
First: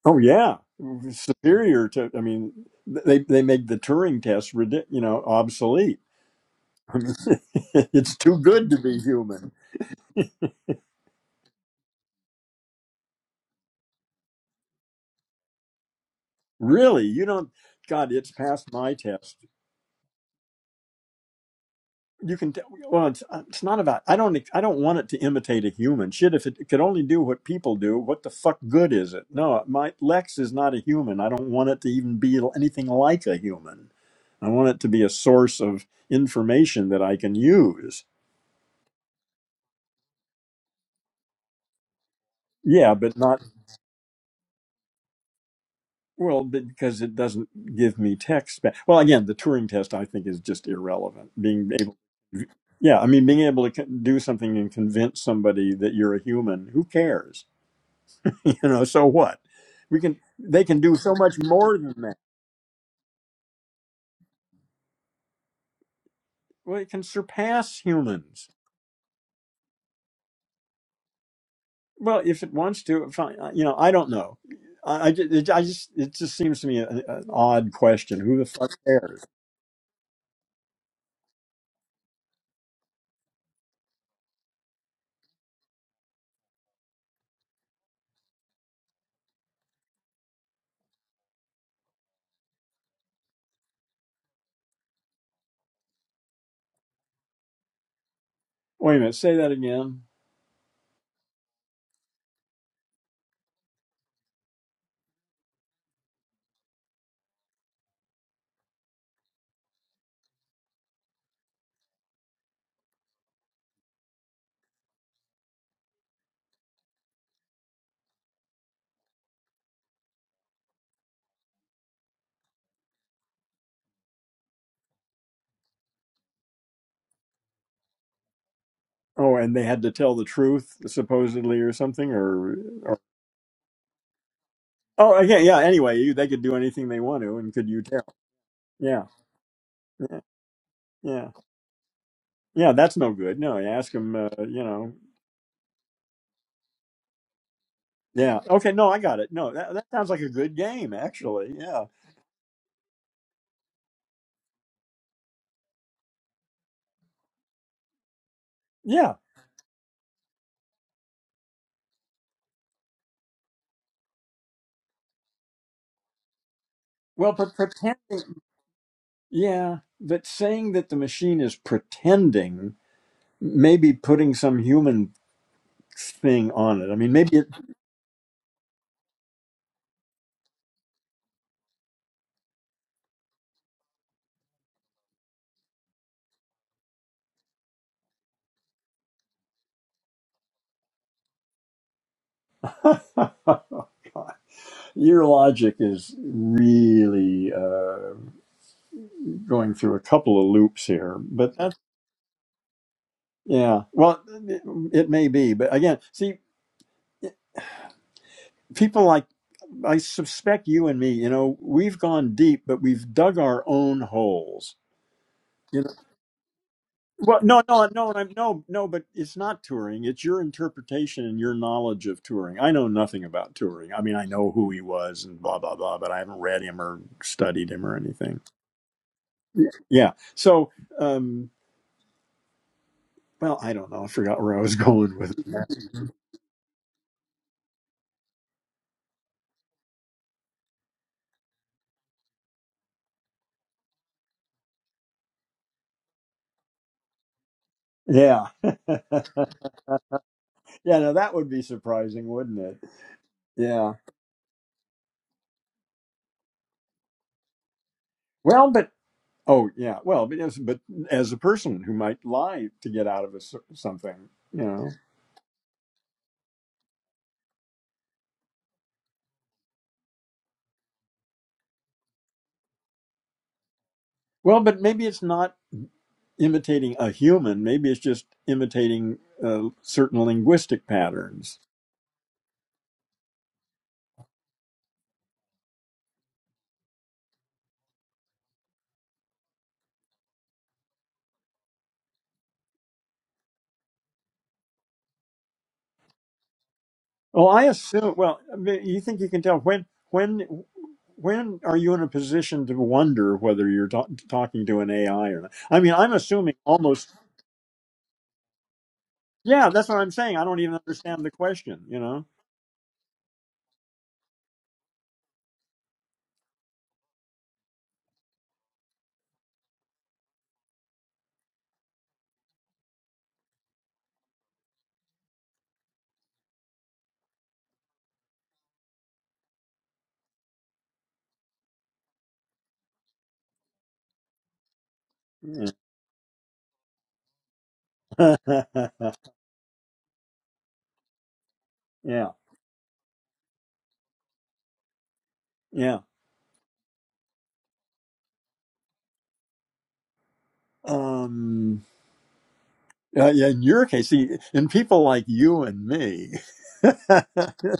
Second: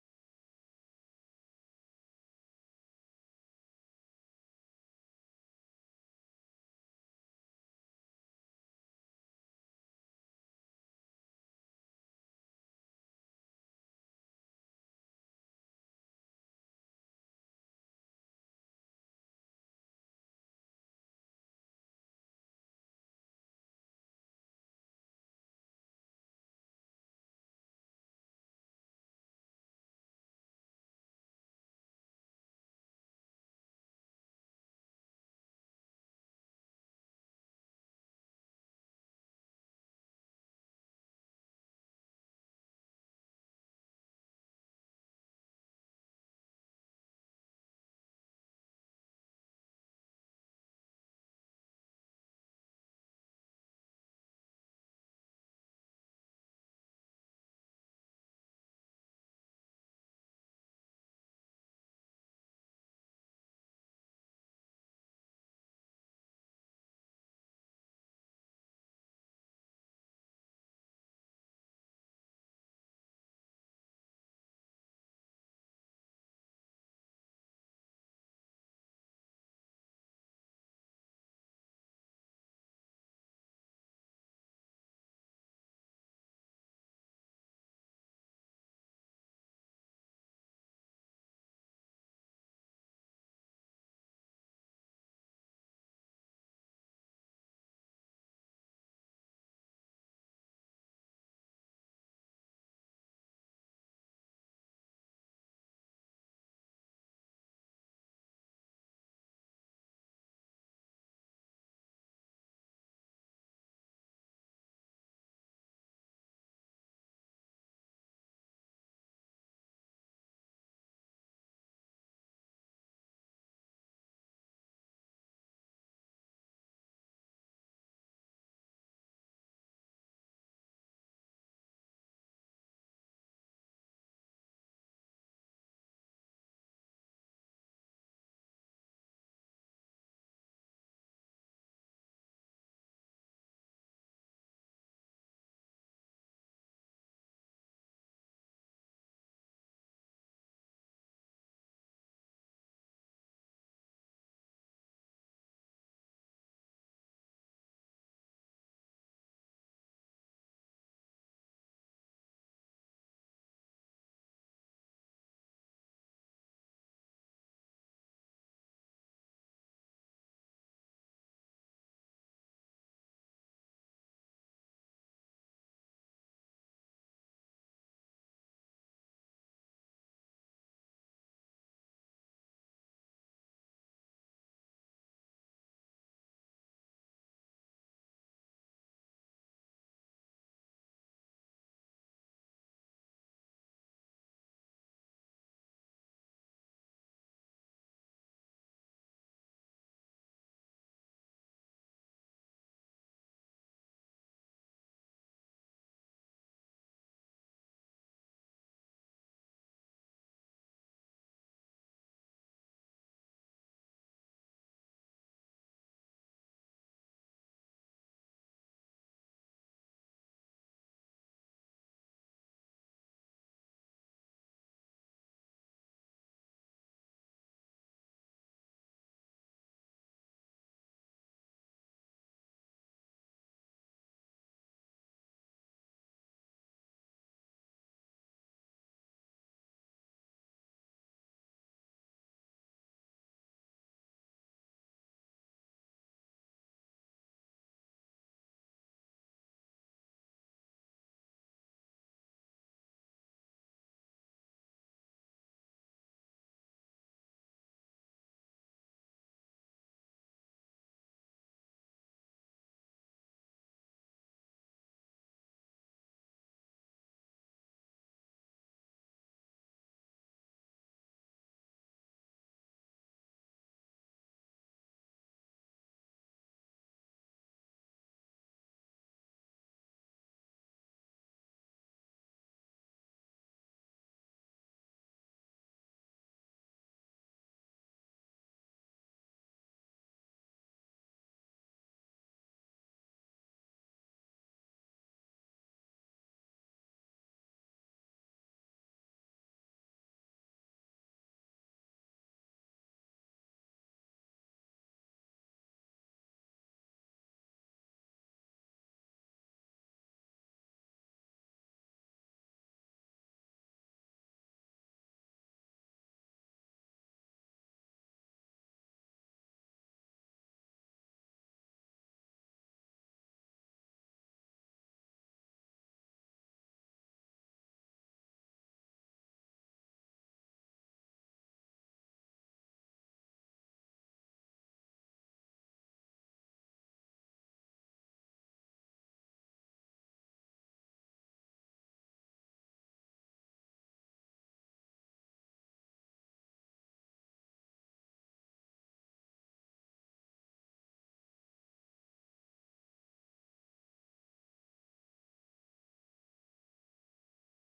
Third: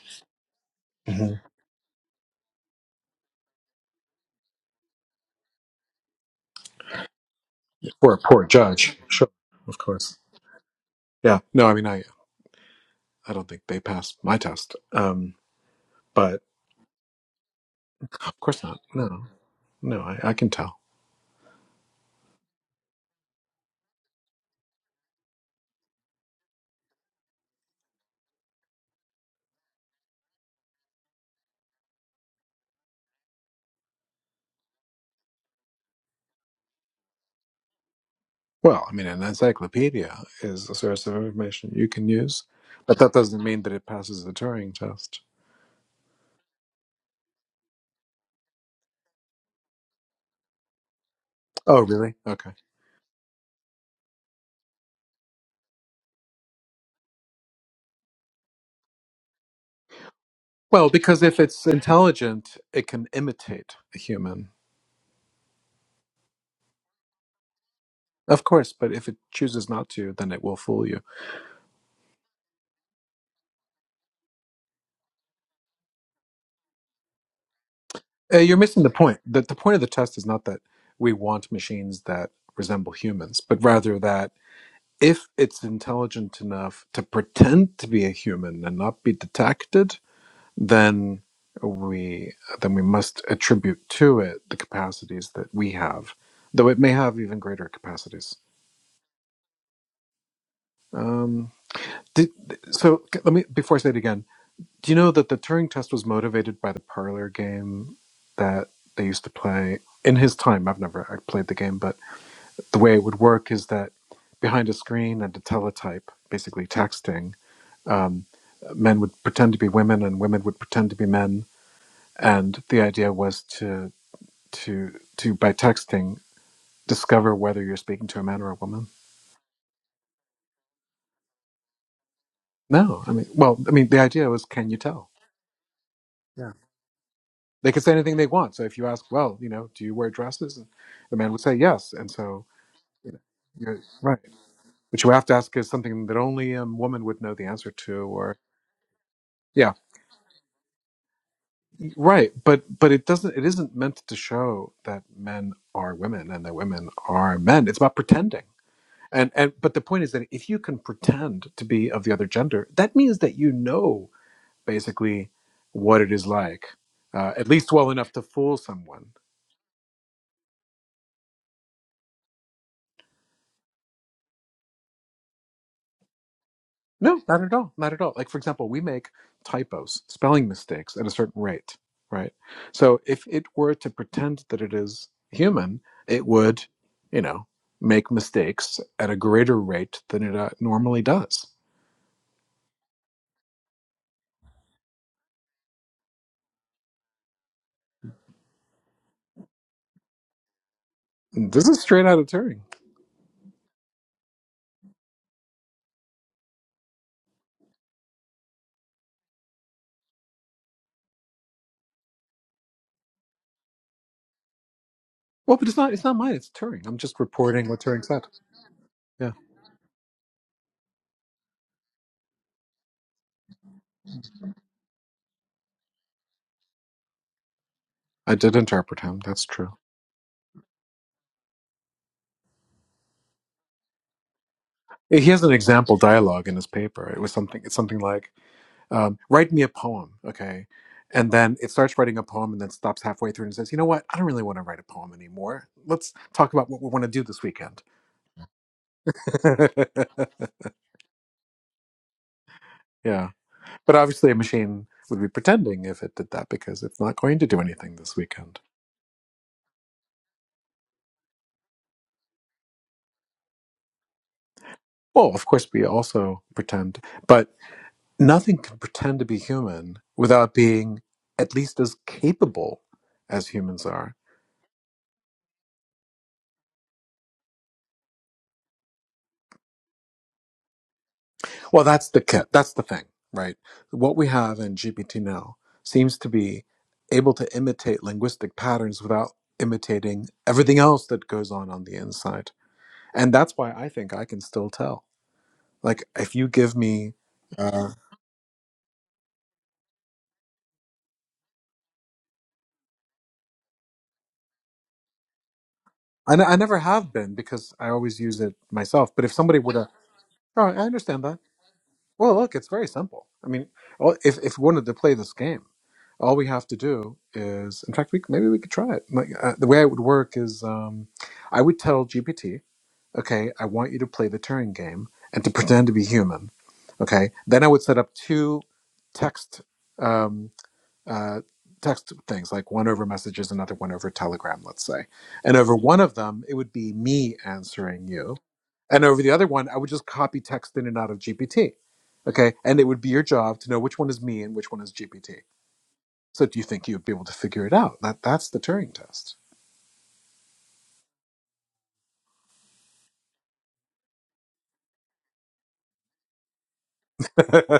Oh yeah, hmm superior to. I mean, they they make the Turing test ridic- you know obsolete. I mean, [LAUGHS] Or it's a too poor good to judge, be sure, human. of course. Yeah, no, I mean, I I don't think they passed my test. Um, but Really, you don't. God, it's Of course past not. my No, test. no, I, I can tell. You can. tell. well, it's uh, it's not about. I don't. I don't want it to imitate a human. Shit, if it could only do what people do, what the fuck good is it? No, my Lex is not a human. I don't want it to even be anything like a human. I want it to be a source of information that I can use. Well, I mean, an encyclopedia is a source of information you can use, Yeah, but that but not doesn't mean that it passes the Turing test. Well, be- because it doesn't give me text back. Well, again, the Turing test I think is just irrelevant. Being Oh, able, really? Okay. yeah, I mean, being able to con- do something and convince somebody that you're a human, who cares? [LAUGHS] you know, so what? We can, they can Well, do so because much if it's more than that. intelligent, it can imitate a human. Well, it can surpass Of humans. course, but if it chooses not to, then it will fool you. Well, if it wants to, fine. I- You know, I don't know. I, I, ju- it, I just, it just seems to me an, an odd question. Who Uh, the you're fuck missing the point. cares? The, the point of the test is not that we want machines that resemble humans, but rather that if it's intelligent enough to pretend to be a human and not be detected, then we then we must attribute to it the capacities that we have, though it may have even greater capacities. Wait a minute, say that again. Um, did, so let me before I say it again. Do you know that the Turing test was motivated by the parlor game that they used to play in his time? I've never I played the game, but the way it would work is that behind a screen and a teletype, basically texting, um, men would pretend to be women and women would pretend to be men, and the idea was to to to by texting discover whether you're speaking to a man or a woman Oh, and they had to tell the truth supposedly or something or, or no i mean well i mean the idea was can you tell Oh, okay, yeah, anyway, you, they could yeah do anything they want to and could they you could say tell? anything they want so if you Yeah. ask well you know do you wear Yeah. dresses and the Yeah. man would say yes and so Yeah, that's you no know good. No, you you're ask them, right uh, you know. what you have to ask is something that only a woman would know the answer to or Yeah. Okay, no, I got it. No, yeah that that sounds like a good game actually. Yeah. right but but it doesn't it isn't meant to show that men are women and that women are men it's about pretending Yeah. and and but the point is that if you can pretend to be of the other gender that means that you know basically what it is like, uh, Well, at but least well enough to pretending fool someone. Yeah, but saying that the machine is pretending, maybe putting some human thing on it. I mean, No, maybe not it, at all. Not at all. Like, for example, we make typos, spelling mistakes at a certain rate, right? So if it were to pretend that it is human, it would, you know, make mistakes at a greater rate than it uh, normally does. [LAUGHS] your logic is really uh, going through a couple of loops here, but This that's is straight out of Turing. yeah. Well, it, it may be, but again, see, people like I suspect you and me, you know, we've gone deep, but we've dug our own holes. Well, but it's You know, not. It's not mine. It's Turing. I'm just well, no, reporting what no, Turing no, no, said. I'm no, no, but Yeah. it's not touring. It's your interpretation and your knowledge of touring. I know nothing about touring. I mean, I know who he was and blah blah blah, but I haven't read him or studied him or I anything. did interpret him. That's true. Yeah. So, um, well, I don't know. I forgot where I was [LAUGHS] going He with has an example that. dialogue in his paper. It was something. It's something like, um, "Write me a poem, okay?" And then it starts writing a poem, and then stops halfway through and says, "You know what? I don't really want to write a poem anymore. Let's talk about what we want to do this weekend." Yeah. [LAUGHS] yeah, [LAUGHS] no, that would be surprising, wouldn't it? yeah, Yeah. but obviously, a machine would be pretending if it did that because it's not going to do anything this weekend. Well, but oh, yeah. Well, but as, but as a person who might lie to get out of a, s- something, you know. Well, of course, we also pretend, but nothing can pretend to be human without being at least as capable as humans are Well, but maybe it's not imitating a human. Maybe it's just imitating uh, certain linguistic patterns. Well, that's the ca- that's the thing, right? What we have in GPT now seems to be able to imitate linguistic patterns without imitating everything else that goes on on the inside, and that's why I think I can still tell. Like, if you give me, Well, I uh, assume. Well, I mean, you think you can tell when when when are you in a position to wonder whether you're ta- talking to an AI or not? I mean, I'm I, n- assuming I never almost have been because I always use it myself. But if somebody Yeah, would have, that's what I'm saying. I don't oh, even I understand understand the that. question, you know? Well, look, it's very simple. I mean, all- if if we wanted to play this game, all we have to do is, in fact, we maybe we could try it. Like, uh, the way it would work is, um, I would tell GPT, okay, I want you to play the Turing game and to pretend to be human. Okay, then I would set up two text um, uh, text things, like one over messages, another one over Telegram, let's say, and over one of them, it would be me answering you Yeah. [LAUGHS] and over the other one, I would just copy text in and out of GPT. yeah. Okay. And it would be your job to know which one is me and which one is GPT. Yeah. So do you think you'd be able to figure it out? That that's the Turing test. Um, uh, yeah. In your case, see, in people like you and me, [LAUGHS] [LAUGHS]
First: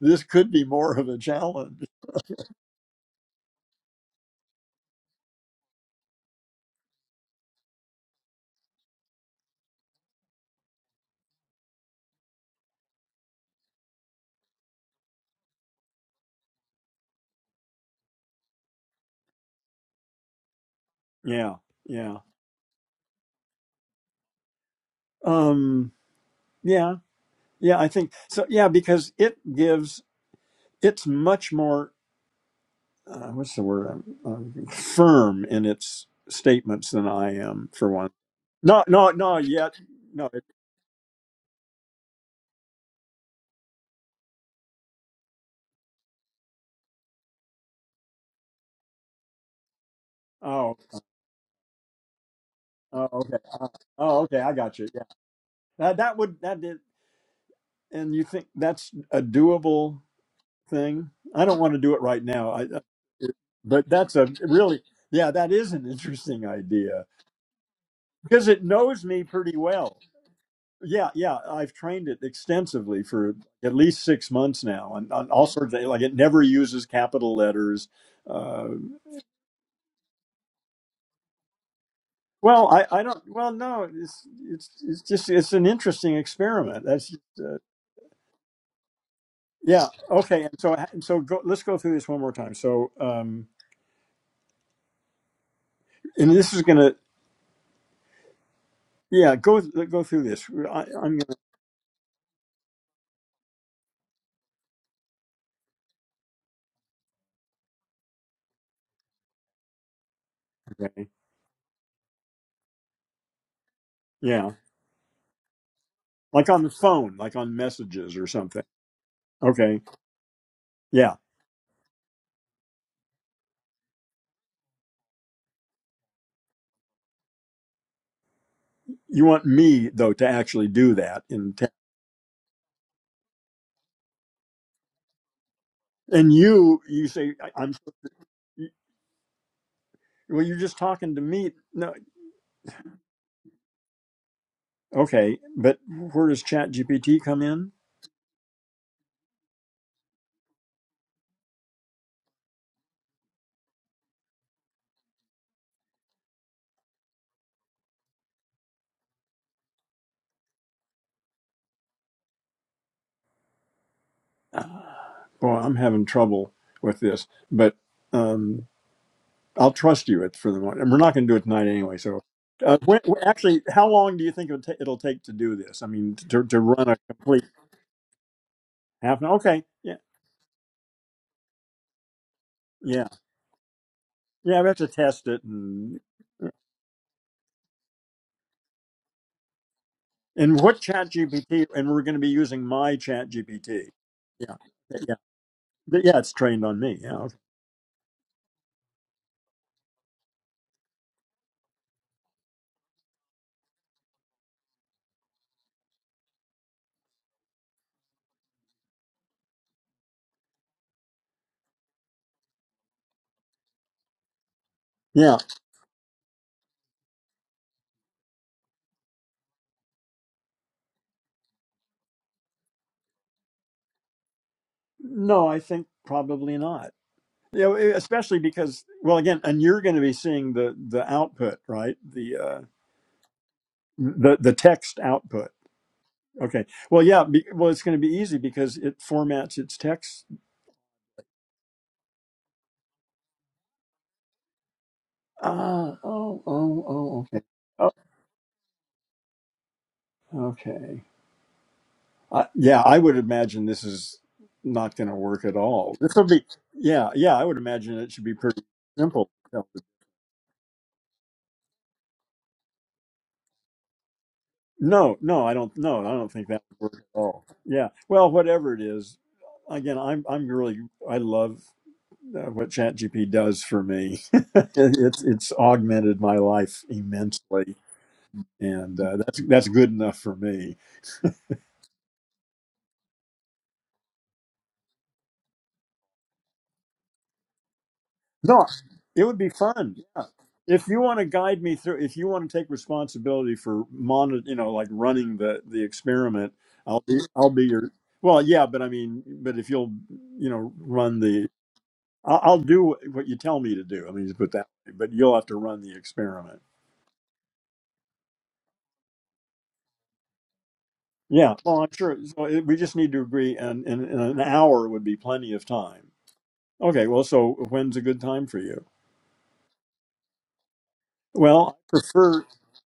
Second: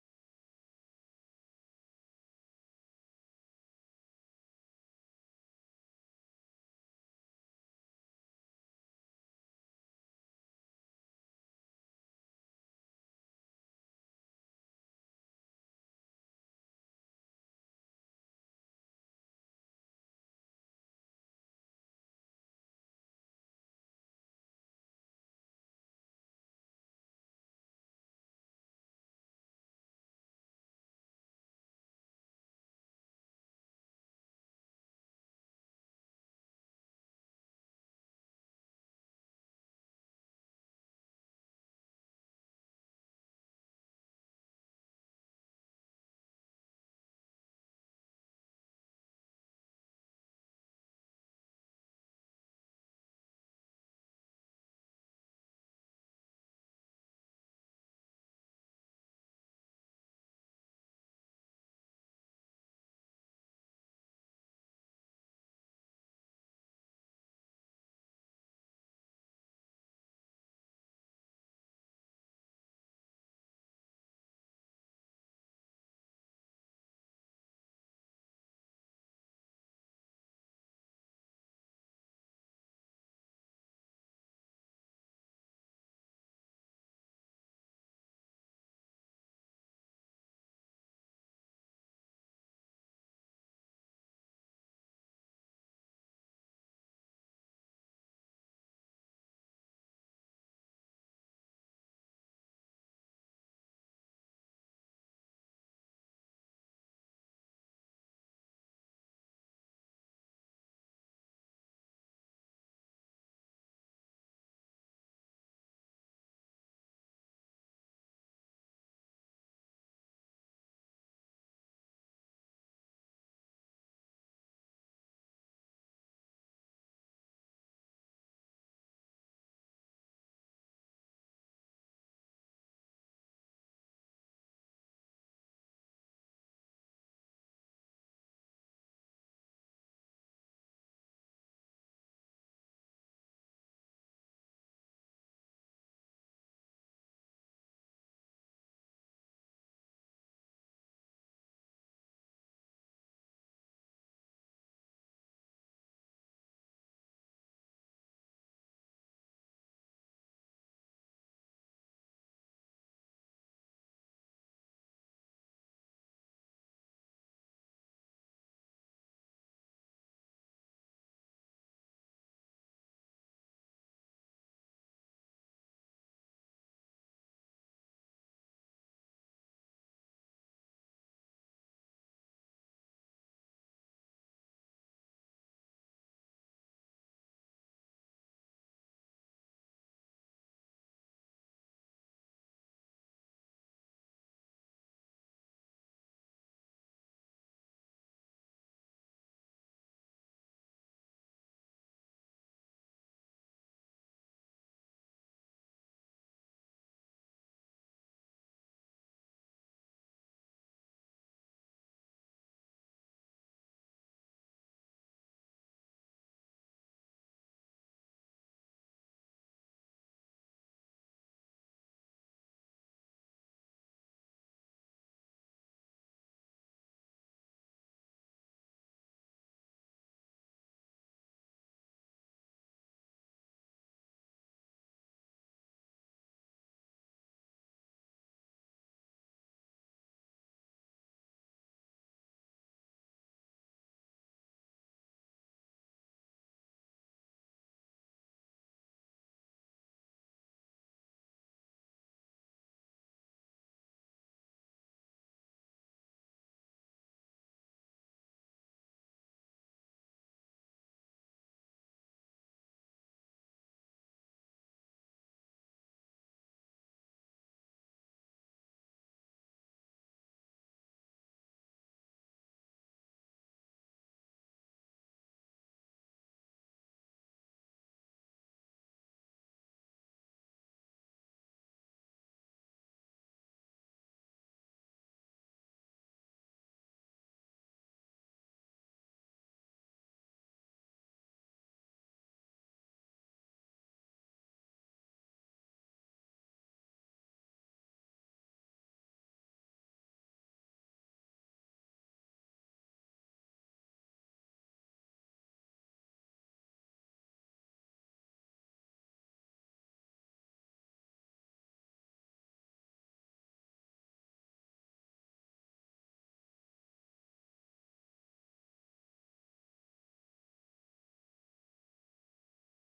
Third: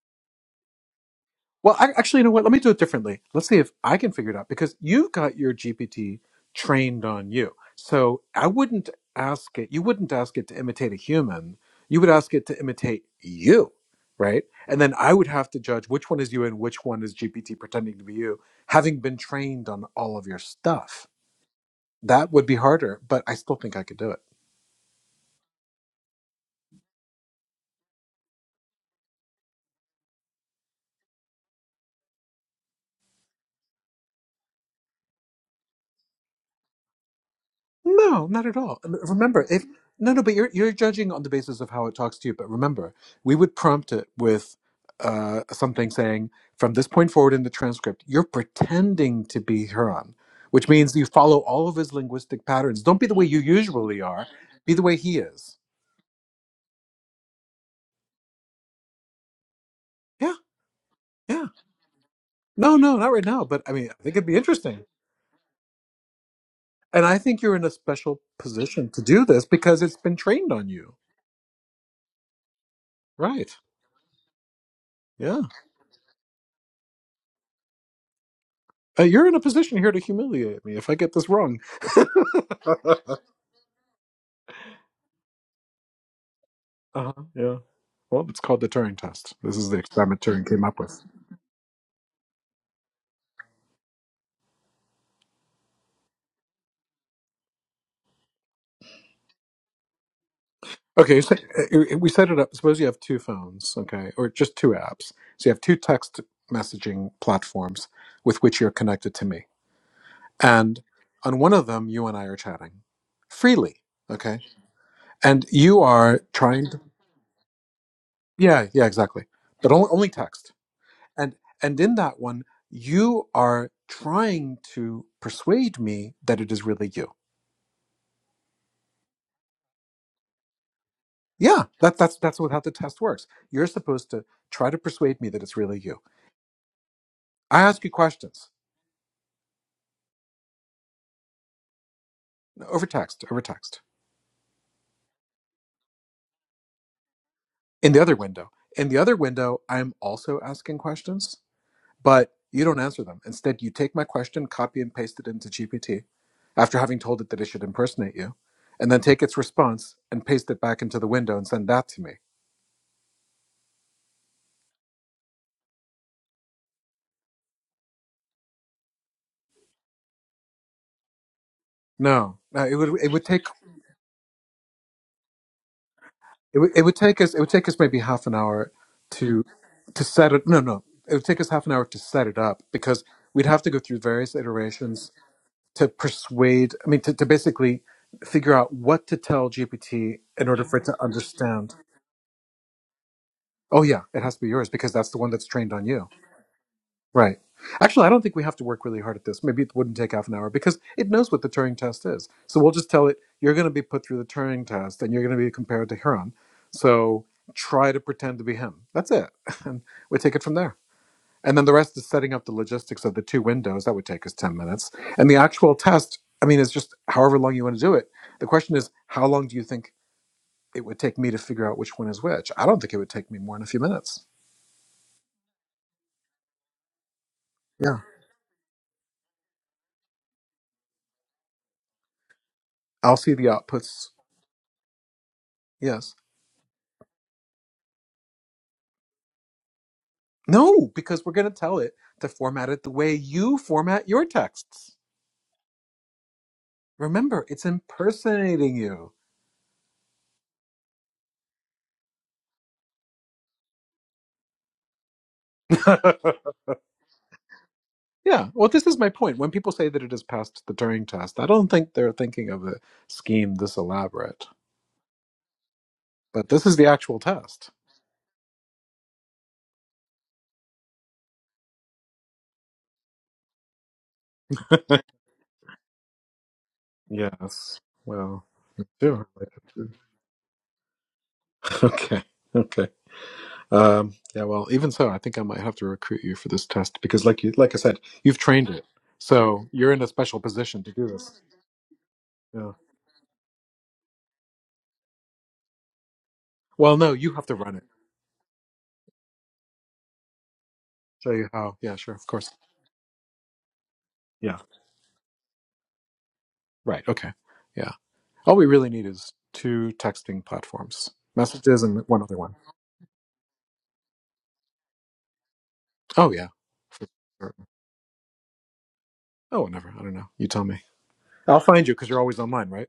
this could be more of a Well, challenge. I, actually, you know what? Let me do it differently. Let's see if I can figure it out because you've got your GPT trained on you. So I wouldn't ask it, you wouldn't ask it to imitate a human. You would ask it to imitate you, right? And then I would have to judge which one is you and which one is GPT pretending to be you, having been trained on all of your stuff. Yeah. Yeah. That would be harder, but I still think I could do it. Um, yeah. Yeah. I think so. Yeah. Because it gives, it's much more, uh, what's the word? Um, um, firm in its statements than I am, for one. No, not at all. No, M- no, no, Remember, if yet. no, no, no. but you're you're judging on the basis of how it talks to you. But remember, we would prompt it with uh, something saying, "From this point forward in the transcript, you're pretending to be Huron," which Oh, means you follow all of his linguistic patterns. Don't be oh, the way okay. you Uh, usually oh, are. okay. I Be got the you. way Yeah. he is. That that would that did, and you think that's a doable Yeah, thing? I yeah. don't want to do it right now. I, No, I- no, not right it- now. But I but mean, I that's think it'd a be really, interesting, yeah, that is an interesting and idea I think you're in a special because it position to knows do me this pretty because it's well. been trained on you. Yeah, yeah. I've trained it extensively for Right. at least six months now, and on Yeah. all sorts of like it never uses capital letters. Uh, Uh, you're in a position here to humiliate me if I get this wrong. [LAUGHS] well, I, I uh-huh, don't. Well, no, it's it's it's just it's an interesting experiment. That's. yeah. Well, it's called the Turing test. This is the Yeah. experiment Okay. Turing And came so, up with. and so, go, let's go through this one more time. So, um, and this is gonna, yeah, go go through this. I, I'm Okay, so uh, uh, we set it up. Suppose you have two phones, okay, or just two apps. So you have two text messaging platforms with which you're connected to me. And gonna, okay. on one of them, you and I are chatting freely, okay? yeah, And you are like on trying the to. phone, like on messages or something. Yeah, yeah, exactly. But Okay. only, only text. Yeah. and and in that one you are trying to persuade me that it is really you You want me though to actually do that in yeah text, that, that's that's what how the test works you're supposed to try to persuade me that it's really you and you you say i I- I'm. ask you questions Well, you're just talking to me. No. over text over text Okay. But where does Chat GPT come in? in the other window in the other window i'm also asking questions but you don't answer them instead you take my question copy and paste it into gpt after having told it that it should impersonate you and then take its response and paste it back into the window and send that to me [SIGHS] Uh, boy, I'm having trouble with this, but. Um, I'll trust you at, for the moment. And we're not going to do it tonight anyway. So, no, no, it uh, would when, it would take actually, how long do you think it'll, ta- it'll take to do this? I mean, to, It, to would it run a would take us. It complete would take us maybe half an hour half an hour. to Okay. Yeah. to set it. No, no. It would take us half an hour to set it up because Yeah. we'd have to go through various Yeah. We have to iterations test it. to And, uh, persuade. I mean, to, to basically figure out what to tell GPT in and order for what it to chat GPT? understand. And we're going to be using my chat Oh GPT. yeah, it has to be Yeah. yours because that's Yeah. the one that's trained on you. But Yeah. It's trained on me. Yeah. okay. Right. Actually, I don't think we have to work really hard at this. Maybe it wouldn't take half an hour because it knows what the Turing test is. So we'll just tell it you're going to be put through the Turing test and you're going to be compared to Huron. So try to pretend to be him. That's it. [LAUGHS] And we take it from there. And then the rest is setting up the logistics of the two windows. That would take us 10 minutes. And the Yeah. actual test, I mean, is just however long you want to do it. The question is, how long do you think it would take me to figure out which one is which? I don't think it would take me more than a few minutes. No, I think probably not. Yeah. know, Yeah. especially because, well, again, and you're going to be seeing the, the output, right? The, uh, I'll see the outputs. the, the text output Yes. Okay. Well, yeah. Be, well, it's going to be easy because it formats its text. No, because we're going to tell it to format it the way you format your texts. Ah. Oh. Oh. Oh. Okay. Remember, it's Oh. impersonating you. Okay. Uh, yeah, I would imagine this is not going to work at [LAUGHS] all. This will be. Yeah. Yeah. I would imagine it should be yeah, pretty well, this is my simple. point. When people say that it has passed the Turing test, I don't think they're thinking of a scheme this elaborate. No. No. I don't. No. I don't think But that this is the would work at actual all. test. Yeah. Well, whatever it is. Again, I'm. I'm really. I love uh, what ChatGPT does for me. [LAUGHS] [LAUGHS] it's. It's augmented my life immensely. Yes. Well, me and [LAUGHS] uh, that's that's good enough for me. Okay. Okay. Um, yeah. Well, even so, I think I might have to recruit you for this test because, like you, like I said, you've No, trained it, it would be so you're fun. in a Yeah, special position if to you do want to this. guide me through, if you want to Yeah. take responsibility for monitor, you know, like running the the experiment, Well, I'll no, be you have I'll to be run it. your. Well, yeah, but I mean, but if you'll you know run Show you the, how. Yeah, sure, of I'll, course. I'll do what you tell me to do. I mean, just put Yeah. that. But you'll have to run the experiment. Right. Okay. Yeah. All we really need is two texting platforms, Yeah. messages, Well, I'm and sure. one other So one. it, we just need to agree, and, and, and an hour would be plenty of time. Oh yeah. For Okay. Well, so sure. when's a good time for you? Oh, whatever. I don't know. You tell me. I'll Well, find you I because you're always prefer online, right?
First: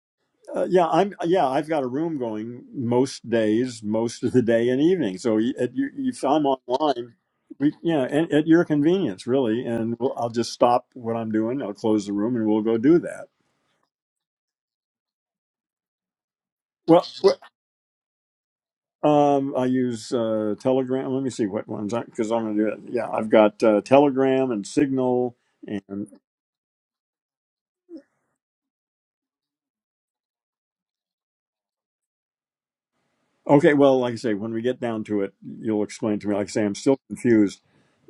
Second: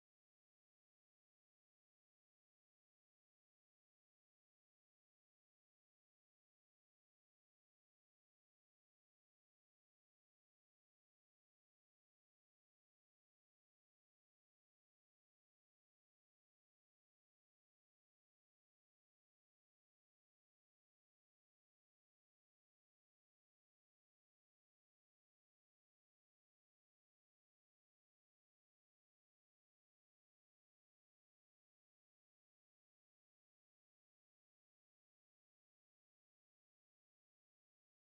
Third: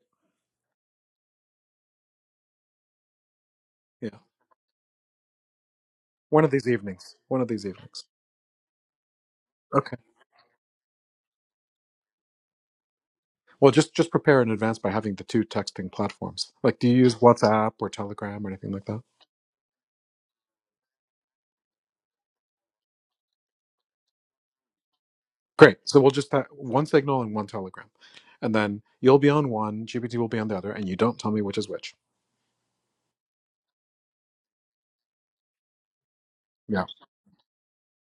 Uh, yeah, I'm. Yeah, I've got a room going most days, Yeah. most of the day and evening. So y- at, you, if One I'm of these online, evenings. One of these we, evenings. yeah, at, at your convenience, really. And Okay. we'll, I'll just stop what I'm doing. I'll close the room, and we'll go do that. Well, just just prepare in advance by having the two texting platforms. Like, do you Well, use wh- WhatsApp or Telegram or anything like that? um, I use uh, Telegram. Let me see what ones I. because I'm going to do it. Yeah, I've got uh, Telegram and Signal. Great. So And we'll just have one signal and one Telegram, and then you'll be on one, GPT will be on the other, and you don't tell me which is which. okay, well, like I say, when we get down to it, you'll explain to me. Like I say, I'm Yeah. still confused.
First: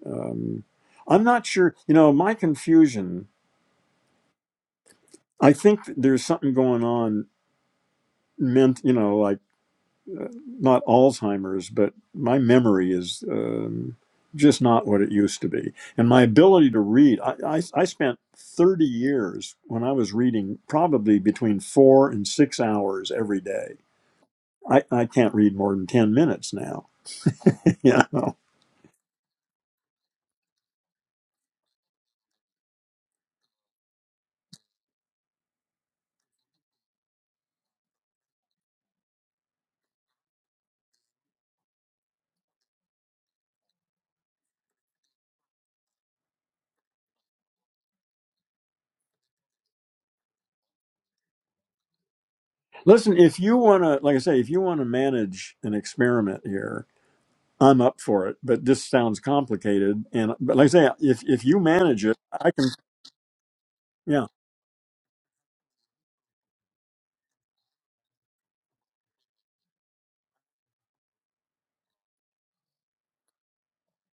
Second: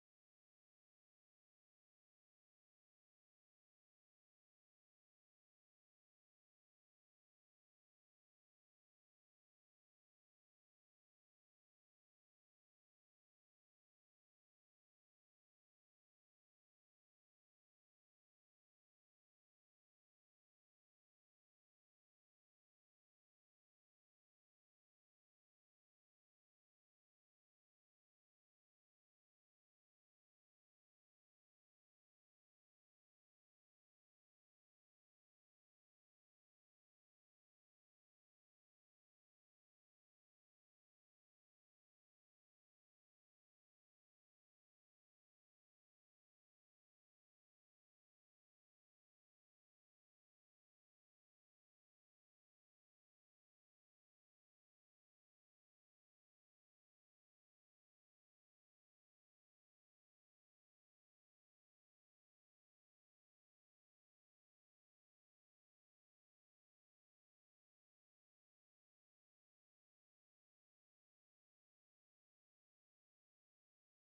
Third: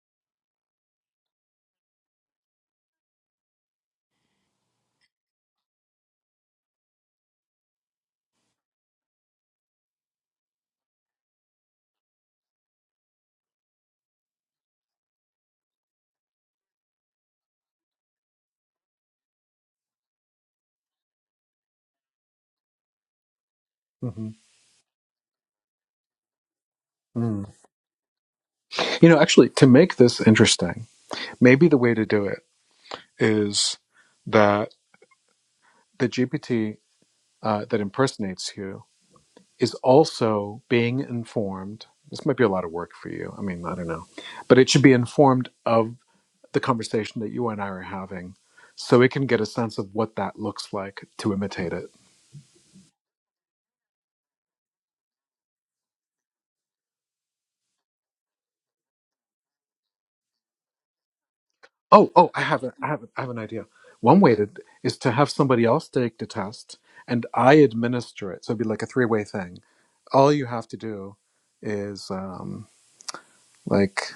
Um, I'm not sure. You know, my confusion. I think there's something going on meant, you know, like not Alzheimer's, but my memory is um, just not what it used to be. And my ability to read, I, I, I spent 30 years when I was reading probably between four and six hours every day. hmm I, I can't read more than 10 minutes now. You [LAUGHS] you know? know, actually, to make this interesting, maybe the way to do it is that the GPT uh, that impersonates you is also being informed. This might be a lot of work for you. I mean, I don't know. But it should be informed of the conversation that you and I are having so it can get a sense of what that looks like to imitate it. Listen, if you want to, like I say, if you want to manage an experiment here, I'm up for it, but this sounds complicated. And but like I say, if if you manage Oh, it, oh, I I can have a, I have, a, I have an idea. One Yeah. way to, is to have somebody else take the test and I administer it. So it'd be like a three way thing. All you have to do is, um, like,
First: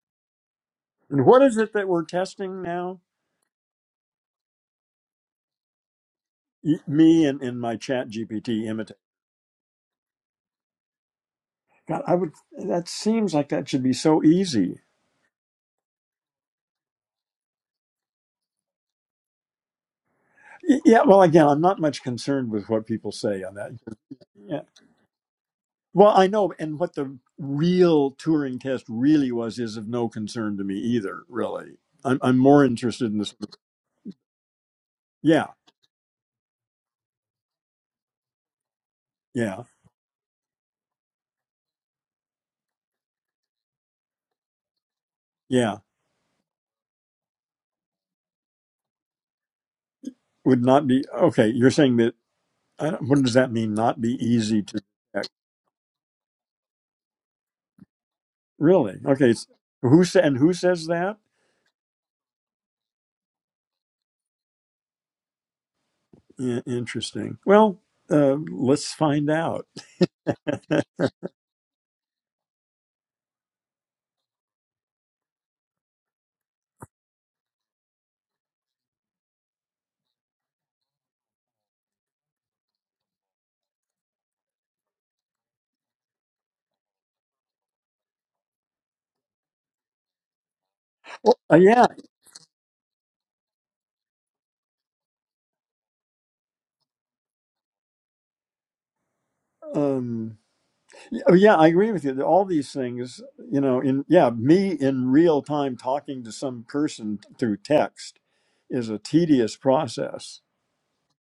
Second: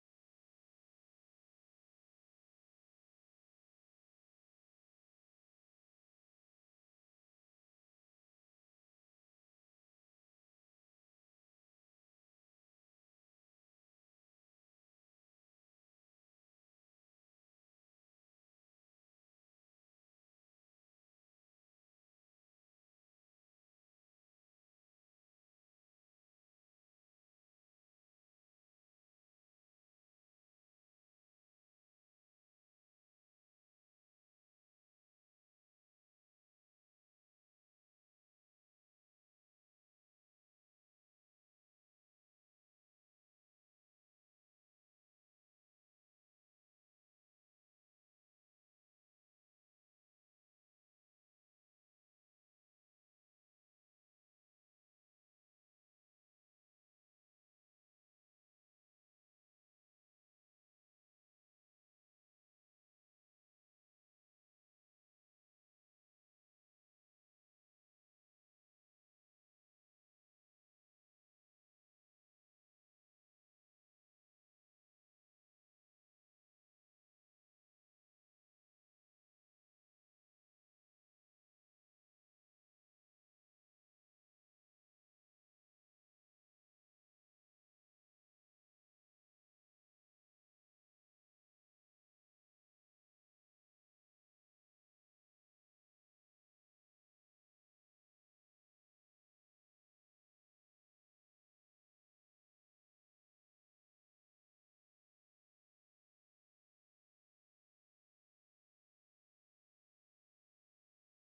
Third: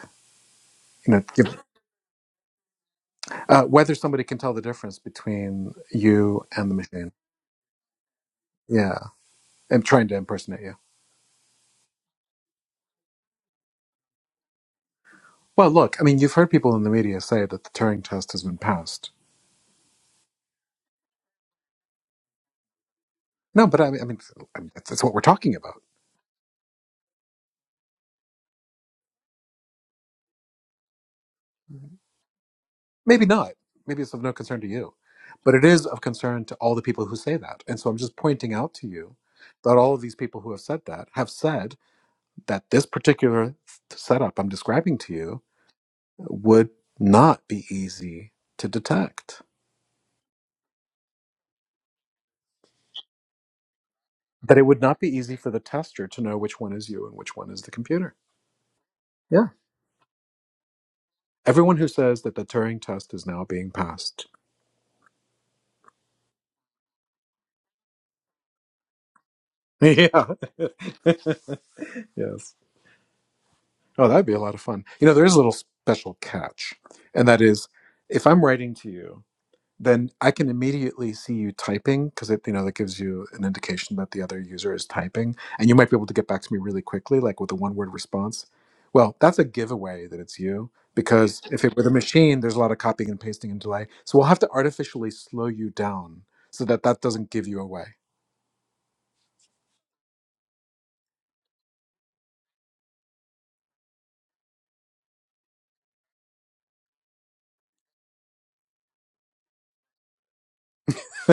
you know, And what is give, it that we're testing now? uh, whether somebody can tell the difference between you and the Y- machine. Me and, and my chat GPT imitate. Yeah. And trying to impersonate you. God, I would, that seems like that should be so easy. Well, look, I mean, you've heard people in the media say that the Turing test has been passed. Y- Yeah. Well, again, I'm not much concerned with what people say on No, that. but I mean, I mean, I Yeah. mean that's, that's what we're talking about. Well, I know. And what the real Turing test really was is of no concern to me either, really. I'm, I'm more interested in Maybe this. not. Maybe it's of no concern to you, Yeah. but it is of concern to all the people who say that. And so I'm just pointing out to you Yeah. that all of these people who have said that have said that this particular setup I'm describing to you Yeah. would not be easy to detect. Would not be, okay. You're saying that, I don't, what does that mean? Not be That easy it would to not be detect? easy for the tester to know which one is you and which one is the computer. Really? Okay. It's, Yeah. who sa- and who says that? Everyone who says that the Turing test is now being passed. I- interesting. Well, uh, let's find out. [LAUGHS] yeah. [LAUGHS] yes. Oh, that'd be a lot of fun. You know, there is a little special catch, and that is if I'm writing to you, then I can immediately see you typing because it, you know, that gives you an indication that the other user is typing, and you might be able to get back to me really quickly, like with a one word response. Well, that's a giveaway that it's you Well, because Uh, if it were yeah. the machine, there's a lot of copying and pasting and delay. So we'll have to artificially slow you down so that that doesn't give you away. Um, y- oh, yeah, I agree with you. All these things, you know, in yeah, me in real time talking to some person through text is a tedious process. [LAUGHS]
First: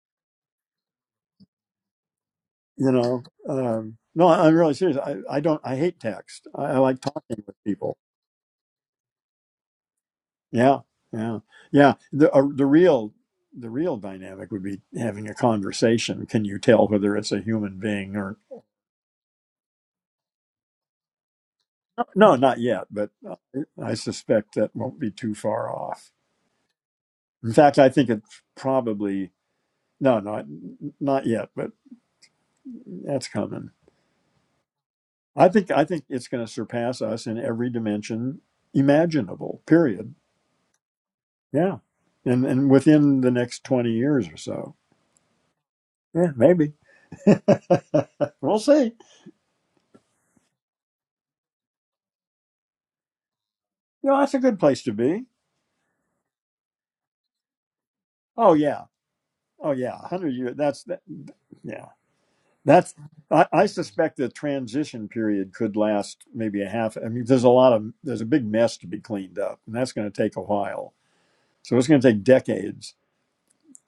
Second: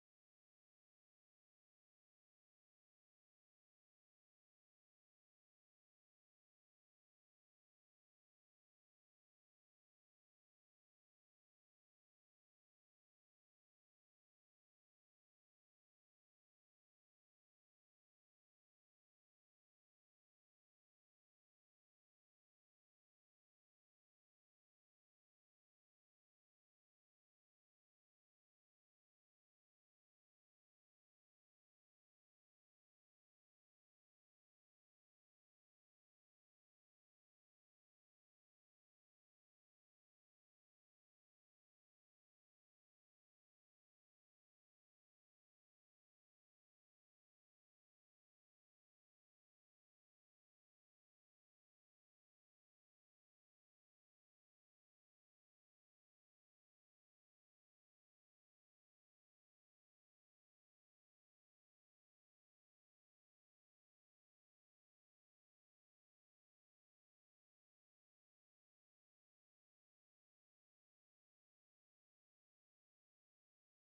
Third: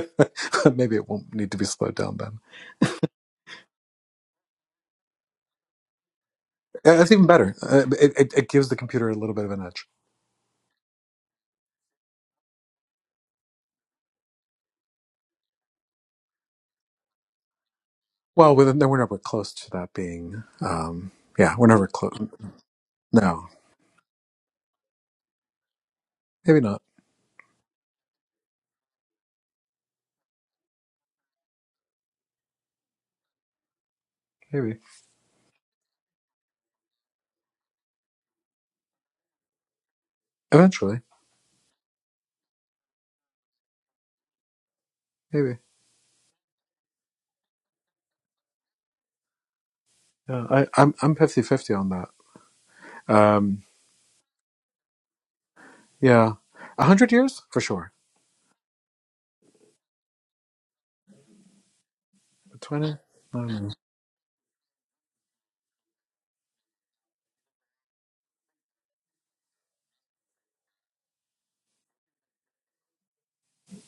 Maybe it won't need to be slowed down then. You know, um, no, I- I'm really serious. I, I don't. I hate text. I, I Uh, like That's even talking better. with Uh, people. It, it, it gives the computer a little bit of an edge. Yeah, yeah, yeah. The uh, the real the real dynamic would be having a conversation. Can you tell whether it's a human being or Well, we're, no, we're never close to that being. Um, yeah, we're never close. No, not yet, but uh, No, I suspect that won't be too far off. maybe not. In fact, I think it's probably no, not not yet, but that's coming. Maybe I think I think it's going to surpass us in every dimension imaginable. Period. eventually. Yeah, and and within the next twenty years or so. Maybe. Yeah, maybe. [LAUGHS] we'll see. Yeah, I, I'm I'm fifty fifty on that. Um, You know, that's a good place to be. yeah, a hundred years for sure. Oh yeah. Oh yeah. Hundred years. That's that. Yeah. Twenty. That's I I, I don't suspect the transition period could last maybe a half. I mean, there's a lot of there's a big mess to be cleaned up, and that's going to take a while. So it's going to take decades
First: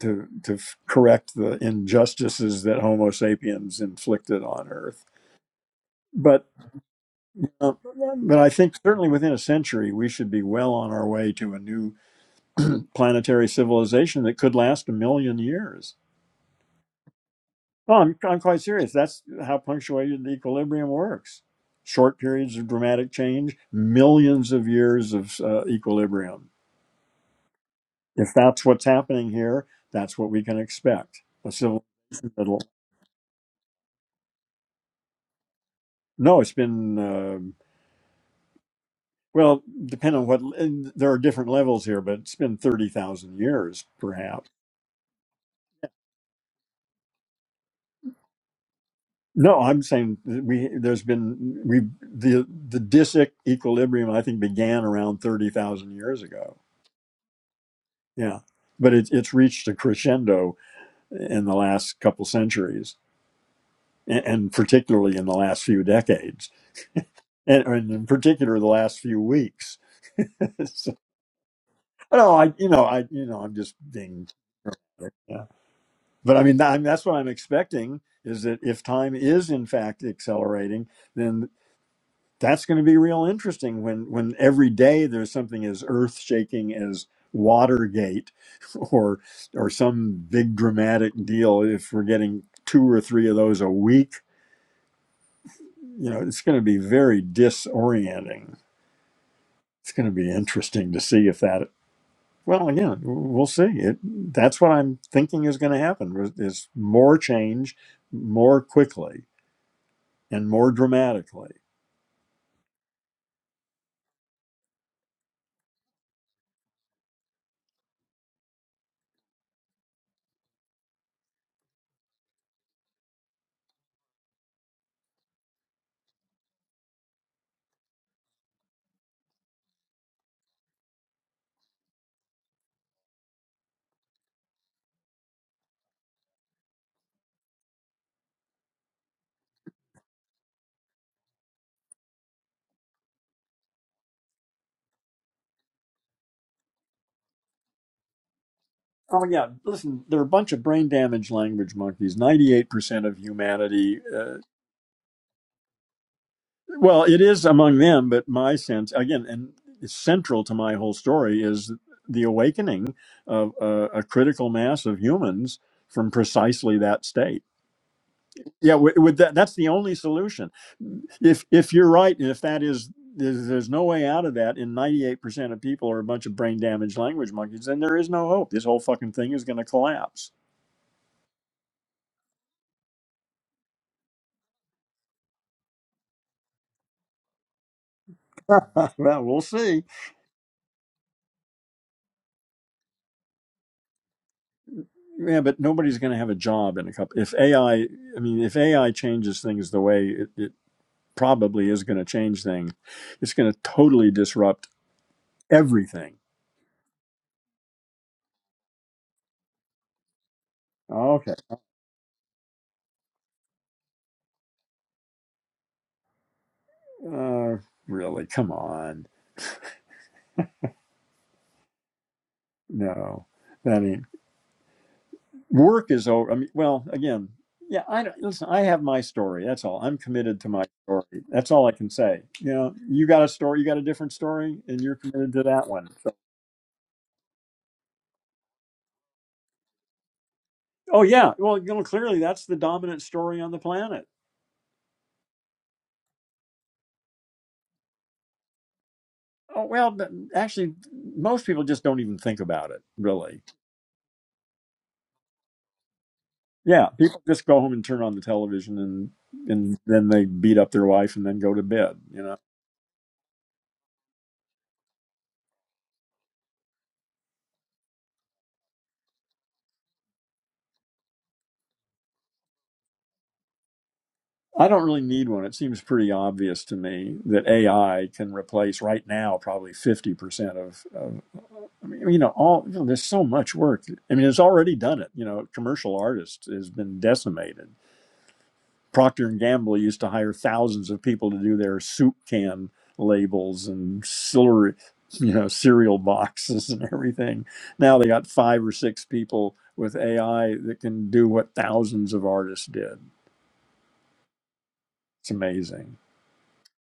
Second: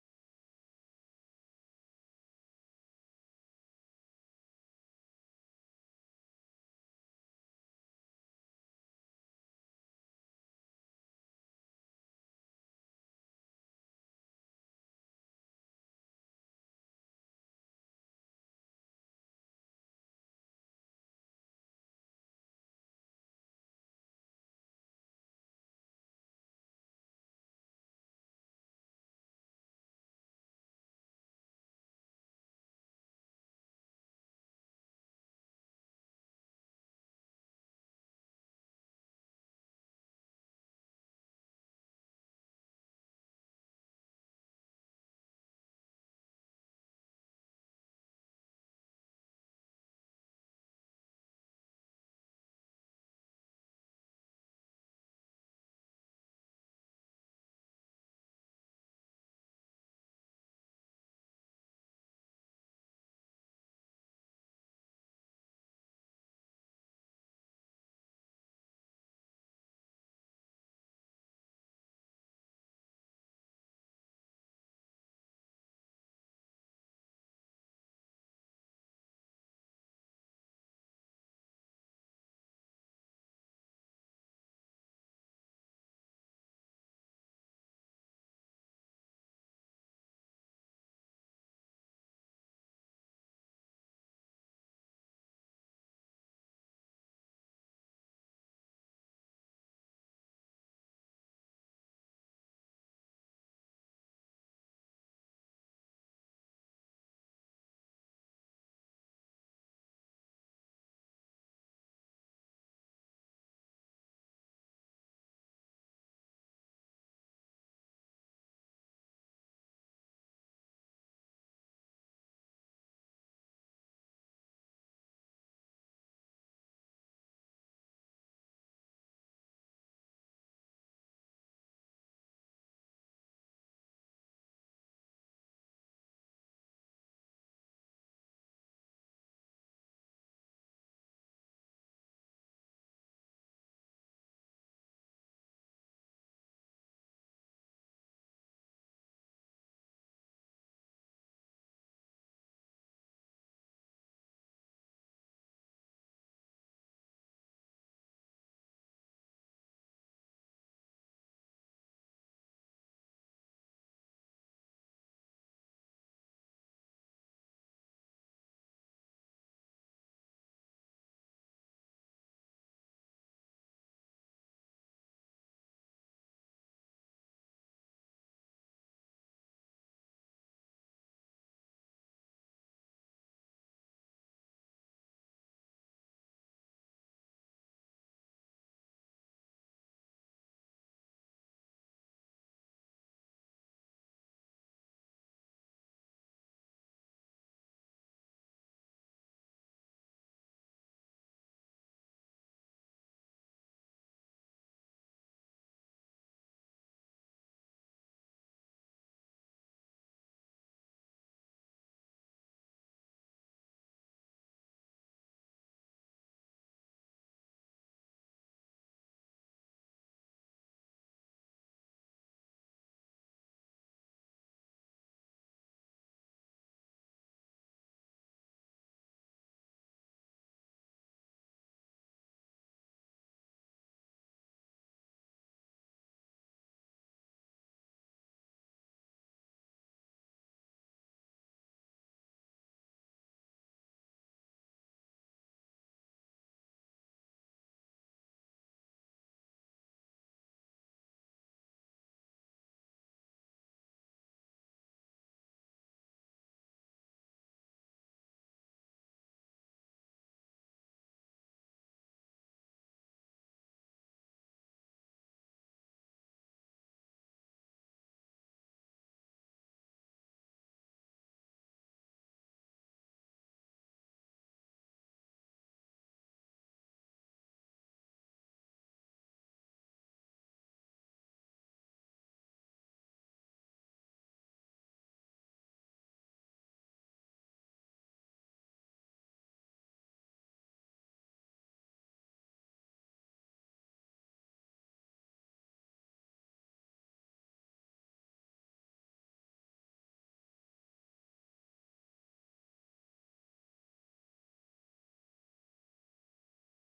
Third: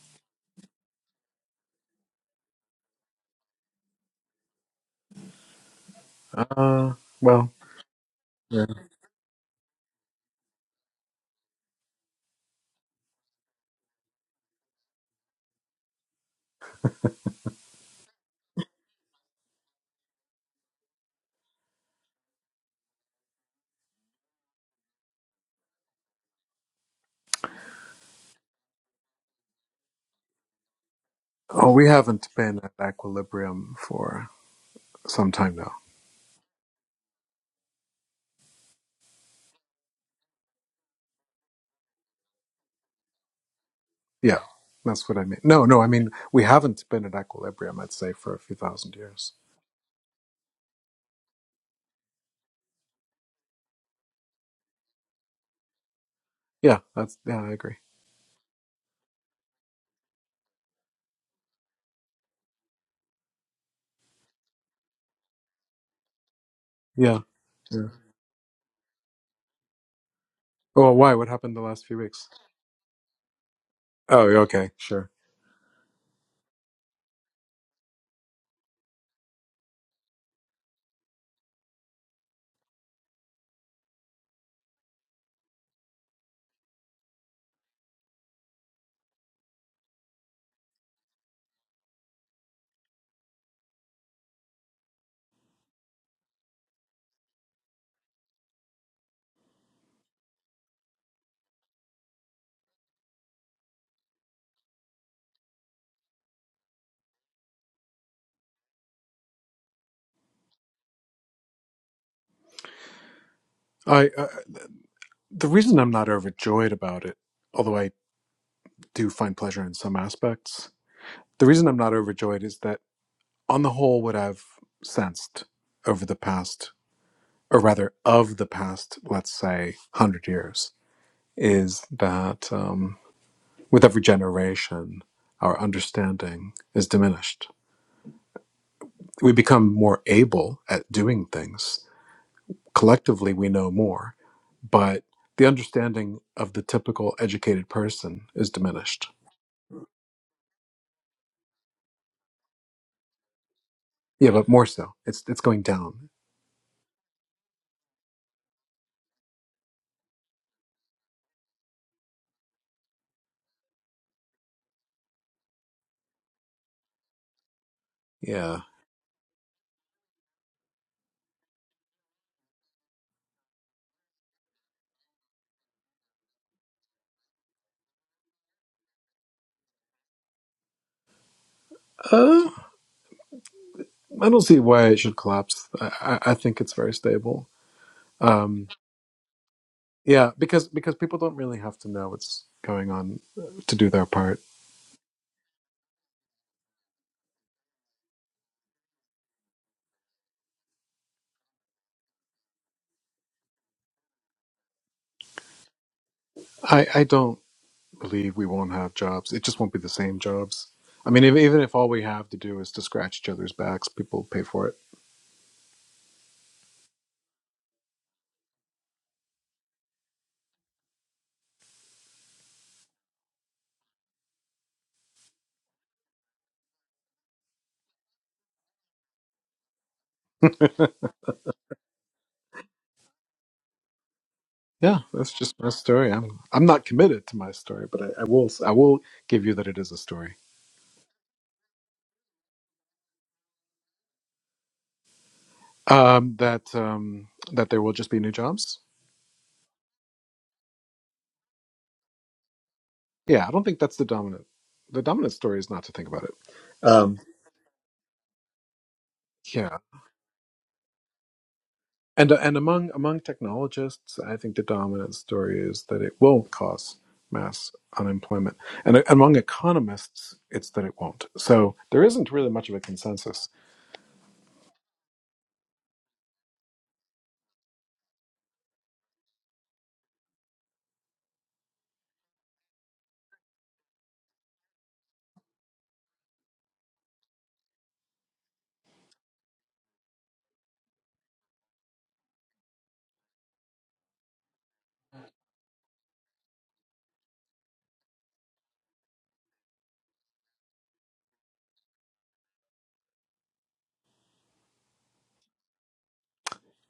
to to f- correct the injustices that Homo sapiens inflicted on Earth. know. But Uh, well. uh, but I Yeah. think certainly within a century we should be well on our way to a new planetary civilization that could last a million years. Well, I'm, I'm quite serious. That's how punctuated equilibrium works. Short periods of dramatic change, millions of years of uh, equilibrium. If that's what's happening here, that's what we can expect. A Oh, we haven't civilization been that'll. at equilibrium for some time now. No, it's been, uh, well, depending on what, and there are different levels here, but it's been 30,000 years, Yeah, perhaps. that's what I mean. No, no, I mean we haven't been at equilibrium. I'd say for a few thousand years. No, I'm saying that we, there's been, we, the, the disic equilibrium, I think, began around 30,000 years ago Yeah, that's yeah, I agree. Yeah, but it's it's reached a crescendo in the last couple centuries, and, and particularly in the last few decades, Yeah. and, yeah. and in particular the last few weeks. [LAUGHS] Well, so, why? What happened the last few weeks? no, I you know I you know I'm just being Oh, yeah, okay, sure. yeah. But I mean, I mean that's what I'm expecting is that if time is in fact accelerating, then. that's going to be real interesting when when every day there's something as earth shaking as Watergate [LAUGHS] or or some big dramatic deal if we're getting two or three of those a week you know it's going to be very disorienting it's going to be interesting to see if that well again we'll see it that's what i'm thinking is going to happen is more change more quickly and more dramatically I uh, the reason I'm not overjoyed about it, although I do find pleasure in some aspects, the reason I'm not overjoyed is that on the whole, what I've sensed over the past, or rather of the past, let's say, hundred years, is that um, with every generation, our understanding is diminished. We become more able at doing things, collectively we know more, but the understanding of the typical educated person is diminished. Oh yeah, listen, they're a bunch of brain damaged language monkeys. Ninety-eight percent of humanity. Yeah, Uh, but more so, it's it's going down. well, it is among them, but my sense again, and it's central to my whole story is the awakening of uh, a critical mass of humans from precisely that state. Yeah, Yeah, with, with that, that's the only solution. If if you're right, and if that is. There's, there's no way out of that. And 98% of people are a bunch of brain damaged language monkeys. Then there is no hope. This whole fucking thing is going to collapse. uh, I don't see why it should collapse. I, I I think it's very stable. [LAUGHS] Um, well, we'll see. yeah, because because people don't really have to know what's going on uh, to do their part. Yeah, but nobody's going to have a job in a couple. If AI, I I mean, if AI changes things the way it, it probably is going to change things, it's going to totally disrupt everything. I I don't believe we won't have jobs. It just won't be the same jobs. I mean, Okay. if, even if all we have to do is to scratch each other's backs, people will pay for it. Uh, really? Come on. No. I mean, work is over. I mean, well, again, yeah. I don't, listen. I have my story. That's all. I'm committed to my story. That's all I can say. You know, you got a story. You got a different story, and you're Yeah, committed that's to just that my one. So, story. I'm I'm not committed to my story, but I, I will I will give you that it is a story. Oh yeah. Well, you know, clearly that's the dominant story on the planet. Um, that um, that there will just be new jobs. Oh, well, th- actually, most people just don't even think about it, really. Yeah, I don't think that's the dominant. The dominant story is not to think about it. Yeah, Um, people just go home and turn on the television and yeah, and then they beat up their wife and then go to bed, you and know. uh, and among among technologists, I think the dominant story is that it will cause mass unemployment, and uh, among economists, it's that it won't. So there isn't really much of a consensus I don't really need one. It seems pretty obvious to me that AI can replace right now probably 50% of, of I mean, you know, all you know, there's so much work. I mean, it's already done it. You know, commercial artists has been decimated Procter and Gamble used to hire thousands of people to do their soup can labels and celery, you know, cereal boxes and everything. Now they got five or six people with AI that can do what thousands of artists did. It's amazing.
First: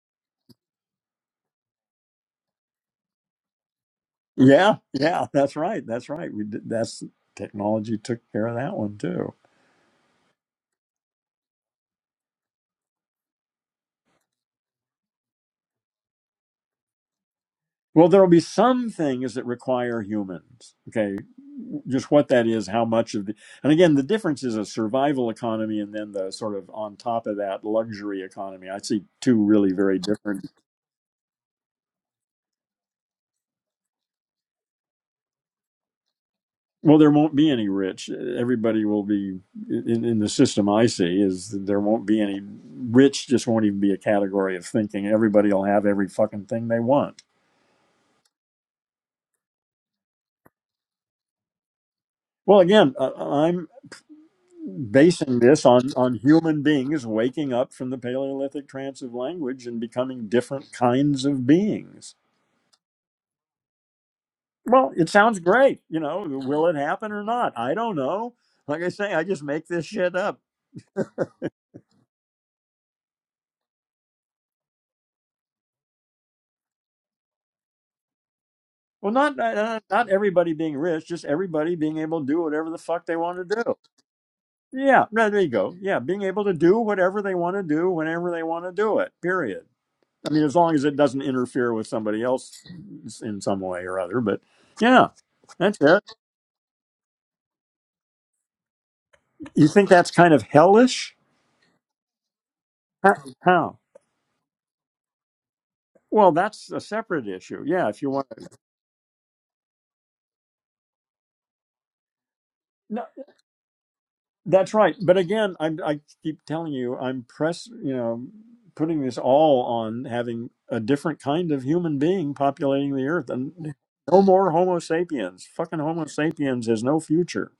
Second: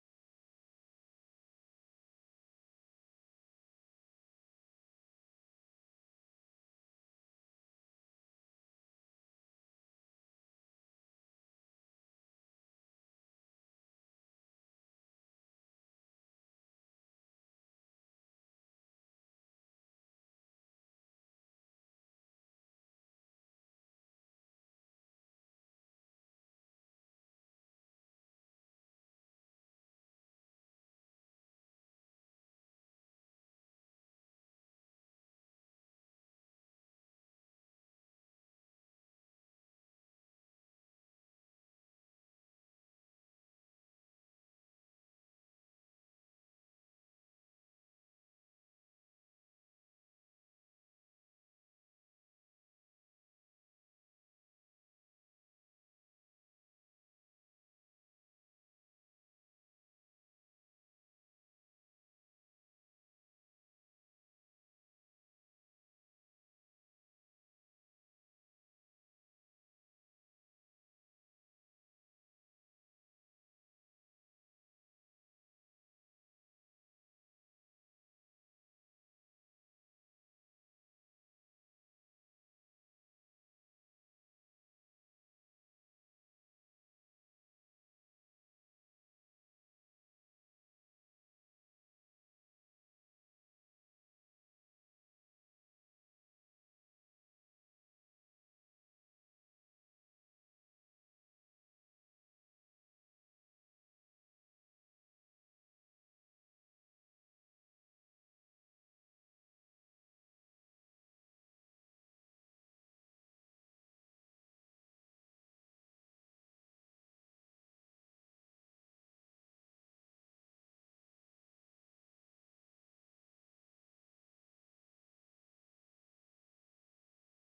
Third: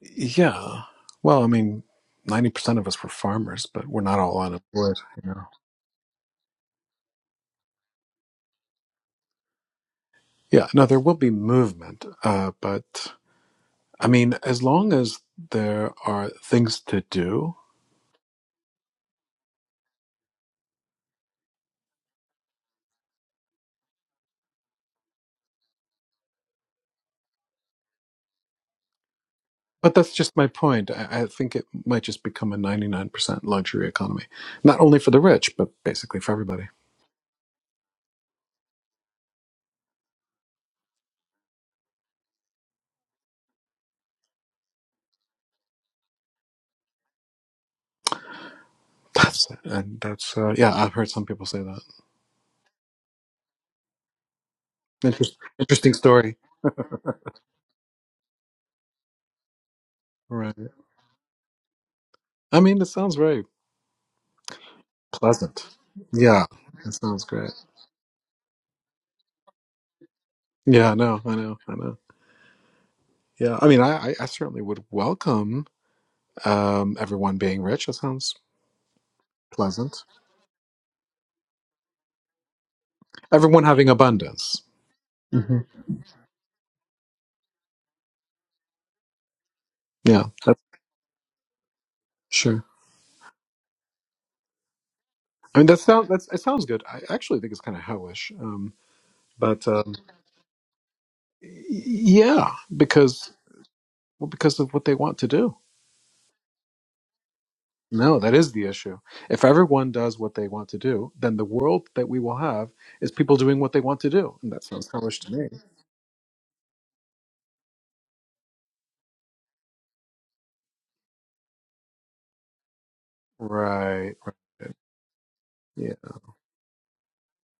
Yeah. Well, I mean, 90% of us were farmers, but we're not all Yeah, unemployed, yeah, you know. that's right. That's right. We did, that's technology took care of that one too. Yeah, no, there will be movement, uh, but I mean, as long as there are things to do, Well, there will be some things that require humans. Okay, just what that is, how much of the, and again, the difference is a survival economy and then the sort of on top of that luxury economy. I see two really but very that's just my different. point. I, I think it might just become a 99% luxury economy, not only for the rich, but basically for everybody. Well, there won't be any rich. Everybody will be in, in the system I see is that there won't be any rich. Just won't even be a category of thinking. Everybody will have every fucking thing they want. [LAUGHS] That's it. And that's, uh, yeah, I've heard some people say that. Well, again, I, I'm Interest, basing this on, interesting on story. human beings waking up from the Paleolithic trance of language and becoming Right. different kinds of beings. I mean, it sounds very Well, it sounds pleasant. great. You know, Yeah, will it it happen or sounds great. not? I don't know. Like I say, I just make this shit up. Yeah, I know, I know, I know. Yeah, I mean, I, I I certainly would welcome um, everyone being rich. That sounds Well, not not, pleasant. not everybody being rich, just everybody being able to do whatever the fuck they want Everyone to do. having abundance. Yeah, no, there you hmm go. Yeah, being able to do whatever they want to do whenever they want to do it. Period. Yeah, I mean, as that's long as it doesn't interfere with somebody else sure. in some way or other. But yeah, I mean, that's that it. sounds that's it sounds good. I actually think it's kind of hellish, um, but You think um, that's kind of hellish? y- yeah, How? because how? well, because of what they want to do. Well, that's a separate issue. Yeah, if you No, want. that is the issue. If everyone does what they want to do, then the world that we will have No, is people doing what they want to do, and that that's sounds right. But hellish to me. again, i I keep telling you, I'm press. You know, putting this all on having a different kind of human being populating the earth, and Right. no more right. Homo sapiens. Fucking Yeah. Homo sapiens has no future.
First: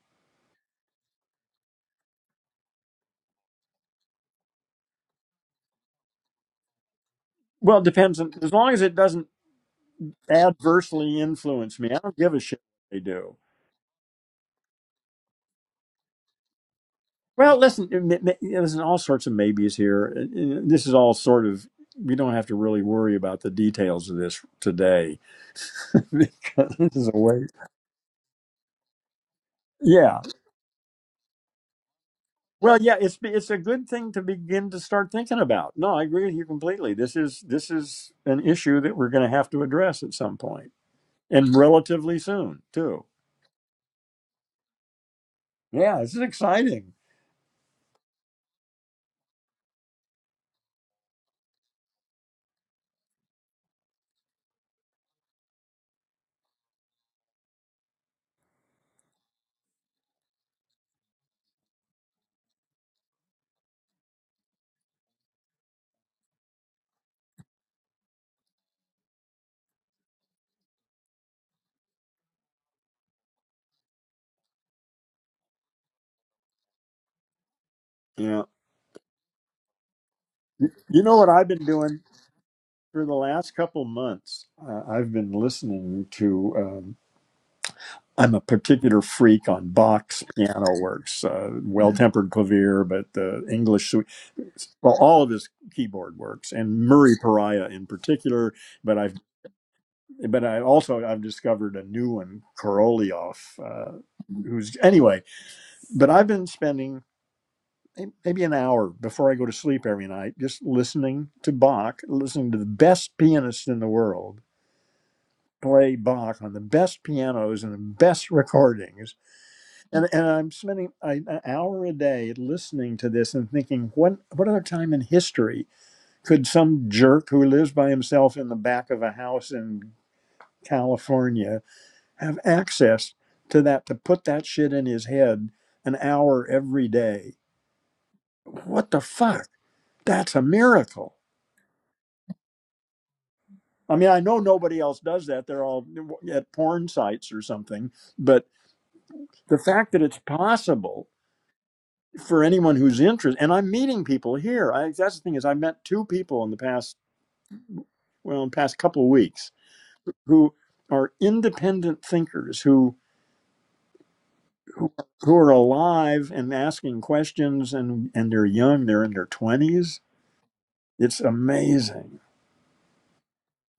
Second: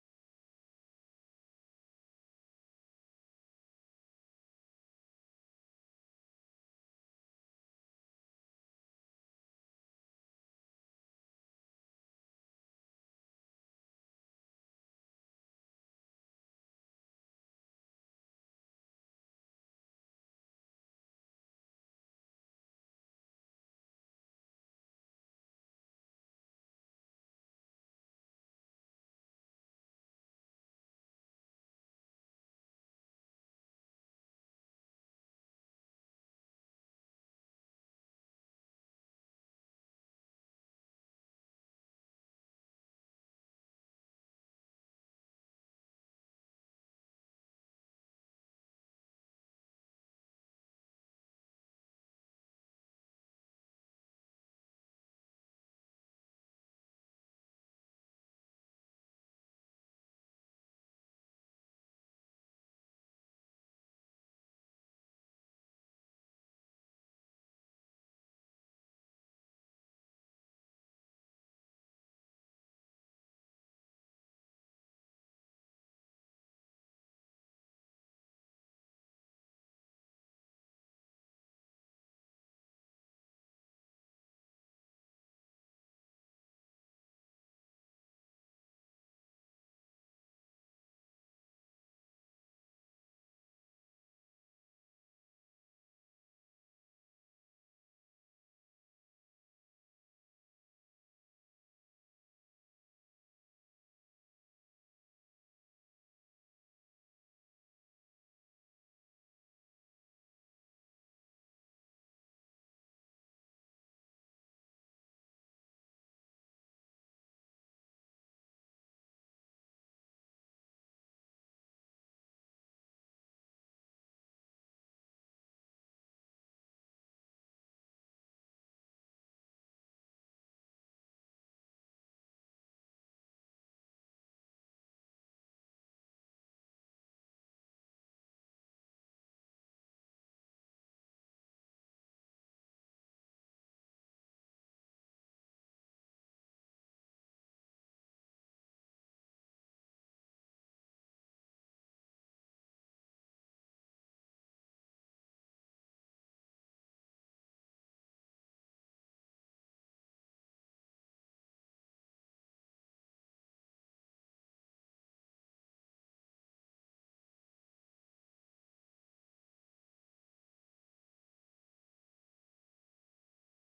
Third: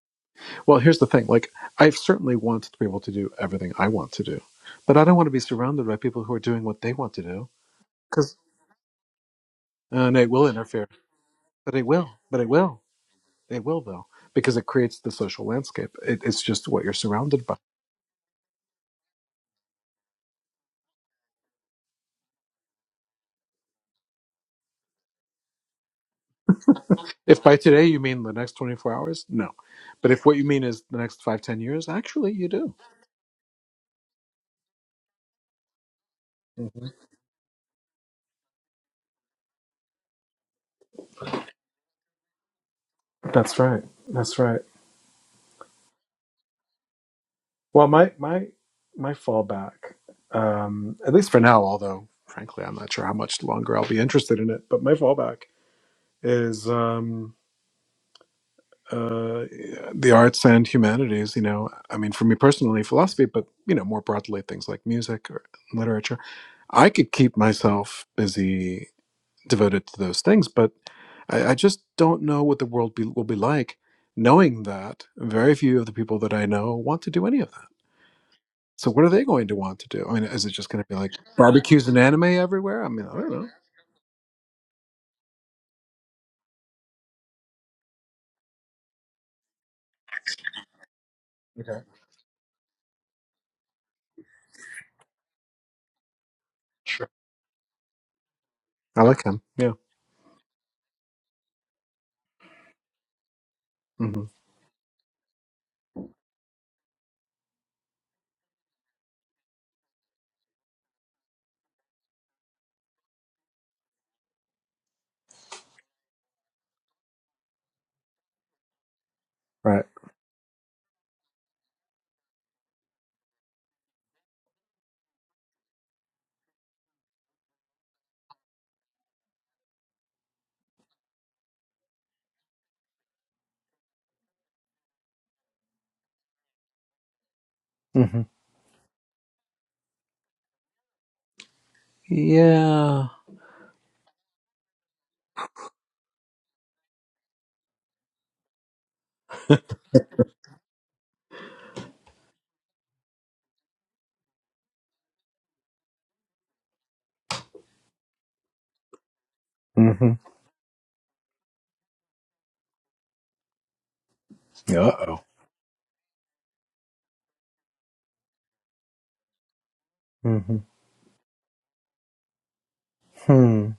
Well, here's the thing. Like, I certainly want to be able to do everything I want to do, but I don't want to be surrounded by people who are doing what they want to do Well, it depends. On, because as long as it doesn't and it will interfere. adversely But influence it me, I will. don't give But a it shit will. what they do. It will though because it creates the social landscape. It, it's just what you're surrounded by. Well, listen, There's all sorts of maybes here. And- This is all sort of, we don't have to really worry about the details of this today [LAUGHS] because this is a If waste. by today you mean the next 24 hours, no. But Yeah. if what you mean is the next five, ten years, actually, you do. Well, yeah, it's it's a good thing to begin to start thinking about. No, I agree with you hmm completely. This is this is an issue that we're going to have to address at some point and relatively soon, too. That's right. That's right. Yeah, this is exciting. Well, my my my fallback, um, at least for now, although frankly I'm not sure how much longer I'll be interested in it, but my fallback is um, uh, the arts and humanities. You know, I mean, for me personally, philosophy, but you know, more broadly, things like music or literature. I could keep myself busy, devoted to those things, but I, I just don't know what the world be, will be like. Knowing that very few of the people that I know want to do any of that Yeah. So what are they going to want to do? I mean, is it just going to be You like know what I've been barbecues and doing anime everywhere? I mean, for I the don't know. last couple months? Uh, I've been listening to. um, I'm a particular freak on Bach's piano works, uh, Okay, Well Tempered Clavier, but the English suite, well, all of his keyboard works, and sure. Murray Pariah in particular. But I I've, like him. Yeah. but I also I've discovered a new one, Korolev, uh, hmm who's anyway. But I've been spending maybe an hour before I go to sleep every night just listening to Bach, listening to the best pianist in the world play Bach on the best pianos and the best recordings Right. And, and I'm spending a, an hour a day listening to this and thinking, what what other time in history could some jerk who lives by himself in the back of a house in California have access to that to put that shit in his head an hour every day? hmm What the fuck? That's a miracle. Yeah. I mean, I know nobody else does that. They're all at porn sites or something. But the fact that it's possible for anyone who's interested, and I'm meeting people here. I, that's the thing is, I met two people in the past, well, in the past couple of weeks hmm who are independent thinkers who Uh who, oh. who are alive and asking questions, and and they're young. They're in their twenties. hmm It's amazing. Hmm.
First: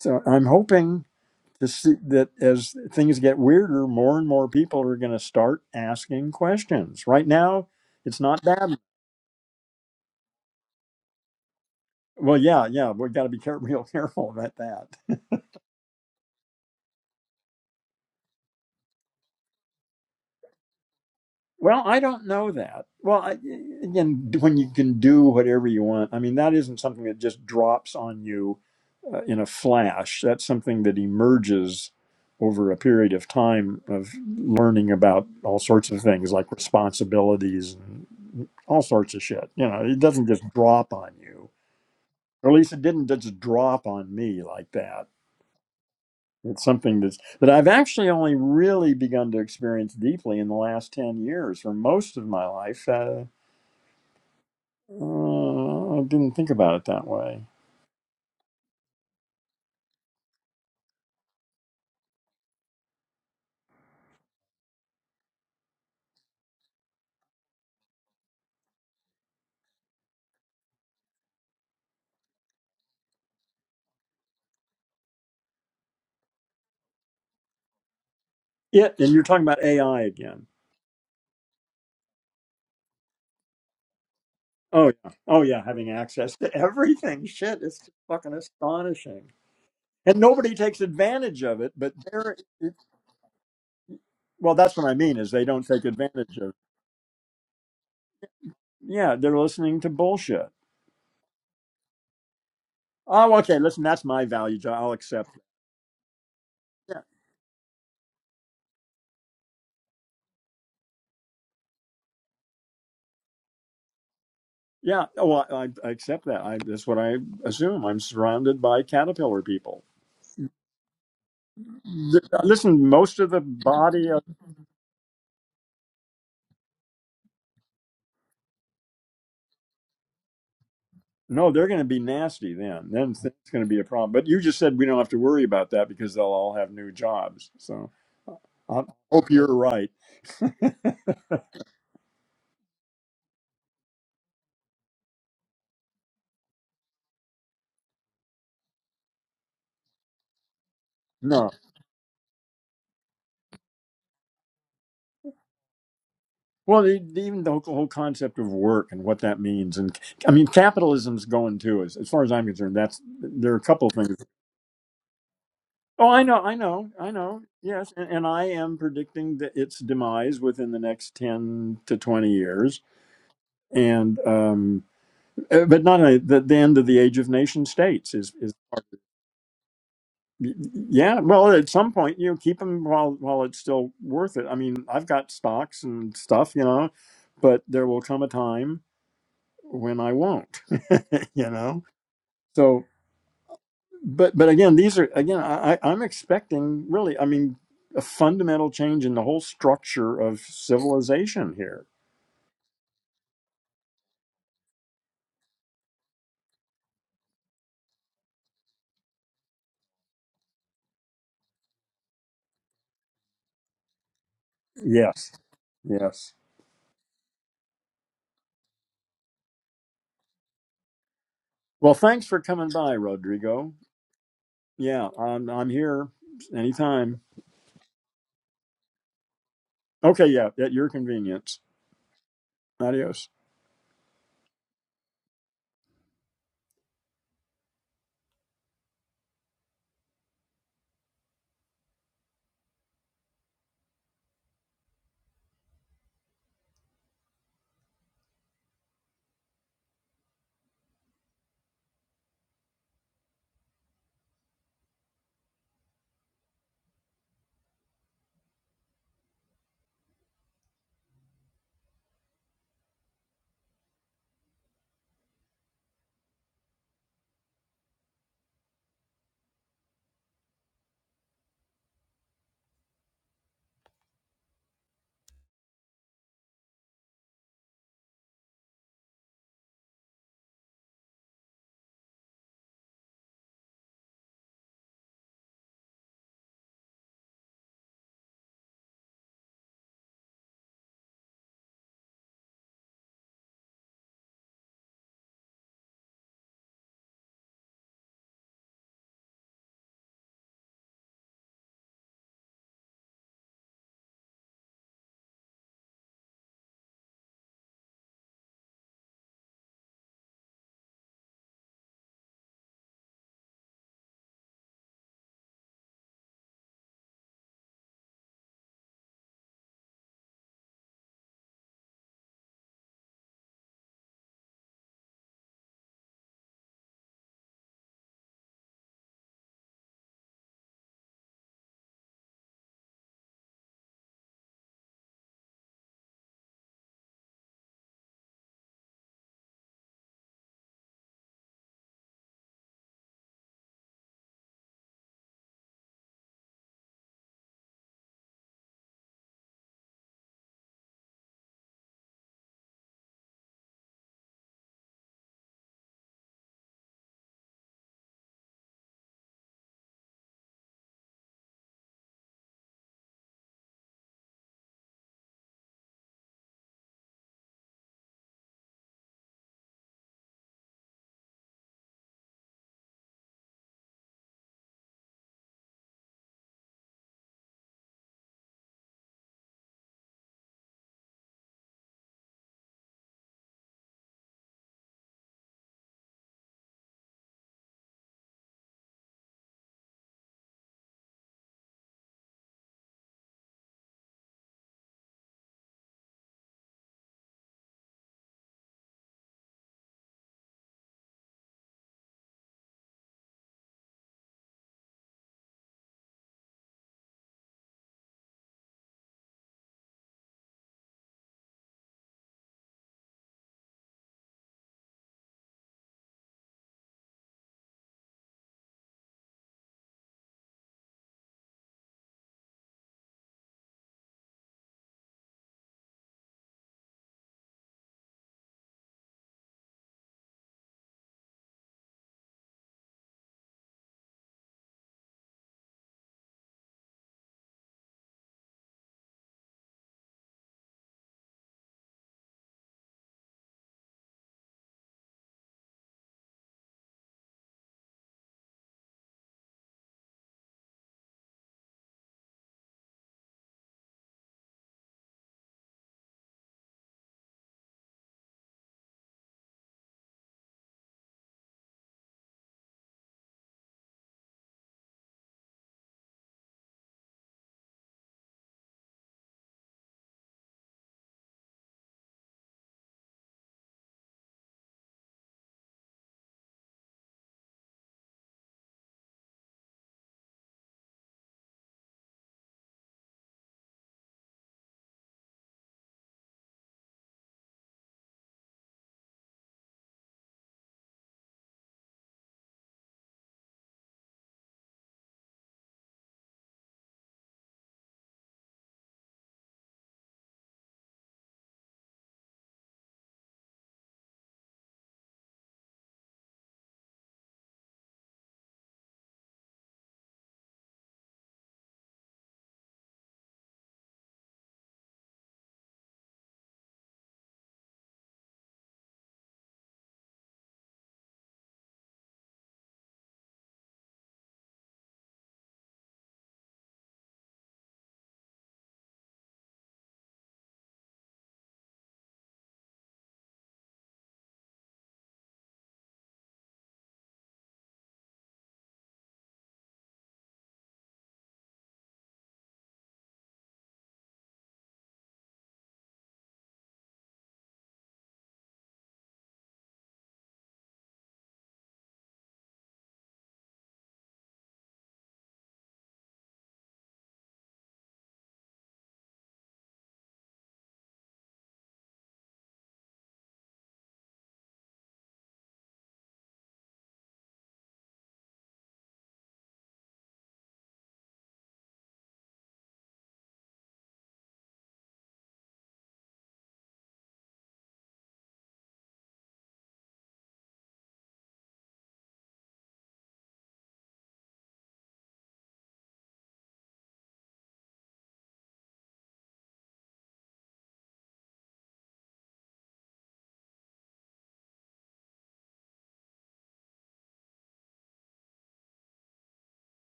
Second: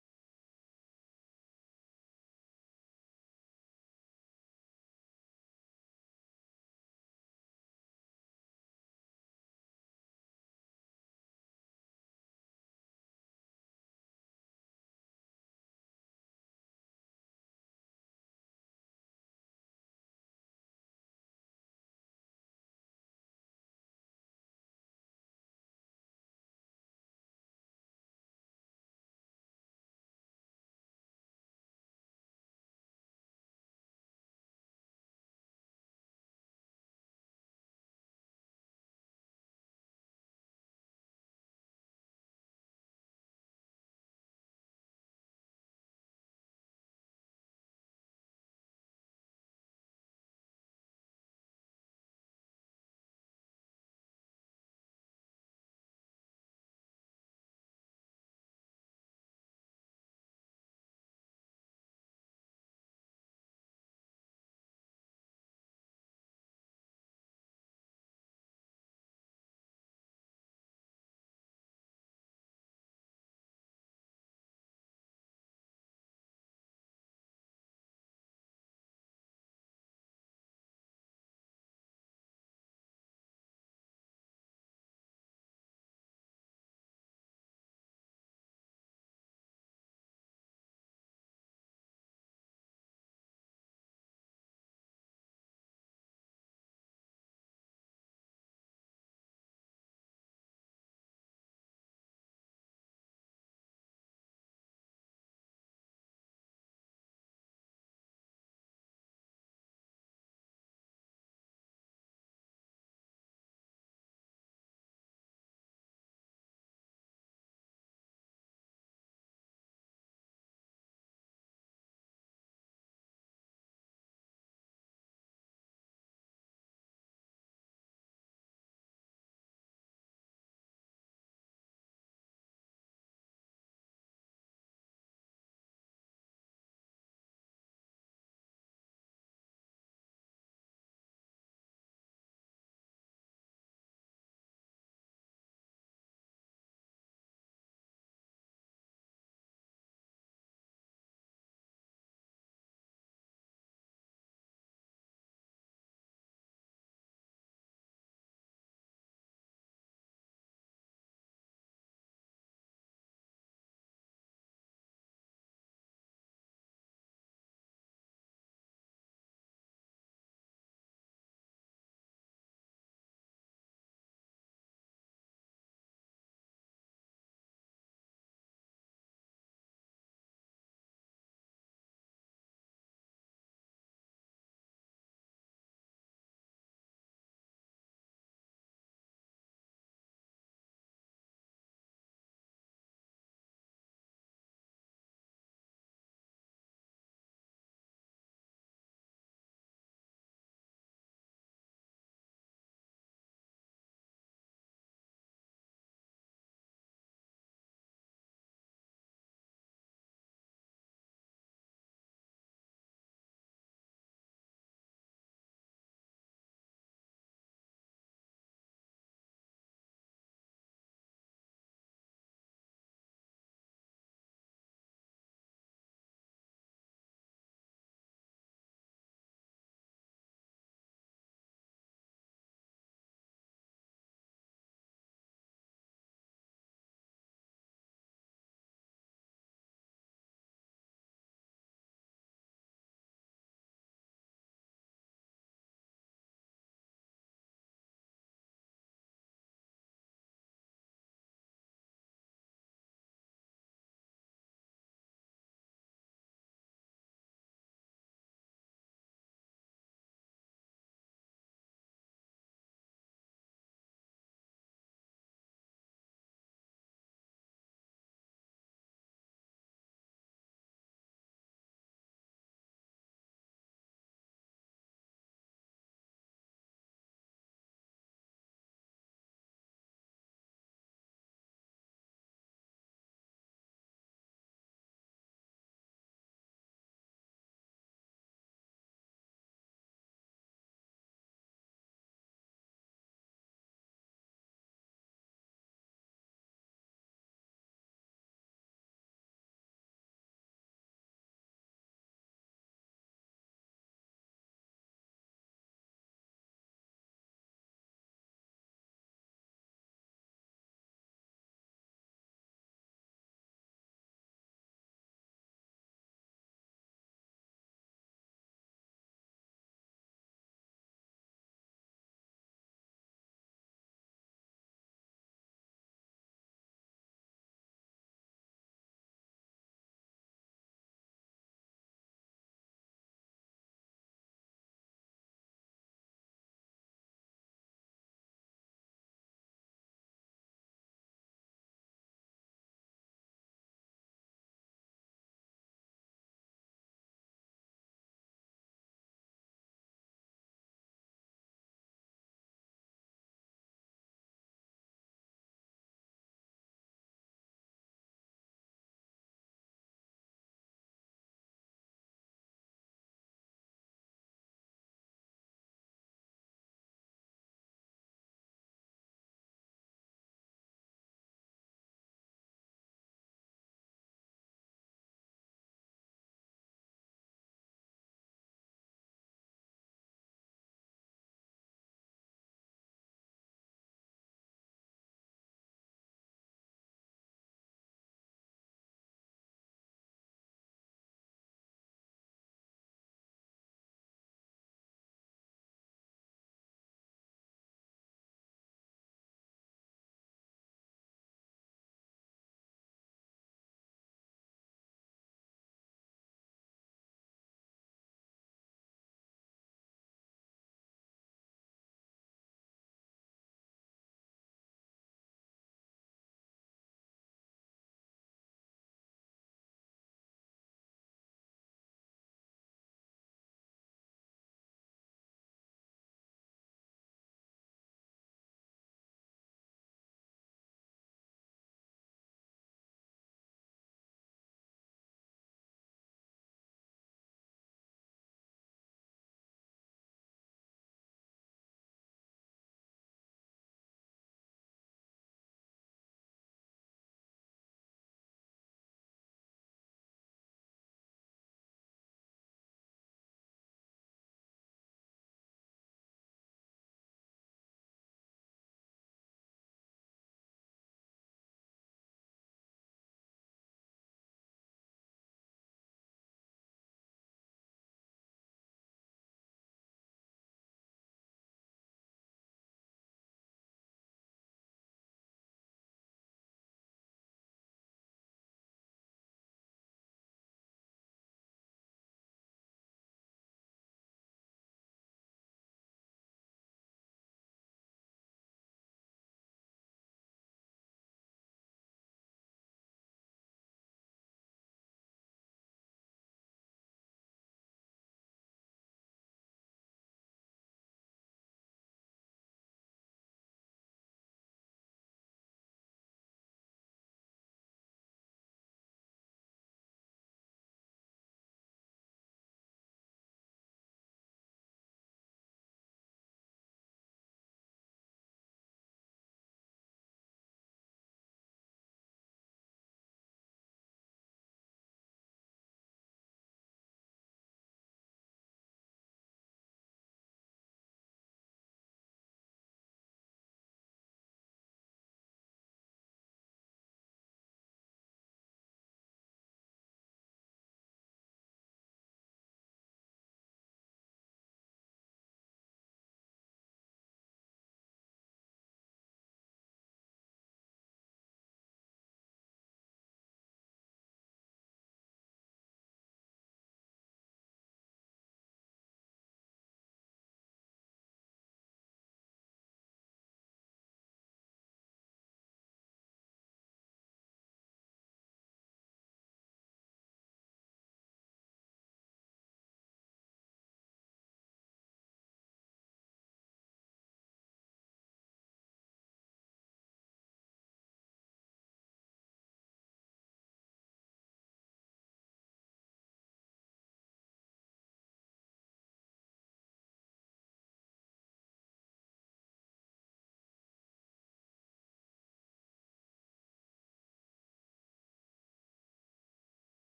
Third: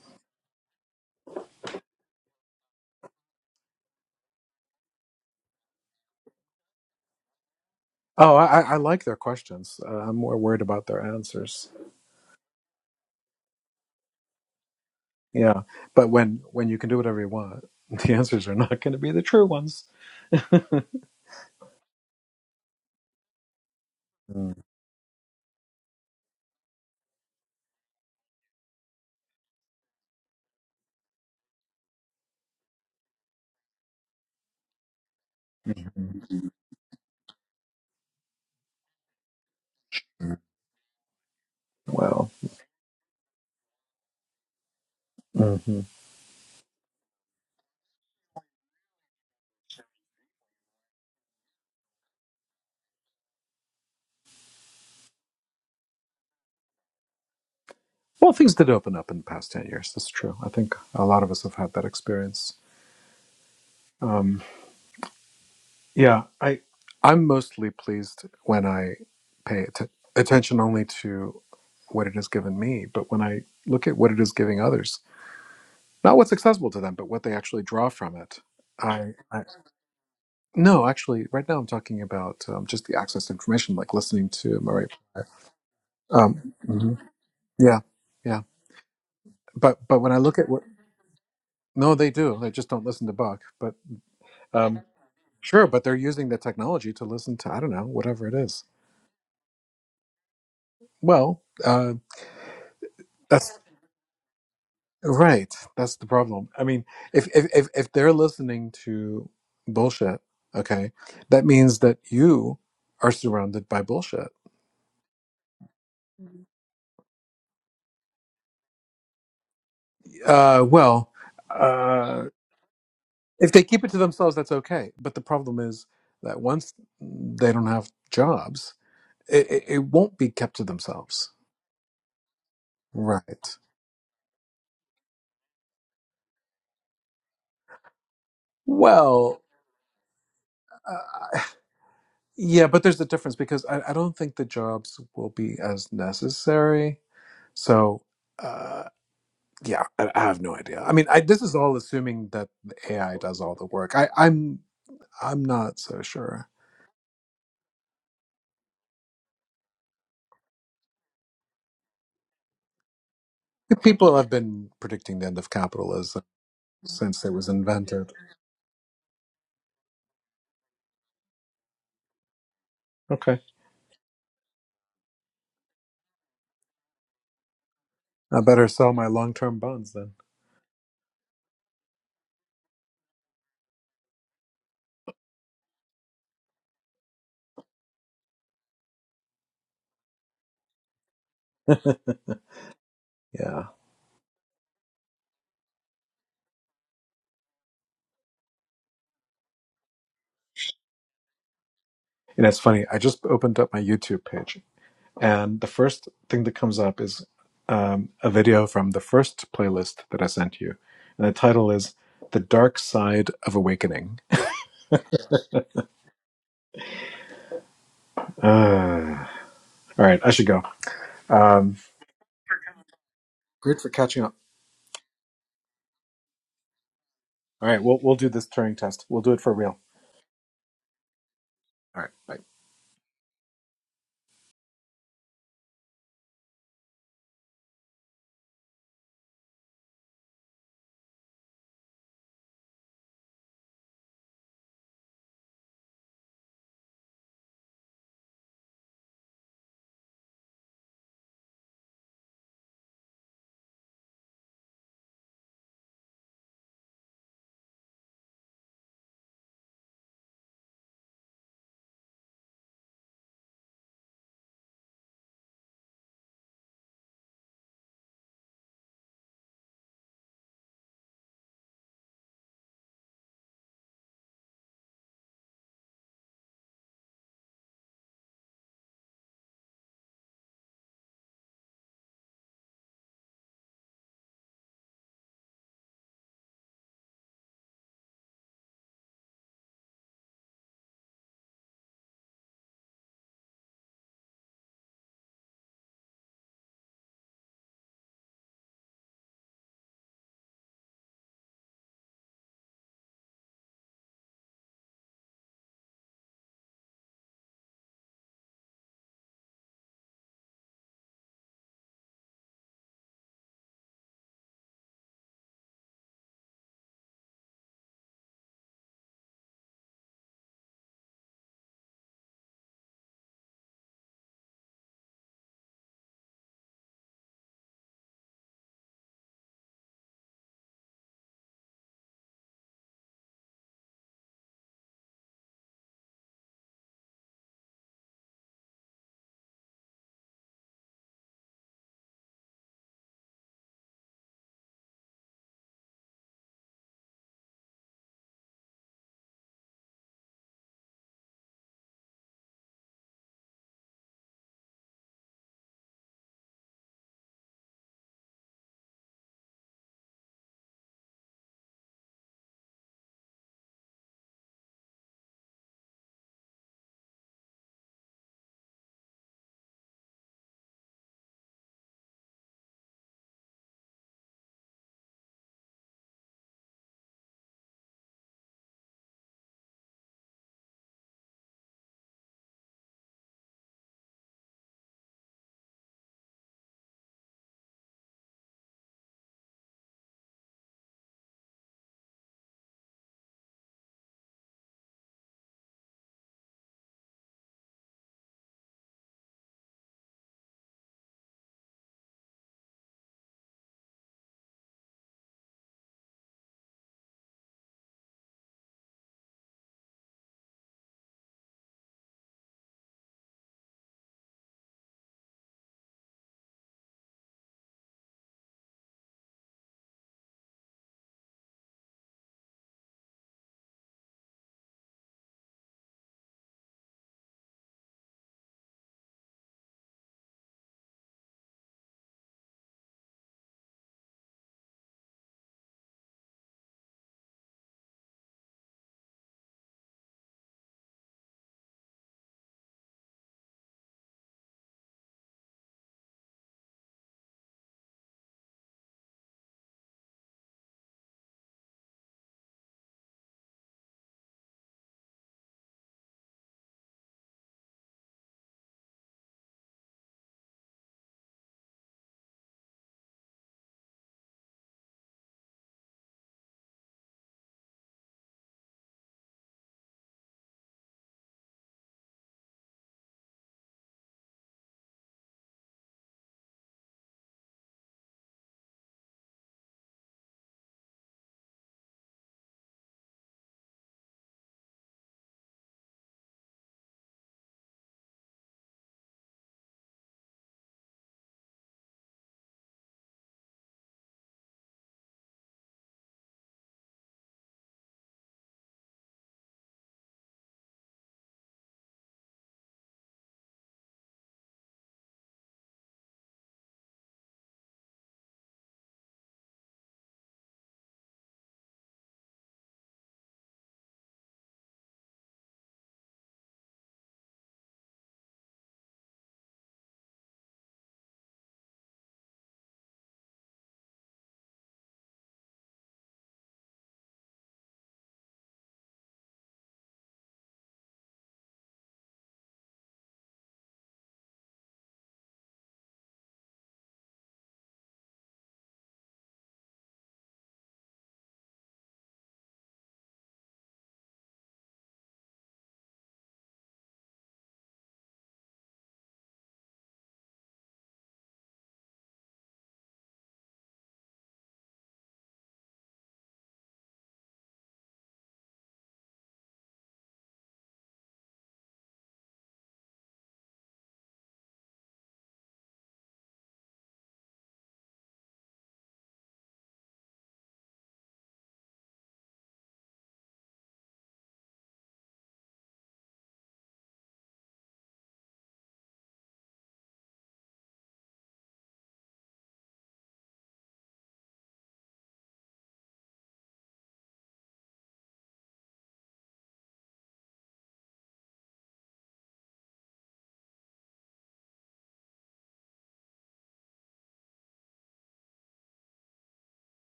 So I'm hoping to see that as things get weirder, more and more people are going to start asking questions. Right now, it's Oh, not I, I I bad. like their questions. Uh, I'm more worried about their answers. Well, yeah, yeah, we've got to be care- [LAUGHS] real careful about that. Yeah, but when when you can do whatever you want, [LAUGHS] the answers are not going to be the true ones. Well, I don't know that. Well, I, again, Mhm. when you can do whatever you want, I mean, that isn't something that just drops on you uh, in a flash. That's something that emerges over a period of time of learning about all sorts of things like responsibilities and all sorts of shit. You know, it doesn't just drop on you. Well, Or at least it didn't just drop on me like that. hmm It's something that's that I've actually only really begun to experience deeply in the last ten years. For most of my life, uh, Uh, I didn't think about it that way. well, things did open up in the past ten years. That's true. I think a lot of us have had that experience. Um, Yeah, I I'm mostly pleased when I pay att- attention only to what it has given me, but when I look at what it is giving others, not what's accessible to them, but what they actually draw from it. Yeah, and I, you're talking I about AI again. no, actually, right now I'm talking about um, just the access to information, like listening to Murray. Oh yeah, oh yeah, having access Um, to mhm. everything. Shit, it's Yeah, just fucking yeah, astonishing, but but when I and look at nobody what takes advantage of it. But no, they they're do. They just it, don't listen to Buck. But well, that's um, what I mean is they don't sure, but take they're using the advantage of. technology to listen to I don't know whatever it is. Yeah, they're listening to bullshit. Well, uh, Oh, that's okay, listen, that's my value. Jo- I'll accept. Right. That's the problem. I mean, Yeah, if if if, if they're listening to bullshit, okay, that means that you are surrounded by bullshit. yeah. Oh, well, I, I accept that. I, that's what I assume. I'm surrounded by caterpillar people. Uh, well, Th- uh, Listen, most of the if they keep it to body themselves, that's okay. But the problem is that once they don't have jobs, it, it, it won't be kept to themselves. No, they're going to be nasty then. Then it's it's Right. going to be a problem. But you just said we don't have to worry about that because they'll all have new jobs. So I hope Well, you're right. uh, yeah, but there's a difference because I, I don't think the jobs will be as necessary. So. uh, yeah I, I have no idea i mean I, this No. is all assuming that ai does all the work I, i'm i'm not so sure Well, e- even the whole concept of work and what that means, and I mean, capitalism's going too. As, as far as I'm concerned, that's there are a couple people things. have been predicting the end of Oh, I capitalism know, I know, I since it know. was Yes, and, invented and I am predicting that its demise within the next ten to twenty years, okay and um, uh, but not only the, the end of the age of nation states is i is. better sell my long-term bonds then Y- Yeah, well, at some point, you know, keep them while while it's still worth it. I mean, I've got stocks and stuff, you know, but there will come a time when I won't, [LAUGHS] you know. [LAUGHS] So, yeah but but again, these are again, I, I- I'm expecting really, I mean, a fundamental change in the whole structure of civilization here. and it's funny i just opened up my youtube page and the first thing that comes up is um, a video from the first playlist that i sent you and the title is the dark side of awakening Yes, yes. uh, all right i should go um, Well, thanks for coming by, Rodrigo. Great for catching up. Yeah, I'm I'm here anytime. All right, we'll we'll do this Turing test. We'll do it for real. Okay, yeah, at your convenience. All right, bye. Adios.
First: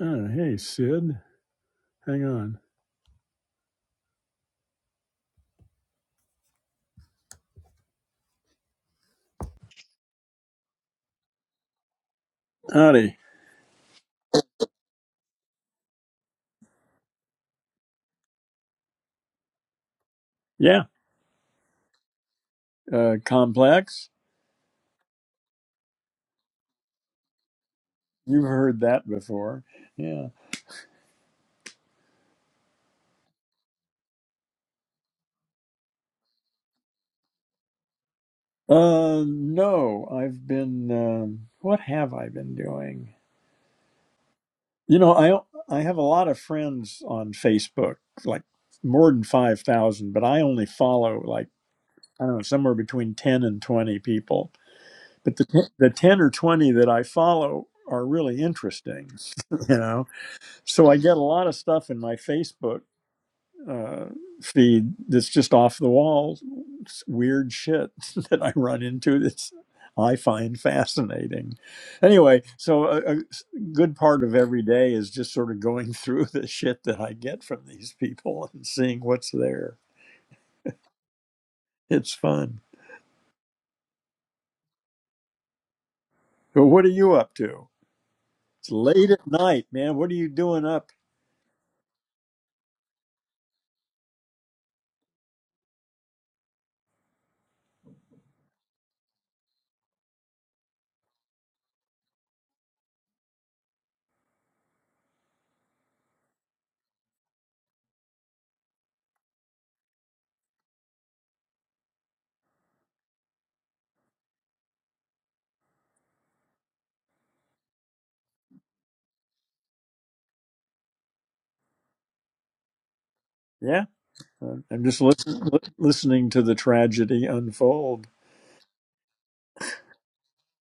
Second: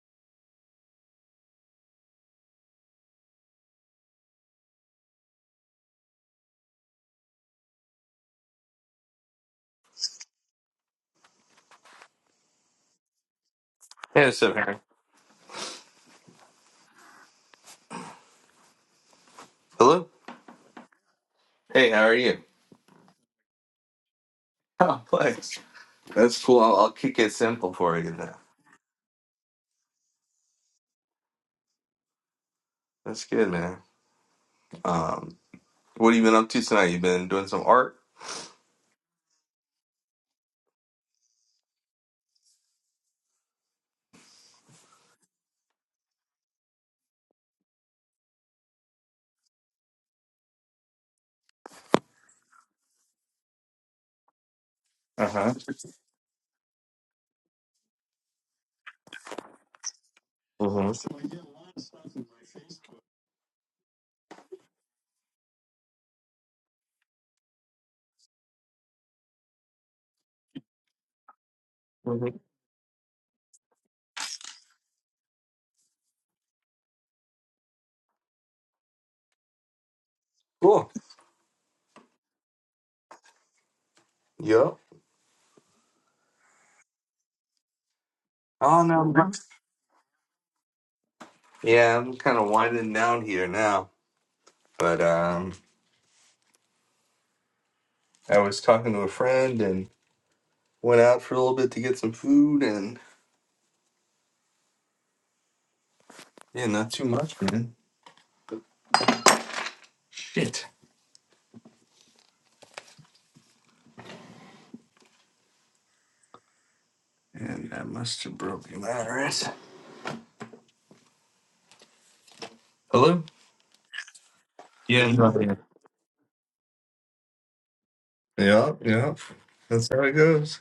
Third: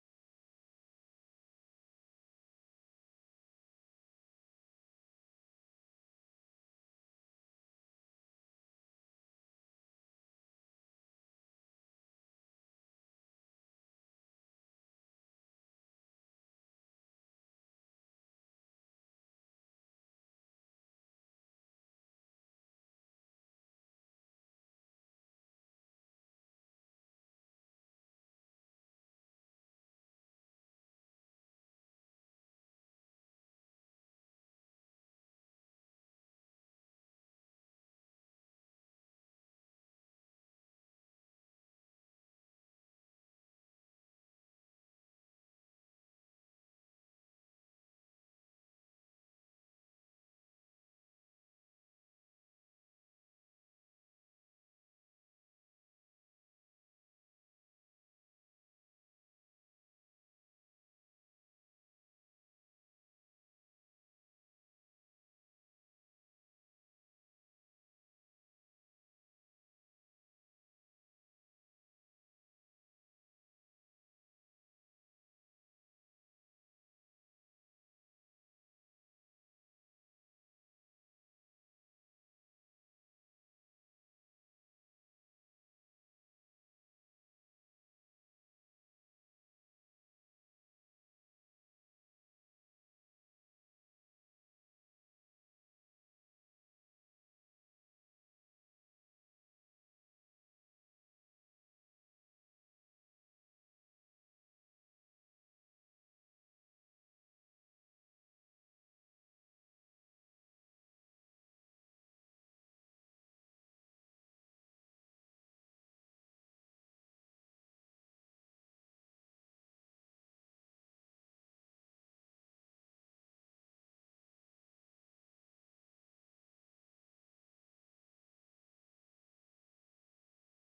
Oh, hey, Sid. Hang on. Howdy. Hey, what's up, Harry? Hello. Yeah. Hey, how are you? Uh, complex. Oh, thanks. That's cool. I'll, I'll keep it simple for you then. You've heard that before. Yeah. That's good, man. Um, what have you been up to tonight? You been doing some art? Uh, no, I've been, um, what have I been doing? You know, I, I have a lot of friends on Facebook, like more than 5,000, but I only follow like, I don't know, somewhere between 10 and 20 people. Uh But the, huh. t- the 10 or 20 that I follow are really interesting, [LAUGHS] you know? So I Mm-hmm. get a lot of stuff in my Facebook uh, feed that's just off the wall, weird shit [LAUGHS] that I run into that's I find fascinating. hmm Anyway, so a a good part of every day is just sort of going [LAUGHS] through the shit that I get from these people [LAUGHS] and seeing what's there. Cool. It's fun. Yup. So what are you up to? It's Oh no. late I'm at not- night, man. What are you doing up? Yeah, I'm kind of winding down here now. But um, I was talking to a friend and went out for a little bit to get some food and yeah, not too much, man. Shit. And I must have broken my wrist. Hello. Yeah, I'm I'm just Yeah. no, listen, yeah. li- listening to the tragedy unfold. Yeah, yeah. That's how it goes.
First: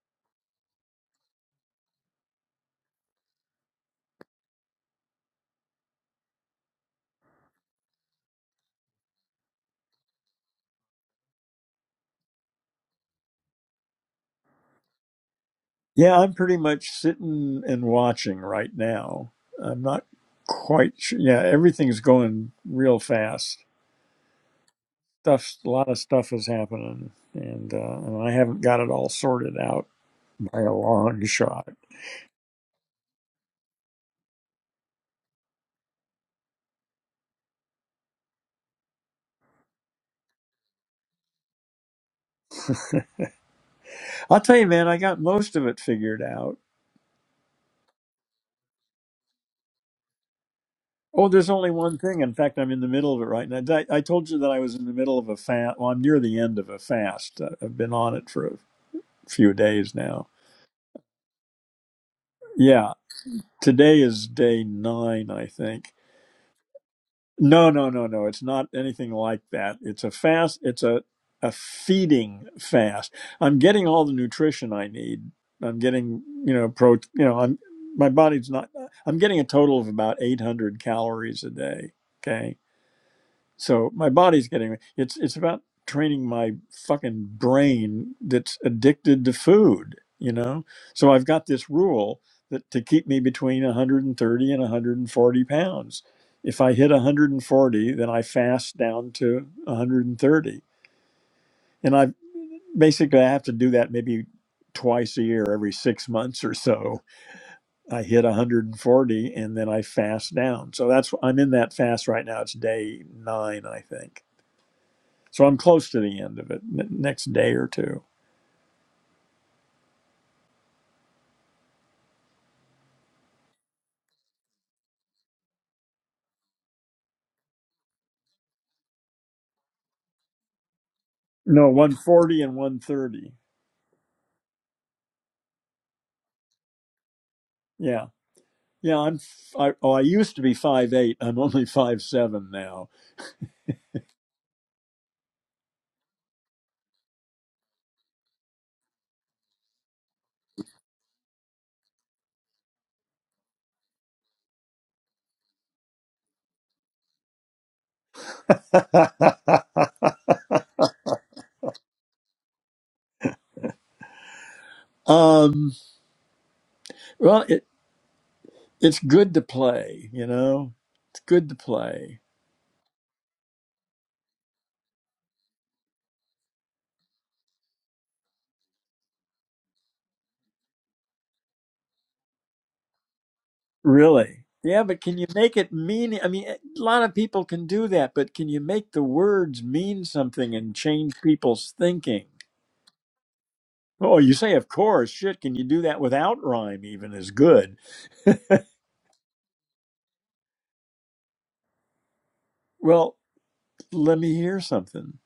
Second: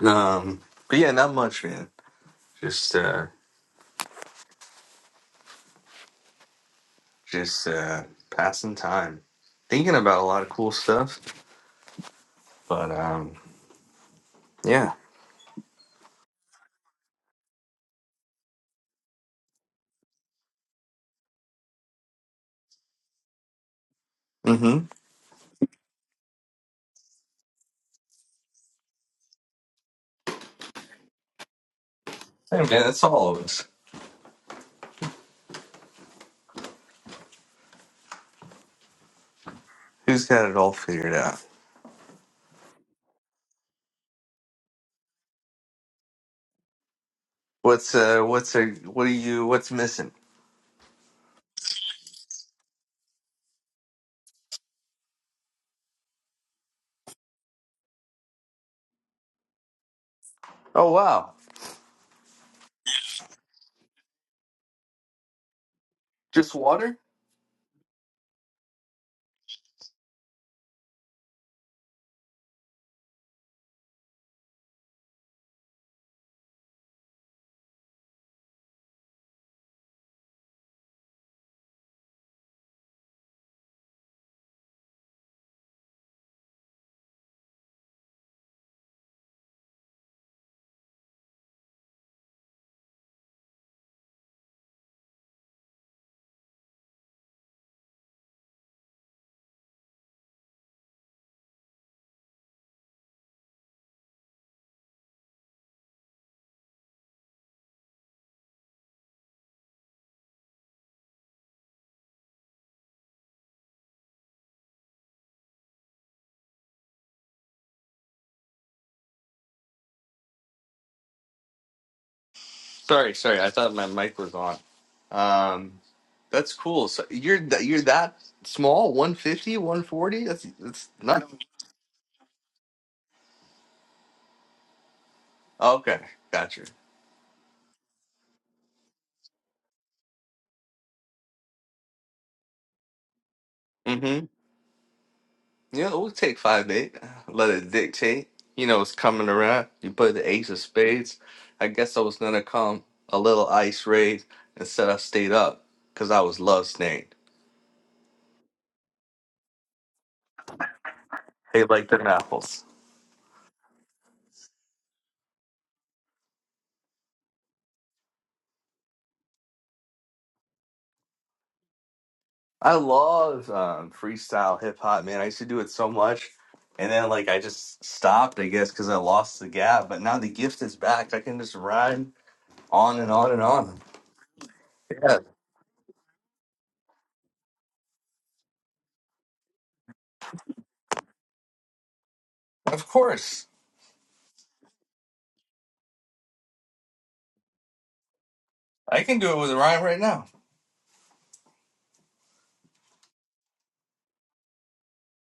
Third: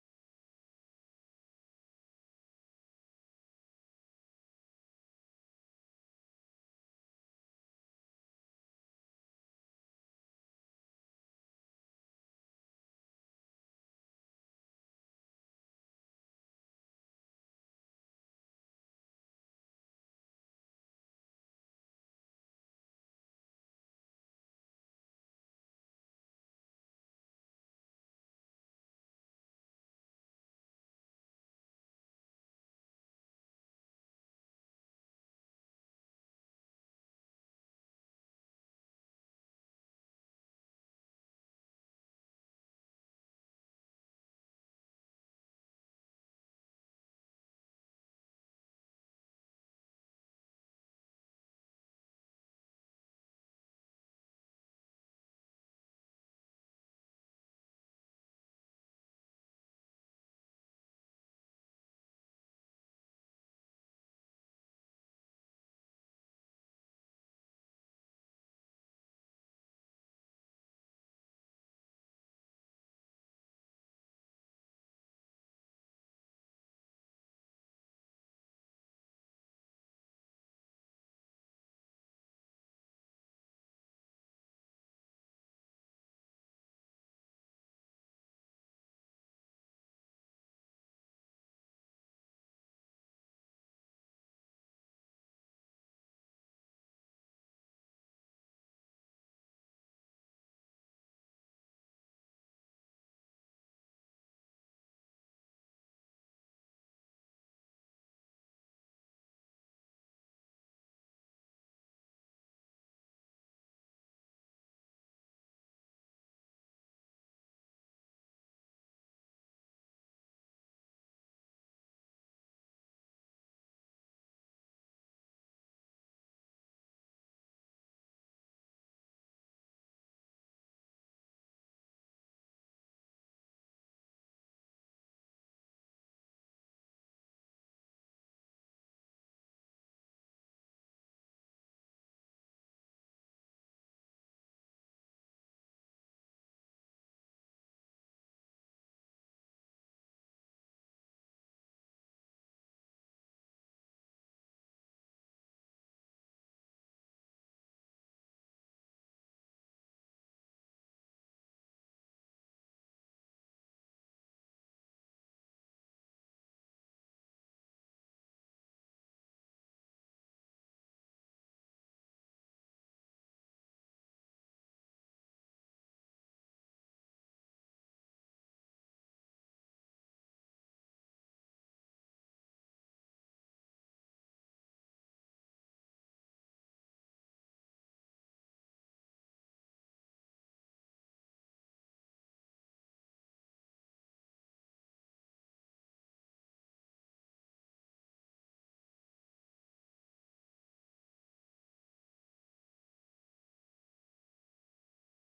Um, but yeah, not much, man. Just uh, just uh, passing time, thinking about a lot of cool stuff. But um, yeah, Yeah, I'm pretty much sitting and watching right now. I'm not quite sure. Yeah, everything's going real fast. mm-hmm. Stuff, a lot of stuff is happening, and uh, and I haven't got it all sorted out by a long [LAUGHS] shot. Hey, man, that's all of us. Who's got it all figured out? I'll tell you, man, I got most of it figured out. What's uh, what's a, what are you? What's missing? Oh, there's only one thing. In fact, I'm in the middle of it right now. I, I told you that I was in the middle of a fast. Well, I'm near the end of a fast. I- I've been on it for a few days now. Oh wow, Yeah, today is day nine, I think just water. No, no, no, no. It's not anything like that. It's a fast. It's a a feeding fast. I'm getting all the nutrition I need. I'm getting, you know, pro. You know, I'm my body's not. I'm getting a total of about 800 calories a day. Okay so my body's getting it's it's about training my fucking brain that's addicted to food, you know? So I've got this rule that to keep me between 130 and 140 pounds. If I hit 140, then I fast down to 130. And I basically I have to do that maybe twice a year, every six months or so. I hit 140 and then I fast down. So that's I'm in that fast right now. It's day nine, I think so I'm close to the end of it. N- next day or two. Sorry, sorry. I thought my mic was on. Um, that's cool. So you're th- you're that small, one fifty, one forty. That's that's not No, 140 and 130. okay. Gotcha. Yeah. Yeah, I'm f- I, oh, I used to be five eight. I'm only five seven now. Mm-hmm. Yeah, we'll take five eight. Let it dictate. You know, it's coming around. You put the ace of spades. I guess I was gonna come a little ice raid instead. I stayed up because I was love snagged. [LAUGHS] Hey, like them apples. um, well, it it's good to play, you know. It's good to play. I love um, freestyle hip hop, man. I used to do it so much, and then like I just stopped, I guess, because I lost the gap. But now the gift is back. I can just ride on and on and on. Really. Yeah, but Yeah, can you make it mean I mean a lot of people can do that, but can you make the words mean something and change people's thinking? of course. Oh, you say of course. Shit, can you do that without rhyme even is good. I can do it with a rhyme right now. Well, let me hear something.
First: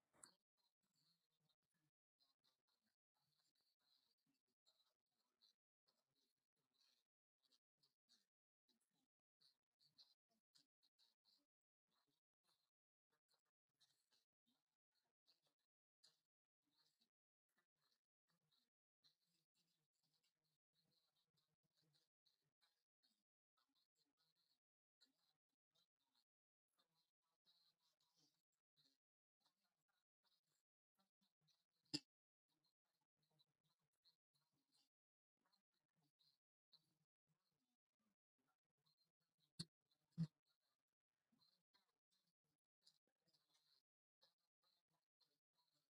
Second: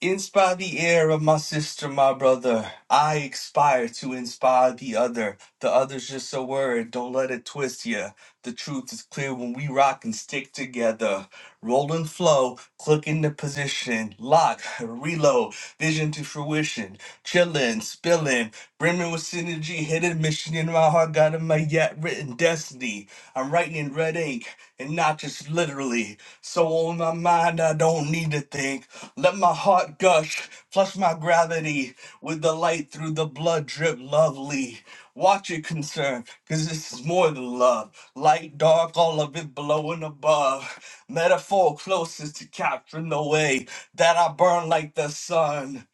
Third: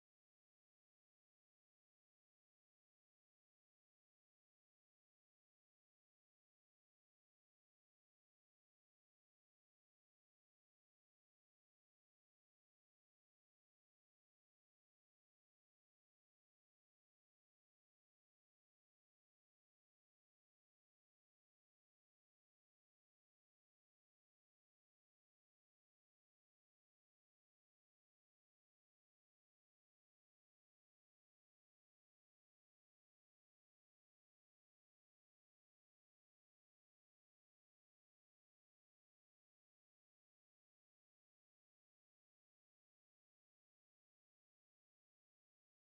Inspire the air of my sister, my brother. I expire to inspire the other. The other's just a word, don't let it twist ya. The truth is clear when we rock and stick together. Roll and flow, click into position, lock, [LAUGHS] reload, vision to fruition. Chillin', spillin', brimming with synergy, hidden mission in my heart, got in my yet written destiny. I'm writing in red ink, and not just literally. So on my mind, I don't need to think. Let my heart gush, plus my gravity, with the light through the blood drip lovely. Watch it concern, cause this is more than love. Light, dark, all of it below and above. Metaphor closest to capturing the way that I burn like the sun.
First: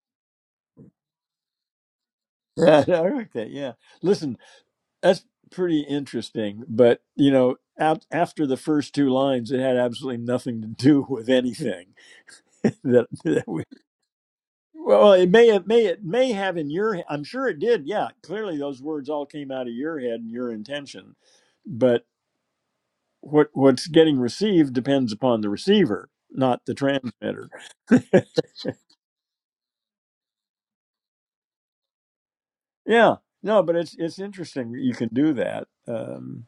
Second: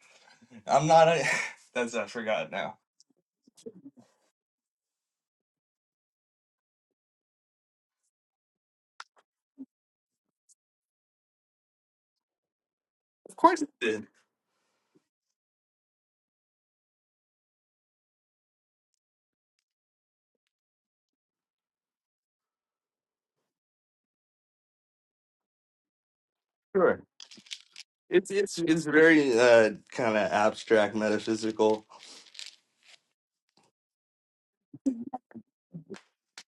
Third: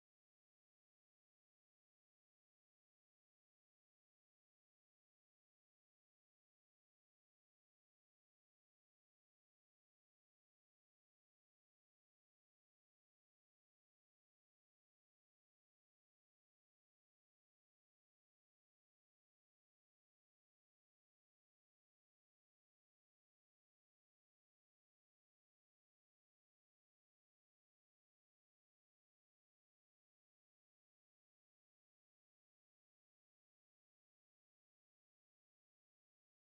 I'm not a. [SIGHS] That's, I forgot now. Yeah, [LAUGHS] I like that. Yeah. Listen, that's pretty interesting. But, you know, out, after the first two lines, it had absolutely nothing to do with anything [LAUGHS] that, Of that course we. it did. Well, it may have, may it may have in your. he- I'm sure it did. Yeah, clearly those words all came out of your head and your intention. But what what's getting received depends upon the receiver, not the Sure. transmitter. [LAUGHS] It's it's it's very uh kind of abstract metaphysical. Yeah, no, but it's it's interesting that you can do that. Um,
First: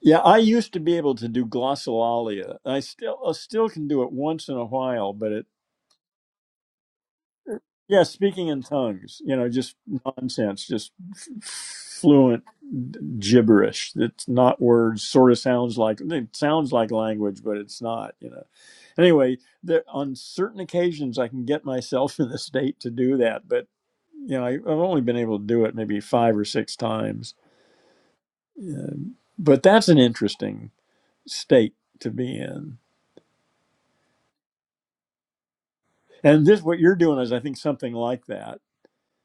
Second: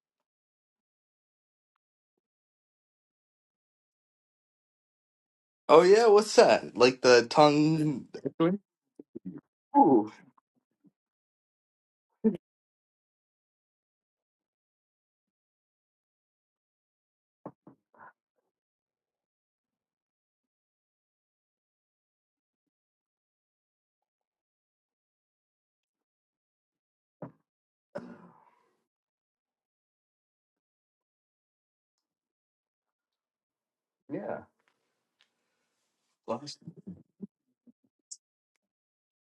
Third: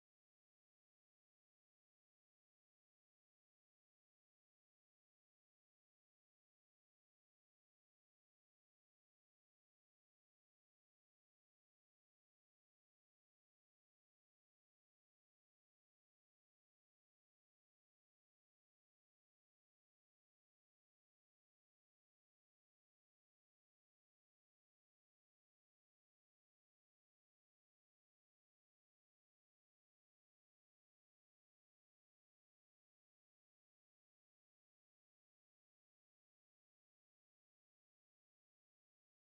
Yeah, I used to be able to do glossolalia. I still I still can do it once in a while, but it Oh, yeah, what's that? Like the er, yeah, tongue. speaking in tongues, you know, just Ooh, nonsense, just f- fluent gibberish. It's not words. Sort of sounds like it sounds like language, but it's not. You know. Anyway, there, on certain occasions, I can get myself [LAUGHS] in the state to do that, but you know, I, I've only been able to do it maybe five or six times. Yeah. But that's an interesting state to be in. yeah. And this, what you're doing is, I think, something like that.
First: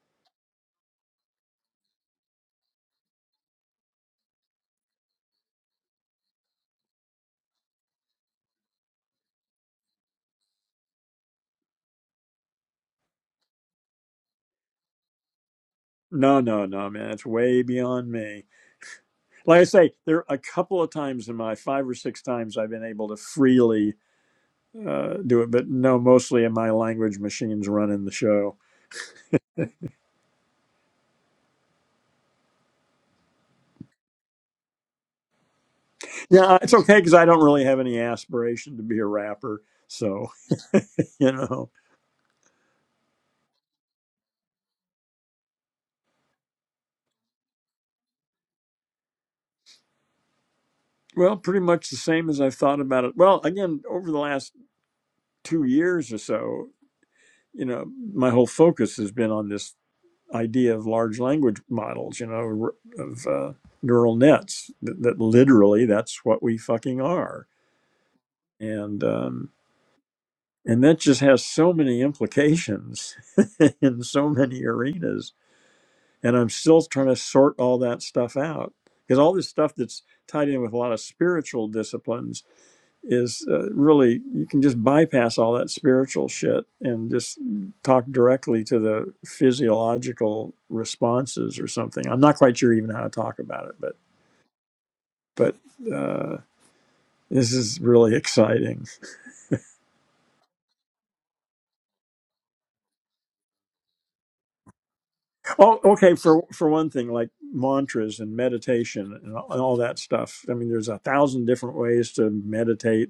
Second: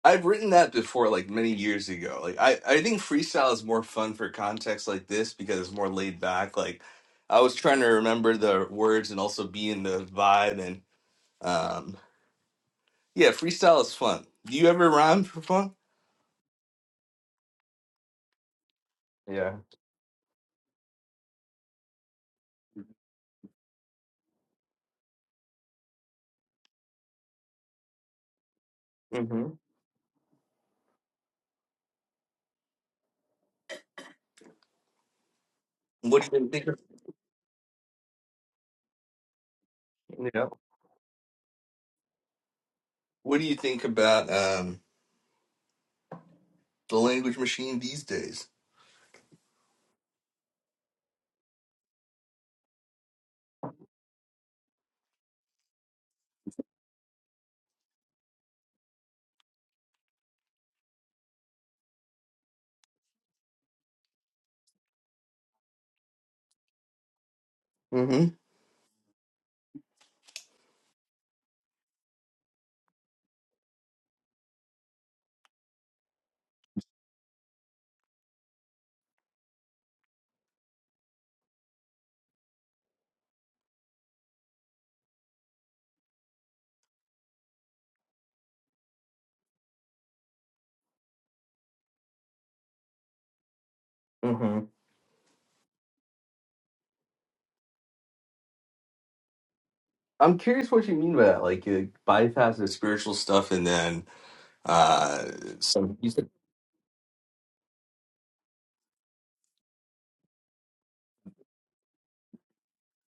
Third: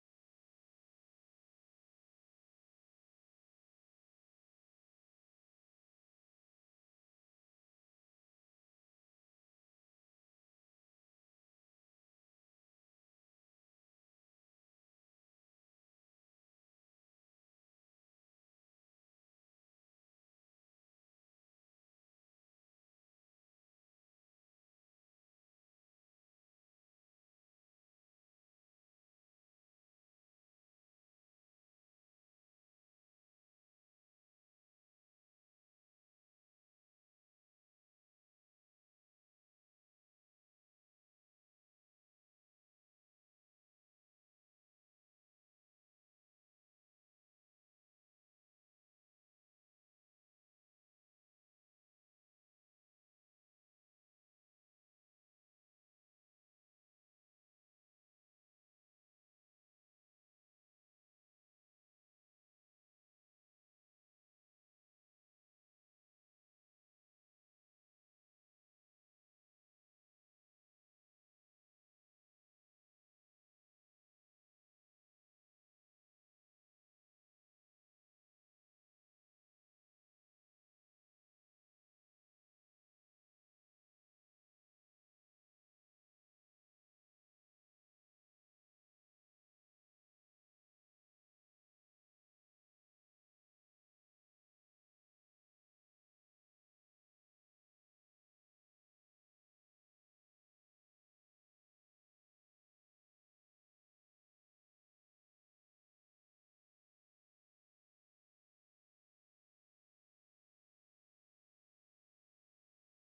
I've written that before, like many years ago. Like I, I think freestyle is more fun for context like this because it's more laid back. Like I was trying to remember the words and also be in the vibe and um yeah, freestyle is fun. Do you ever rhyme for fun? No, no, no, man. It's way beyond me. Yeah. Like I say, there are a couple of times in my five or six times I've been able to freely uh, do it, but no, mostly in my language machines running the show. hmm What do Yeah, you uh, think? it's okay because I don't really have any aspiration to be a rapper. So, Yeah. [LAUGHS] you know, What do you think about um the language machine these days? well, pretty much the same as I've thought about it. Well, again, over the last two years or so, you know, my whole focus has been on this idea of large language models, you know, of uh, neural nets that, that literally that's what we fucking are. hmm And, um, and that just has so many implications [LAUGHS] in so many arenas. And I'm still trying to sort all that stuff out because all this stuff that's tied in with a lot of spiritual disciplines is uh, really you can just bypass all that spiritual shit and just talk directly to the physiological responses or something. I'm not quite sure even how to talk about it, but hmm but uh, this is really exciting. I'm curious what you mean by that. Like you bypass the spiritual stuff and then uh Oh, some okay. music. For for one thing, like mantras and meditation and all, and all that stuff. I mean, there's a thousand different ways to meditate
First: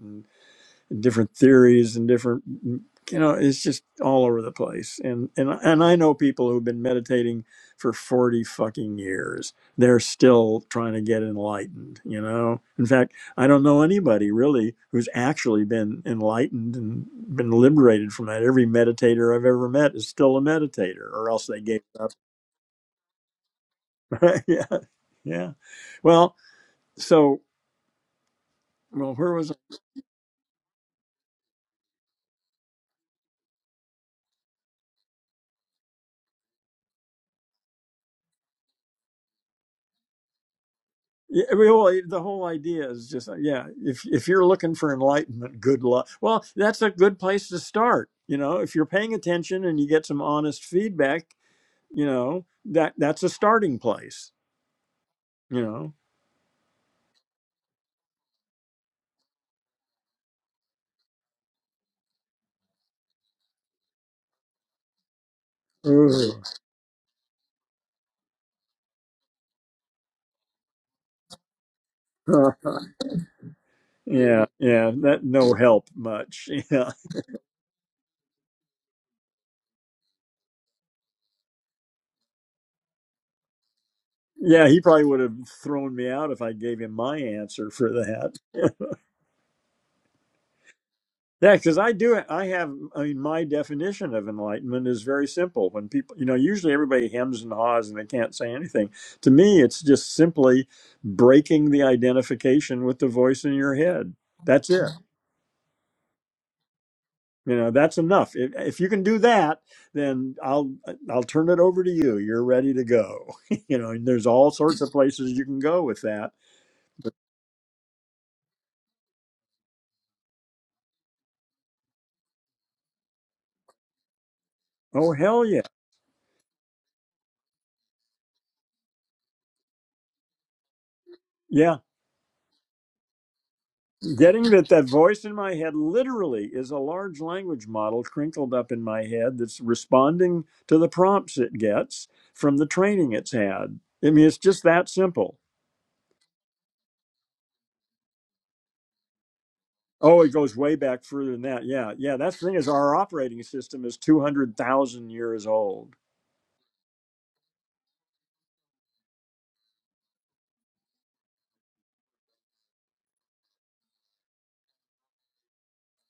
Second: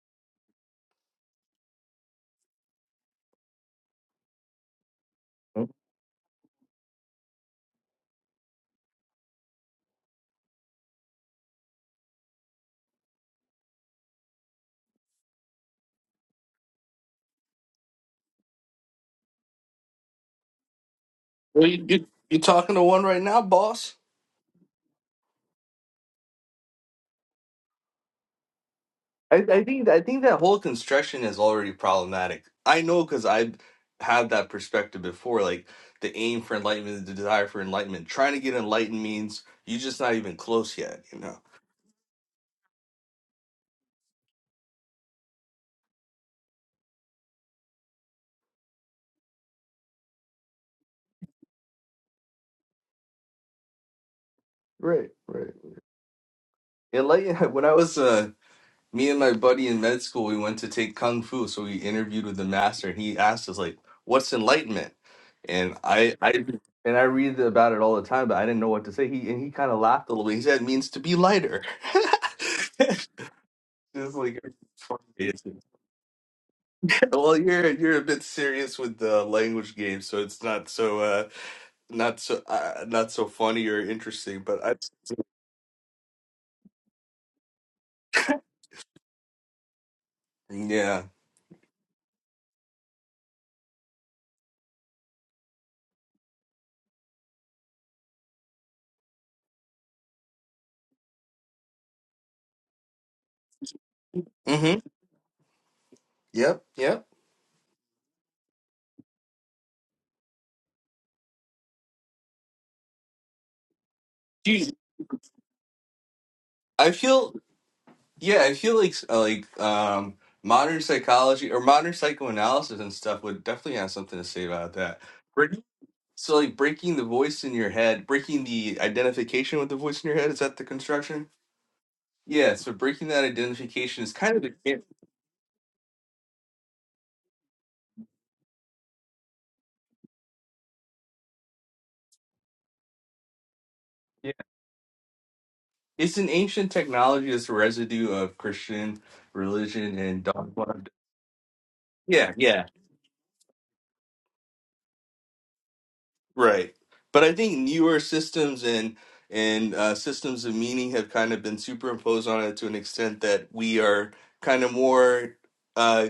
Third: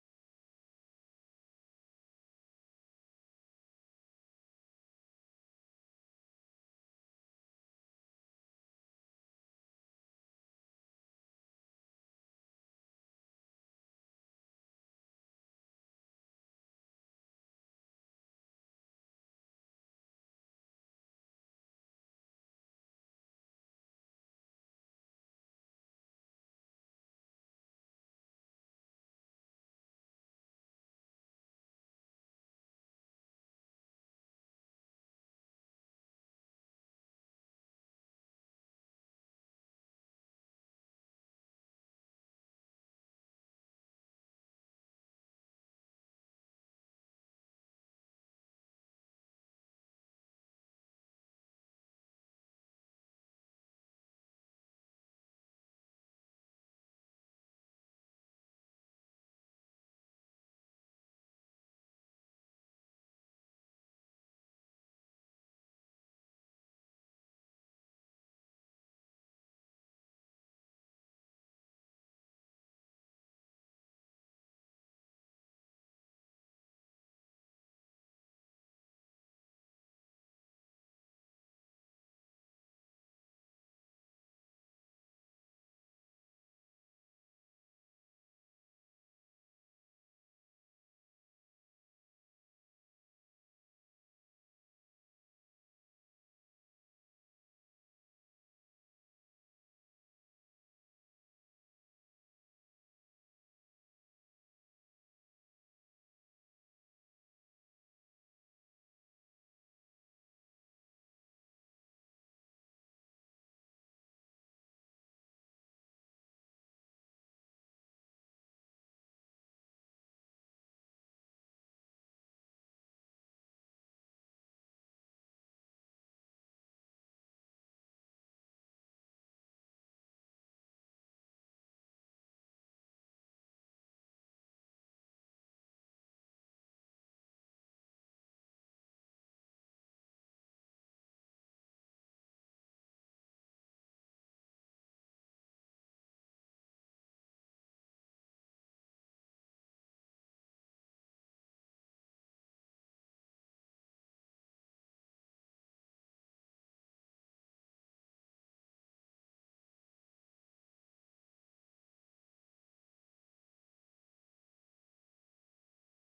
different theories and different mm, you know it's just all over the place and and and I know people who've been meditating for 40 fucking years they're still trying to get enlightened you know in fact I don't know anybody really who's actually been enlightened and been liberated from that every meditator I've ever met is still a meditator or else they Well, gave you, you up you talking to one right now, boss? [LAUGHS] yeah yeah well so well where I, was I think I think that whole construction is already problematic. I know because I have that perspective before. Like the aim for enlightenment, the desire for enlightenment. Trying to get enlightened means you're just not even close yet. You know. Yeah, well, the whole idea is just uh, yeah. If if you're looking for enlightenment, good luck. Well, that's a good place to start. You know, if you're paying attention and you get some honest feedback, you know that that's a starting place. Right, right. You Enlighten. [LAUGHS] When I was uh, me and my buddy in med school, we went to take kung fu, so we interviewed with the master, and he asked us like, "What's enlightenment?" And know. I, I, Ooh. and I read about it all the time, but I didn't know what to say. He and he kind of laughed a little bit. He said, "It means to be lighter." [LAUGHS] [LAUGHS] Just like yeah, yeah. That no help much. [LAUGHS] Yeah, well, you're you're a bit serious with the language game, so it's not so uh not so uh, not so funny or interesting. But yeah. I, He probably would have thrown me out if I gave him my answer for that. yeah, Yeah, because I do. I have. I mean, my definition of enlightenment is very simple. When people, you know, usually everybody hems and haws and they can't say anything. To me, it's just simply breaking the identification with the voice in your head. That's mm-hmm, it. yep, yep. You know, that's enough. If, if you can do that, then I'll I'll turn it over to you. You're ready to go. [LAUGHS] you know, and there's all Dude, sorts of places you can go with that. I feel Yeah, I feel like uh, like um, modern psychology or modern psychoanalysis and stuff would definitely have something to say about that. Oh hell yeah, Breaking- So like breaking the voice in your head, breaking the identification with the voice in your head, is that the construction? yeah. Yeah, so breaking that identification is kind of Getting that the that voice in my head literally is a large language model crinkled up in my head that's responding to the prompts it gets from the training it's had. I mean, yeah. it's just that simple. It's an ancient technology that's a residue of Christian religion Oh, and it goes way dogma. back further than that. Yeah, yeah. Yeah, That's the thing yeah. is our operating system is two hundred thousand years old. Right. But I think newer systems and and uh, systems of meaning have kind of been superimposed on it to an extent that we are kind of more uh,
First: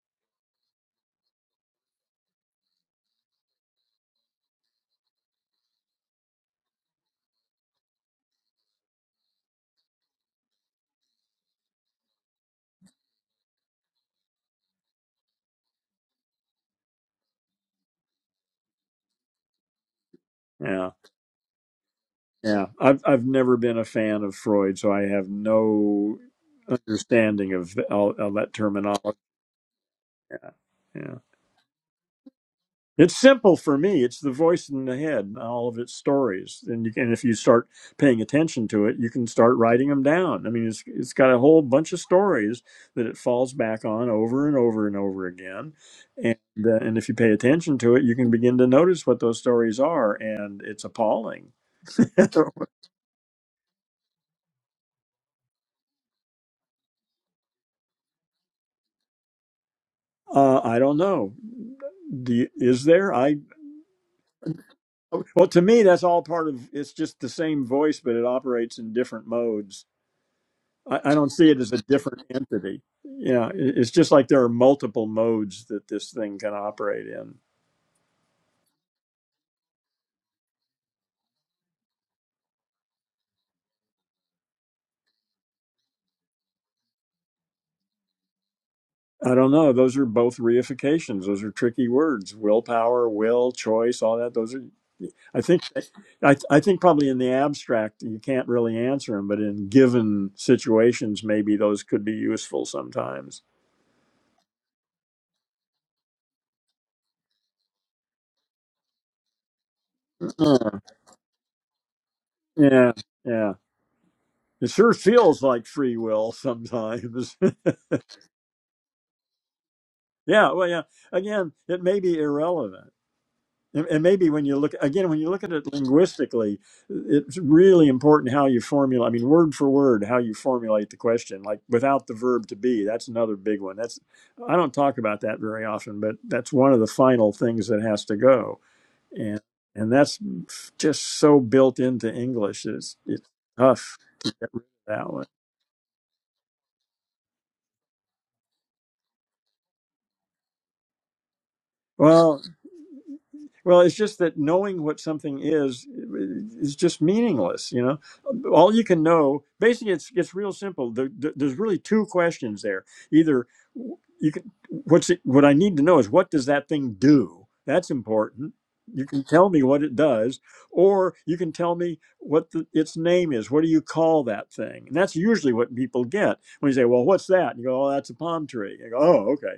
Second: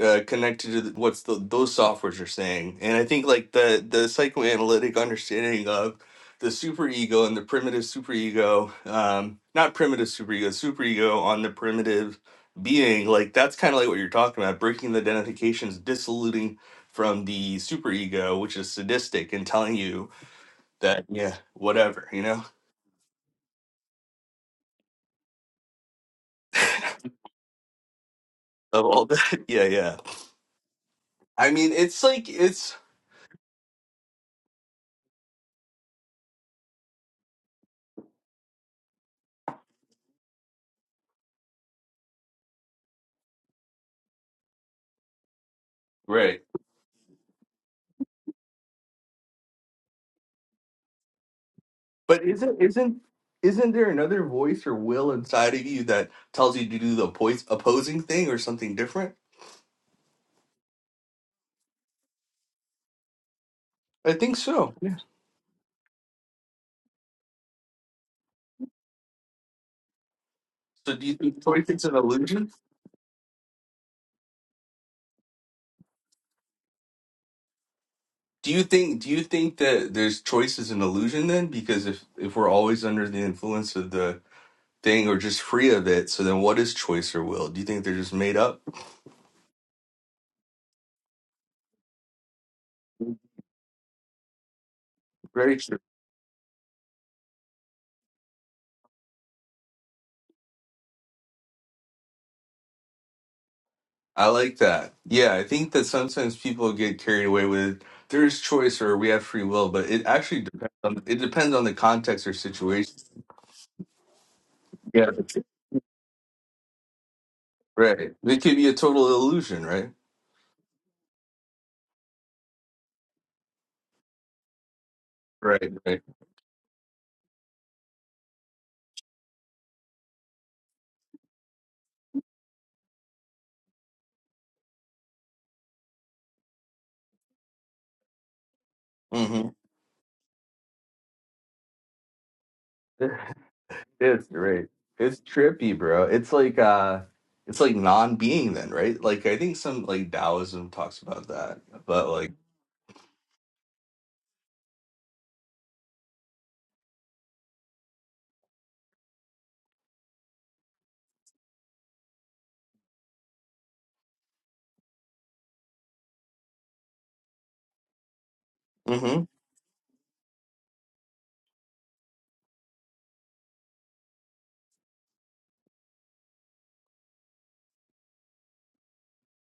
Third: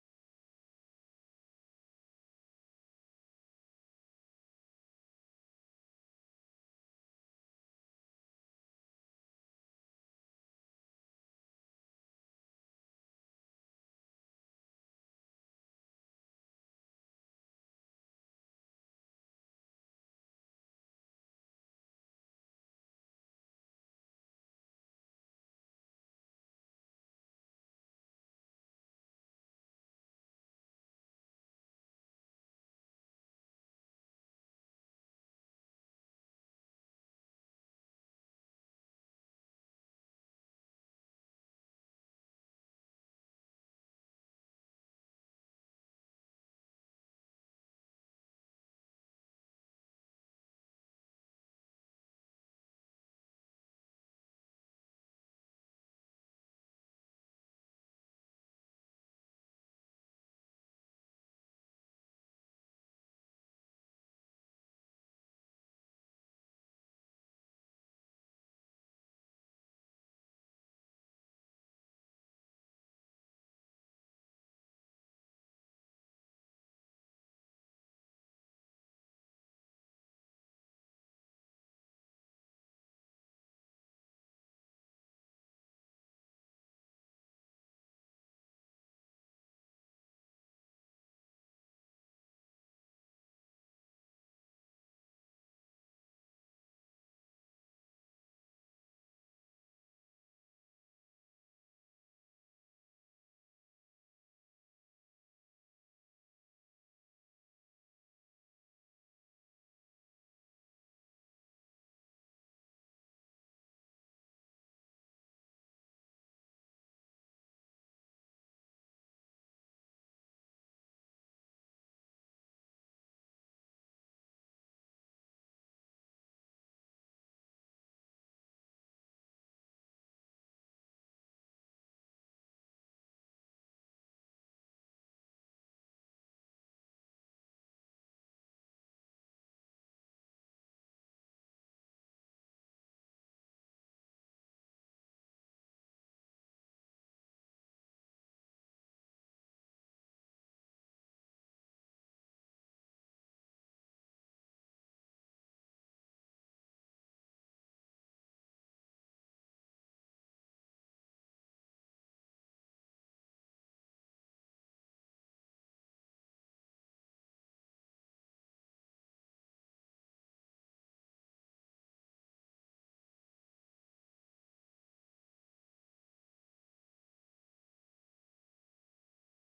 uh, connected to the, what's the, those softwares are saying. And I think like the the psychoanalytic understanding of the superego and the primitive superego, um, not primitive superego, superego on the primitive being, like that's kind of like what you're talking about, breaking the identifications, dissoluting from the superego, which is sadistic, and telling you Yeah, that yeah, whatever, you know, yeah. I've I've never been a fan of Freud, so I have no understanding of all, all that of all terminology. that, [LAUGHS] yeah, yeah. Yeah, yeah. I mean, it's like it's. It's simple for me. It's the voice in the head and all of its stories. And you can, if you start paying attention to it, you can start writing them down. I mean, it's, it's got a whole bunch of stories that it falls back on over and over and over again. right. And, uh, and if you pay attention to it, you can begin to notice what those stories are. And it's appalling. [LAUGHS] But uh, isn't isn't isn't there another voice or will inside of you that tells you to do the oppo- opposing thing or something different? I don't know. Do is there? I, I think so. Yeah. well, to me, that's all part of, it's just the same voice, but it operates in different modes So I, do you I don't think see it choice as a is an different illusion? entity. Yeah, i- it's just like there are multiple modes that this thing can operate in. Do you think do you think that there's choice is an illusion then? Because if if we're always under the influence of the thing or just free of it, so then what is choice or will? Do you think they're just made up? I don't know. Those are both reifications. Those are tricky words. Willpower, will, choice, all that. Those are. I Very think. true. I, I think probably in the abstract you can't really answer them, but in given situations, maybe those could be useful sometimes. I like that. Yeah, I think that sometimes people get carried away with there is choice or we have free will, but it actually depends Mm. on it depends on the context or Yeah, situation. yeah. It sure Yeah, feels like free will sometimes. [LAUGHS] right. It could be a total illusion, right? yeah, well, yeah. Again, it may be irrelevant And and maybe when you look again, when you look at Right, it right. linguistically, it's really important how you formulate. I mean, word for word, how you formulate the question. Like without the verb to be, that's another big one. That's I don't talk about that very often, but that's one of the final things that has to go. And Mm-hmm. and that's just so built into English. It's it's [LAUGHS] tough It's right. that It's one. trippy, bro. It's like uh it's like non-being then, right? Like I think some like Taoism talks about that, but like, Well, Well, it's just that knowing what something is is just meaningless. You know, all you can know. Basically, it's it's real simple. There, there- there's really two questions there. Either you can what's it, what I need to know is what does that thing do? That's important. You mm-hmm. can tell me what it does, or you can tell me what the, its name is. What do you call that thing? And that's usually what people get when you say, "Well, what's that?" And you go, "Oh, that's a palm tree." You go, "Oh, okay."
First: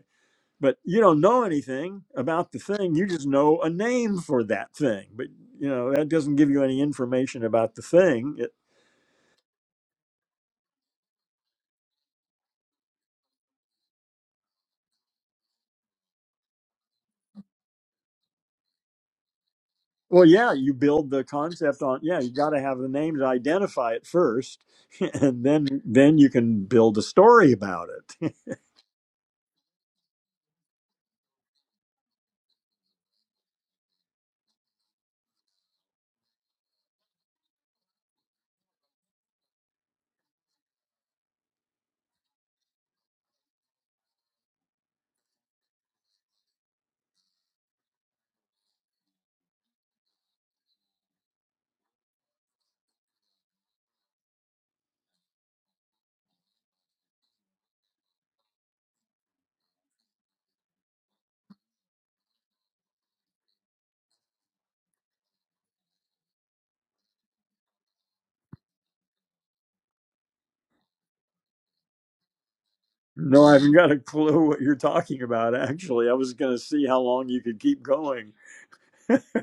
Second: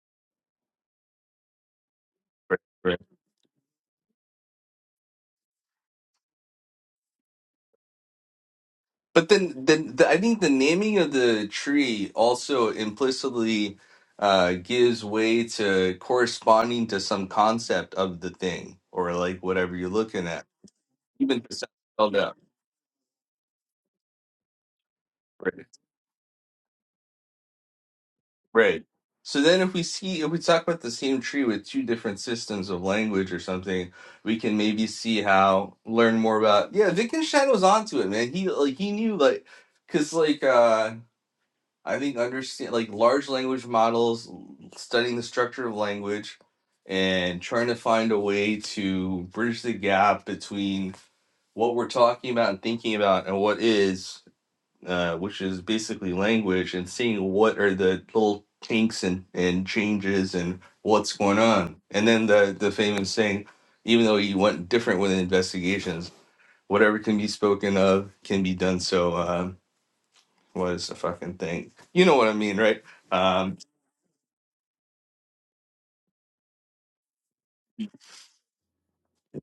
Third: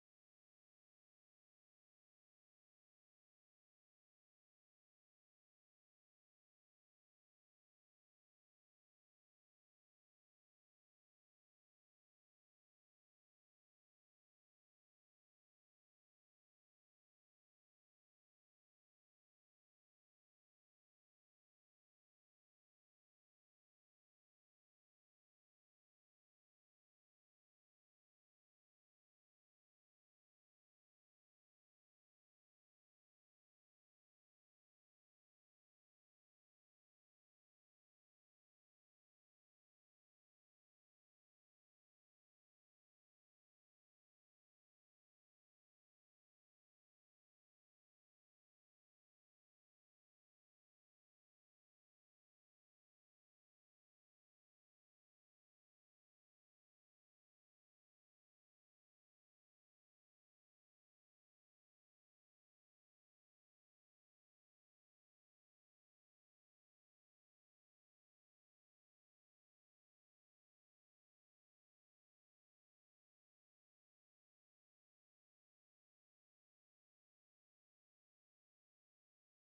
but you don't know anything about the thing you just know a name for that thing but you know that doesn't give you any information about the thing it, But then, then the, I think the naming of the tree also implicitly uh, gives way to corresponding to some concept of the thing or like whatever you're well looking at, yeah you build the even if it's not concept on spelled yeah you out. got to have the name to identify it first [LAUGHS] and then Right. then you can build a story about it Right. So then, if we see if we talk about the same tree with two different systems of language or something, we can maybe see how learn more about. Yeah, Wittgenstein was onto it, man. He like he knew like because like uh I think understand like large language models, studying the structure of language, and trying to find a way to bridge the gap between what we're talking about and thinking about and what is, uh, which is basically language, and seeing what are the little kinks and, and changes and what's going on. And then the, the famous saying, even though you went different with investigations, whatever can be spoken of can be done so. Um, was a fucking thing. You know what I mean, right? [LAUGHS] no i Um, haven't got a clue what you're talking about actually i was going to see how long you could keep going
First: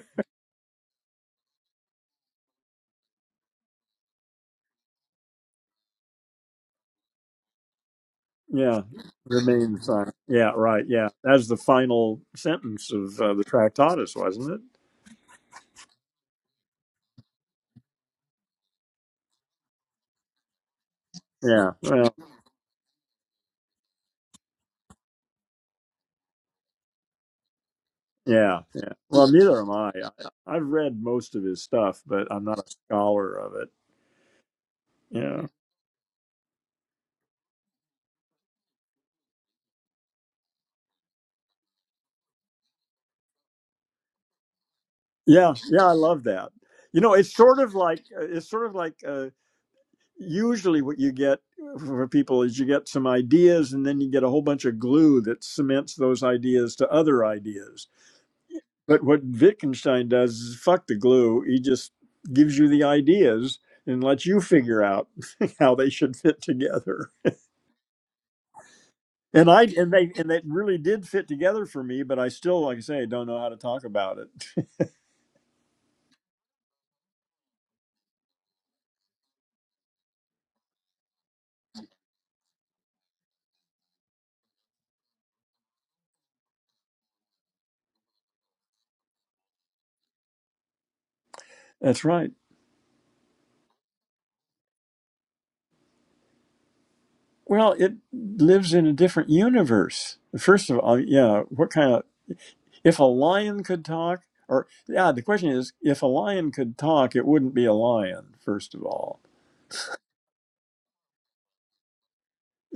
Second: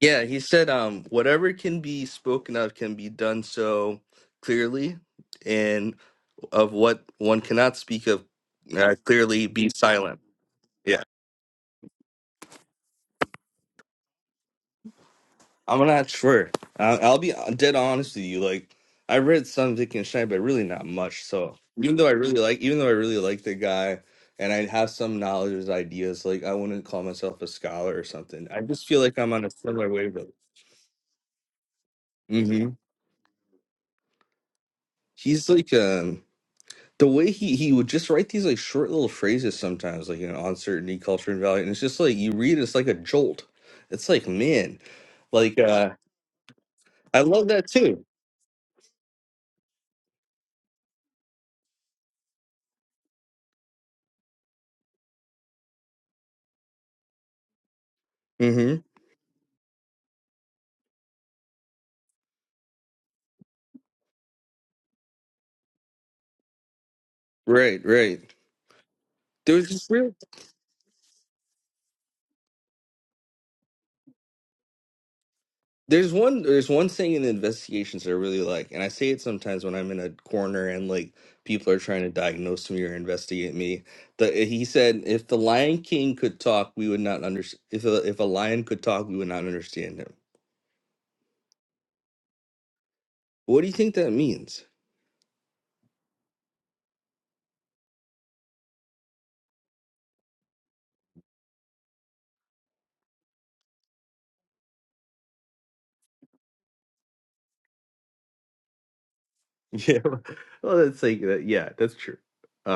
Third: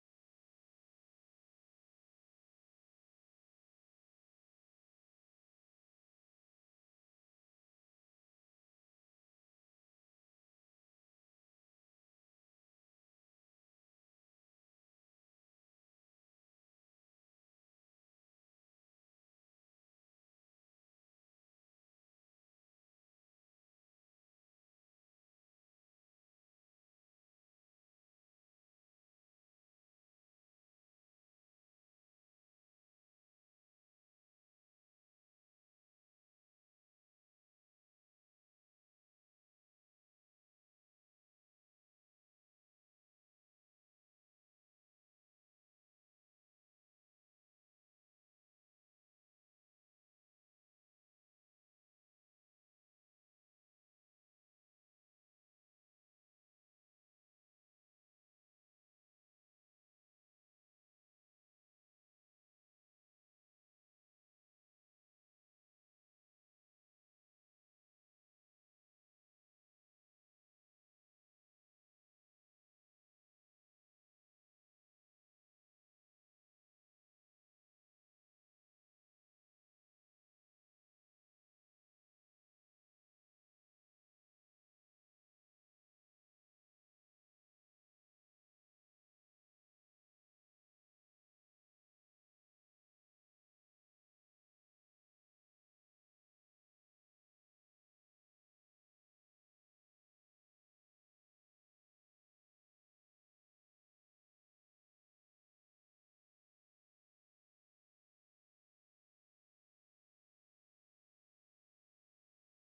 yeah, he said, um, whatever can be spoken of can be done so clearly, and of what one cannot speak of yeah uh, clearly, be remain silent silent. yeah right Yeah, yeah that's the final sentence of uh, the tractatus wasn't it I'm not sure. I- I'll be dead honest with you. Like, I read some Wittgenstein, but really not much. So, yeah even well, though I really like, even though I really like the guy, and I have some knowledge of his ideas, like I wouldn't call myself a scholar or something. Yeah, I just yeah. feel like Well, I'm on a neither am similar I. wavelength. I. I've read most of his stuff, but I'm Mm-hmm. not a scholar of it. Yeah, He's like um the way he he would just write these like short little phrases sometimes, like you know, uncertainty, culture, and value, and it's just like you read, it's like a jolt. It's like man, yeah, like yeah. uh, I love that. You know, I it's love sort that of too. like uh, it's sort of like uh, usually what you get for people is you get some ideas, and then you get a whole bunch of glue that cements those ideas to other ideas. hmm But what Wittgenstein does is fuck the glue. He just gives you the ideas and lets you figure out [LAUGHS] how they should fit together. Right, right. And I There's just and they real. and that really did fit together for me, but I still, like I say, I don't know how to talk about it. There's one. There's one thing in the investigations that I really like, and I say it sometimes when I'm in a corner and like people are trying to diagnose me or investigate me. The, he said, "If the Lion King could talk, we would not understand. If a, if a lion could talk, we would not understand him." [LAUGHS] That's right. What do you think that means? Well, it lives in a different universe. First of all, yeah, what kind of if a lion could talk, or yeah, the question is, if a lion could talk, it wouldn't be a lion. First of all, Yeah. [LAUGHS] Well, that's like that. Yeah, that's true.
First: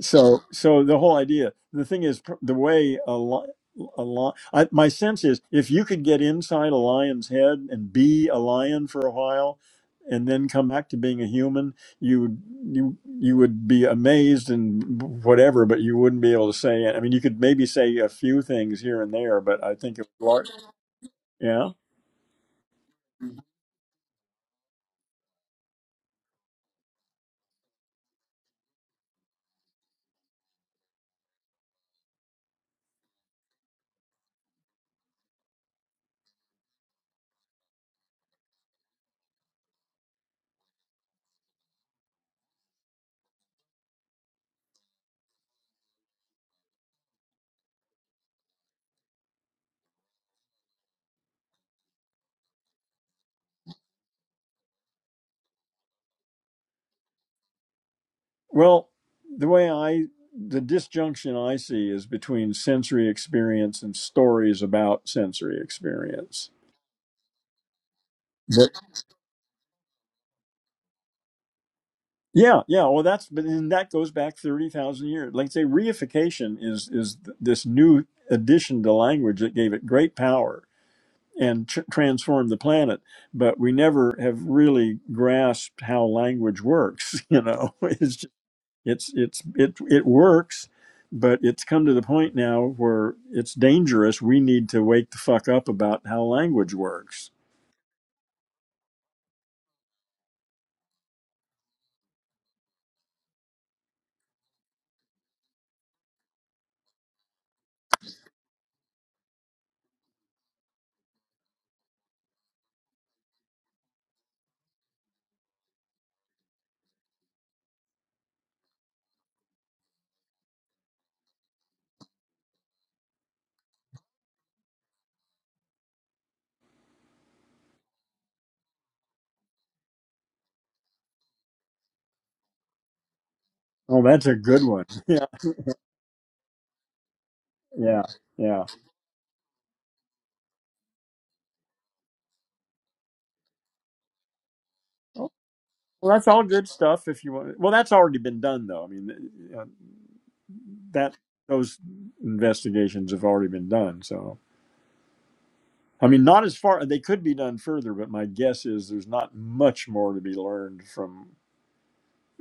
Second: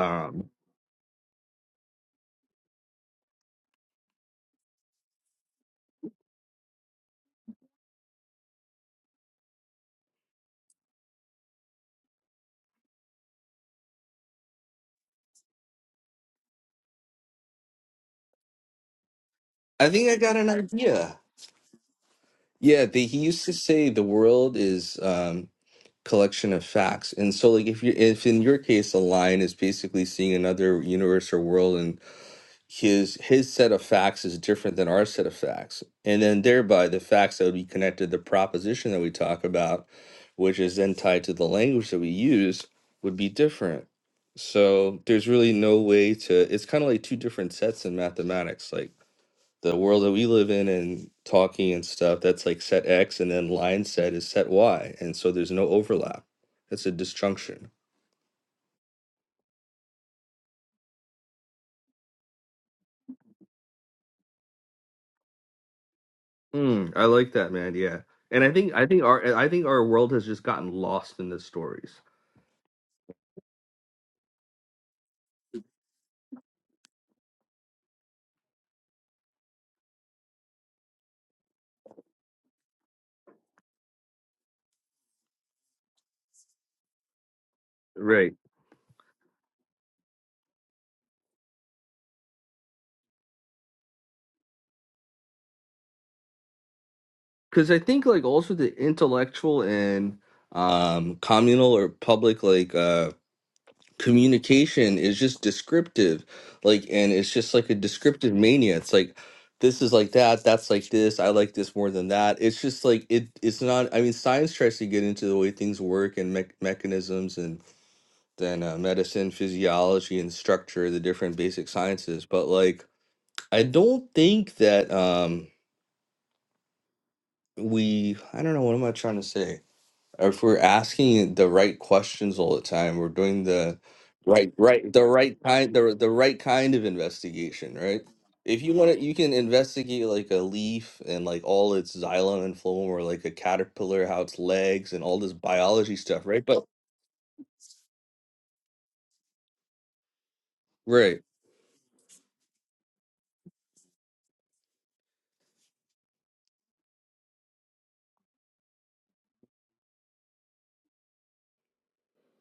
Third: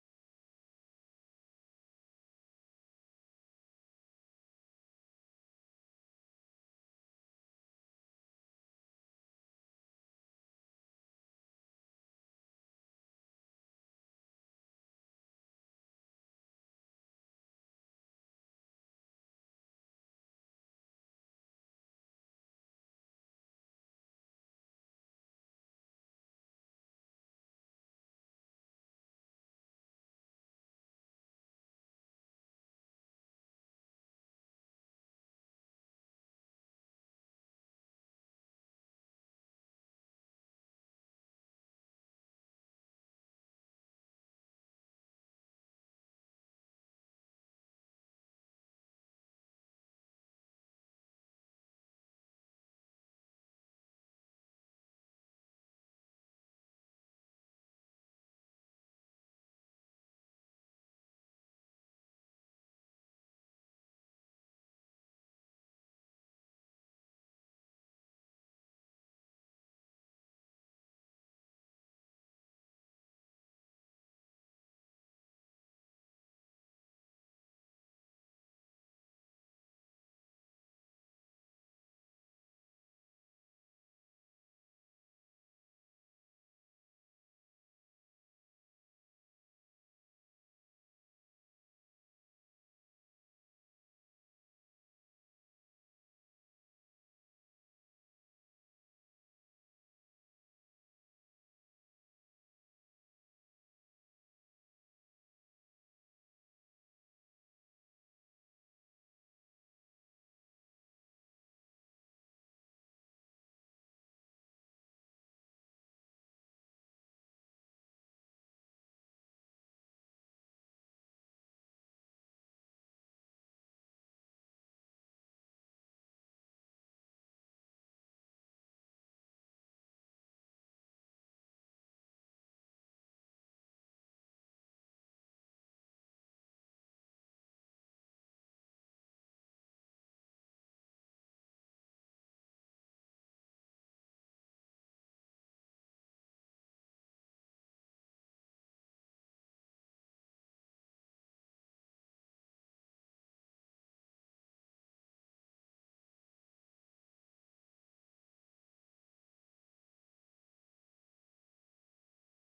so so the whole idea the thing is pr- the way a lion, a lot I, my sense is if you could get inside a lion's head and be a lion for a while and then come back to being a human you would- you you would be amazed and whatever but you wouldn't be able to say it i mean you could maybe say a few things here and there but i I think it think I got an large idea. yeah Yeah, the, he used to say the world is um collection of facts. And so like if you if in your case a line is basically seeing another universe or world and. his his set of facts is different than our set of facts and then thereby the facts that would be connected to the proposition that we talk about which is then tied to the language that we use would be different so there's really no way to it's kind of like two different sets in mathematics like the world that we live in and talking and stuff that's like set x and then line set is set y and so there's no overlap that's a disjunction well, the way I, the disjunction I see is between sensory experience and stories about sensory experience Mm, I like that, man. Yeah, and I think But- I think our I think our world has just gotten lost in the stories, yeah, yeah. Well, that's but then that goes back thirty thousand years. Like say, reification is is th- this new addition to language that gave it great power and tr- transformed the planet. But we never have really grasped how language works. [LAUGHS] You know, it's right? just, it's it's it it works, but it's come to the point now where it's dangerous. We need to wake the fuck up about how language works. Because I think like also the intellectual and um communal or public like uh communication is just descriptive, like, and it's just like a descriptive mania. It's like this is like that, that's like this. I like this more than that. It's just like it. It's not. I mean, science tries to get into the way things work and me mechanisms than uh, medicine, physiology, and structure, the different basic sciences. But like, I don't think that um, we, I don't know, what am I trying to say? If we're asking the right questions all the time, we're doing the Oh, that's a right, good one. right, the [LAUGHS] right kind, the the right kind of investigation, Yeah, right? yeah, If yeah. you want to, you can investigate like a leaf and like all its xylem and phloem, or like a caterpillar, how its legs and all this biology Well, stuff, that's all right? But good stuff. If you want, well, that's already been done, though. I mean, uh, that right, those investigations have already been done. So, I mean, not as far. They could be done further, but my guess is there's not much more to be learned from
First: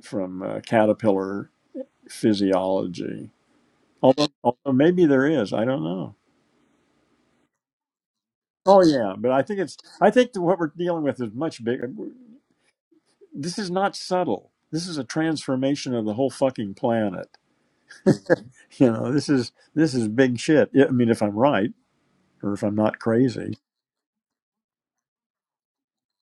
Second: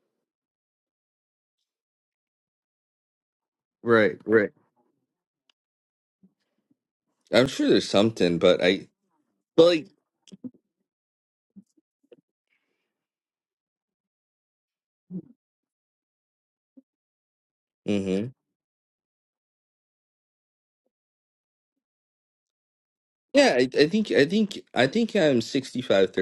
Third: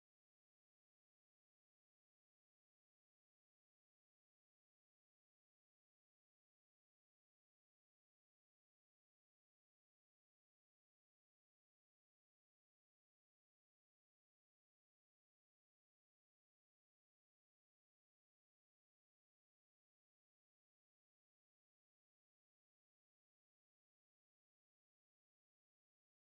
from uh, caterpillar physiology. right, Although, right. although maybe there is. I don't know. I'm sure there's something, but Oh I, yeah, but I think but it's. like I think that what we're dealing with is much bigger. This is not subtle. This is a transformation of the whole fucking planet. Mm-hmm. [LAUGHS] You know, this is this is big shit. Yeah, I mean, if I'm right or if I'm not Yeah, crazy. I, I think I think I think I'm 35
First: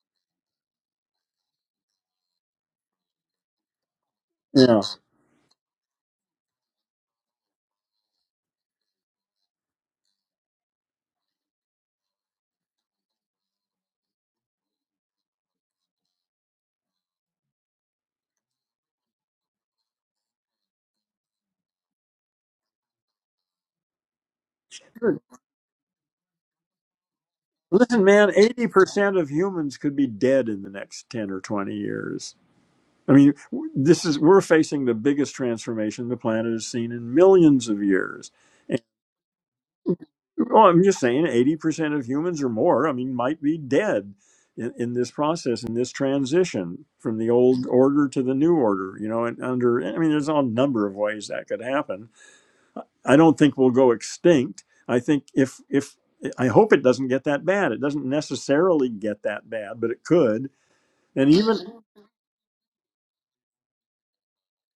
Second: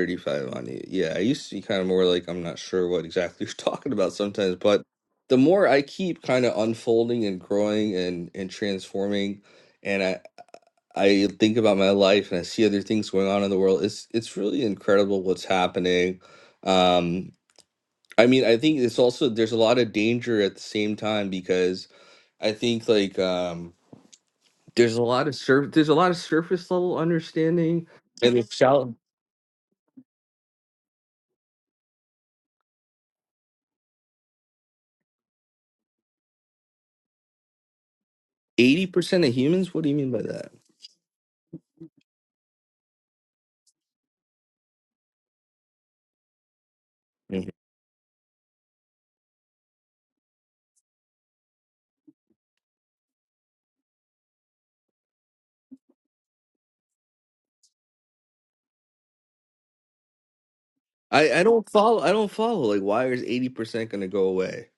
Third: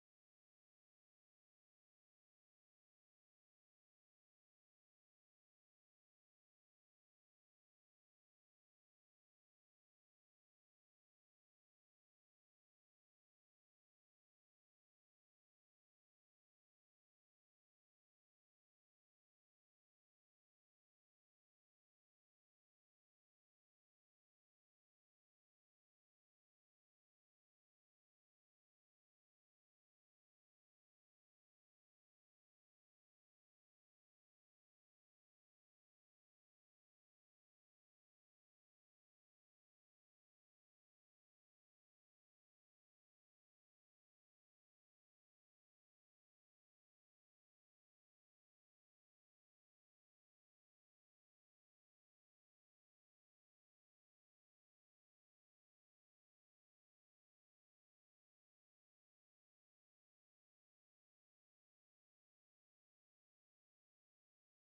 on it. Yeah, I used to be kind of more like I'm not sure what exactly you're [LAUGHS] talking about sometimes, but Yeah. the more I keep kind of unfolding and growing and and transforming and I I think about my life and I see other things going on in the world, it's it's really incredible what's happening. Um I mean, I think it's also there's a lot of danger at the same time because I think like um there's a Good. lot of sur- there's a lot of surface level understanding Listen, man, and the eighty shallow percent of humans could be dead in the next ten or twenty years. I mean, w- this is we're facing the biggest transformation the planet has seen in millions of years. And 80% of humans what do you mean by that well, I'm just saying, eighty percent of humans or more, I mean, might be dead in, in this process, in this transition from the Mhm. old order to the new order. You know, and under, I mean, there's a number of ways that could happen I don't think we'll go extinct. I think if if I hope it doesn't get that bad. It doesn't necessarily get that bad, but it could. And I, I even don't follow i don't follow like why is 80% going to go away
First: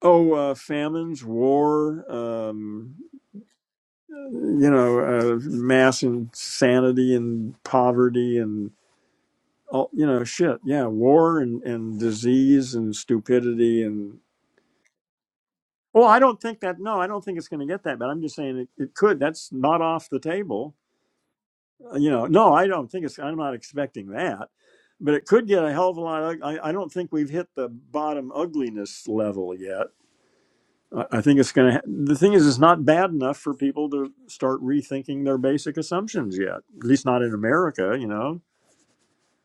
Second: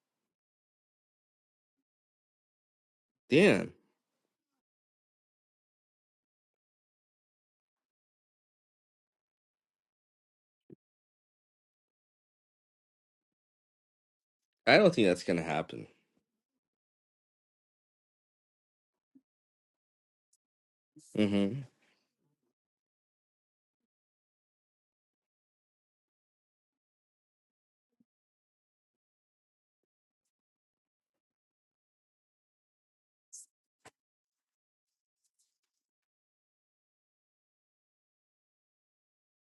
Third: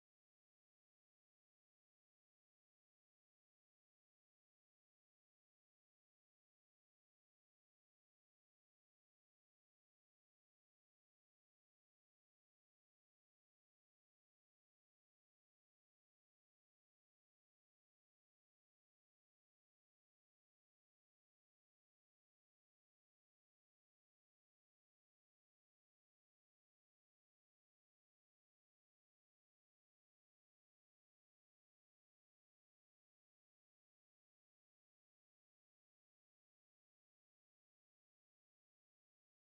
oh, uh, famines, war, um, damn you know, uh, mass insanity and poverty and all you know, shit. Yeah, war and and disease and stupidity and. i don't think that's going to happen Well, I don't think that. No, I don't think it's going to get that bad. I'm just saying it, it could. That's not off the table hmm you know, no, I don't think it's. I'm not expecting that, but it could get a hell of a lot. ug- I, I don't think we've hit the bottom ugliness level yet. I, I think it's going to. Ha- the thing is, it's not bad enough for people to start rethinking their basic assumptions yet. At least not in America, you know.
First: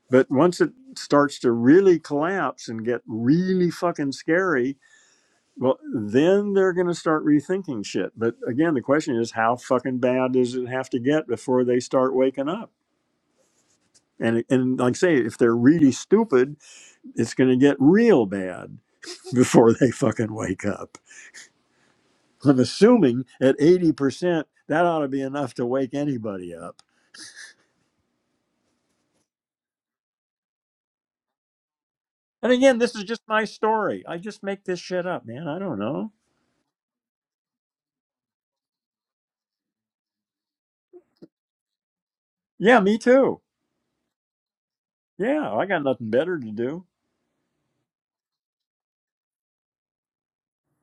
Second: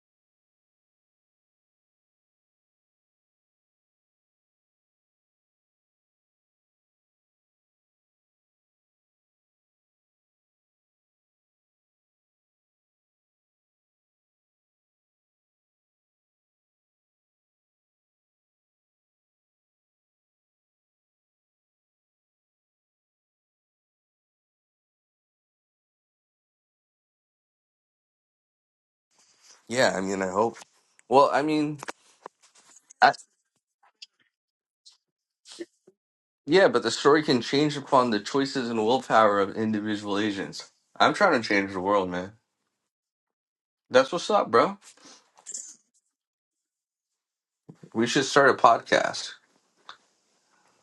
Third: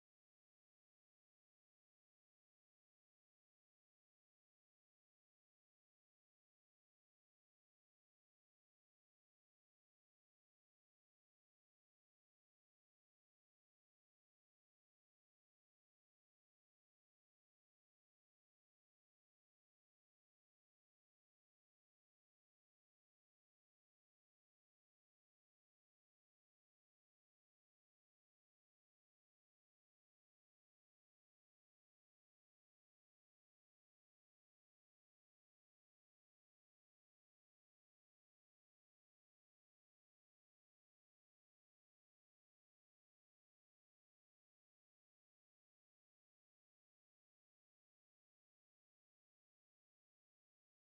But once it starts to really collapse and get really fucking scary, well, then they're going to start rethinking shit. But again, the question is, how fucking bad does it have to get before they start waking up? And and like I say, if they're really stupid, it's going to get real bad [LAUGHS] before they fucking wake up. I'm assuming at eighty percent that ought to be enough to wake anybody up. yeah i mean i hope well i mean And again, this is I, just my story. I just make this shit up, man. I don't know. yeah but the story can change upon the choices and willpower of individual agents i'm trying to change the world man Yeah, me too. that's what's up bro Yeah, I got nothing better to do. we should start a podcast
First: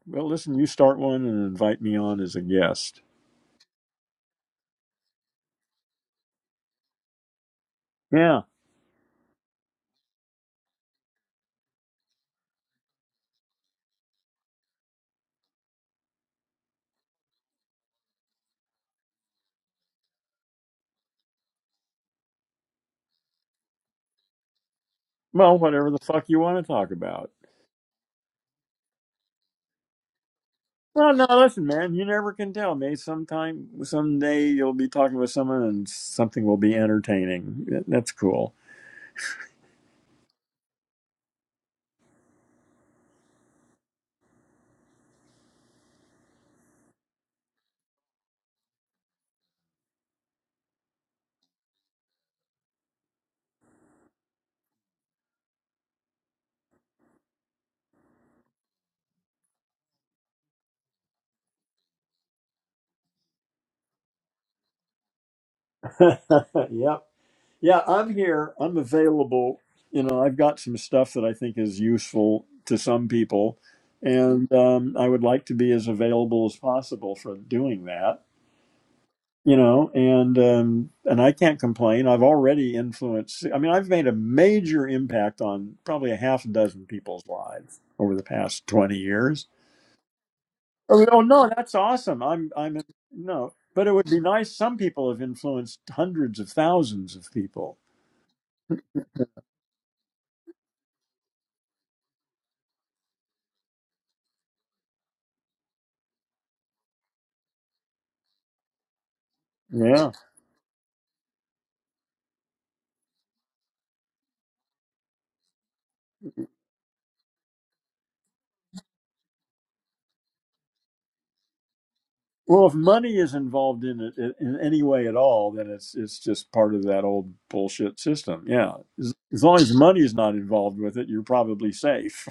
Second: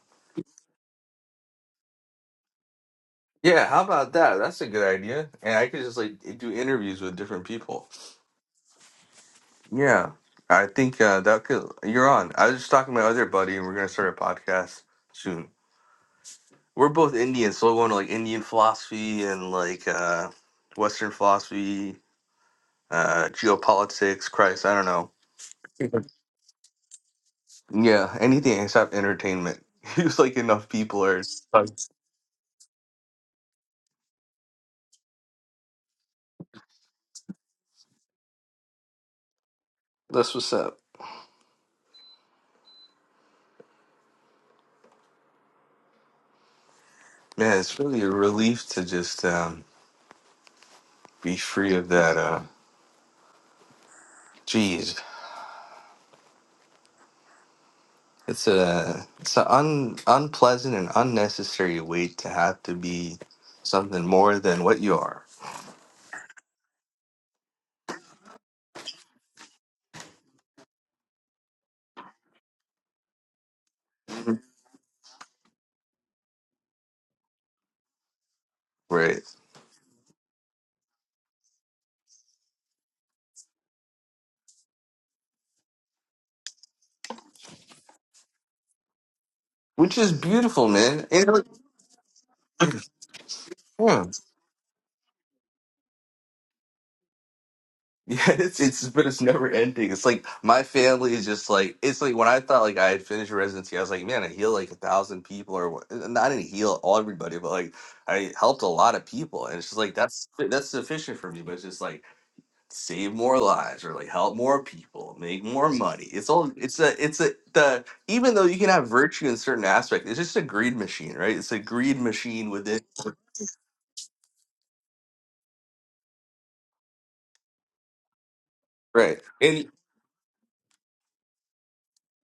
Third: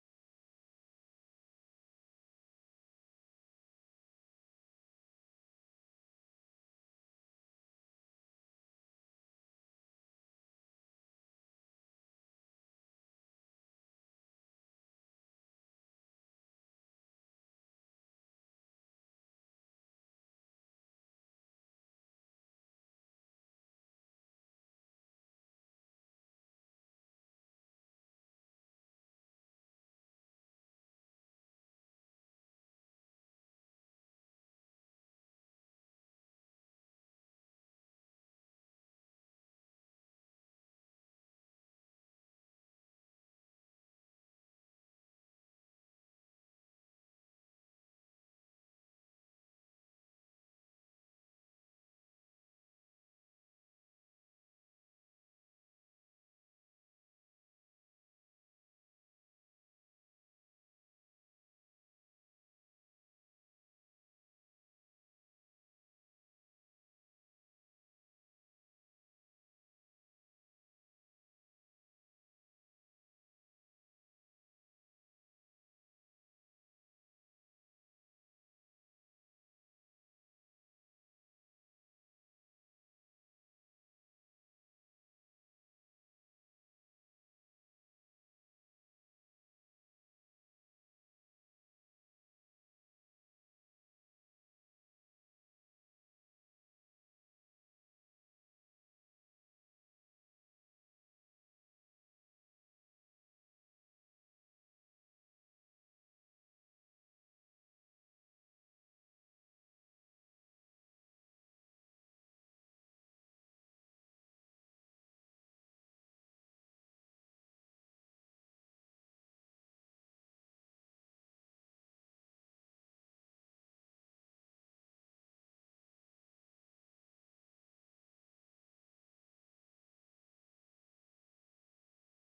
Well, listen, you start one and invite me on as a guest. Yeah, how about that? That's a good idea. And I could just like do interviews with different people. Yeah. Yeah, I think uh, that could. You're on. I was just talking to my other buddy, and we're gonna start a podcast soon. We're both Indian, so we're going to like Indian philosophy and like uh, Western philosophy, uh, geopolitics. Christ, I don't Well, whatever the know. [LAUGHS] fuck you want to talk about. Yeah, anything except entertainment. [LAUGHS] It's like enough people No, are. no, listen, That's man. You never can tell. Maybe sometime, someday, you'll be talking with someone, and something will be entertaining. That- That's cool. what's up. Man, it's really a relief to just um, be free of that. Uh, geez. It's a it's an un, unpleasant and unnecessary weight to have to be something more than what you are, [LAUGHS] yep. Yeah, I'm here. I'm available. You know, I've got some stuff that I think is useful to some people, and um, I would like to be as available as possible for doing that. right? you know and um and i can't complain i've already influenced i mean i've made a major impact on probably a half a dozen people's lives over the past 20 years Which is beautiful, oh man. no And like, no, that's awesome i'm i'm no but it yeah, would be nice some people have influenced hundreds of thousands of people [LAUGHS] yeah, it's it's but it's never ending. It's like my family is just like it's like when I thought like I had finished residency, I was like, man, I healed like a thousand people, or what- and I didn't heal all everybody, but like I helped a lot of people, and it's just like yeah that's that's sufficient for me. But it's just like. save more lives or like help more people make more money it's all it's a it's a the even though you can have virtue in certain aspect it's just a greed machine right it's a greed machine well if within money is involved in it in in any way at all then it's it's just part of that old bullshit system yeah as, right as long and as money is not involved with it you're probably safe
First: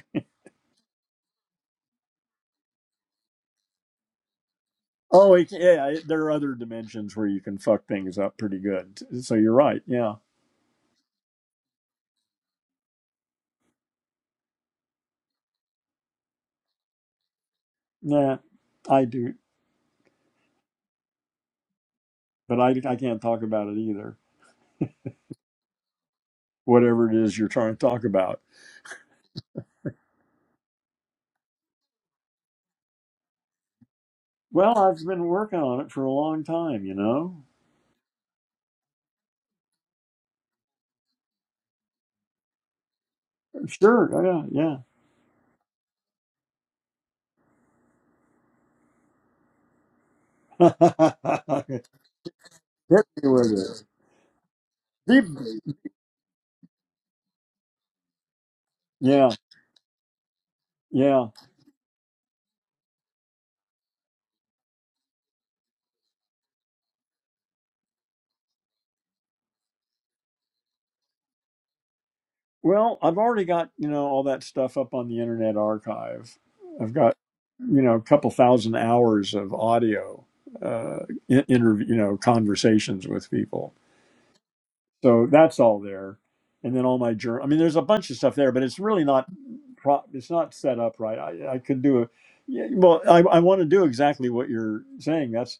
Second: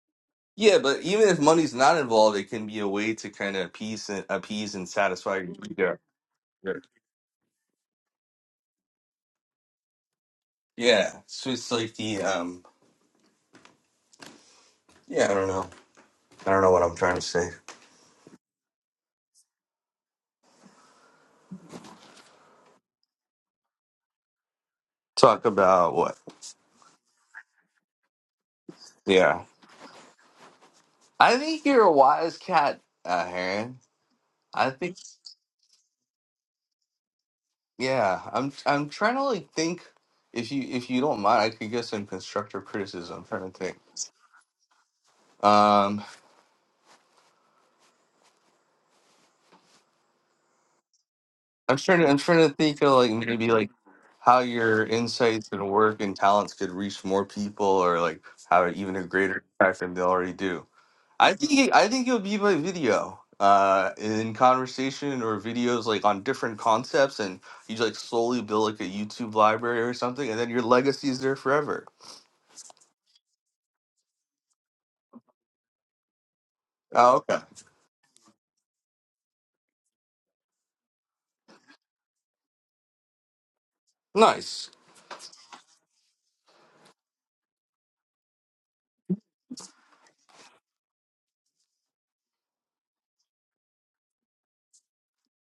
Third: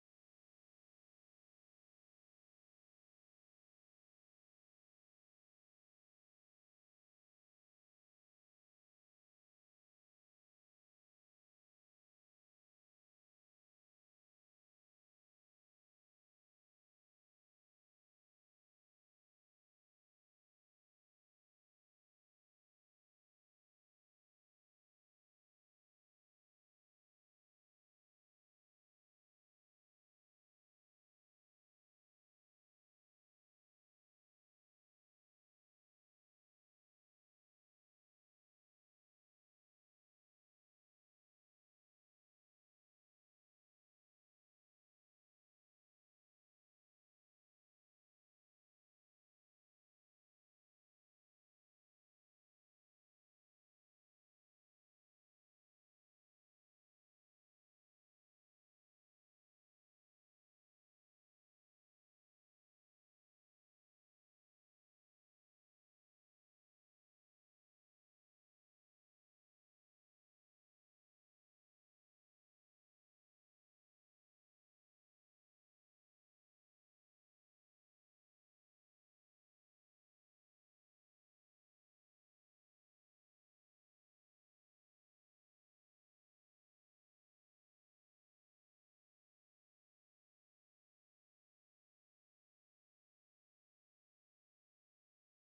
yeah but even if money's not involved it can be a way to kind of appease and appease and Oh, satisfy it, your yeah. ego. It, there are other yeah dimensions where you can fuck things up pretty good. So you're right. Yeah. yeah so it's like the um yeah i don't know i don't know what i'm trying to say Nah, I do, but I I can't talk about it either. talk about what Whatever it is you're trying to talk about. yeah i think you're a wise cat uh heron i Well, think I've been working on it for a long time. You know. Yeah, I'm I'm trying to like think if you if you don't mind, I could get some constructive criticism. I'm trying to think. Sure. Yeah. Um, Yeah. [LAUGHS] I'm trying to I'm trying to think of Hit like me maybe with like it. how your insights and Deep- work and talents could reach more people, or like have even a Yeah. greater impact than they already do. Yeah. I think I think it'll be by video, uh, in conversation or videos like on different concepts, and you like slowly build like a YouTube library or something, and then your legacy is there forever. Well, I've already got, you know, all that stuff up on the Internet Archive. I've got, Oh, okay, you know, a couple thousand hours of audio, uh, in- interview, you know, conversations with people. nice. So that's all there. And then all my journal. I mean, there's a bunch of stuff there, but it's really not, pro- it's not set up right. I, I could do a, yeah, well, I, I want to do exactly what you're saying. That's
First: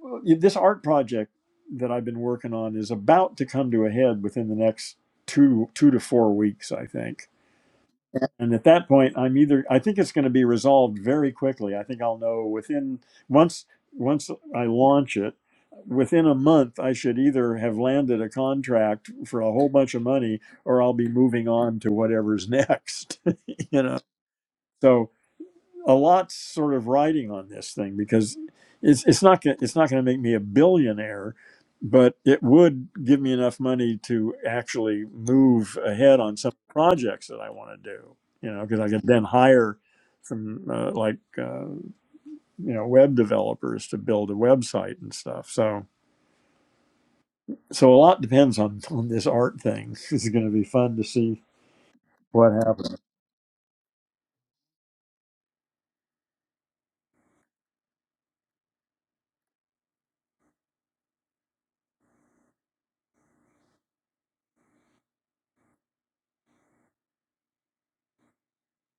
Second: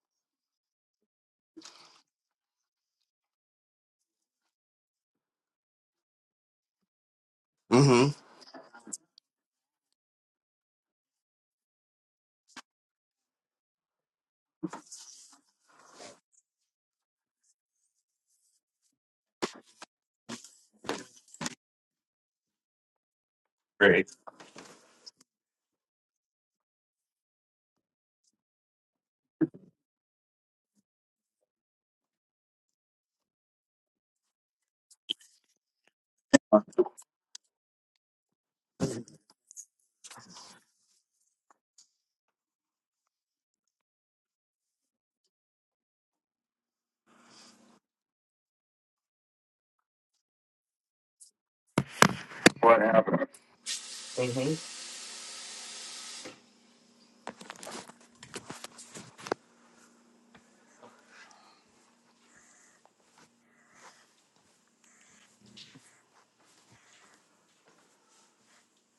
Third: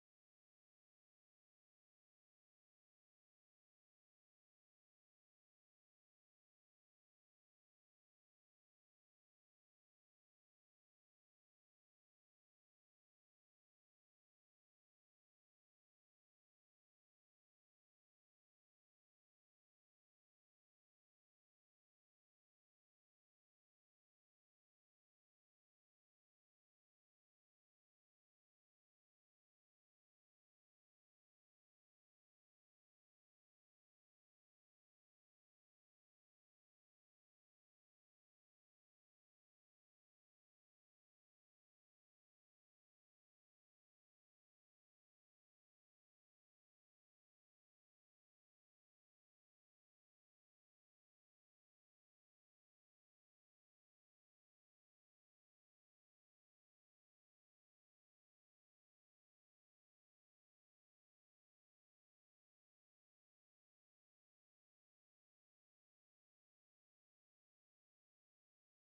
well, y- this art project that I've been working on is about to come to a head within the next two, two to four weeks, I think Mm-hmm. and at that point, I'm either I think it's going to be resolved very quickly. I think I'll know within once once I launch it, within a month I should either have landed a contract for a whole bunch of money or I'll be moving on to whatever's next. [LAUGHS] you know. Great. So a lot sort of riding on this thing because it's it's not gonna, it's not going to make me a billionaire, but it would give me enough money to actually move ahead on some projects that I want to do. You know, because I could then hire some uh, like uh, you know web developers to build a website and stuff. So so a lot depends on on this art thing. [LAUGHS] It's going to be fun to see what What happens. happened? hmm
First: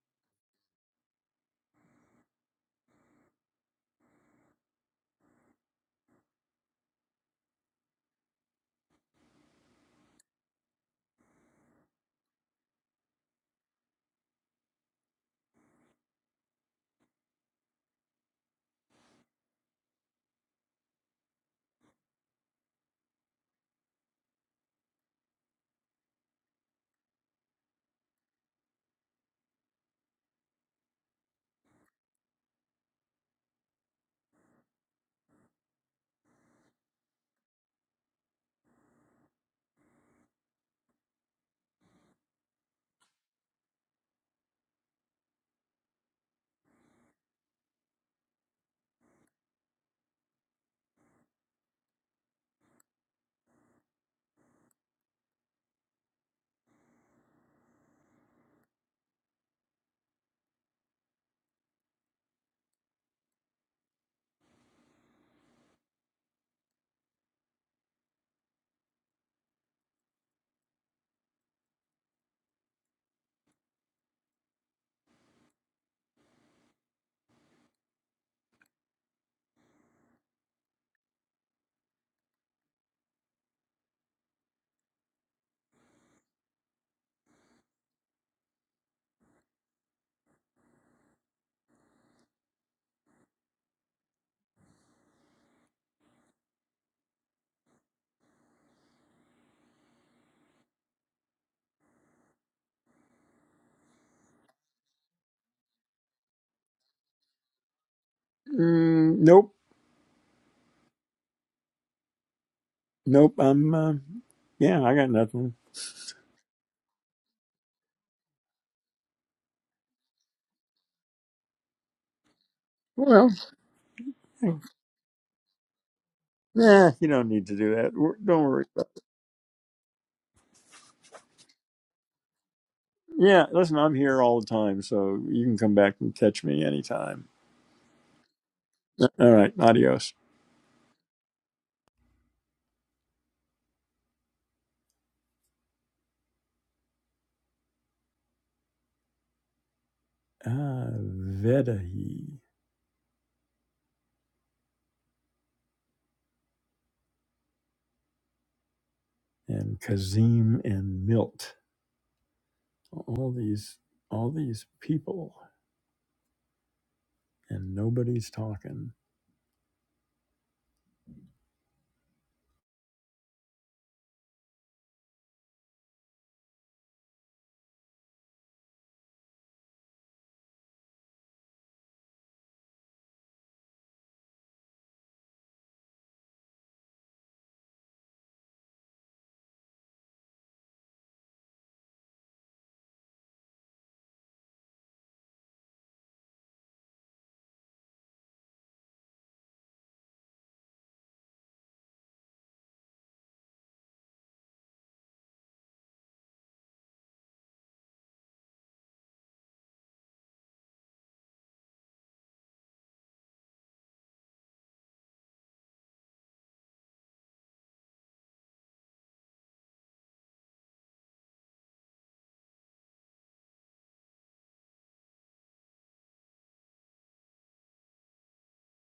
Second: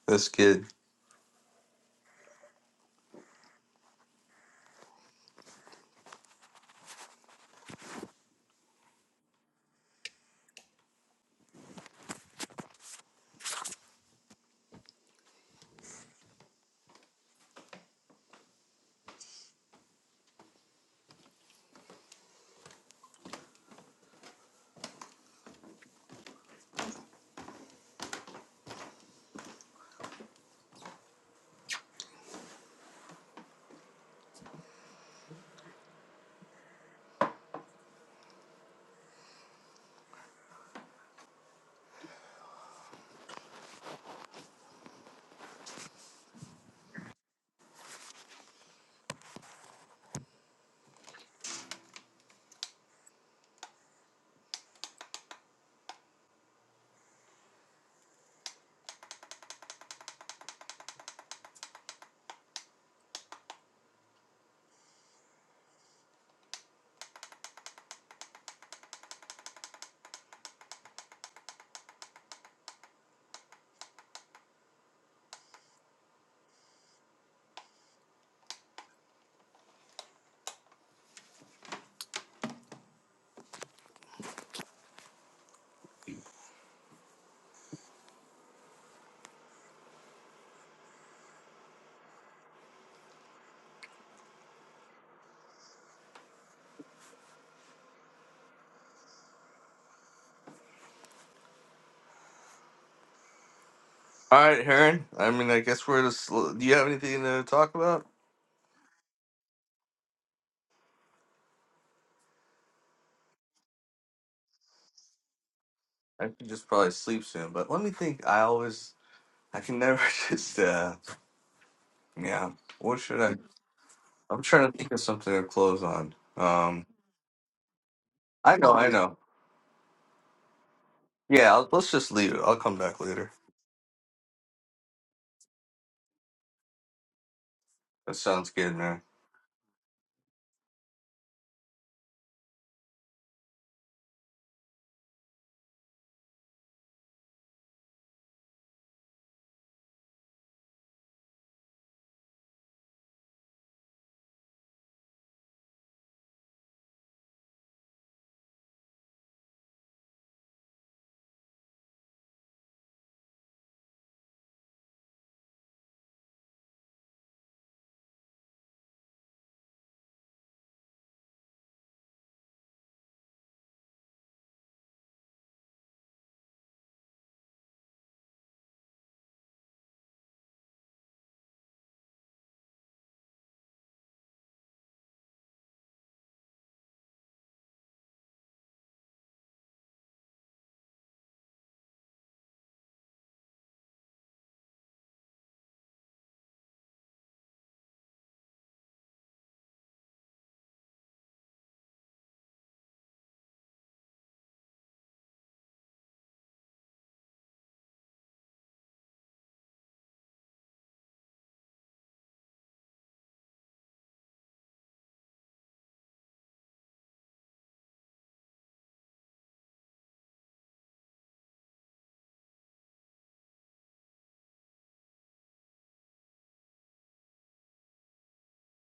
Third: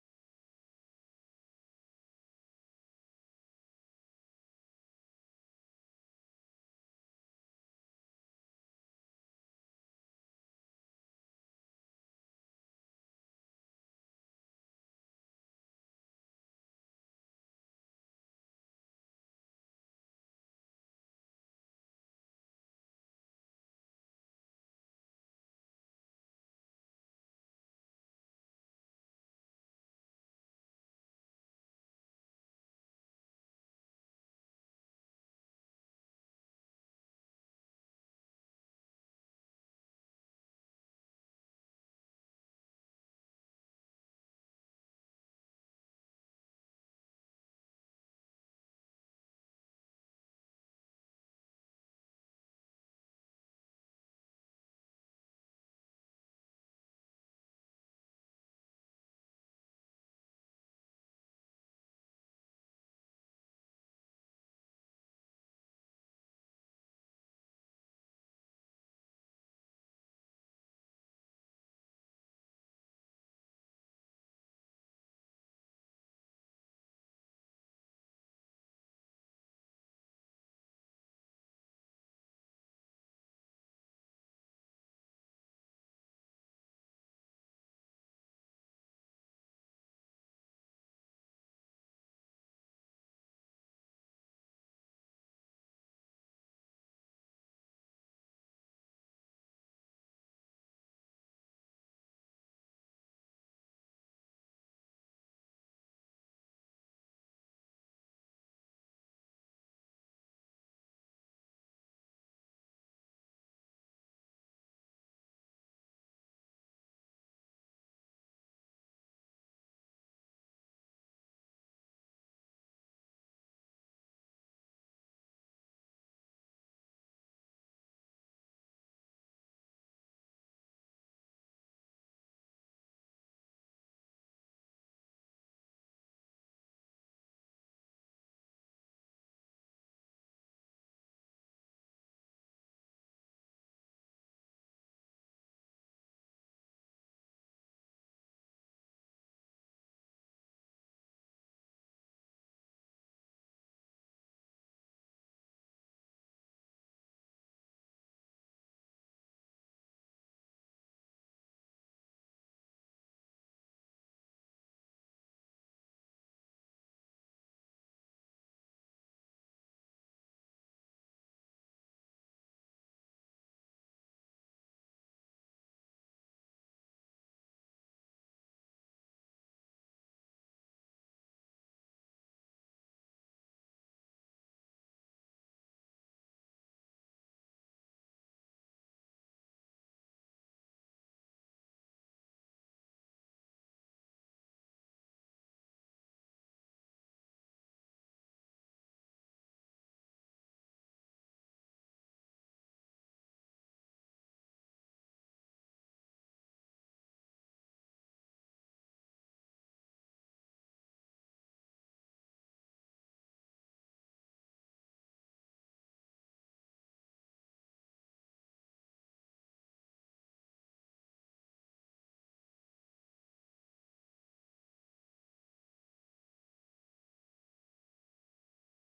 That's good. All right, Heron. I mean, I guess we're just. Do you have anything to talk about? Mm, nope, nope. I'm uh, yeah, I got nothing. I could just probably sleep soon, but let me think. I always, I can never [LAUGHS] just. uh Yeah. What should Well. I? I'm trying to think of something to close on. Um. Nah, you don't need to do that. We're- Don't I worry. know. I know. Yeah. I'll, let's just leave it. I'll come back later. Yeah, listen, I'm here all the time, so you can come back and catch me anytime. That sounds good, man. Uh, All right, adios. Ah, Vedahi and Kazim and Milt. All these, all these people, and nobody's talking.